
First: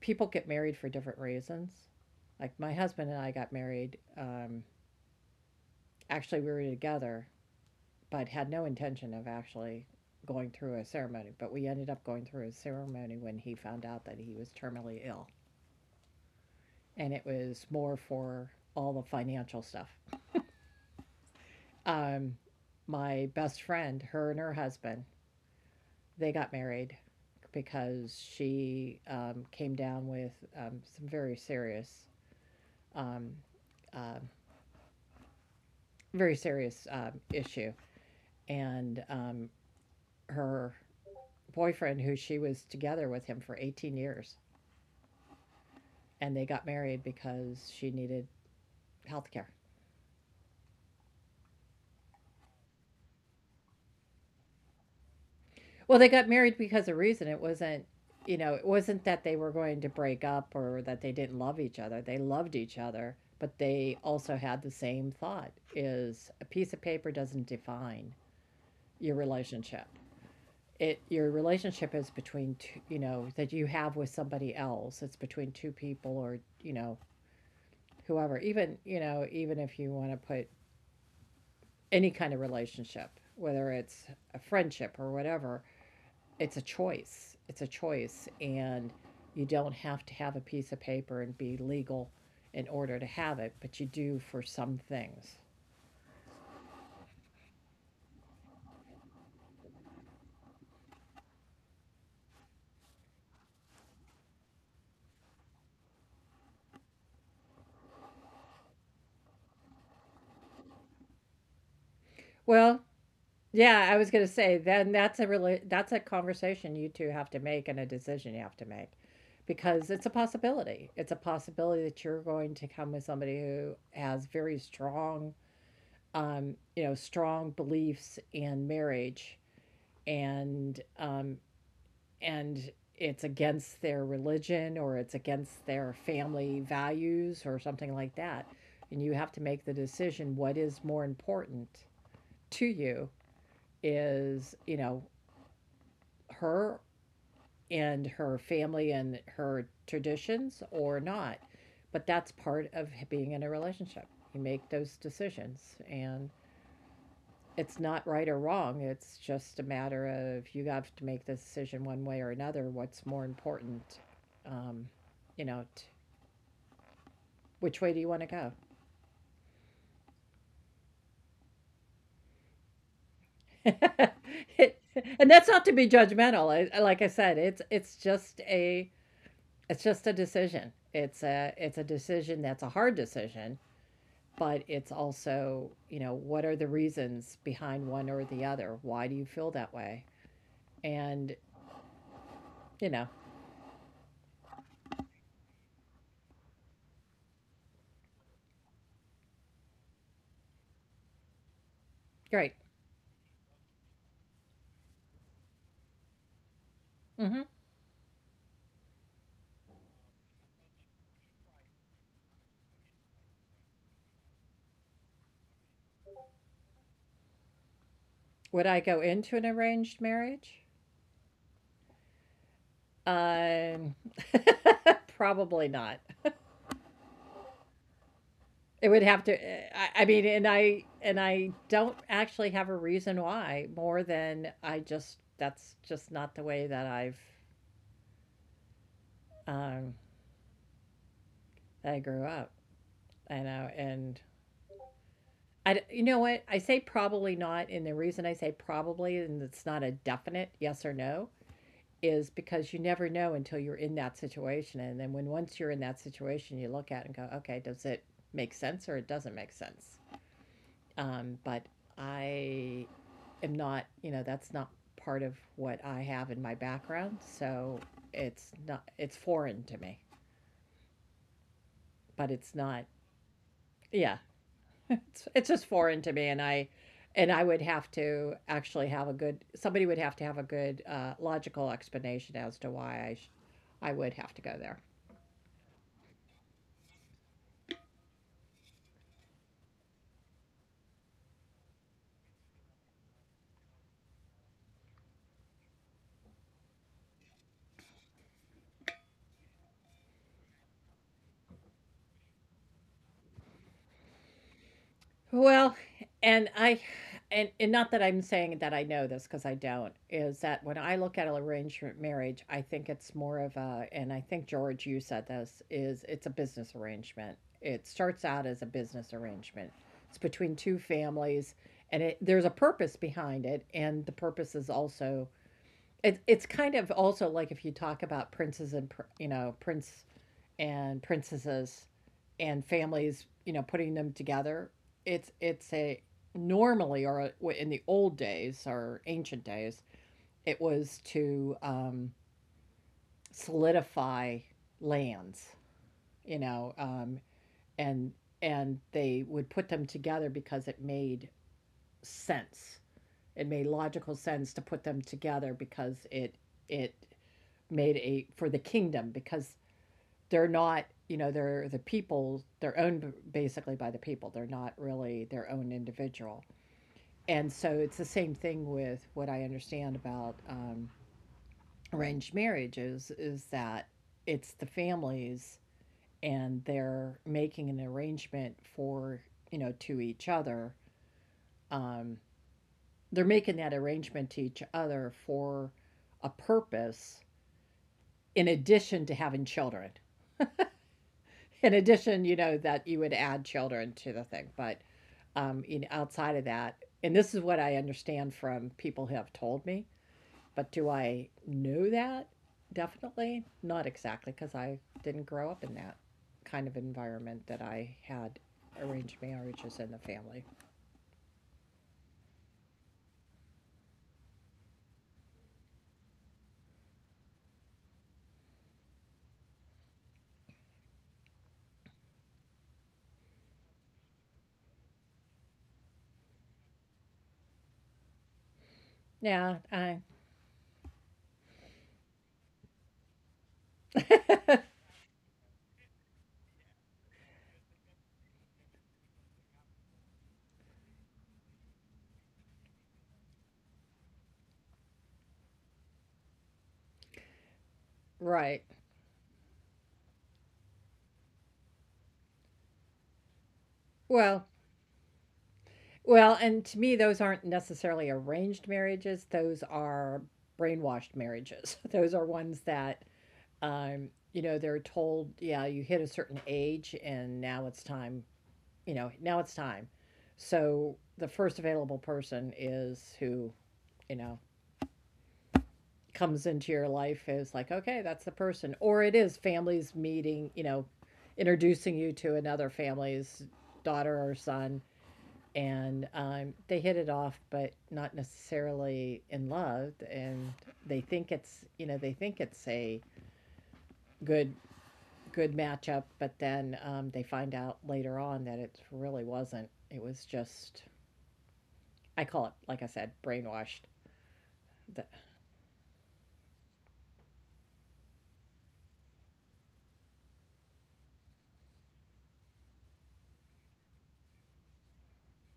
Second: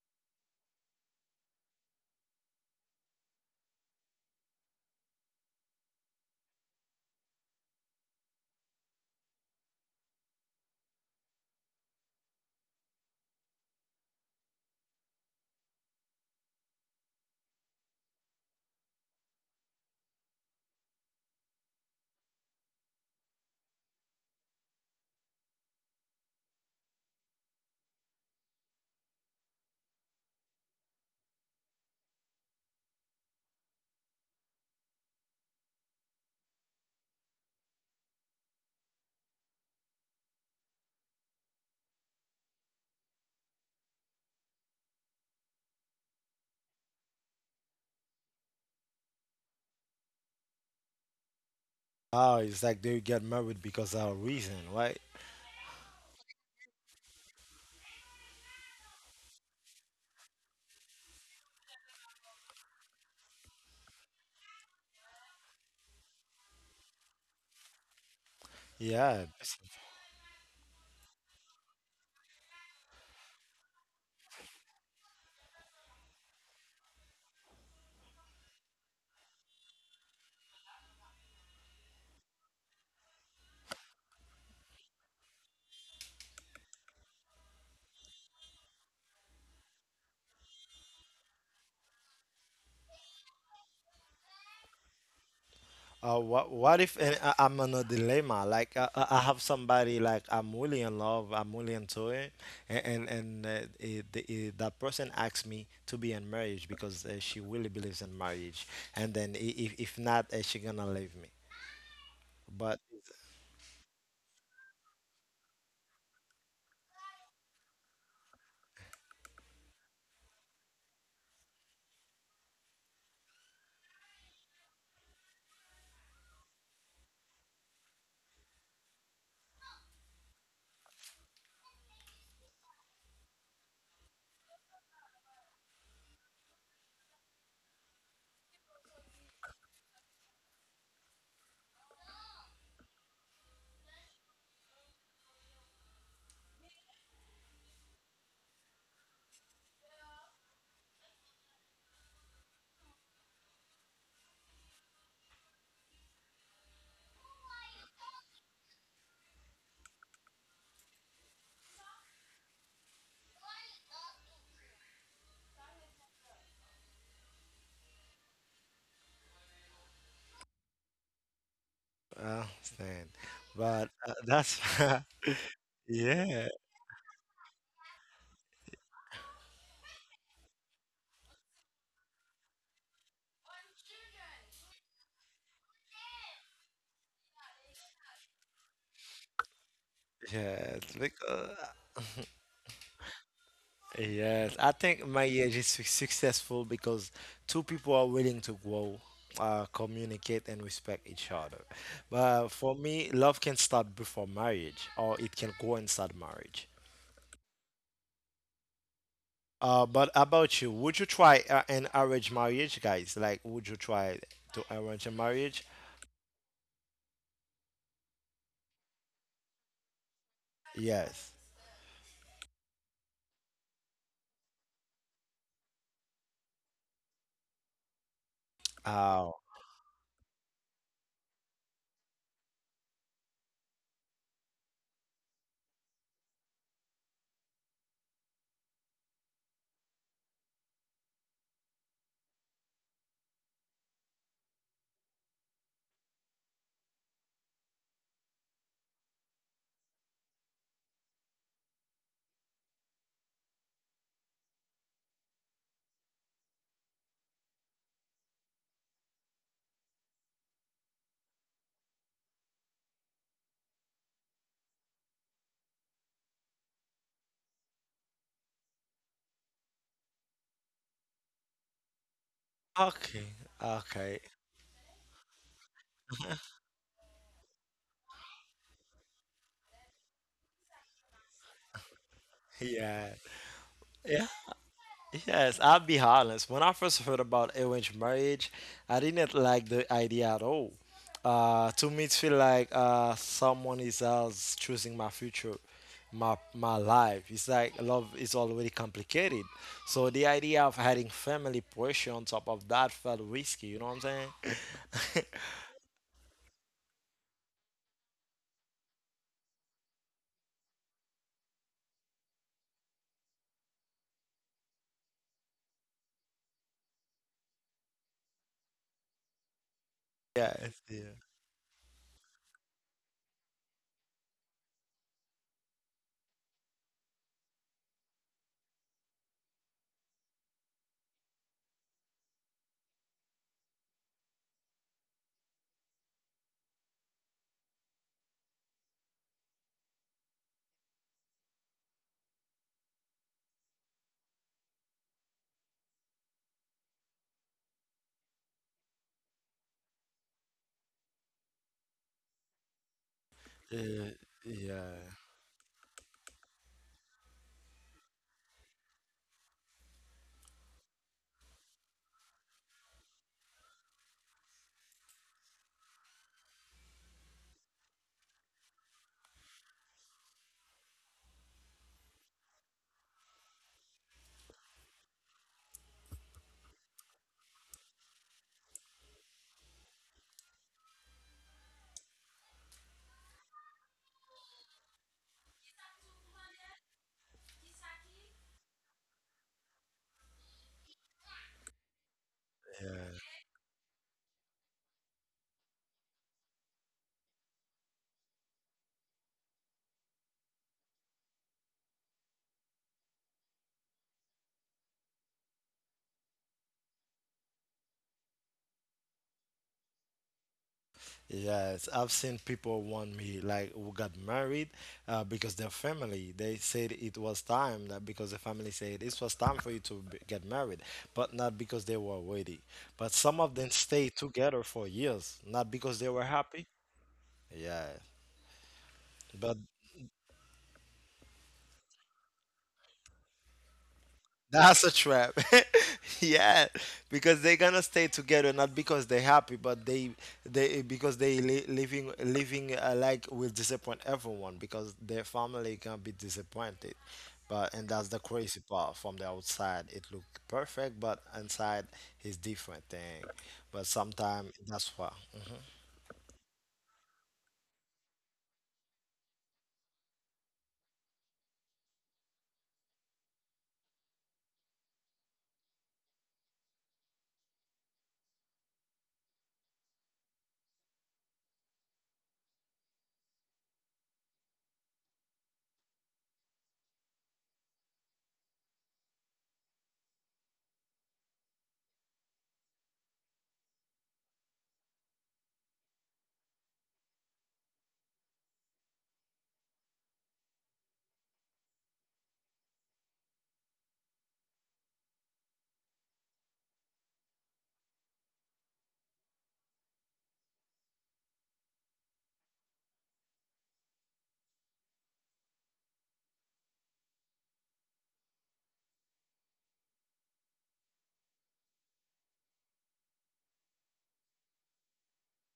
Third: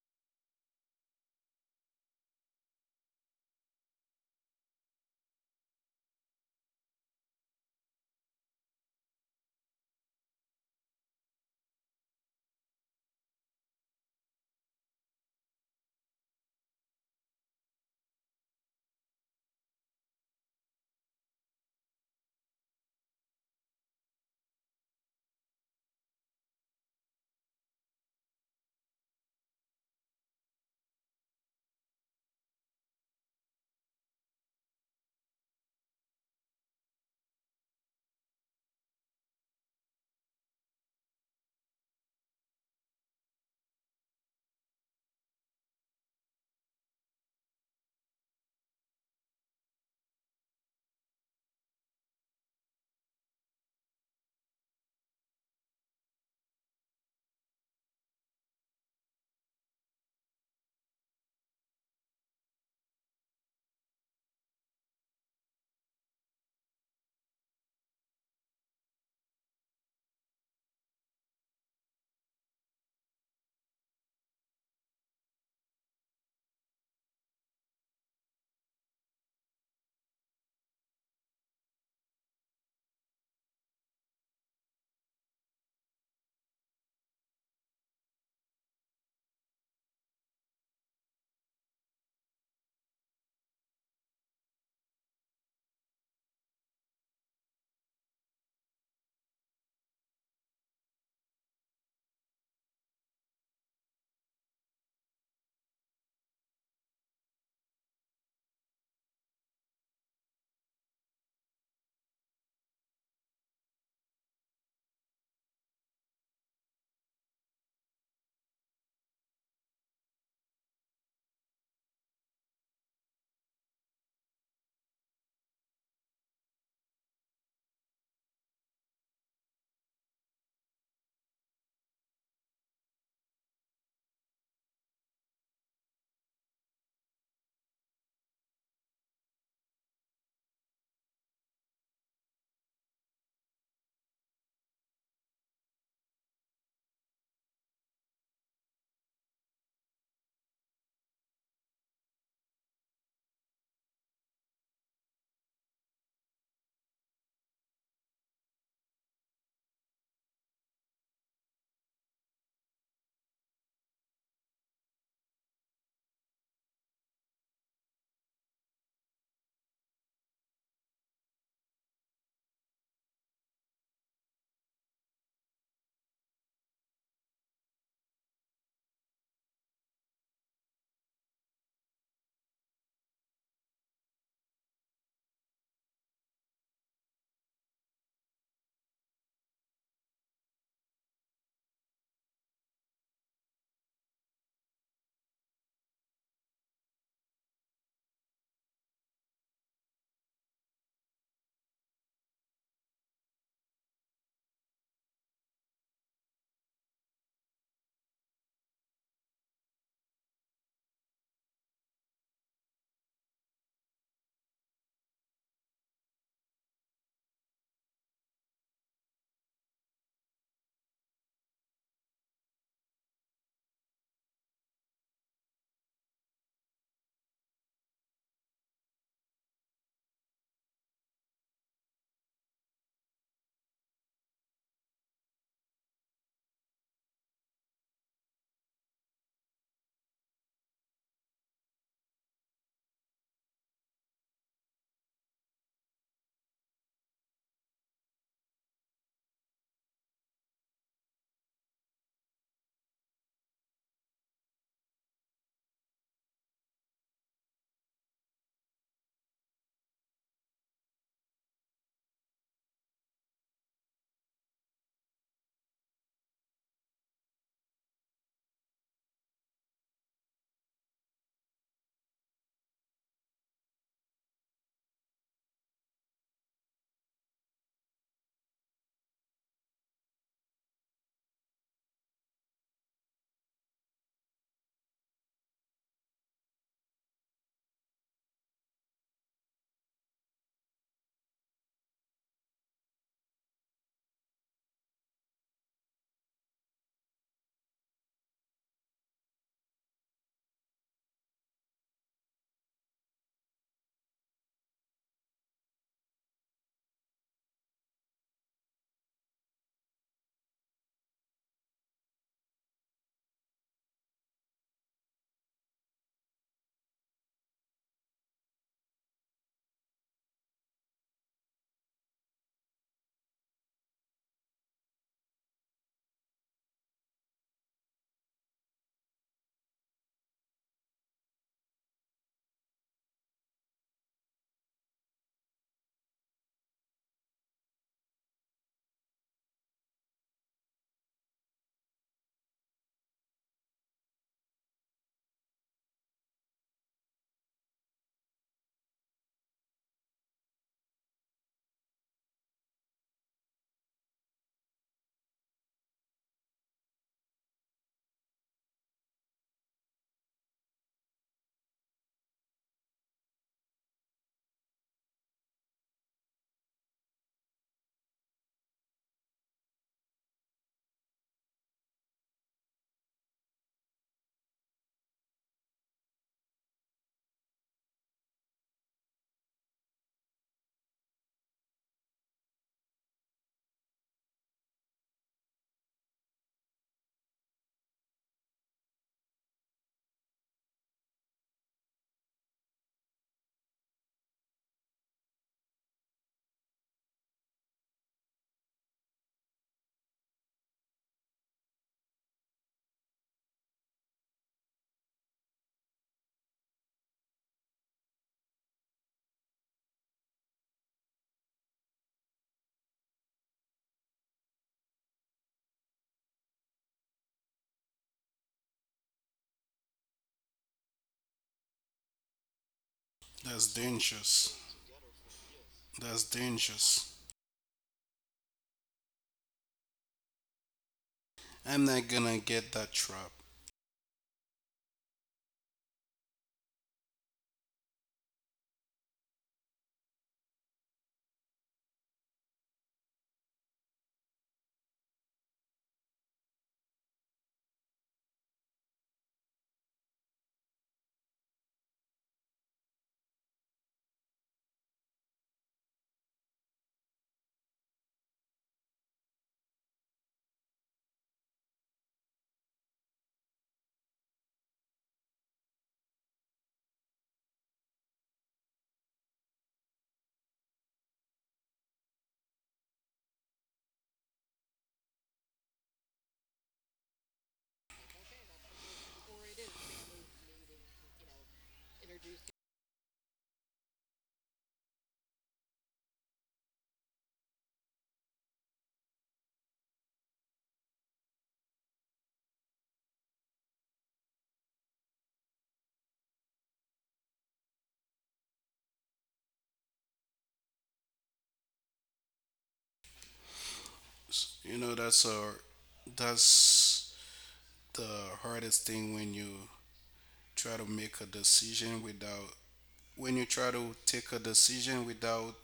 People get married for different reasons. Like my husband and I got married. Actually, we were together but had no intention of actually going through a ceremony. But we ended up going through a ceremony when he found out that he was terminally ill. And it was more for all the financial stuff. Um, my best friend, her and her husband, they got married because she came down with some um, uh, very serious issue, and her boyfriend, who she was together with him for 18 years, and they got married because she needed health care. Oh, it's like they get married because of a reason, right? Well, they got married because of reason. It wasn't, you know, it wasn't that they were going to break up or that they didn't love each other. They loved each other, but they also had the same thought, is a piece of paper doesn't define your Yeah. relationship. It, your relationship is between two, you know, that you have with somebody else. It's between two people or, you know, whoever. Even, you know, even if you want to put any kind of relationship, whether it's a friendship or whatever, it's a choice. It's a choice. And you don't have to have a piece of paper and be legal in order to have it, but you do for some things. What if and I'm in a dilemma? Like I have somebody like I'm really in love, I'm really into it, and that person asks me to be in marriage because she really believes in marriage, and then if not, she gonna leave me. Well, But yeah, I was going to say then that's a really, that's a conversation you two have to make and a decision you have to make, because it's a possibility. It's a possibility that you're going to come with somebody who has very strong you know, strong beliefs in marriage, and um, and it's against their religion or it's against their family values or something like that. And you have to make the decision what is more important to you is, her and her family and her traditions or not. But that's part of being in a relationship. You make those decisions. And it's not right or wrong. It's just a matter of you have to make the decision one way or another. What's more important? Um, you know, t- which way do you want to stand, go? but that's It- and that's not to be yeah, judgmental. Like I said, it's just a it's just a decision. It's a decision that's a hard decision, but it's also you know what are the reasons behind one or the other? Why do you feel that way? yeah. Because And you know, yes, I think marriage is successful because two people are willing to grow, communicate, and respect each other. But great. for me, love can start before marriage, or it can go inside marriage. Hmm. But about you, would you try an arranged marriage, guys? Like, would you try to arrange a marriage? Would I go into an arranged marriage? Yes. Um, probably not. It would have Oh, to. I mean, and I don't actually have a reason why more than I just that's just not the way that I've um, that I grew up. I know, and I you know what I say probably not, and the reason I say probably and it's not a definite yes or no is because you never know until you're in that situation. And then when once you're in that situation, you look at it and go, okay, does it make sense or it doesn't make sense? But I am not, you know, that's not part of what I have in my background. So it's not, it's foreign to me, but it's not, okay, okay, yeah, it's just foreign to me. And I would have to actually have a good, somebody would have to have a good logical explanation as to yeah. I would have to go there. Yes, I'll be honest. When I first heard about arranged marriage, I didn't like the idea at all. To me, it feel like someone is else choosing my future, my life. It's like love is already complicated. So the idea of adding family pressure on top of that felt risky. You know what I'm saying? Well, and I and not that I'm saying that I know this because I don't, is that when I look at an arrangement marriage, I think it's more of a, and I think George, you said this, is it's a business arrangement. It starts out as a business arrangement. It's between Yes. two Yeah. families, and it there's a purpose behind it, and the purpose is also it's kind of also like if you talk about you know prince and princesses and families, you know, putting them together. It's a normally or in the old days or ancient days, it was to solidify lands, you know, and and they would put them together because it made sense. It made logical sense to put them Yeah. together because it made a for the kingdom because they're not you know they're the people they're owned basically by the people they're not really their own individual and so it's the same thing with what I understand about arranged marriages is that it's the families and they're making an arrangement for you know to each other um, they're making that arrangement to each other for a purpose in addition to having children in addition you know that you would Yeah. add children to the thing but you outside of that, and this is what I understand from people who have told me, but do I know that? Definitely not exactly because I didn't grow up in that kind of environment that I had arranged marriages in the family. Yes, I've seen people want me like who got married because their family they said it was time, that because the family said it was time for you to b get married, but not because they were ready. But some of That's them stayed dangerous. together for years, not because they That's were happy. dangerous. Yeah, but Yeah, I I'm not gonna get that trap. that's a trap. Yeah, because they're gonna stay together not because they're happy, but they because they li living living like will disappoint everyone because their family can be disappointed. But and that's the crazy right. part. From the outside, it look perfect, but inside is different thing. But Well, sometimes that's why. And to me, those aren't necessarily arranged marriages. Those are brainwashed marriages. Those are ones that, you know, they're told, yeah, you hit a certain age and now it's time you know, now it's time. So the first available person is who, you know, comes into your life is like, okay, that's the person. Or it is families meeting, you know, introducing you to another family's daughter or son. And they hit it off, but not necessarily in love. And they think it's, you know, they think it's a good, good matchup. But then they find out later on that it really wasn't. It was just I call it, like I said, brainwashed. You know The- that's a that's the hardest thing when you try to make a decision without when you try to take a decision without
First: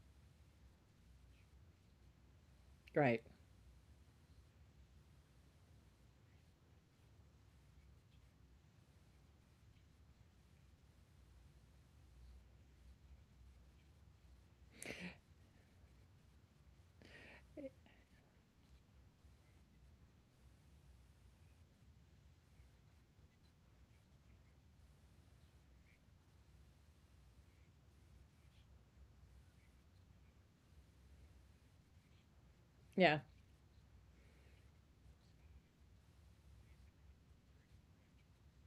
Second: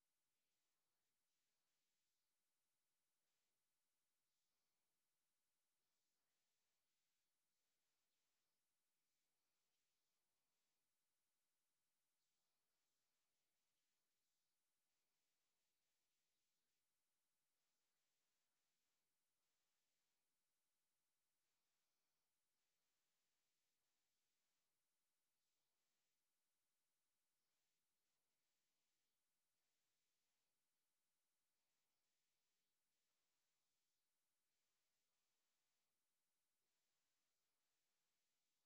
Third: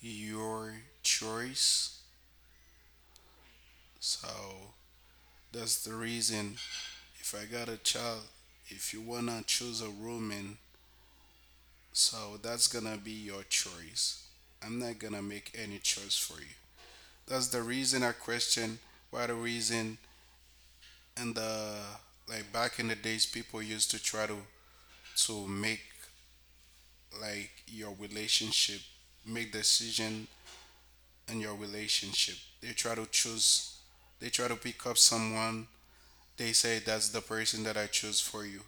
your choice. right. So that's the reason if I got a child, if you wanna choose a woman, so that's gonna be your choice. I'm not gonna make any choice for you. That's the reason I question why the reason and the like back in the days people used to try to make like your relationship make decision in your relationship. They try to Yeah. choose they try to pick up someone, they say that's the person that I choose for you,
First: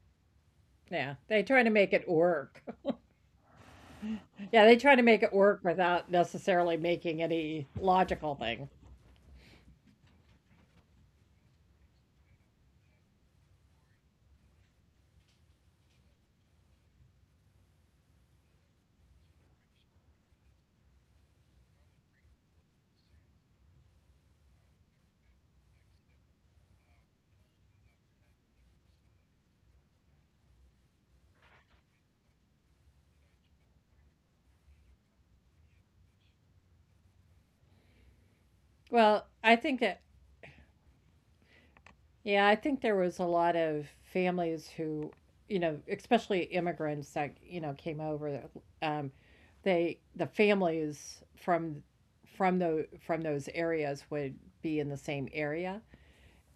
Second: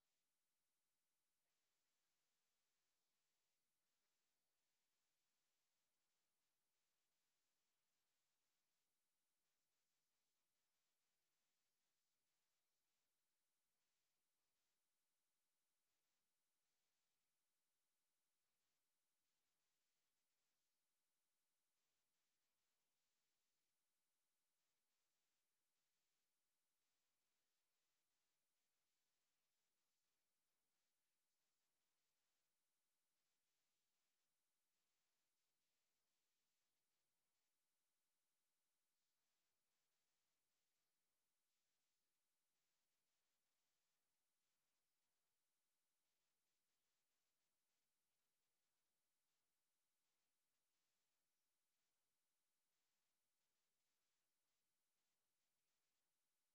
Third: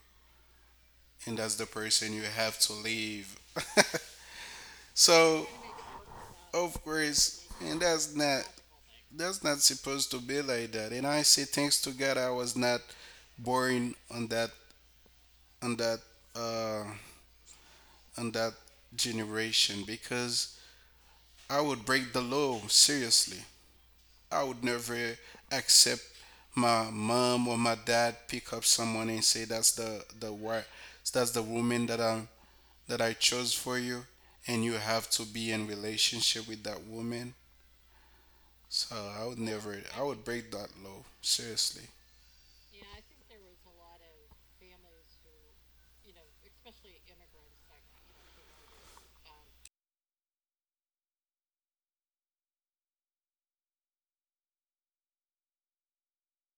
Yeah. and They that's try the to make it person you have work. to leave. Yeah. They try to make it So work without necessarily of making course, any and logical thing. that's not supposed to be like that. And I say thanks to God, I was not born on that on that uh, on that generation because I would break the law seriously. I would never accept my mom or my dad pick up someone and say that's the that's the woman that I chose for you, and you have to be in relationship with that woman. So I Well, would I never, think it, I would break that law. Seriously. yeah, I think there was a lot of families who, you know, especially immigrants that, you know, came over, um, the families from, from those areas would be in the same area.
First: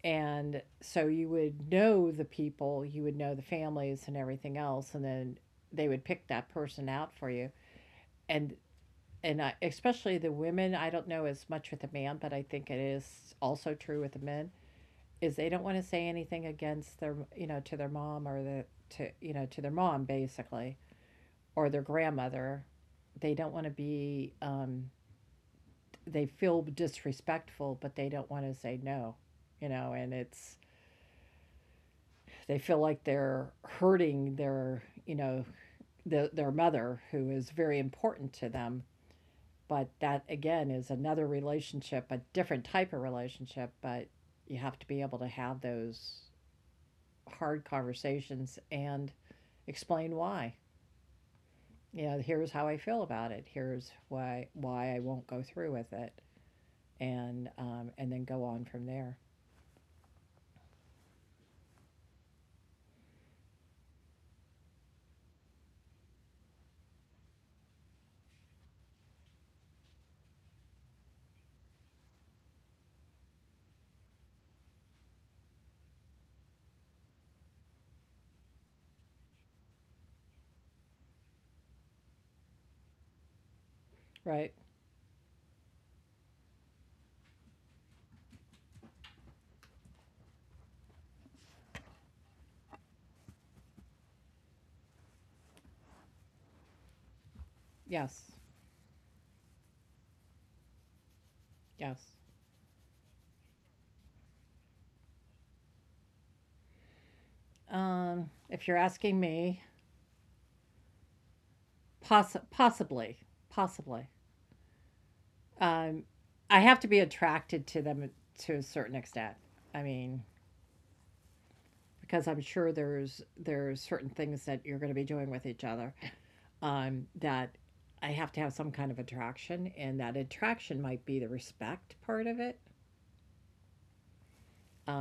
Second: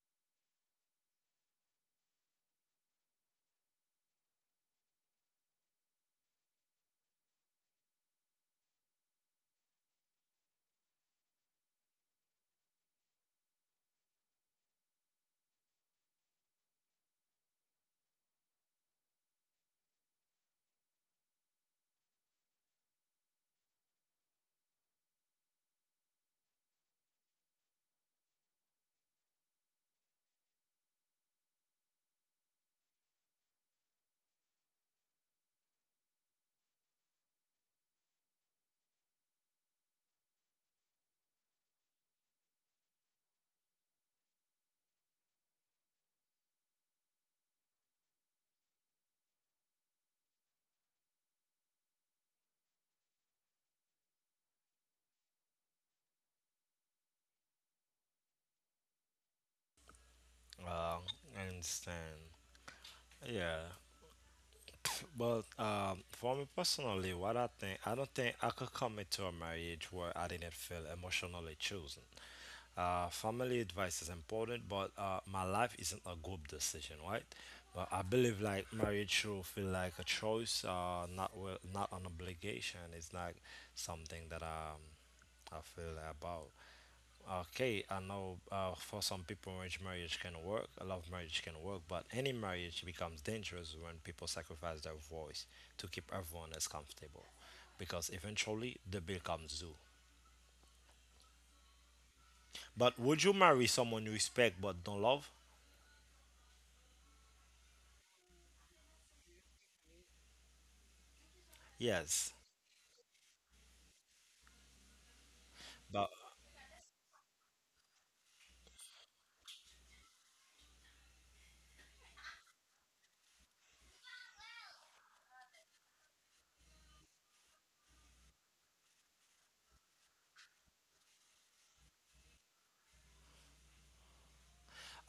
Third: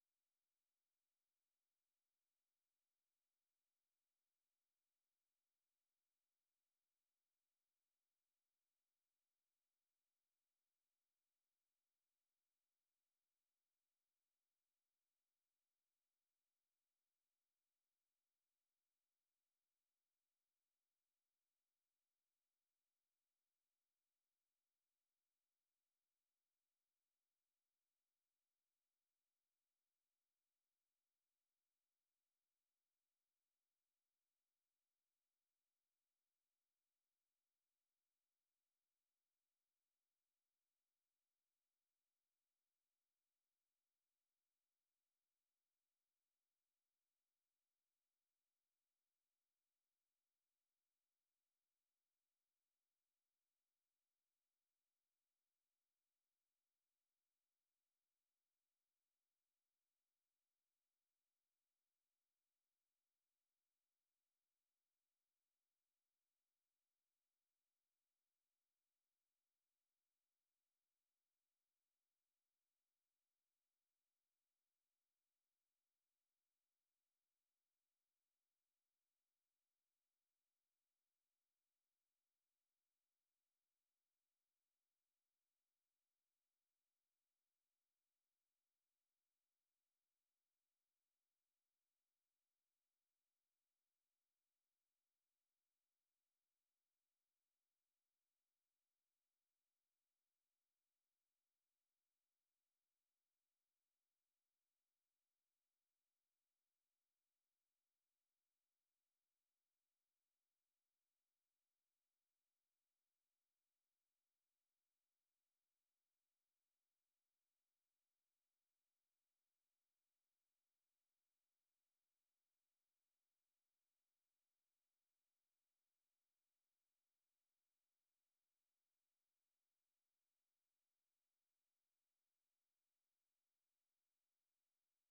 And so you would know the people, you would know the families and everything else, and then they would pick that person out for you. And especially the women, I don't know as much with the man, but I think it is also true with the men is they don't want to say anything against their you know to their mom or the to you know to their mom basically or their grandmother. They don't want to be they feel disrespectful, but they don't want to say no, you know, and it's they feel like they're hurting their, you know, their mother, who is very important to them. But that again is another relationship, a different type of relationship. But you have to be able to have those hard conversations and explain why. You know, here's how I feel about it. Here's why I won't go through with it, and then go on from there. Uh, I understand. Yeah. But for me personally, what I think, I don't think I could commit to a marriage where I didn't feel emotionally chosen. Family advice is important, but my life isn't a group decision, right? But I believe like marriage should feel like a choice, not well, not an obligation. It's like something that Right? I feel about. Okay, I know for some people, arranged marriage can work, a love marriage can work, but any marriage becomes dangerous when people sacrifice their voice to keep everyone else comfortable, because Yes. eventually the bill comes due. Yes. But would you marry someone you respect but don't love? If you're asking me, Yes, possibly, possibly. Um, but I have to be attracted to them to a certain extent. I mean, because I'm sure there's certain things that you're going to be doing with each other that I have to have some kind of attraction, and that attraction might be the respect part of it.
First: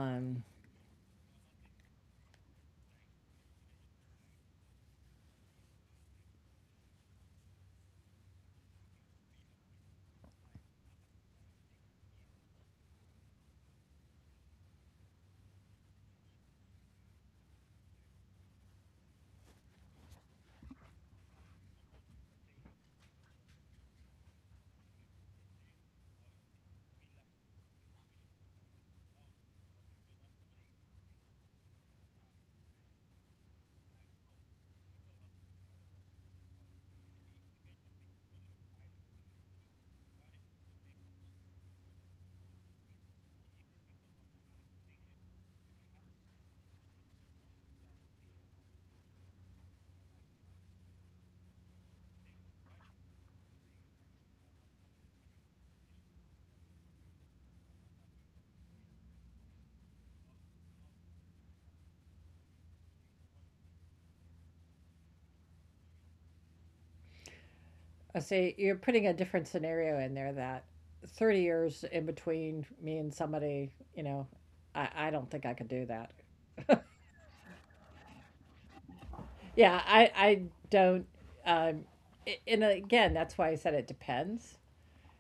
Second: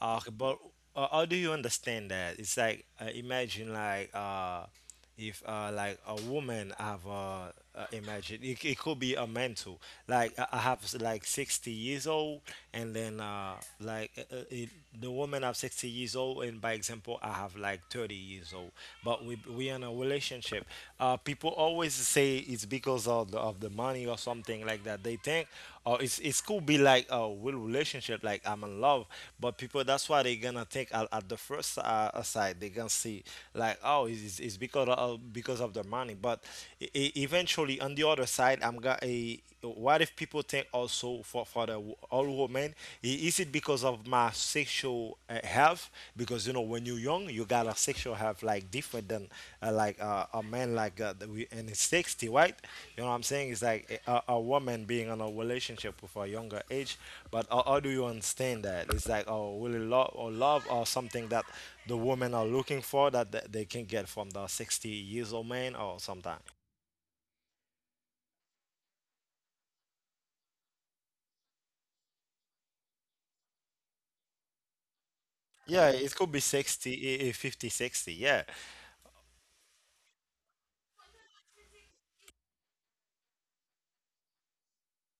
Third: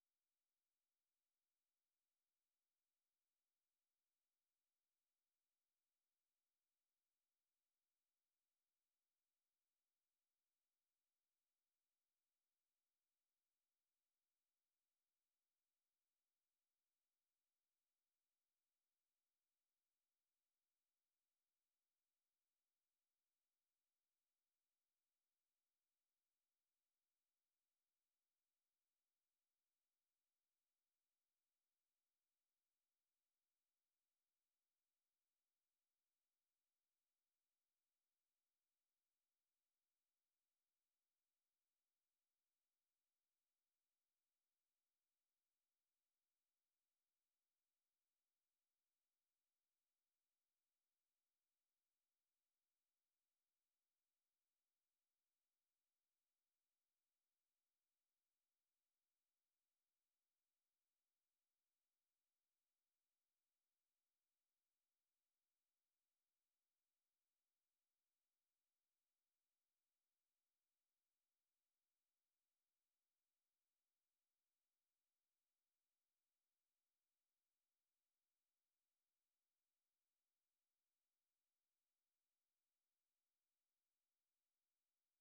But how do you understand that? It's like imagine like if like a woman have imagine it could be a man too. Like I have like 60 years old, and then like uh, uh, it, the woman have 60 years old, and by example I have like 30 years old. But we in a relationship. People always say it's because of the money or something like that. They think or it's it could be like a real relationship like I'm in love, but people that's why they're gonna think at the first side, they gonna see like oh it's because of the money. But eventually on the other side, I'm gonna a what if people think also for the all women, is it because of my sexual health? Because you know when you're young you got a sexual have like different than like a man like that we in his 60, right? You know what I'm saying? It's like a woman being in a relationship with a younger age. But how do you understand that it's like oh really love or love or something that the women are looking for that they can get from the 60 years old man or sometime. I say you're putting a different scenario in there that 30 years in between me and somebody, you know, I don't think I could Yeah, do it that. could be 60, 50, 60. Yeah, Yeah, I don't. Um, and again, that's why I said it depends.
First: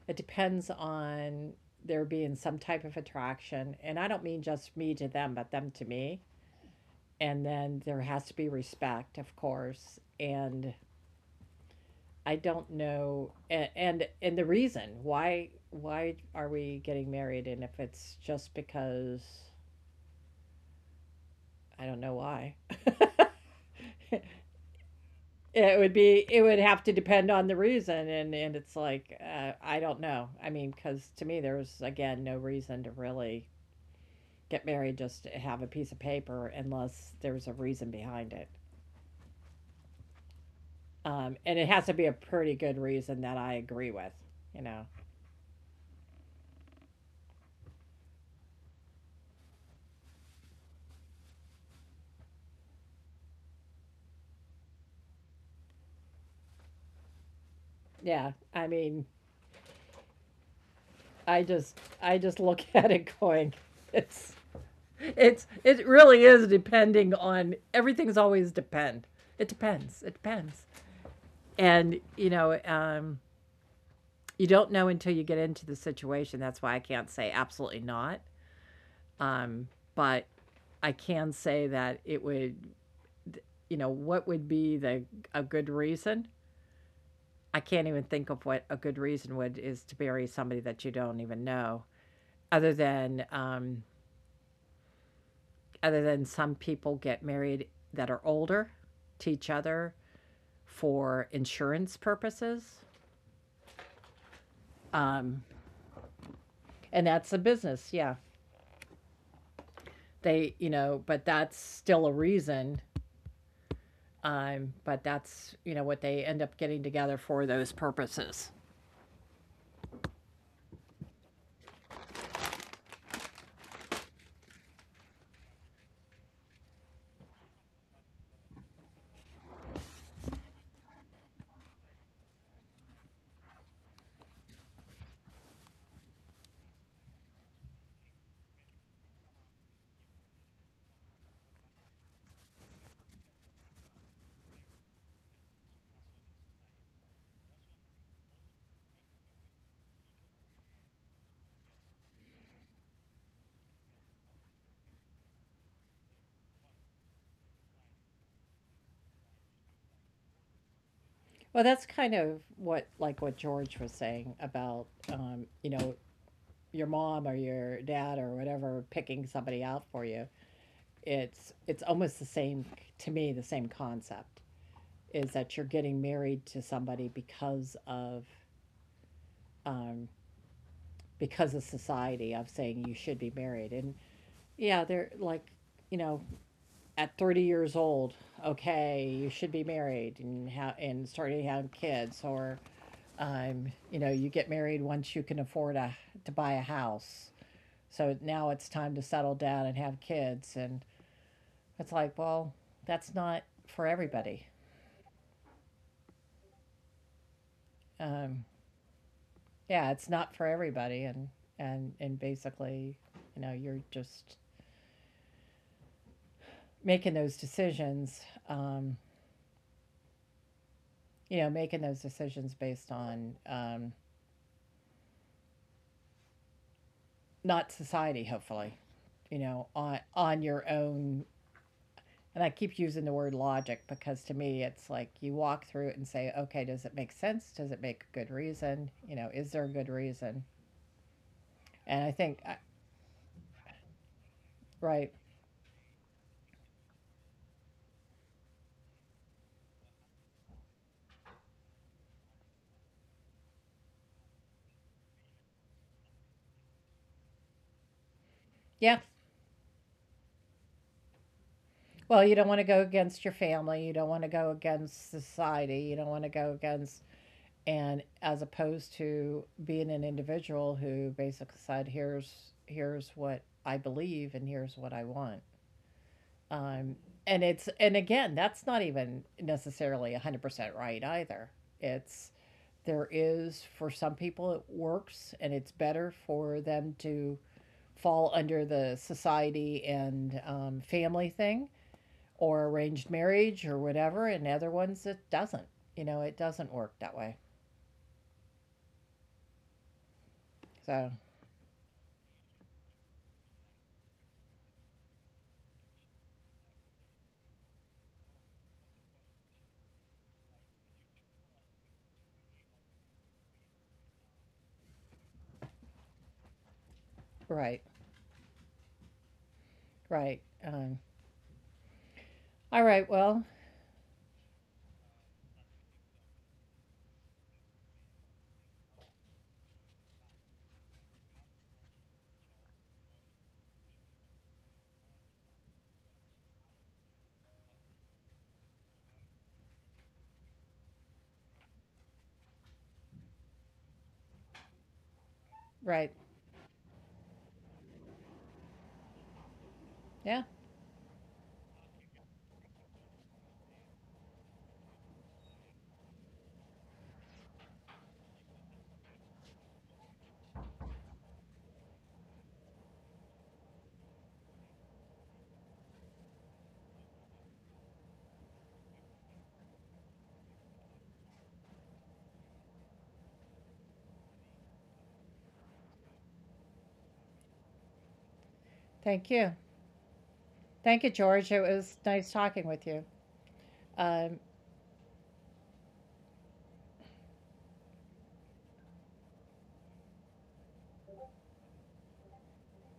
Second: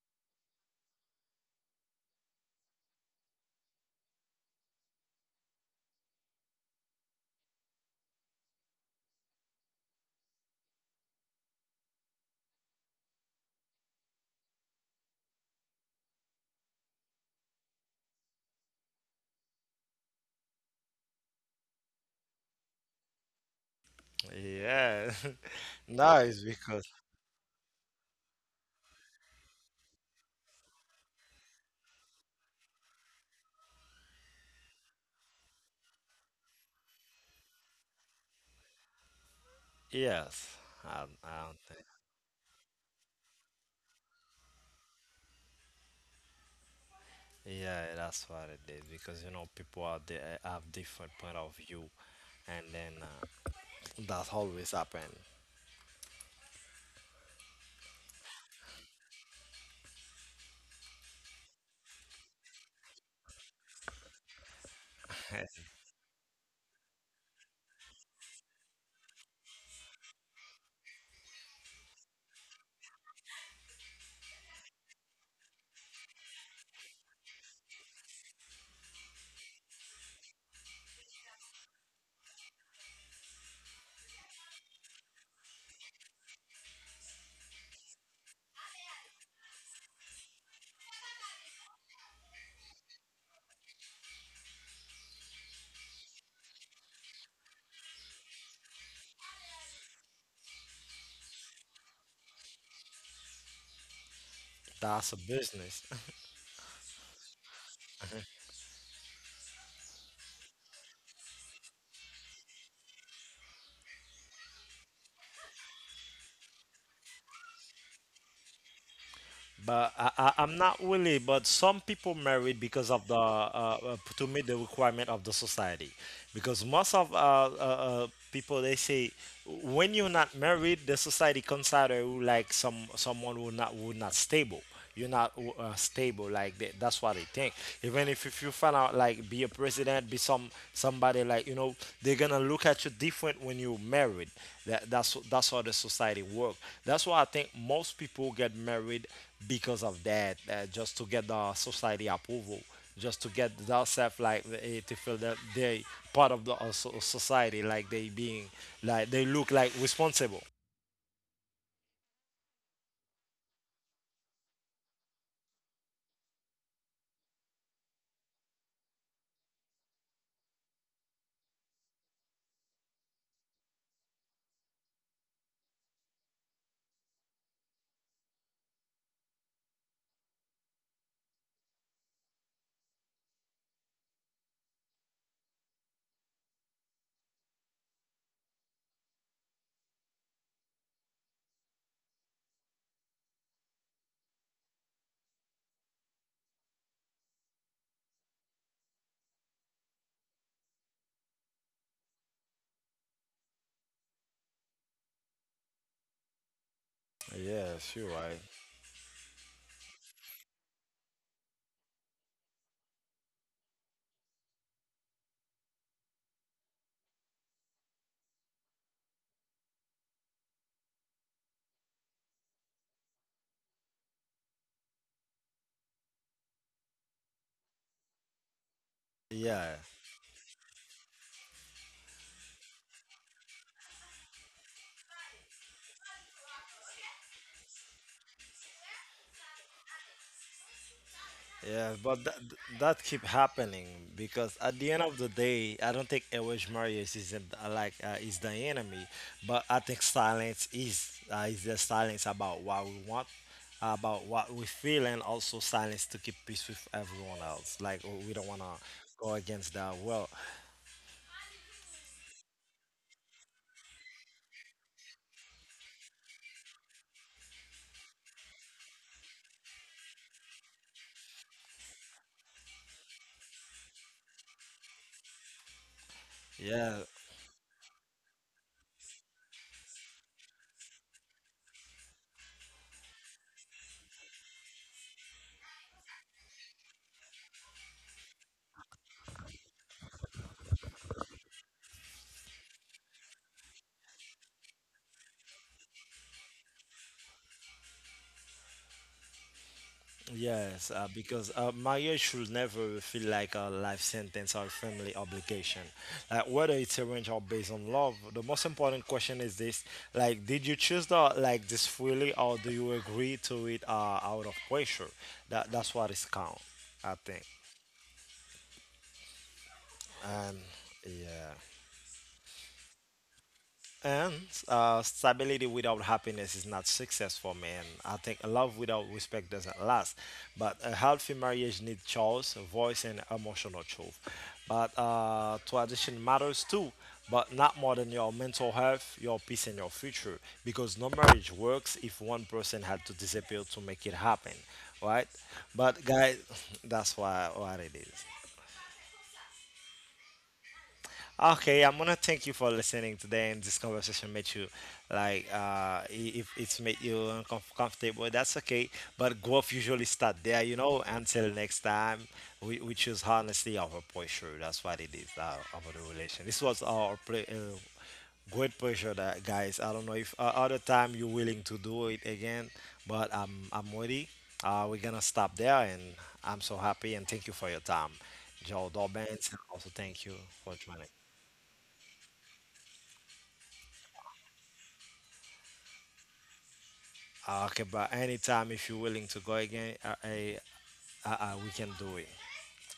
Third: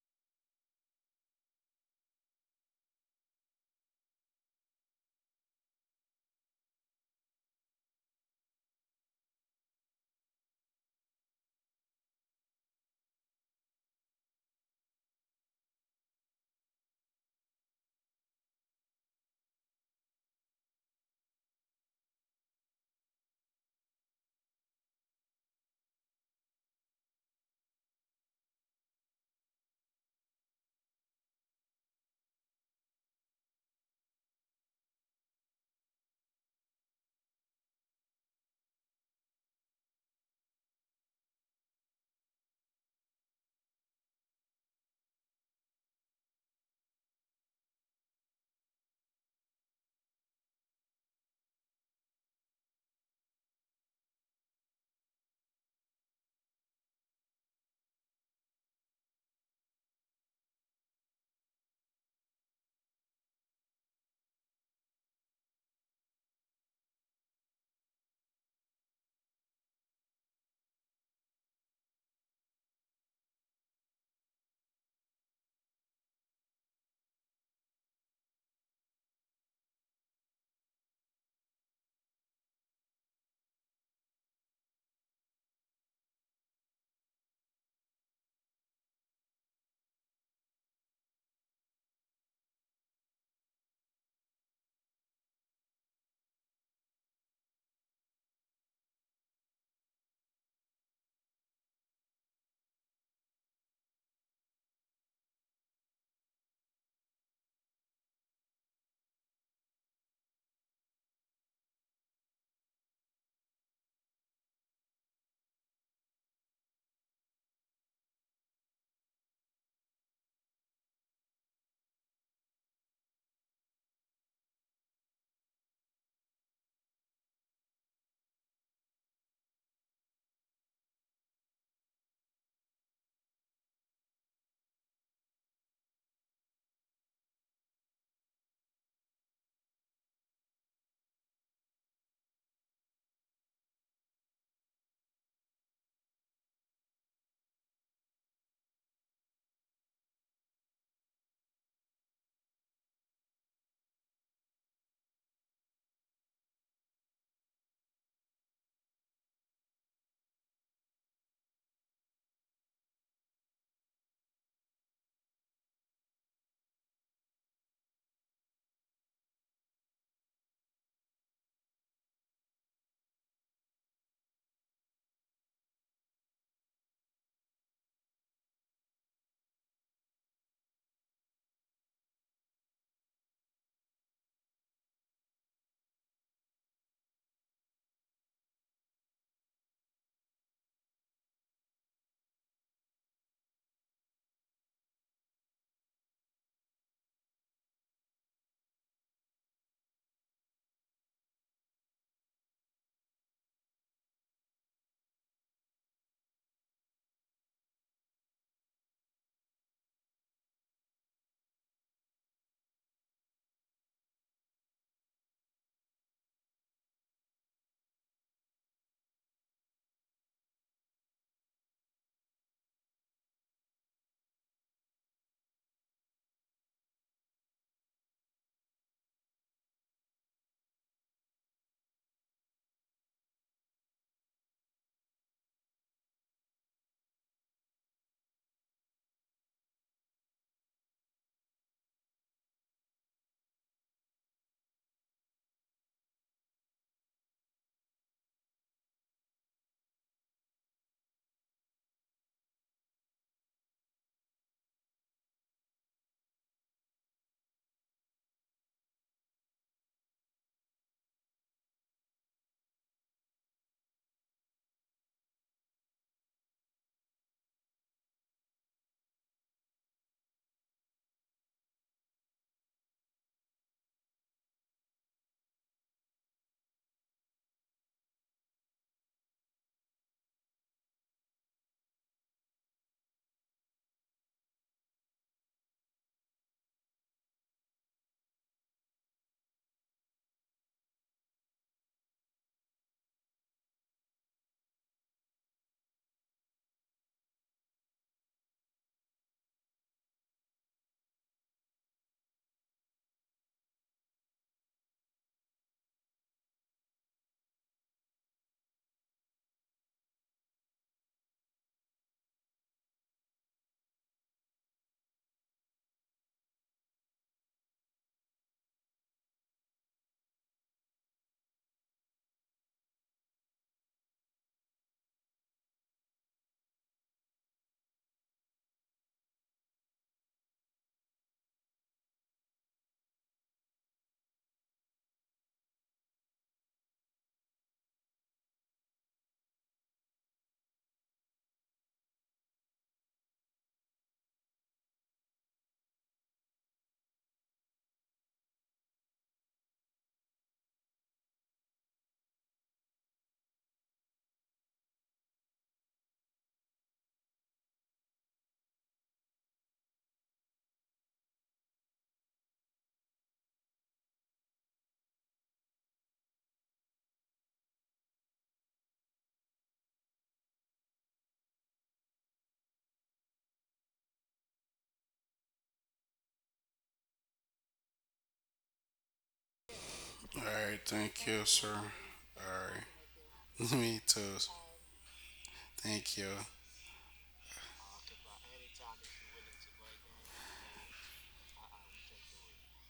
It depends on there being some type of attraction, and I don't mean just me to them, but them to me. And then there has to be respect, of course. And I don't know, and the reason why are we getting married, and if it's just because I don't know why. yeah, no it it's would have because to depend on the reason. And it's like, I don't know. I mean, because to me, there was, again, no reason to really get married just to have a piece of paper unless there's a reason behind it. yes, i, I And don't it has think. to be a pretty good reason that I agree with, you know? Yeah, that's what it is, because you know people out there have different point of view, and then that always happen. Yeah. I mean, I just look at it going, it's, it's, it really is depending on, everything's always depend. It depends. It depends. And, you know, you don't know until you get into the situation. That's why I can't say absolutely not. Um, but I can say that it would, you know, what would be the a good reason? I can't even think of what a good reason would is to bury somebody that you don't even know, other than um, other than some people get married that are older to each other for insurance purposes, That's a um, business. and that's a business. Yeah, they, you know, but that's still a reason. But that's, you know, what they end up getting together for those purposes. But I'm not really. But some people married because of the to meet the requirement of the society, because most of people they say when you're not married, the society consider you like someone who not stable. You're not stable like that, that's what they think. Even if you find out like be a president, be somebody like you know, they're gonna look at you different when you're married. That's how the society works. That's why I think most people get married because of that, just to get the society approval, just to get themselves like to feel that they part of the society, like they being, like they look like responsible. Well, that's kind of what, like what George was saying about, you know, your mom or your dad or whatever picking somebody out for you. It's almost the same to me. The same concept is that you're getting married to somebody um, because of society of saying you should be married. And yeah, they're like, you know, at 30 years old, okay, you should be married and and starting to have kids, or you know, you get married once you can afford a to buy a house. So now it's time to settle down and have kids, and it's like, well, that's not for everybody. Yes, you're Um, right. yeah, it's not for everybody, and and basically, you know, you're just making those decisions. Um, you know, making those decisions based on not society, hopefully, you know, Yeah. On your own. And I keep using the word logic because to me, it's like you walk through it and say, okay, does it make sense? Does it make good reason? You know, is there a good reason? And Yeah, I but think, that that keep happening because at the end right, of the day, I don't think Elwes Marius is is the enemy, but I think silence is, the silence about what we want, about what we feel, and also silence to keep peace with everyone else. Like oh, we don't wanna yeah. go against that. Well, Well, you don't want to go against your family. You don't want to go against society. You don't want to go against, and as opposed to being an individual who basically said, here's what I believe and here's what I want. Um, yeah, and it's and again, that's not even necessarily 100% right either. It's there is for some people it works and it's better for them to fall under the society and family thing or arranged marriage or whatever and other ones it doesn't you know it doesn't work that way yes, so because marriage should never feel like a life sentence or family obligation. Like whether it's arranged or based on love, the most important question is this: like, did you choose the like this freely, or do you agree to it out of pressure? That's what is count, I think. right right And yeah. all right well And stability without happiness is not success for me. And I think love without respect doesn't last. But a healthy marriage needs choice, voice, and emotional truth. But tradition matters too, but not more than your mental health, your peace, and your future. Because no marriage works if one person had to disappear to make it happen, right? But right guys, that's why what it is. yeah Okay, I'm gonna thank you for listening today, and this conversation made you if it's made you uncomfortable, that's okay. But growth usually start there. Until next time, we choose honestly over pressure. That's what it is about the relation. This was our play, great pressure, that guys. I don't know if other time you're willing to do it again, but I'm ready. We're gonna stop there, and I'm so happy and thank you for your time. Joe Dobbins, thank you and also thank you All for right. thank joining. you Thank you, George it sir. was nice All talking with you right. Me too. um, Thank you. Okay, but anytime if you're willing to go again, I we can do it.